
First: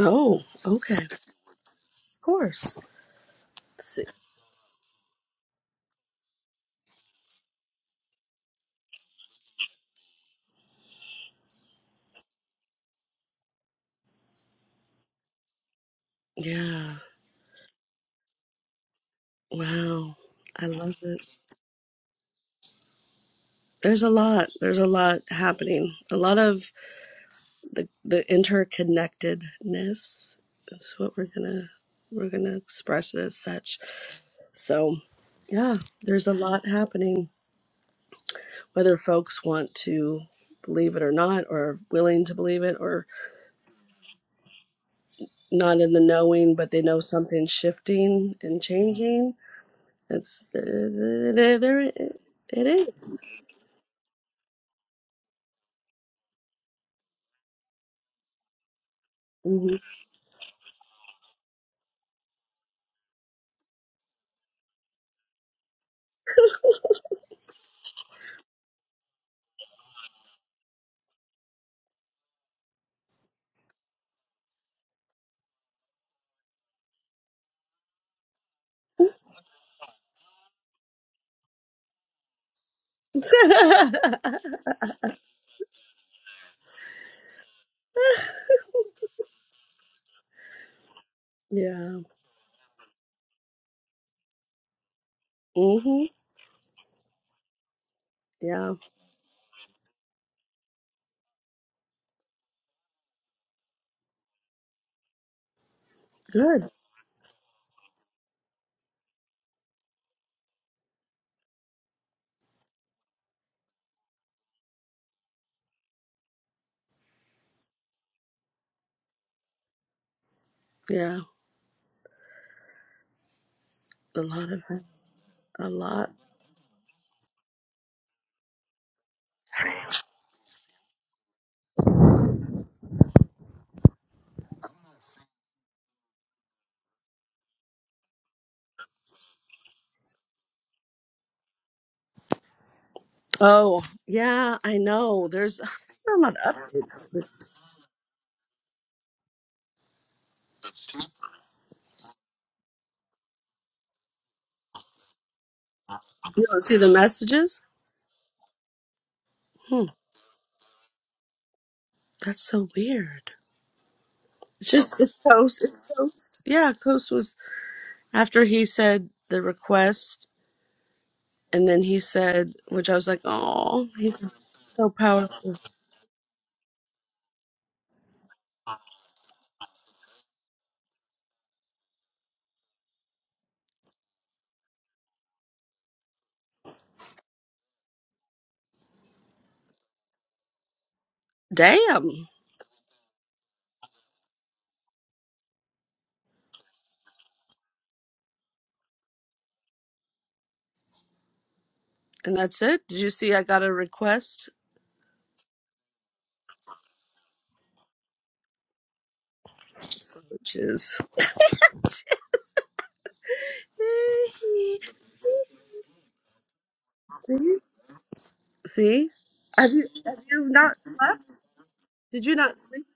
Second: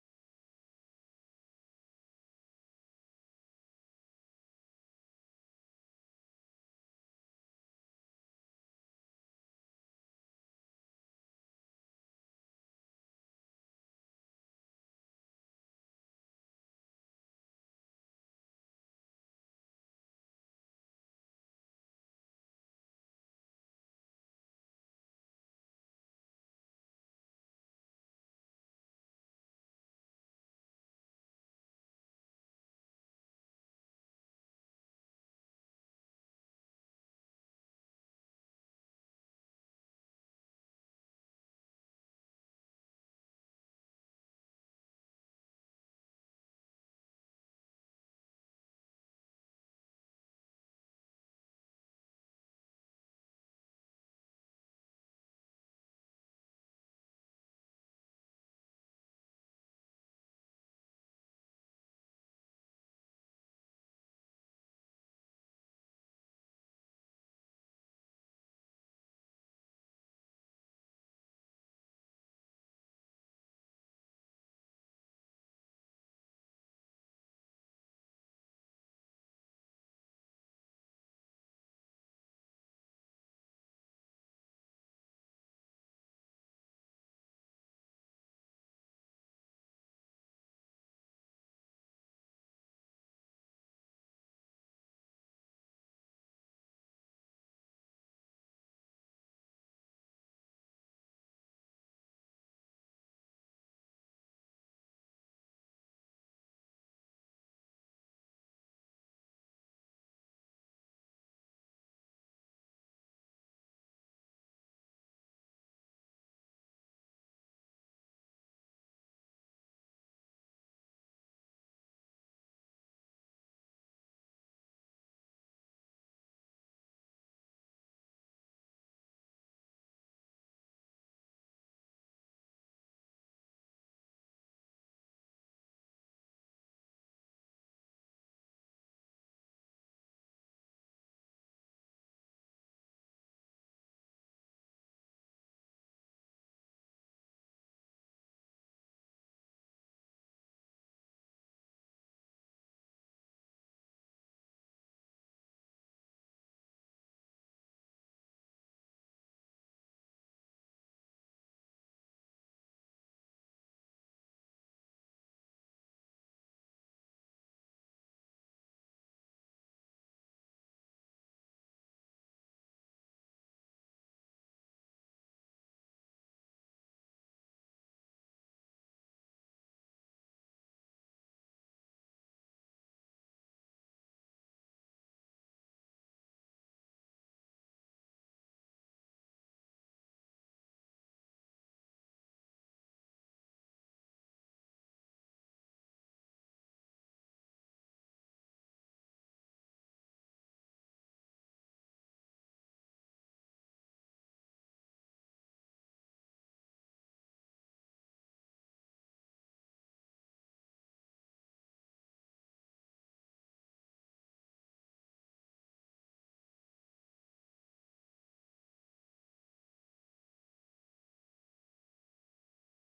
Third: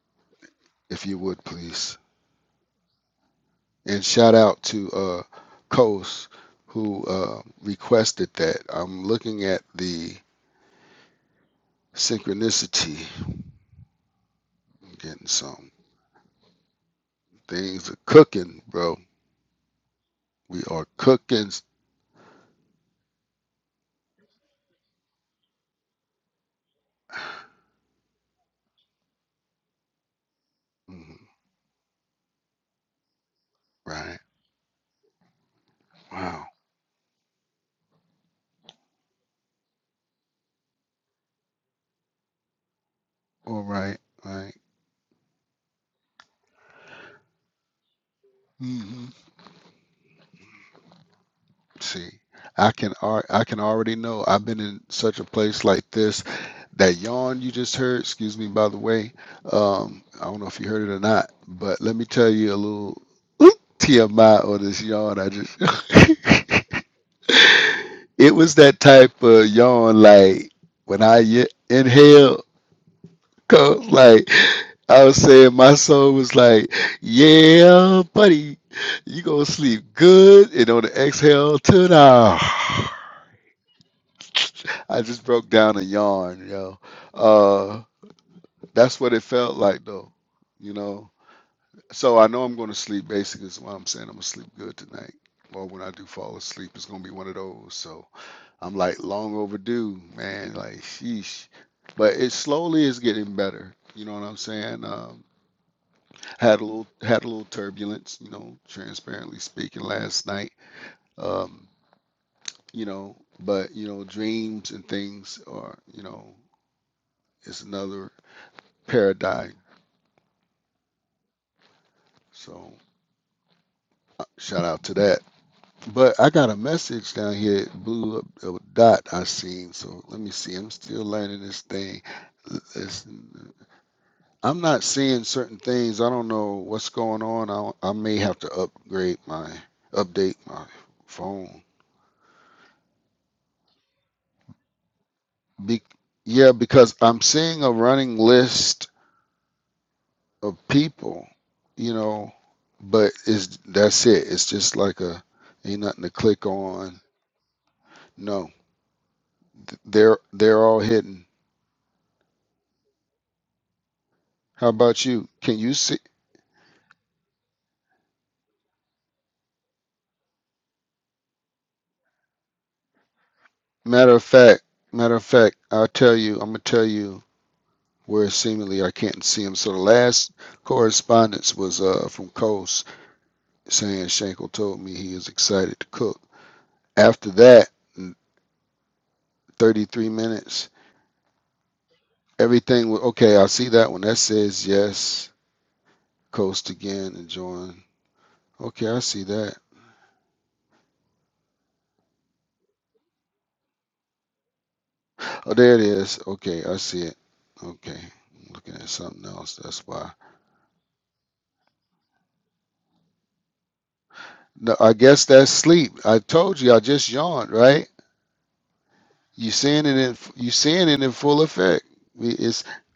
Oh, okay. if you Of would please, course. Let's and see. shout out to uh, Coast who uh, requested that. I'm looking at the synchronicity. I'm getting some. Yeah. Things are cooking, bro. Wow. We I are love it. cooking. There's a lot. There's a lot happening. A lot of the the interconnectedness is what Mhm. we're gonna we're gonna express it as such Right. so yeah there's a Wow. lot happening whether folks want to believe it or not or willing to believe it or All right. Right. not in the knowing but they know something's shifting and Mm-hmm. changing it's there there it See, it I can is. ar- I can already know. I've been in such a place like this. That yawn you just heard, excuse me, by the way. Mhm. Um, I don't know if you heard it or not, but let me tell you a little TMI on this yawn. I just it was that type of yawn like when I ye- inhale. Cause like I was saying, my soul was like, "Yeah, buddy, you gonna sleep good." And on the exhale, tonight, I just broke down and yawned. Yo, uh, that's what it felt like, though. You know, yeah so I know I'm gonna sleep. Basically, is why I'm saying I'm gonna sleep good tonight. Or when I hmm do fall asleep, it's gonna be one of those. So yeah I'm like long overdue, man. Like sheesh, but it slowly is getting better. You know what I'm saying? Um, had a good little had a little turbulence, you know, transparently speaking last night. Um, you know, but you know, dreams and things are, you know, it's another paradigm. yeah So a uh, lot of shout out to that. a lot But I got a message down here, blue uh, dot I seen. So let me see. I'm still learning this thing. it's- I'm not seeing certain things. I don't know what's going on. I, I may have to upgrade my update my phone Oh, yeah, I know. There's Be- I'm not yeah, up. because I'm seeing a running list of people, you know, but is that's it. It's just like a ain't nothing to click You don't see the on. messages? No, th- Hmm, they're they're all hidden. that's so weird. How It's just about it's you? Can Coast. you It's see? Coast. Yeah, Coast was after he said the request, and then he said, which I was like, oh, Matter he's of fact, so matter of fact, powerful. I'll tell you. I'm gonna tell you where seemingly I can't see him. So the last correspondence was uh from Coase saying Shankle told me he is excited to cook. After that, in 33 minutes. Damn. Everything okay, I see that one. That says yes. Coast again and join. Okay, I see that. And that's it. Did you see? I got a request, Oh, there it is. Okay, I see it. Okay, I'm looking at something else. That's why. which is No, I guess that's sleep. I told you. I just yawned, see, right? see. You Have seeing you it in have you you not seeing it in slept? full effect. Did We- you not It's sleep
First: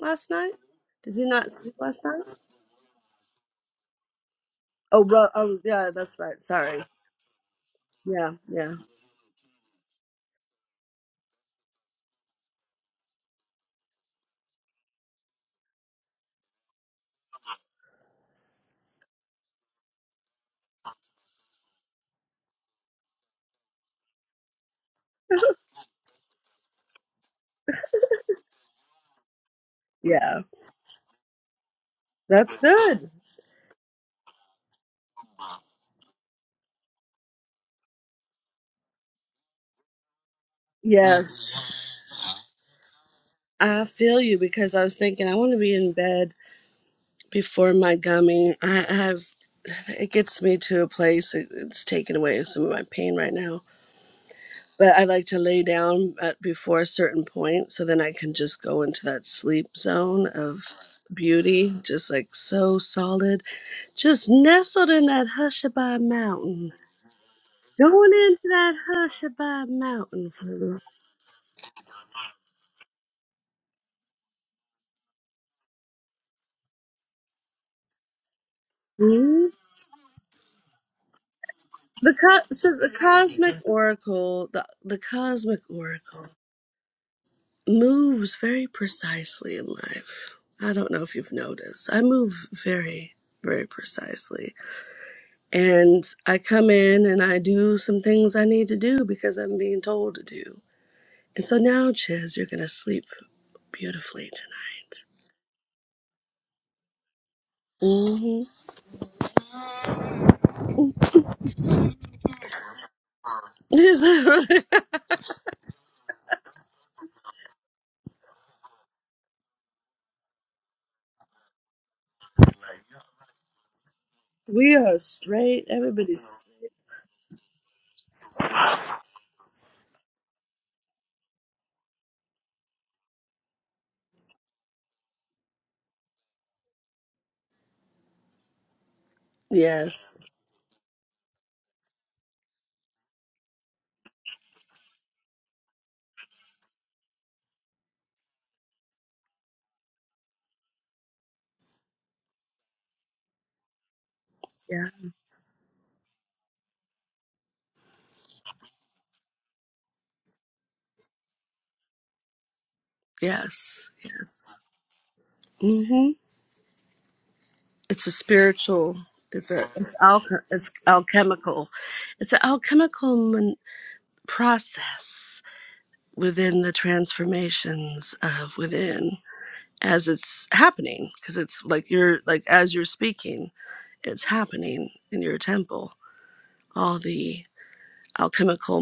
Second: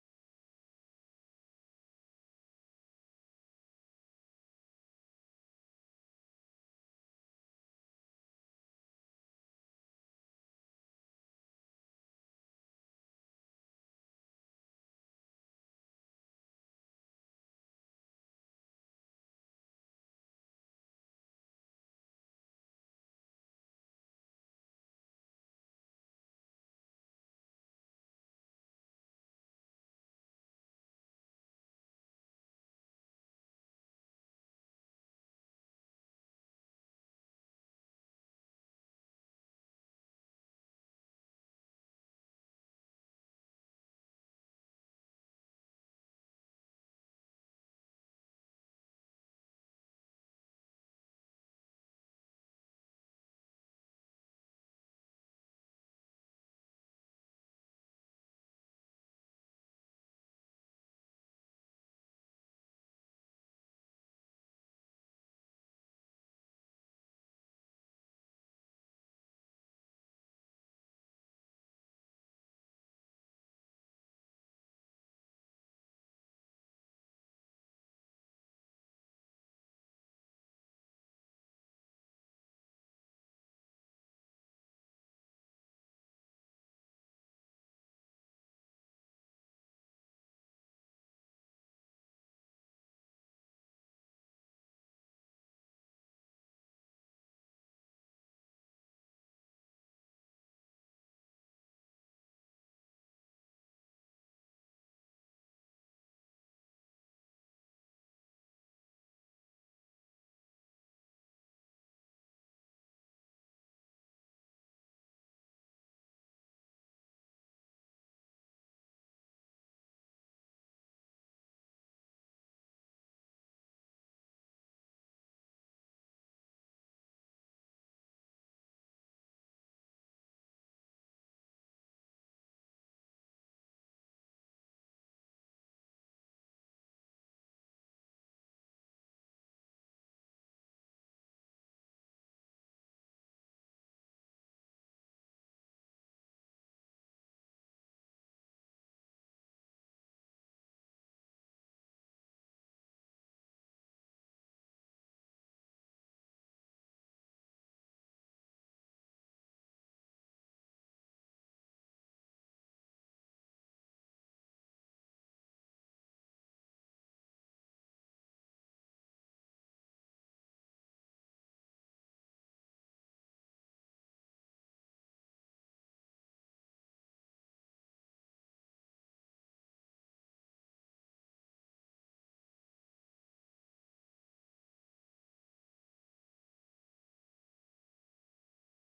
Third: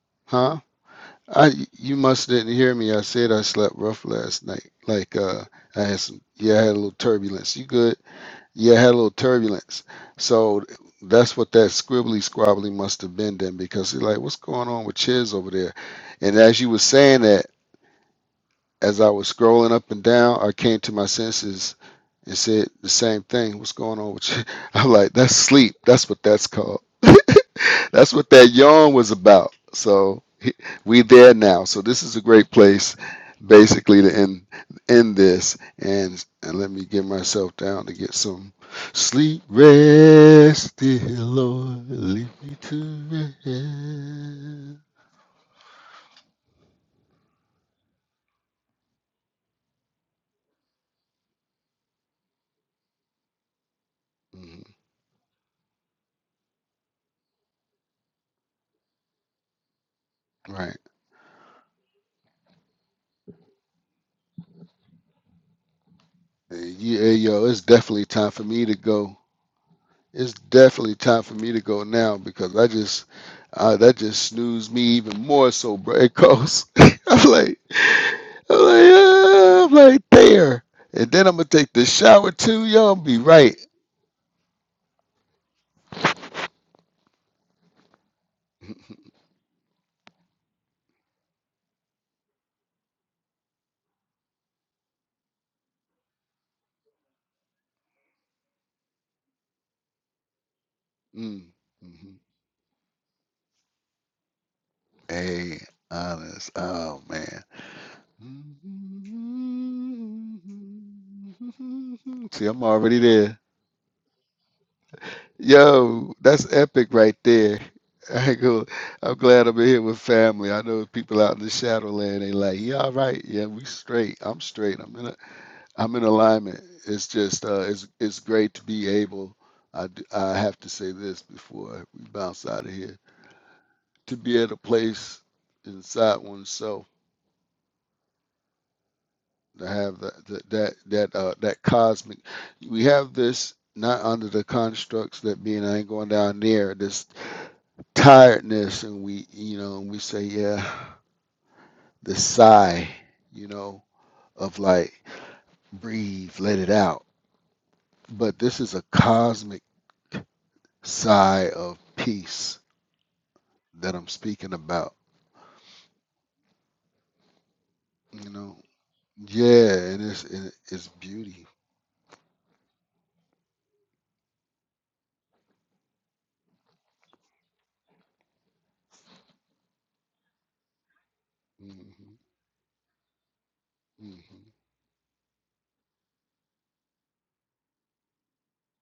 last night? huh? Did you not I sleep you last night? must didn't hear me. I said I slept rough last night. Oh, Like ro- uh, oh, I yeah, had that's some right. yeah, I had a Sorry. little turbulence. You good? Yeah, Yeah, yeah, it had a little turbulence. So that's what that scribbly squabbly must have been then because you're like, what's going on with Chiz over there? And as you were saying that, as I was scrolling up and down, I came to my senses and said the same thing. What's going on with you? I'm like, that's sleep. That's what that's called. that's what that yawn was about. So yeah. we there now. So this is a great That's place, good. basically, to end end this. And and let me get myself down to get some sleep. Rest, dear Yes, Lord, lead me to I feel you because rest. I was thinking I want to be in bed before my gummy. I I have it gets me to a place it, it's taken away some of my pain right now. Mhm. But I like to lay down at before a certain point so then I can just go into that sleep zone of Right. beauty, just like so solid, just nestled in that Hushabye mountain. Yeah, hey, yo, it's definitely Going time for into me that to go. Hushabah mountain It's for definitely time for me to go now because I just, uh, that just snoozed me even more. So, bro, it goes. I'm like, I'm like, me. ah, I'm like there, and then I'm gonna take the The shower co- too, so yo. the I'm be cosmic right. oracle, the the cosmic oracle moves very precisely in life. I don't know if you've noticed. I move very very precisely. And I come in and I do some things I need to do because I'm being told to do. Mm, And so now, hmm Chiz, you're going to sleep beautifully Hey, honest. Oh man. tonight. hmm See, I'm already there. Yo, that's epic right there. I go, I'm glad I'm in here with family. I know people out in the Shadowland, they like, yeah, all right, yeah, we straight. I'm we straight. I'm are in a, straight. I'm in Everybody's alignment. It's just, uh, it's, it's great to be able. I, d- I have to say this before we bounce out of here. To be at a place inside oneself to have Yes. that, that, that, that, uh, that cosmic. We have this not under the constructs that being I ain't going down there. This tiredness and we you know and we say yeah the sigh you know of Yeah. like breathe let it out but this is a cosmic sigh of peace Yes. that i'm speaking about hmm It's a you know spiritual. It's a yeah it's and it's alch- and it's it's beauty alchemical. It's an alchemical mon- process within the transformations of within as it's happening because it's like you're hmm like as you're speaking, hmm it's happening in your temple. All the alchemical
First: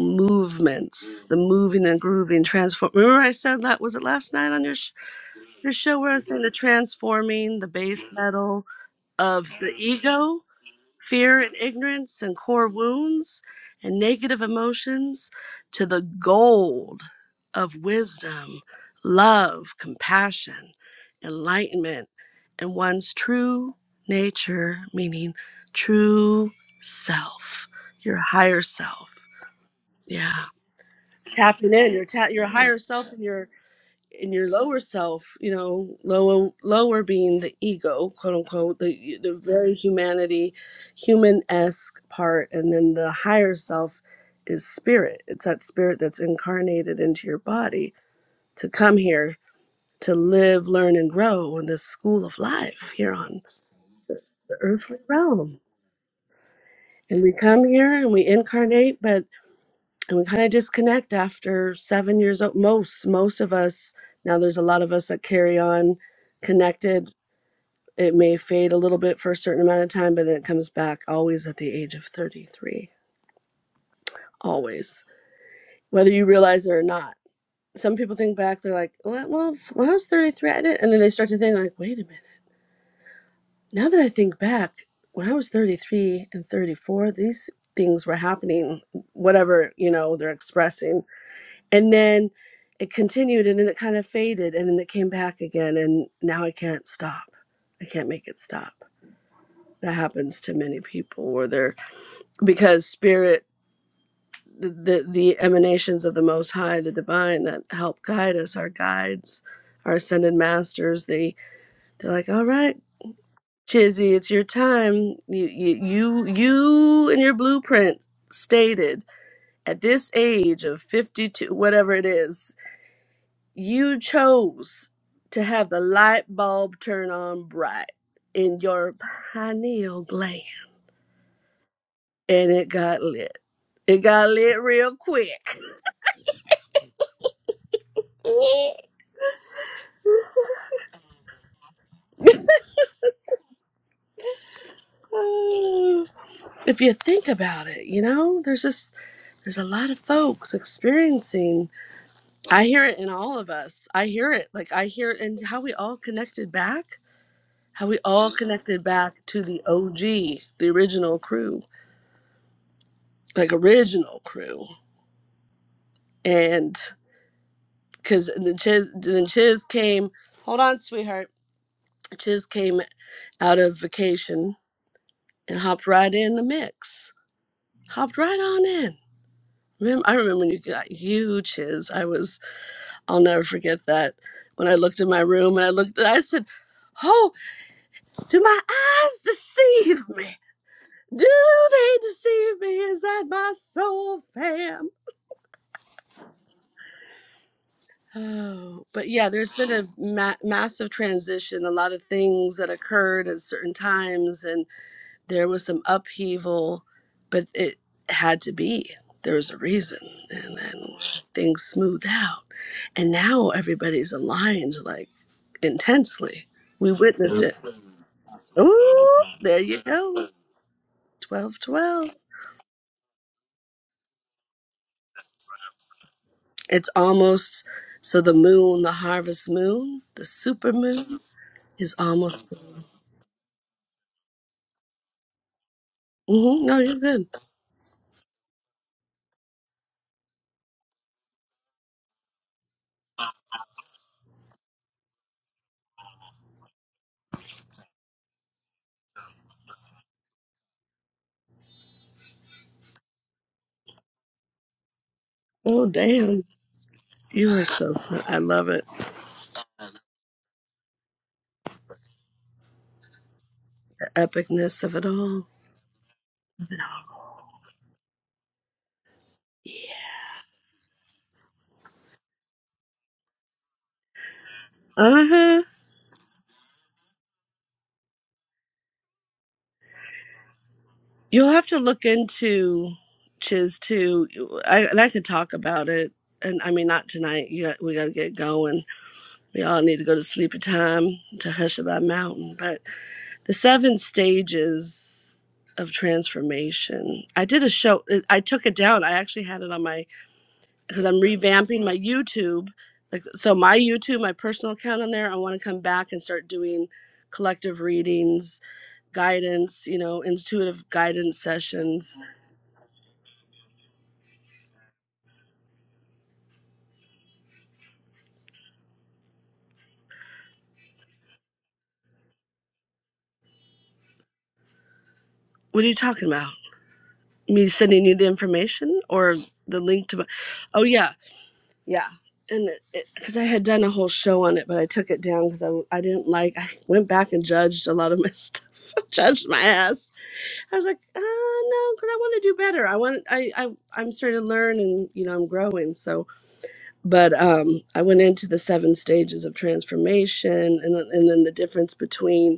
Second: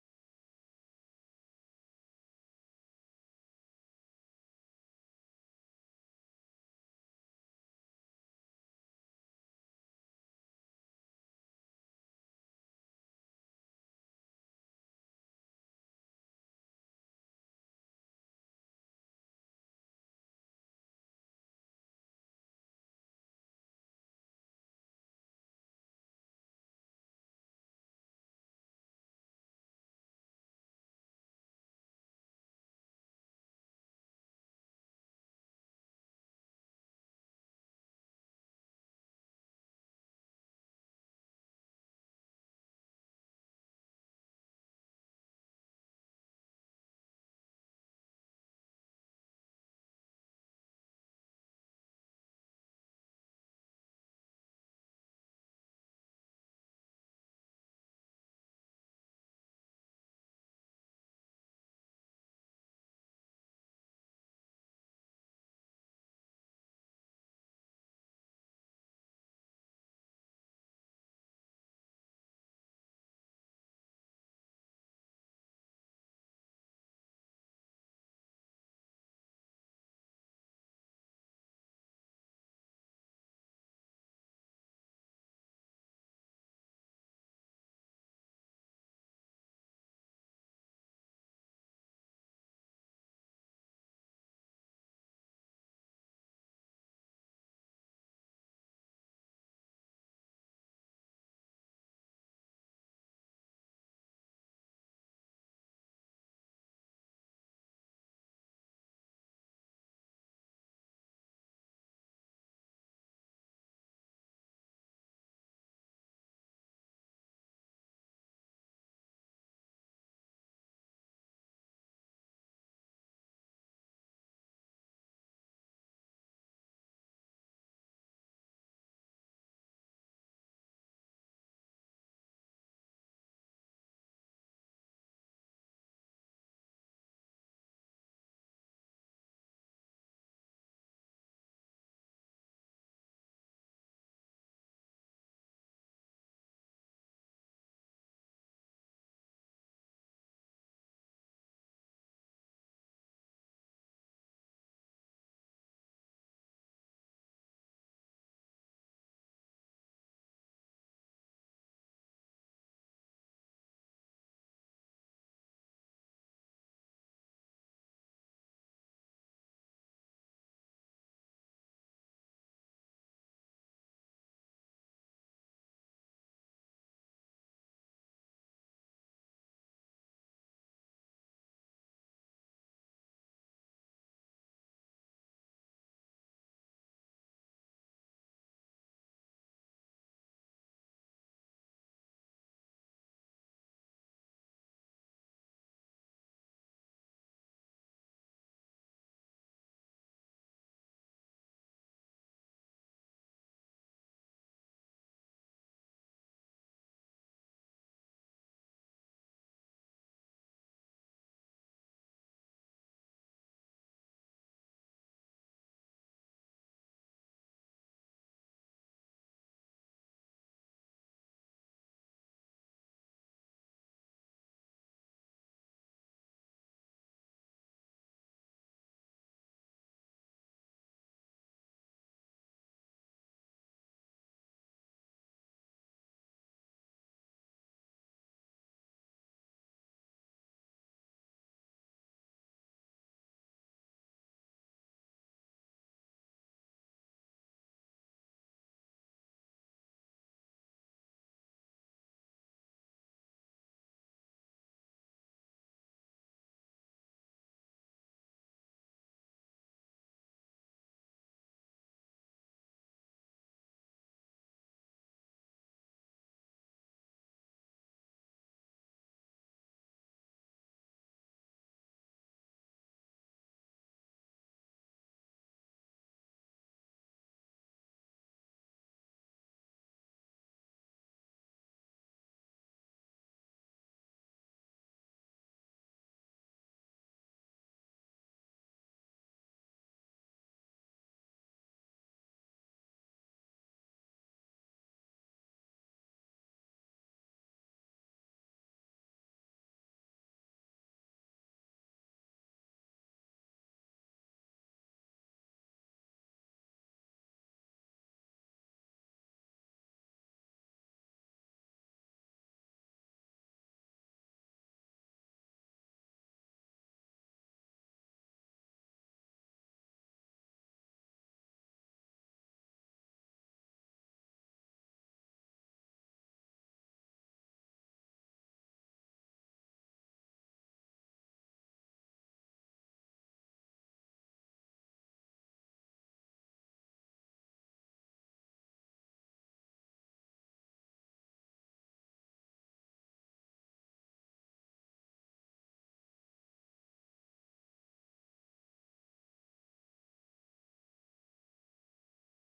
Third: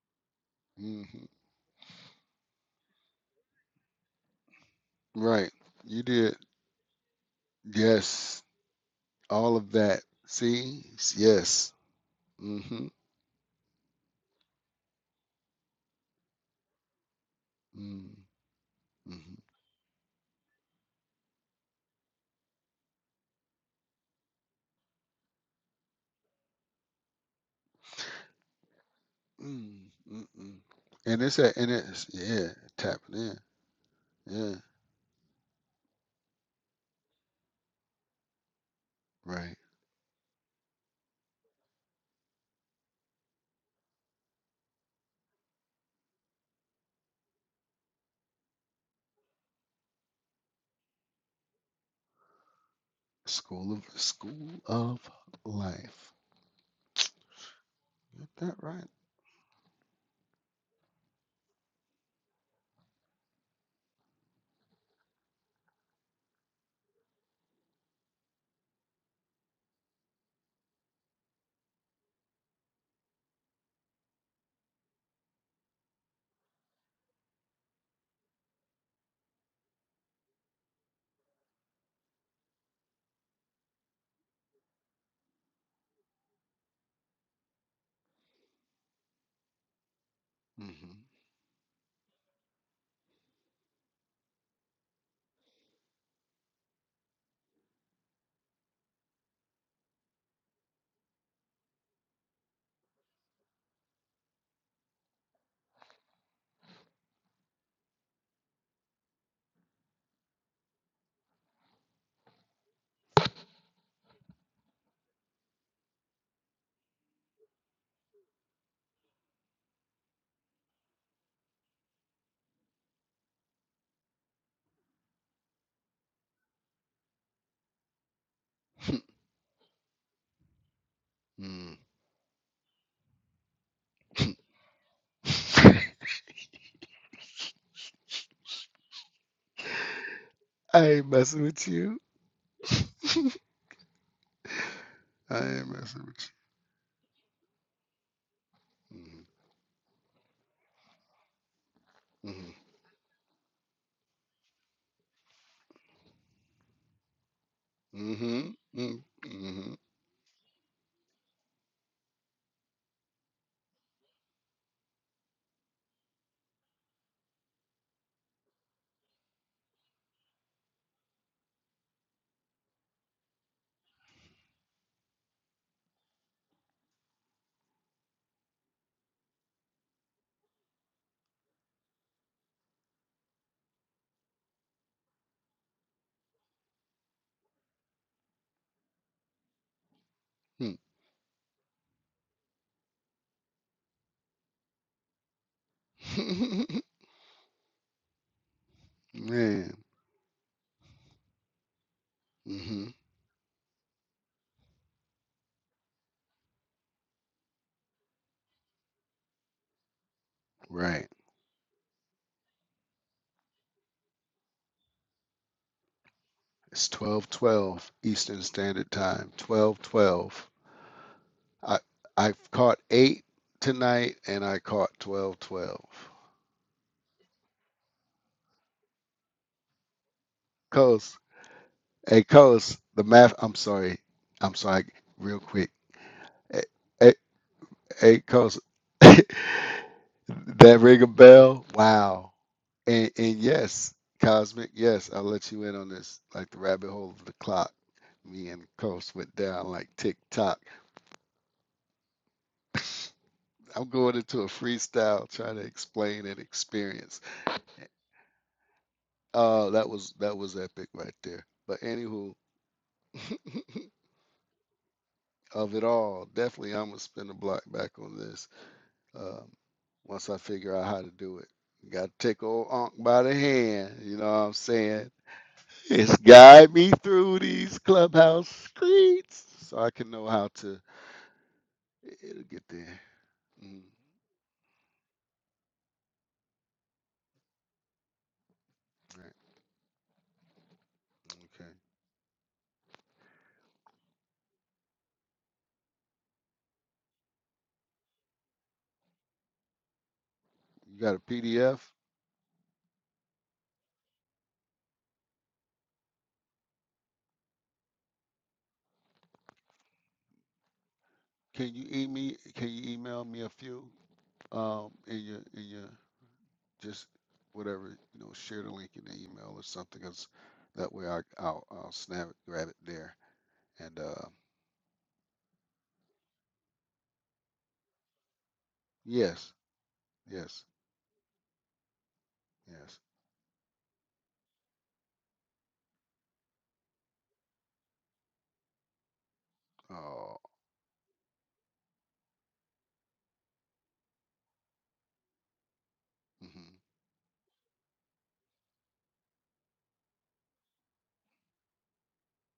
hmm movements, the moving and grooving transform. Remember I said that was it last night on your right you show you showing us did in the transforming the base yes metal of all of the that ego, see fear and yes ignorance and hmm core wounds and negative emotions to the gold of mm-hmm. wisdom, mm-hmm. love, compassion, enlightenment, and one's true nature, meaning true self, your higher self. Mm, Yeah. mm-mm. And it's a and Tapping in, your it's ta- yeah, your higher self tapping and in. your in your Yeah, lower self, you know, lower lower being the ego, quote unquote, the the right. very humanity, human esque part, and then the higher self is spirit. It's that spirit that's incarnated into your body to come here to live, learn, and grow in this school of life here on School of the School earthly of realm. Life. And we come here and we Is that right? incarnate, but and we kind of disconnect after seven years old. Most most of us now. There's a lot of us that carry on connected It may fade a little bit for a certain amount of time, but then it comes back always at the age of 33. Always. Whether you realize it or not. Some people think back, they're like, well, well when I was 33, I did. And then they start to think, like, wait a minute. Now that I think back, when I was 33 and 34, these things were happening, whatever, you know, they're expressing. Mm-hmm. And then it continued and then it kind of faded and then it came back again. And now I can't stop. I can't make it stop. That happens to many people where they're because spirit the, the the emanations of the most high the divine that help guide us our guides our ascended masters they they're like all right chizzy it's your time you you you, you in your blueprint stated at this age of 52 whatever it is you chose to have the light bulb turn on bright in your pineal gland mm. and it got lit it got lit real quick I ain't messing with you. I ain't messing with if you think about it you know there's just you. there's a lot of folks experiencing Mm-hmm. i hear it in all of us i hear it like i hear it in how we all connected back how we all Mm-hmm. connected back to the Mm-hmm. og the original crew like original crew and because then chiz, then chiz came hold on sweetheart chiz came out of vacation and hopped right in the mix hopped right on in Remem- I remember when you got you, Chiz. I was I'll never forget that. When I looked in my room and I looked, I said, Oh, do my eyes deceive me? Do they deceive me? Is that my soul fam? Mm-hmm. Oh, but yeah, there's been Man. a ma- massive transition, a lot of things that Mm-hmm. occurred at certain times. and. there was some upheaval, but it had to be. There was a reason, and then Right. things smoothed out. And now everybody's aligned like intensely. It's We twelve witnessed it. twelve Eastern Standard Ooh, Time. there Twelve you go. twelve. Twelve, I twelve. I've caught eight tonight, and I caught twelve twelve. It's almost so the moon, the harvest moon, the super Coast, moon is hey almost. Coast, the math. I'm sorry, I'm sorry. Real quick, hmm hey, no, you're hey, good. hey Coast, that ring a bell. Wow, and and yes, Cosmic, yes, I'll let you in on this. Like the rabbit hole of the clock, me and Coast went down like tick tock. I'm going into a freestyle, trying to Oh, explain an damn. experience. You are so. fun. I love it. Uh, that was that was epic right there. But anywho, The epicness of it all. of it all, definitely I'm gonna spin the block back on this. Um, Yeah. once I figure out how to do it, got to take old Unc by the hand. You know what I'm saying? Uh huh. It's guide me through these clubhouse streets so I can know how to. You'll have to look it- will get into there. Chiz Mm, too. I, and I could talk about it. And I mean, not tonight. You got, we got to get going. all right, We all need to go to sleep at time to okay. Hushabye Mountain. But the seven stages of transformation. I did a show. I took it down. I actually had it on my You because got I'm a PDF? revamping my YouTube. Like so, my YouTube, my personal account on there. I want to come back and start doing collective readings, guidance. You know, intuitive guidance Can you sessions email? Can you email me a few? Um, in your in your just whatever you know share the link in the email or something because that way I, I'll, I'll snap it grab it there and uh What are you talking about? Me sending you the information or yes the link to my? yes Oh yeah, yeah. And yes because I had done a whole show on it, but I took it down because I I w- I didn't like. I went back and judged a lot of my stuff. judged my ass. oh I was like, uh, no, because I want to do better. I want. I, I I'm starting to learn, and you know, I'm growing. So, mm-hmm, but um, I went into the seven stages of transformation, and and then the difference between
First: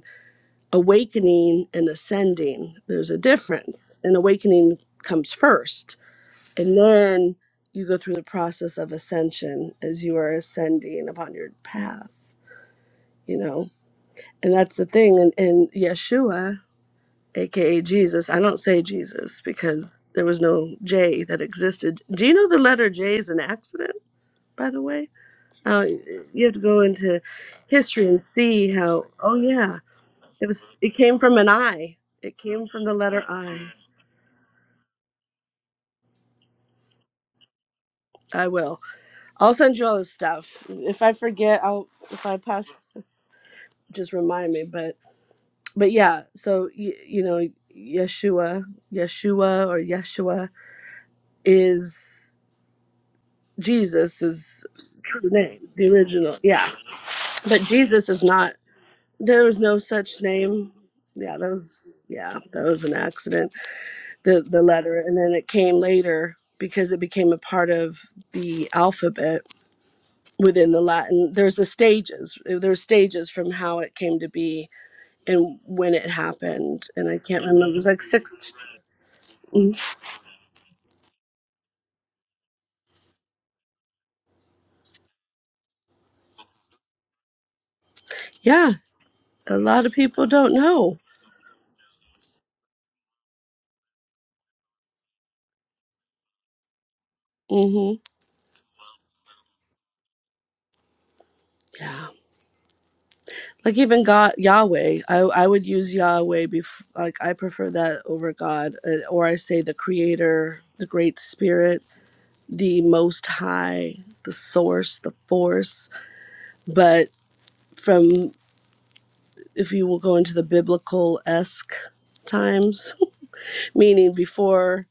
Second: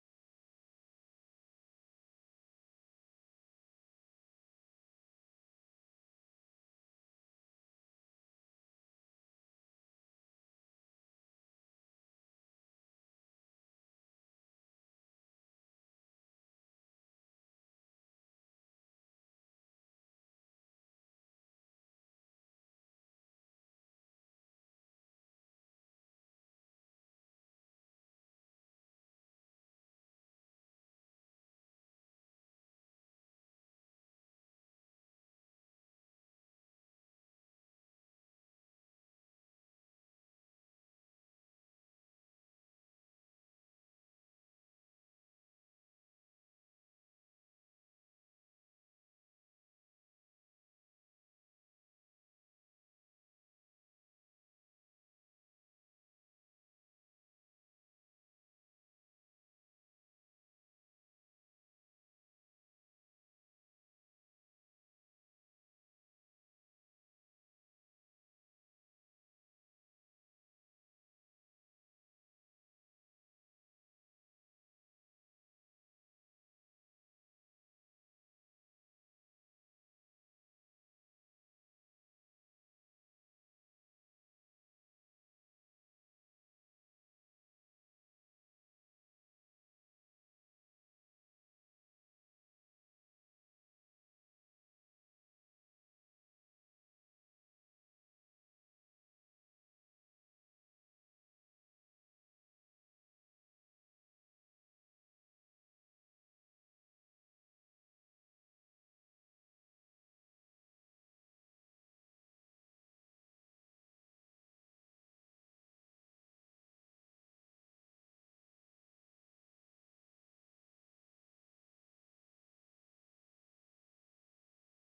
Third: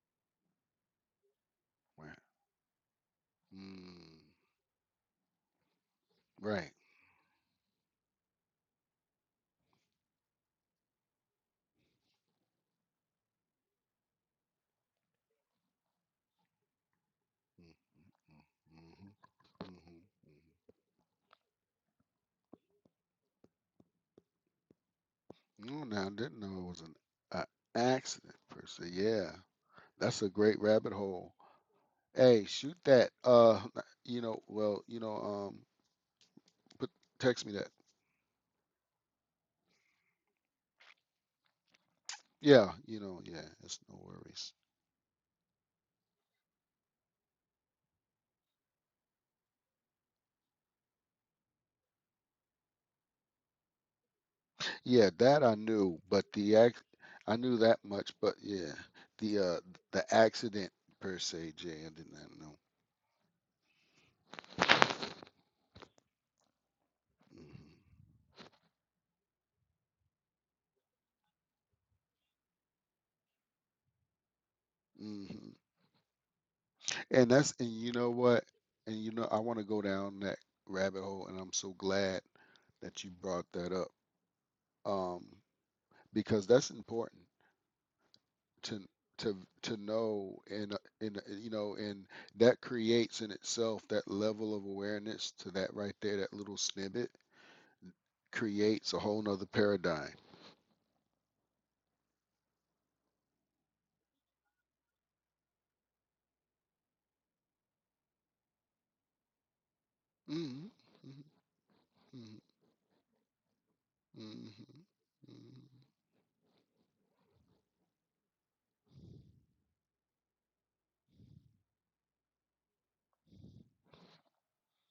awakening and right ascending, there's a mm, difference. And awakening comes first. right And then you go through the process of ascension as you are ascending upon your path, you know? And that's the thing. And, and Yeshua, AKA Jesus, I don't say mm-hmm, Jesus because mm-hmm, there was no J that existed. Do you know the letter J is an accident, by the way? hmm no Uh, now I didn't you have know to it was go an into uh, history and accident per see se how, yeah oh, yeah. that's a It great was. rabbit It came hole from an I. It hey came shoot from the that letter uh I. you know well you know um but text me that I will. I'll send you all the stuff. If I forget, I'll. If I yeah pass, you know yeah it's no just worries remind me. But but yeah. So you, you know, Yeshua, Yeshua or Yeshua is Jesus is Yeah, true that I name, the knew, but original. the Yeah. act I knew But that Jesus much, is but not. yeah, the There uh was no the such accident name. per Yeah. That se, Jay, I was. did Yeah. not know. That was an accident the the letter and then it came later because it became a part of the alphabet within the latin there's the stages uh, there's stages from how it came to be hmm hmm and when it happened and i And can't that's and remember it was you like know what? six And you know I want to go mm, down that rabbit hole, and I'm so glad that you brought that up. Um, because that's important yeah to to a to lot of people know don't and uh, know and uh, you know and that creates in itself that level of awareness to that right there, that little snippet hmm creates a whole nother paradigm yeah like even god yahweh i, I would use yahweh bef- like i prefer that over god uh, or i say the creator Mhm, the great mhm, spirit mhm, the most high the mhm, source the mhm. force but from if you will go into the biblical esque times, meaning before,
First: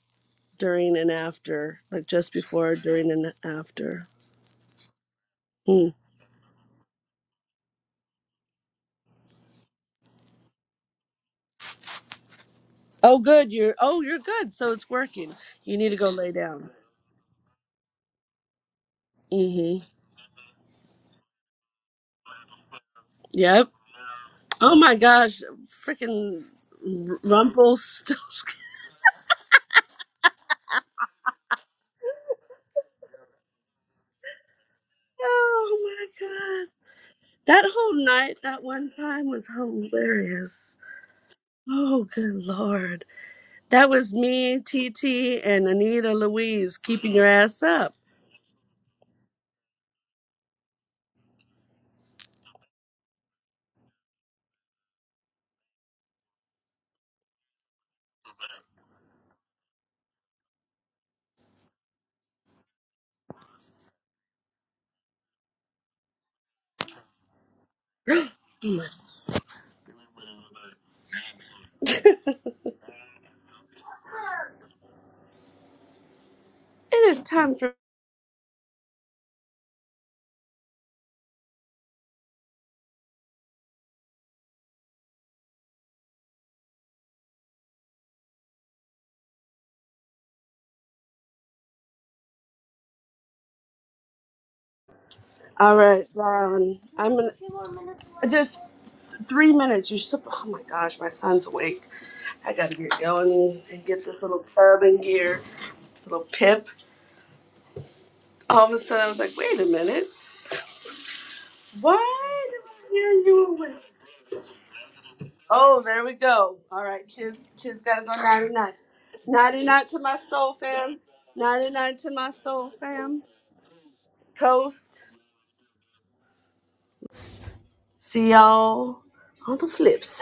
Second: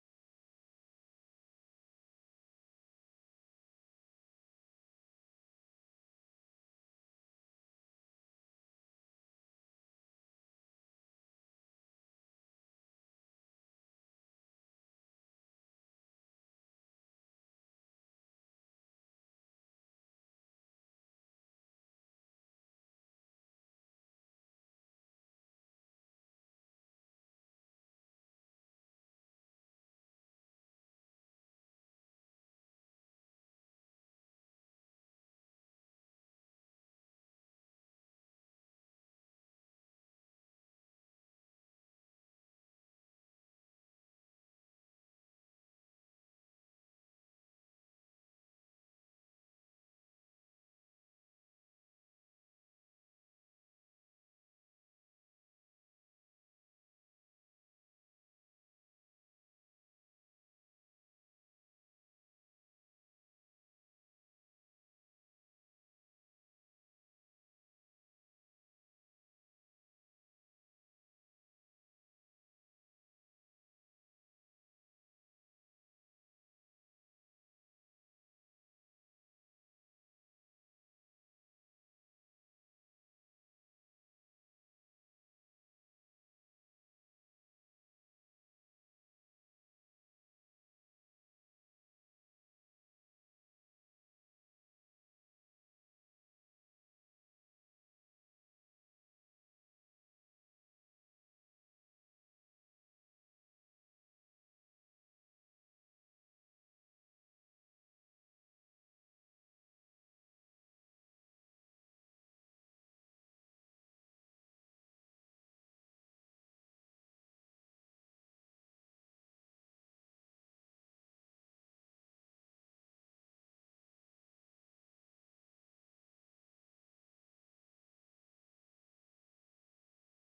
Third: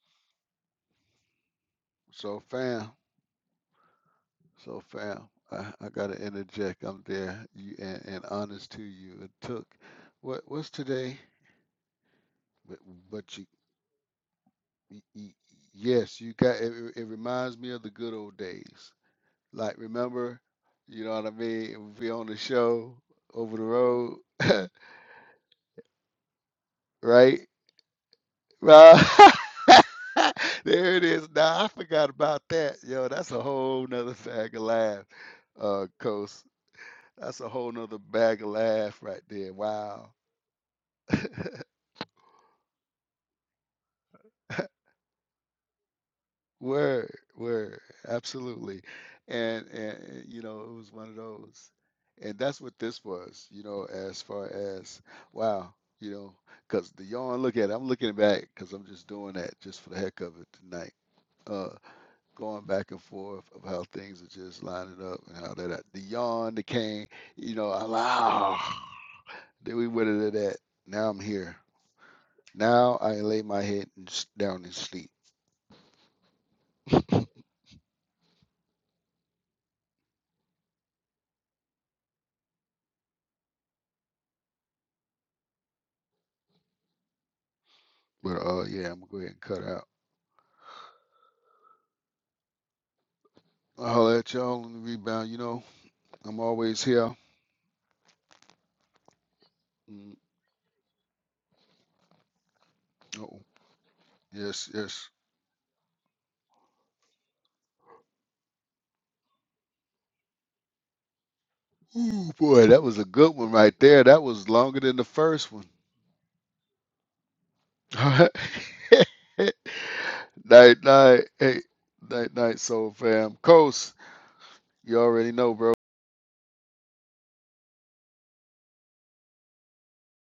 during, and after, like just So before, fam, during, and after. so fam, I, I Mm. gotta interject. I'm there, you and, and honest to you. It took what what's today? But Oh, but you, good. You're oh, you're good. So it's y- working. y- You need to go yes, lay you got. down. It, it it reminds me of the good old days. Like hmm remember, you know what I mean? We on the show over the Yep. road, Oh my gosh, freaking right? Rumpelstiltskin. Uh, there it is. Now I forgot about that. Yo, that's a whole nother bag of laugh, uh, Oh my Coast. god, That's a that whole nother whole night, bag of that one laugh right time was there. Wow. hilarious. Oh good lord. That was me, TT, and Anita Louise keeping Word, your ass word, up. absolutely. And and and, you know, it was one of those. And that's what this was, you know, as far as wow, you know, because the yarn look at it, I'm looking back because I'm just doing that just for the heck of it tonight uh, going back and forth of how things are just lining up and how that the yawn, the cane, you know, I like, ah, then we went into that. Now I'm here. Now I lay my head and down and sleep. It is time for. But uh, yeah, I'm gonna go ahead and cut out. I'll let y'all on the rebound. You know, All right, I'm Dawn. always here. I'm gonna. Just three minutes. You Mm, should. Oh my gosh, my son's awake. I gotta get oh, going and get this little yes, urban yes. gear, little pip. All of a sudden, I was like, wait a minute. Ooh, Why do boy, that I was a hear good one you right awake? there. That was longer than the first one. Oh, there we go. All right, Chiz, Chiz gotta go Alright. 99. 99 to my soul, night fam. night, hey, 99 to my night night, soul, soul fam. fam. Coast, you Coast. already know, bro. See y'all on the flip side.